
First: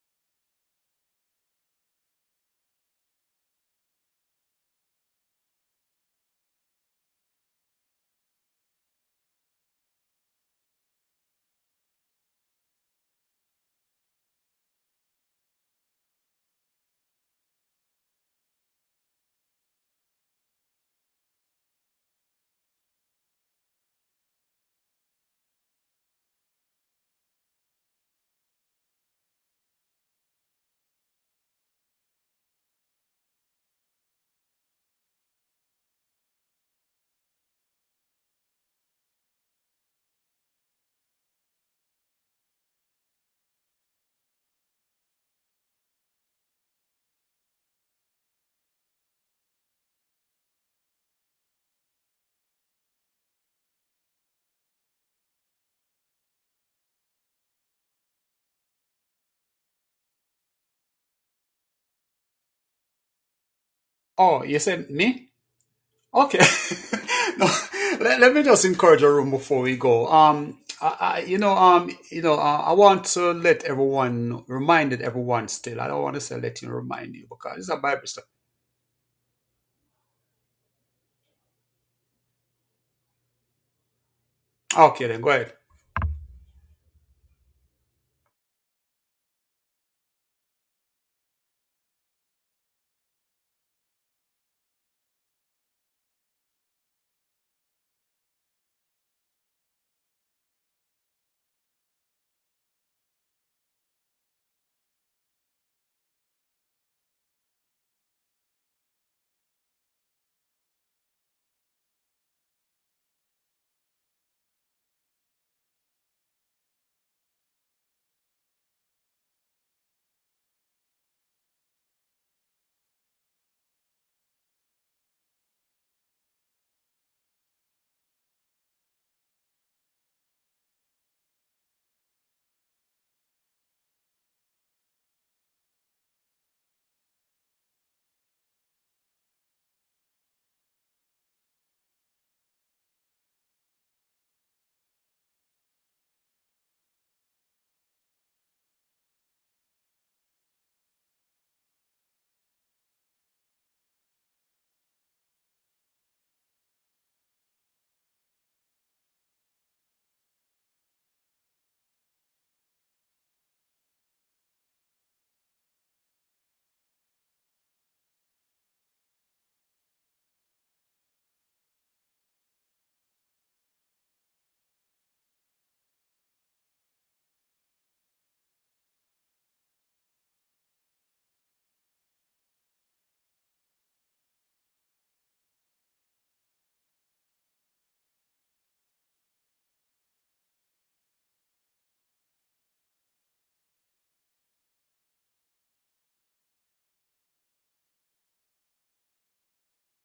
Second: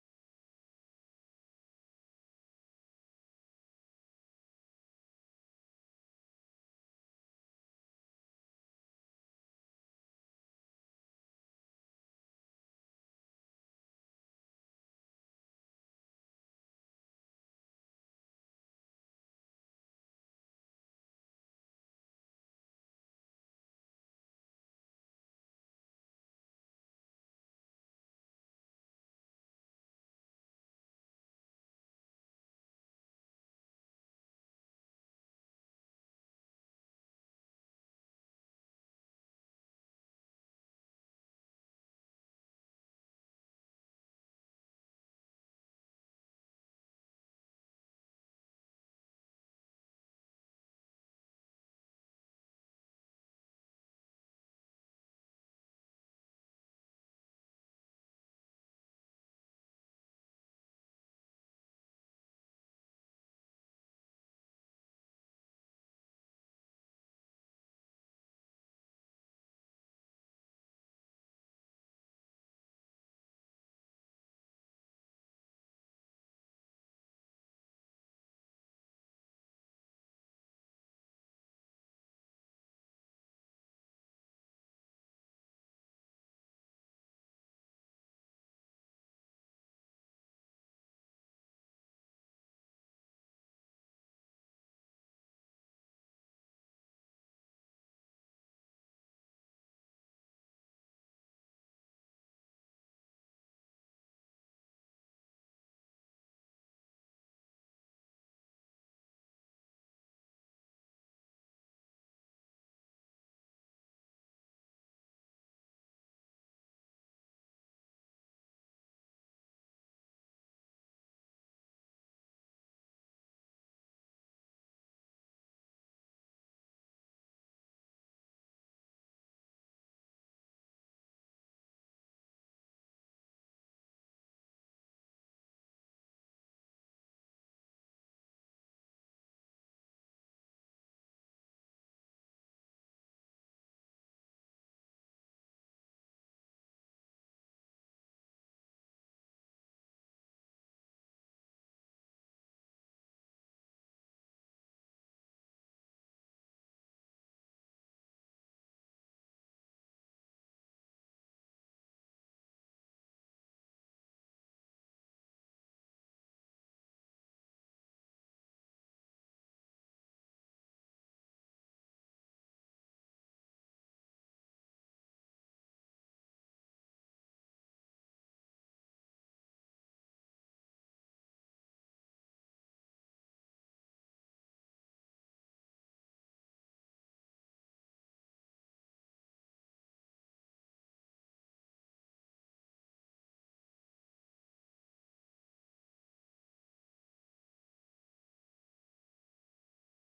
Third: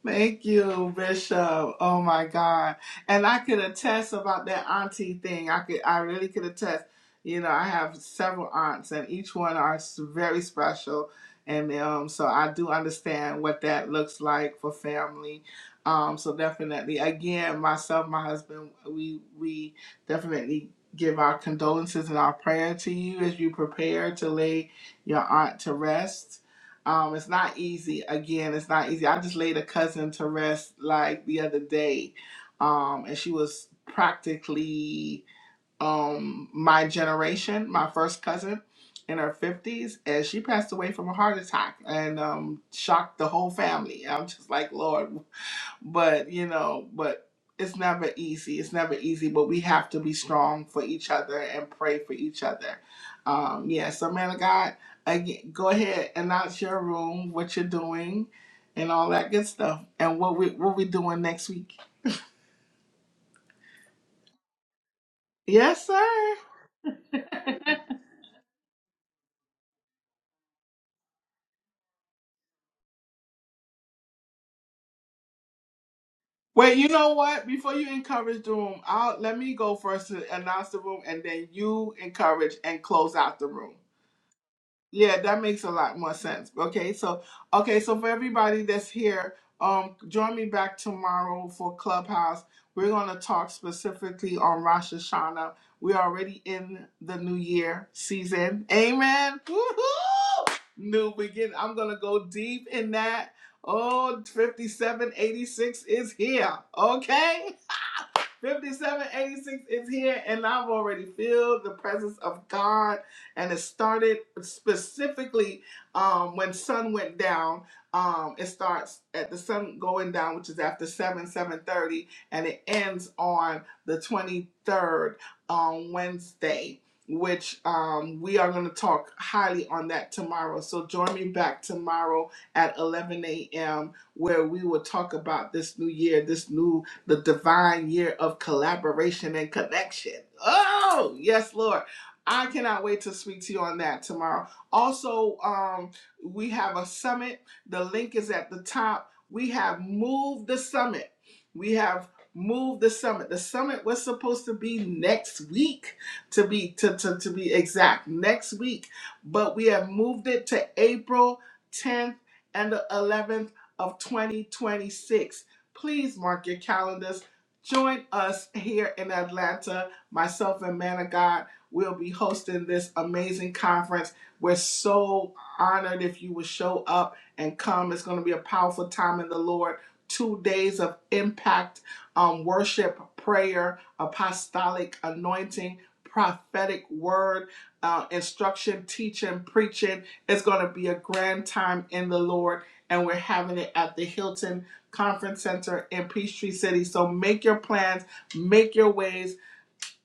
S1: Thank you, Bishop. Oh my God. And I could attest about that auntie thing. I could I really could attest. You know, I have several aunts and each one are s- very special. And um, so I do understand what that looks like for family. Um, so definitely again, myself, my husband, we we definitely give our condolences and our prayer to you as you prepare to lay your aunt to rest um, it's not easy. Again, it's not easy. I just laid a cousin to rest like the other day, um, and she was practically um my generation, my first cousin, in her fifties, and she passed away from a heart attack and um shocked the whole family. I'm just like, Lord, but you know, but it's never easy. It's never easy, but we have to be strong for each other and pray for each other. Um, yeah, so man of God, again, go ahead and announce your room, what you're doing, and all that good stuff, and what we what we doing next week.
S2: Oh, you said me?
S1: Yes, sir.
S2: Okay. (laughs) no, let, let me just encourage a room before we go. Um, I, I, you know, um, you know, uh, I want to let everyone reminded everyone still. I don't want to say let you
S1: Wait, you
S2: remind
S1: know
S2: you
S1: what?
S2: because it's
S1: Before
S2: a
S1: you
S2: Bible study.
S1: encourage the room, I'll let me go first to announce the room, and then you encourage and close out the room.
S2: Okay, then
S1: Yeah,
S2: go
S1: that
S2: ahead.
S1: makes a lot more sense. Okay, so okay, so for everybody that's here, um, join me back tomorrow for Clubhouse. We're gonna talk specifically on Rosh Hashanah. We're already in the new year season. Amen. Woohoo! New beginning. I'm gonna go deep in that. Oh, fifty-seven eighty-six is here. Okay. (laughs) 5786 is here, and I've already feel the presence of God. And it started specifically um, when sun went down. Um, it starts at the sun going down, which is after 7, 7.30, and it ends on the 23rd on Wednesday, which um, we are going to talk highly on that tomorrow. So join me back tomorrow at 11 a.m., where we will talk about this new year, this new the divine year of collaboration and connection. Oh, yes, Lord. I cannot wait to speak to you on that tomorrow. Also, um, we have a summit. The link is at the top. We have moved the summit. We have moved the summit. The summit was supposed to be next week, to be to, to, to be exact, next week. But we have moved it to April 10th and the 11th of 2026. Please mark your calendars. Join us here in Atlanta. Myself and Man of God will be hosting this amazing conference. We're so honored if you will show up and come. It's going to be a powerful time in the Lord. Two days of impact, um, worship, prayer, apostolic anointing, prophetic word, uh, instruction, teaching, preaching. It's going to be a grand time in the Lord, and we're having it at the Hilton Conference Center in Peachtree City. So make your plans, make your ways.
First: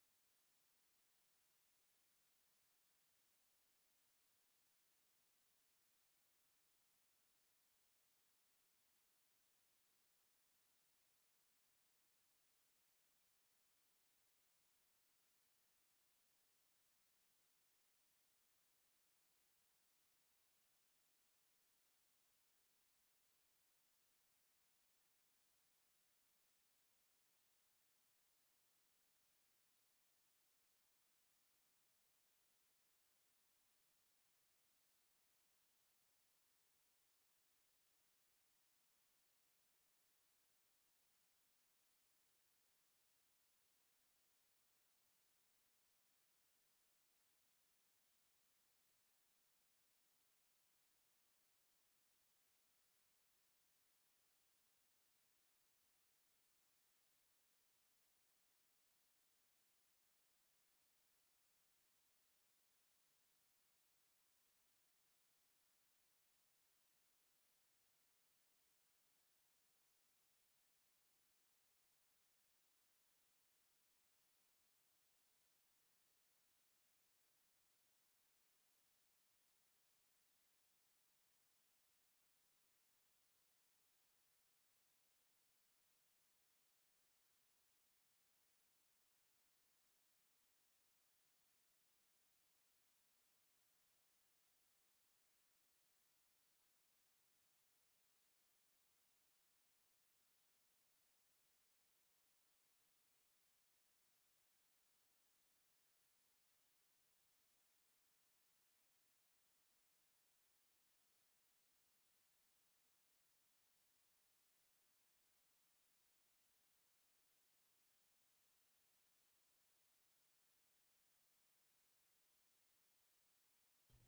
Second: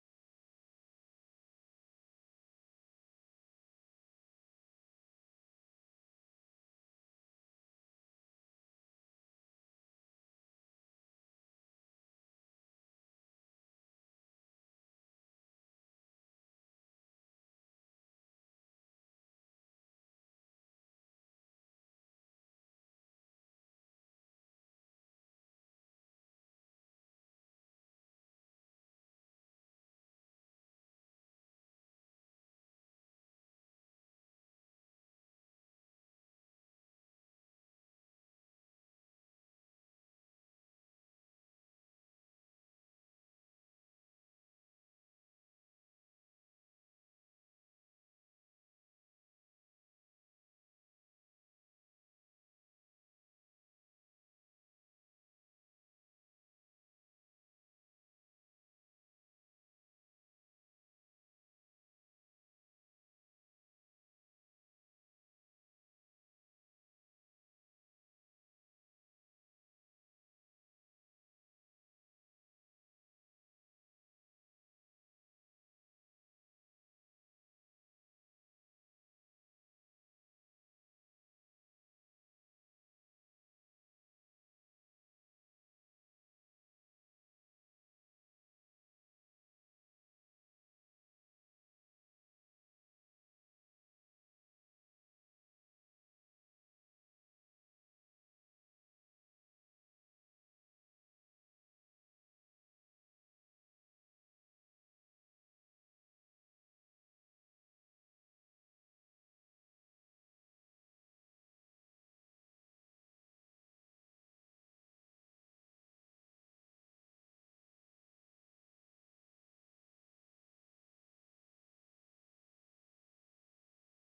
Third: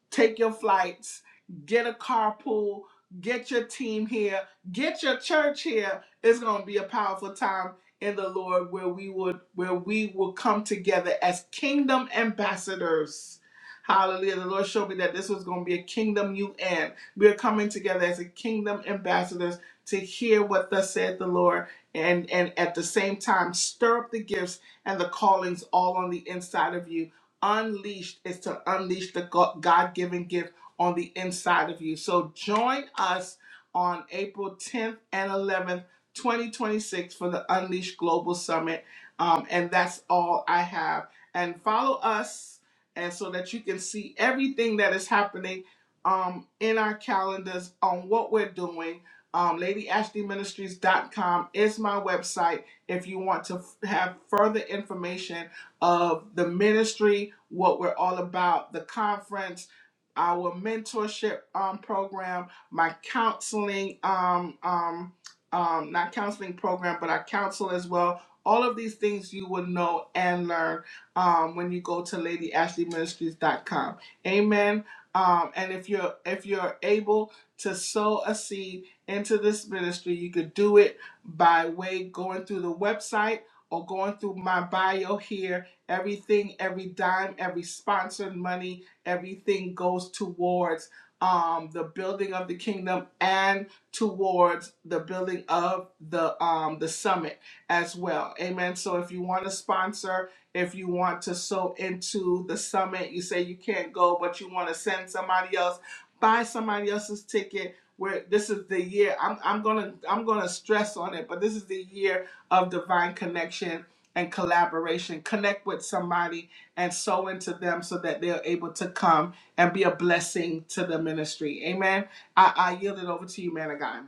S1: Take your flights, get a carpool, get your team here, get your church here. It's going to be a powerful time in the Lord where we would where we will come together as kingdom ambassadors. Hallelujah. The Lord showed me that this was going to be a kingdom UN. We are coming together as a kingdom ambassadors to hear what thus said the Lord and and at the same time stir up the gifts and the callings all on the inside of you unleashed is to unleash the God given gift on the inside of you. So join us on April 10th and 11th, 2026, for the Unleashed Global Summit. Um, and that's all I have. And follow us, and so that you can see everything that is happening um, in our calendars on what we're doing. Um, LadyAshleyMinistries.com is my website if you want to have further information of the ministry, what we're all about, the conference, our mentorship um, program, my counseling, um, um, um, not counseling program, but I counsel as well. All of these things you will know and learn um, when you go to LadyAshleyMinistries.com. Amen. Um, and if you're if you're able to sow a seed into this ministry, you could do it by way going through the website or going through my bio here Everything, every dime, every sponsored money, everything goes towards um, the building of the kingdom and towards the building of the um, the summit as well. Amen. So if you want to sponsor, if you want to sow into the summit, you say you can't go, but you want to send somebody else buy somebody else's ticket where this is the year I'm, I'm gonna i'm gonna stress on it but this is the year of divine connection and collaboration connect with somebody and sow into them so that they're able to come and be a blessing to the ministry amen i, I yield it over to you man of god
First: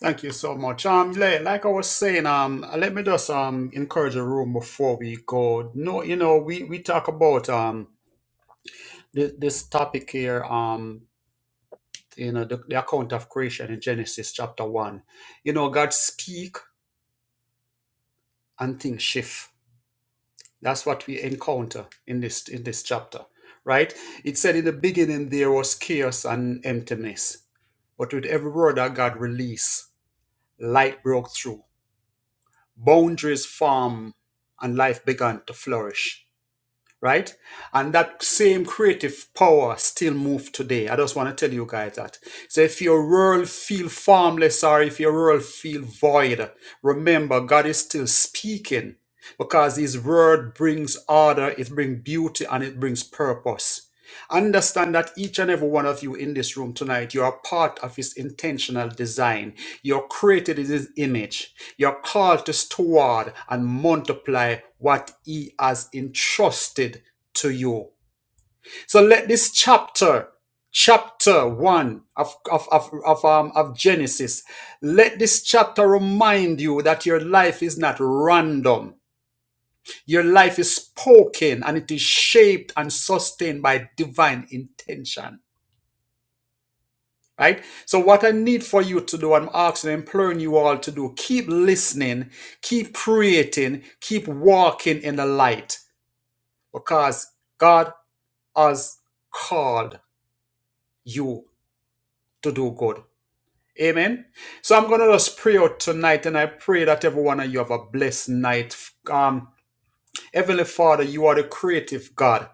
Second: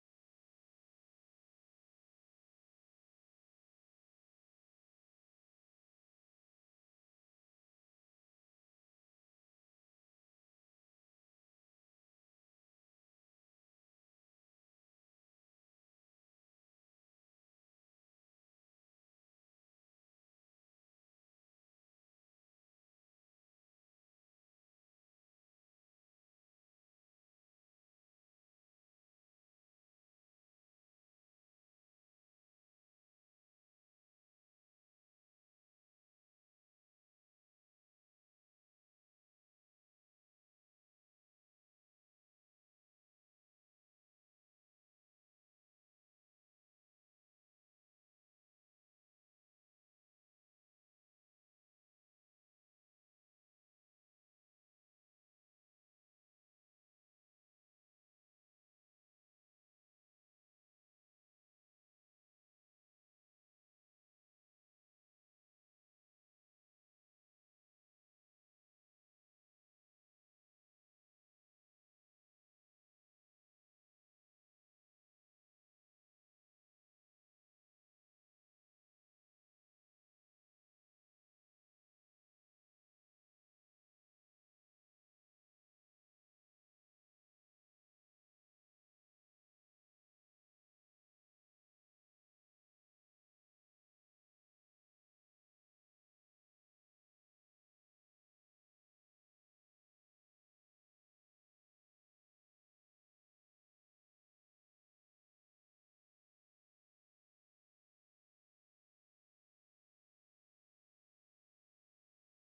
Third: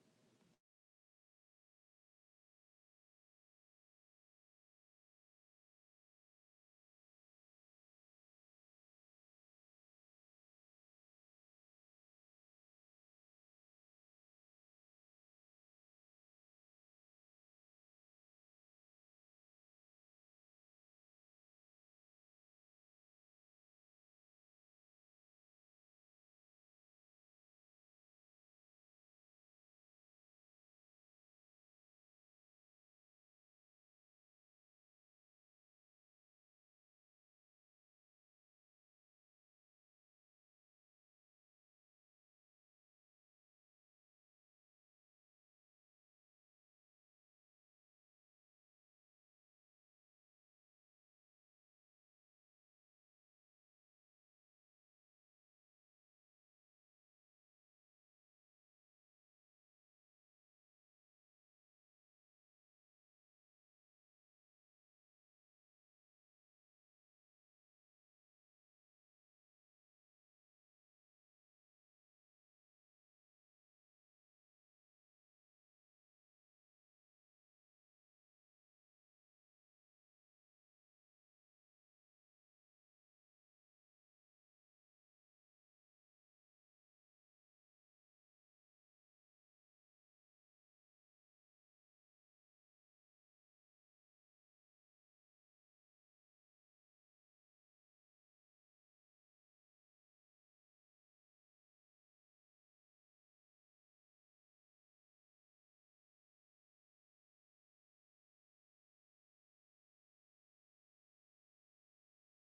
S2: Thank you so much. Um, li- like I was saying, um, let me just um encourage the room before we go. No, you know, we we talk about um this, this topic here. Um, you know, the, the account of creation in Genesis chapter one. You know, God speak and things shift. That's what we encounter in this in this chapter, right? It said in the beginning there was chaos and emptiness, but with every word that God released, light broke through boundaries form and life began to flourish right and that same creative power still moves today i just want to tell you guys that so if your world feel formless or if your world feel void remember god is still speaking because his word brings order it brings beauty and it brings purpose Understand that each and every one of you in this room tonight, you are part of His intentional design. You're created in His image. You're called to steward and multiply what He has entrusted to you. So let this chapter, chapter one of, of, of, of, um, of Genesis, let this chapter remind you that your life is not random. Your life is spoken and it is shaped and sustained by divine intention. right? So, what I need for you to do, I'm asking, and imploring you all to do, keep listening, keep creating, keep walking in the light because God has called you to do good. Amen. So I'm gonna just pray out tonight, and I pray that every one of you have a blessed night. Um, Heavenly Father, you are the creative God.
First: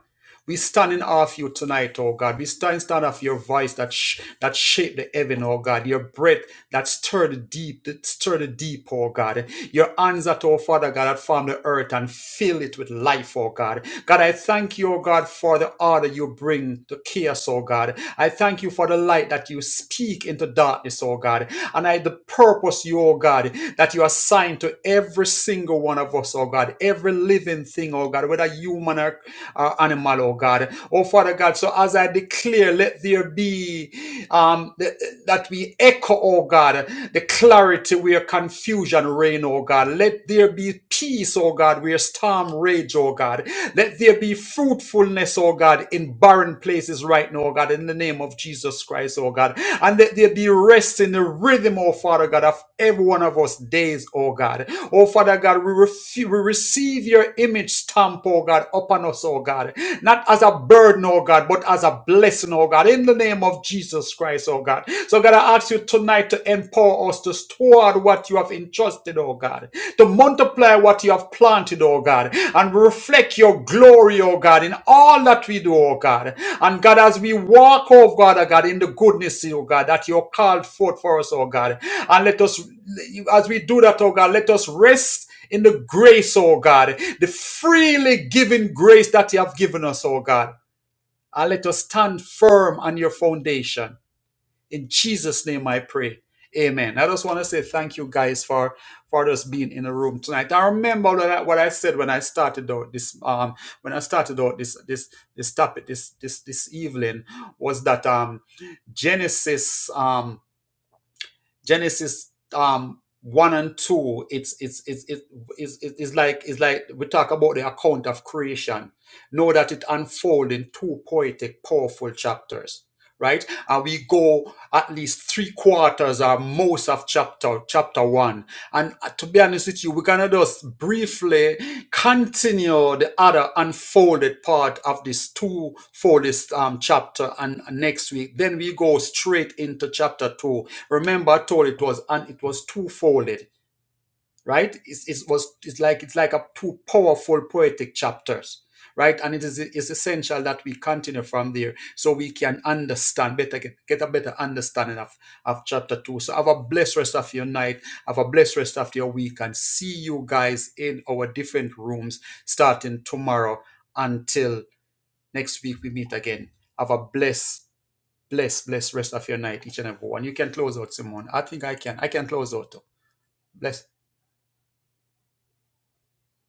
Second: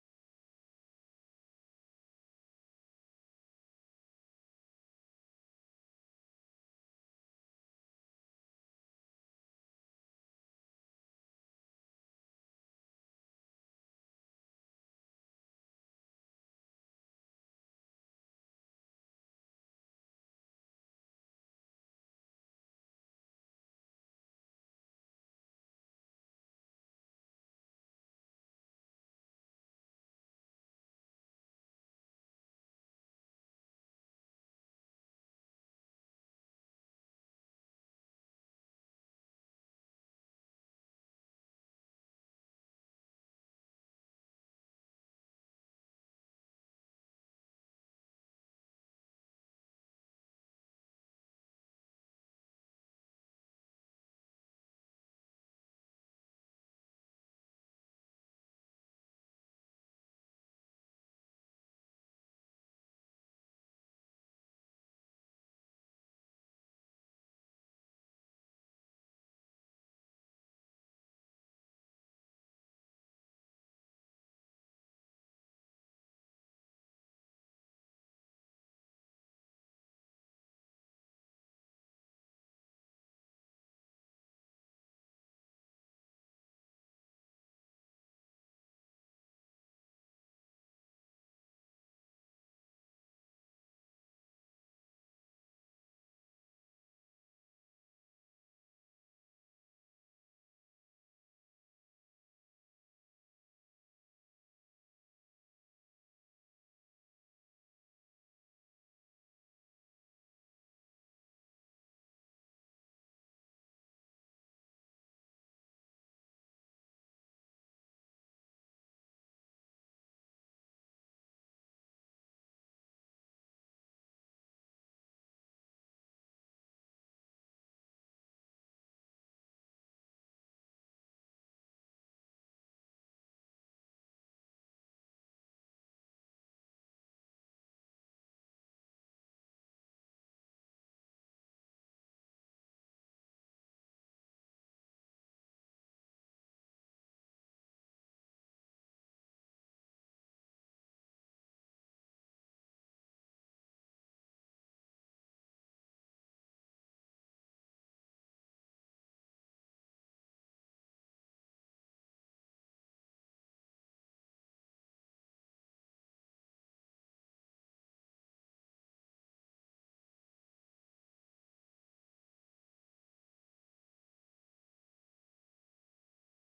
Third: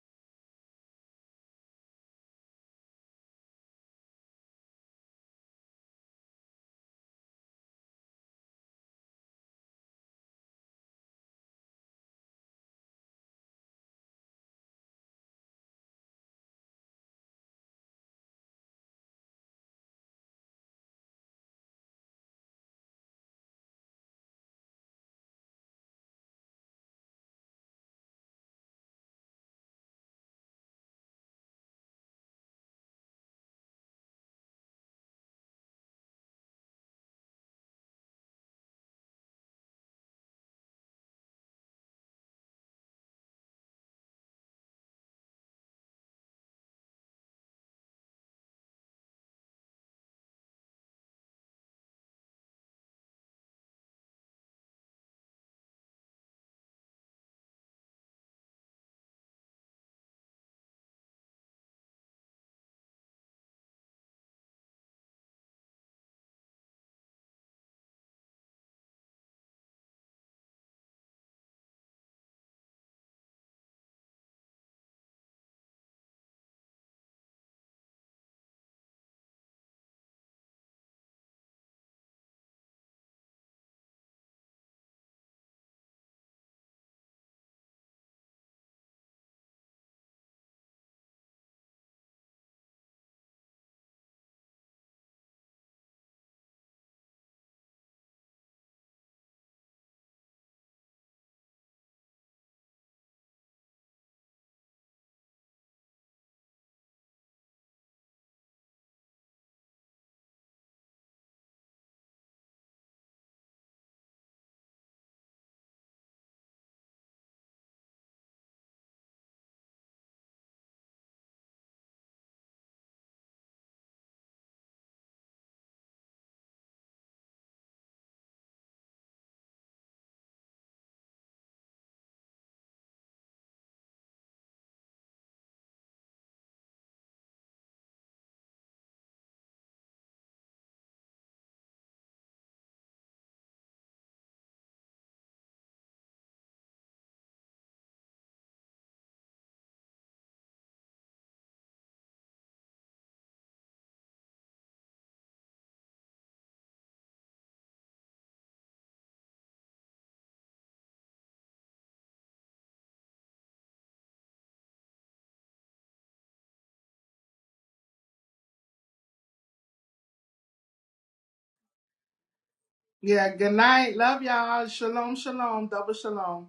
S2: We stand in awe of you tonight, oh God. We stand in awe of your voice that sh- that shaped the heaven, oh God. Your breath that stirred the deep, that stirred the deep, oh God. Your hands that, oh Father God, that formed the earth and filled it with life, oh God. God, I thank you, oh God, for the order you bring to chaos, oh God. I thank you for the light that you speak into darkness, oh God. And I the purpose you, oh God, that you assign to every single one of us, oh God, every living thing, oh God, whether you human or, or animal, oh God. Oh Father God, so as I declare, let there be um, th- that we echo, oh God, the clarity where confusion reign, oh God. Let there be peace, oh God, where storm rage, oh God. Let there be fruitfulness, oh God, in barren places right now, oh God, in the name of Jesus Christ, oh God. And let there be rest in the rhythm, oh Father God, of every one of us days, oh God. Oh Father God, we, refu- we receive receive your image stamp, oh God, upon us, oh God. Not as a burden, oh God, but as a blessing, oh God, in the name of Jesus Christ, oh God. So God, I ask you tonight to empower us to store what you have entrusted, oh God, to multiply what you have planted, oh God, and reflect your glory, oh God, in all that we do, oh God. And God, as we walk, oh God, oh God, in the goodness, oh God, that you called forth for us, oh God. And let us, as we do that, oh God, let us rest in the grace, oh God, the freely given grace that you have given us, oh God. And let us stand firm on your foundation. In Jesus' name I pray. Amen. I just want to say thank you guys for for us being in the room tonight. I remember what I, what I said when I started out this um when I started out this this this topic this this this evening was that um Genesis um Genesis um one and two, it's it's it's it's it's like it's like we talk about the account of creation. Know that it unfolds in two poetic, powerful chapters, right? And we go at least three quarters or most of chapter chapter one. And uh, to be honest with you, we're gonna just briefly continue the other unfolded part of this two-folded um, chapter and next week. Then we go straight into chapter two Remember, I told it was and it was two-folded, right? It's, it was it's like it's like a two powerful poetic chapters, right? And it is it's essential that we continue from there so we can understand better, get, get a better understanding of, of chapter two. So have a blessed rest of your night, have a blessed rest of your week, and see you guys in our different rooms starting tomorrow until next week we meet again. Have a blessed Bless, bless rest of your night, each and every one. You can close out, Simone. I think I can. I can close out too.
S1: yeah good
S2: Bless.
S1: night love y'all shalom shalom double shalom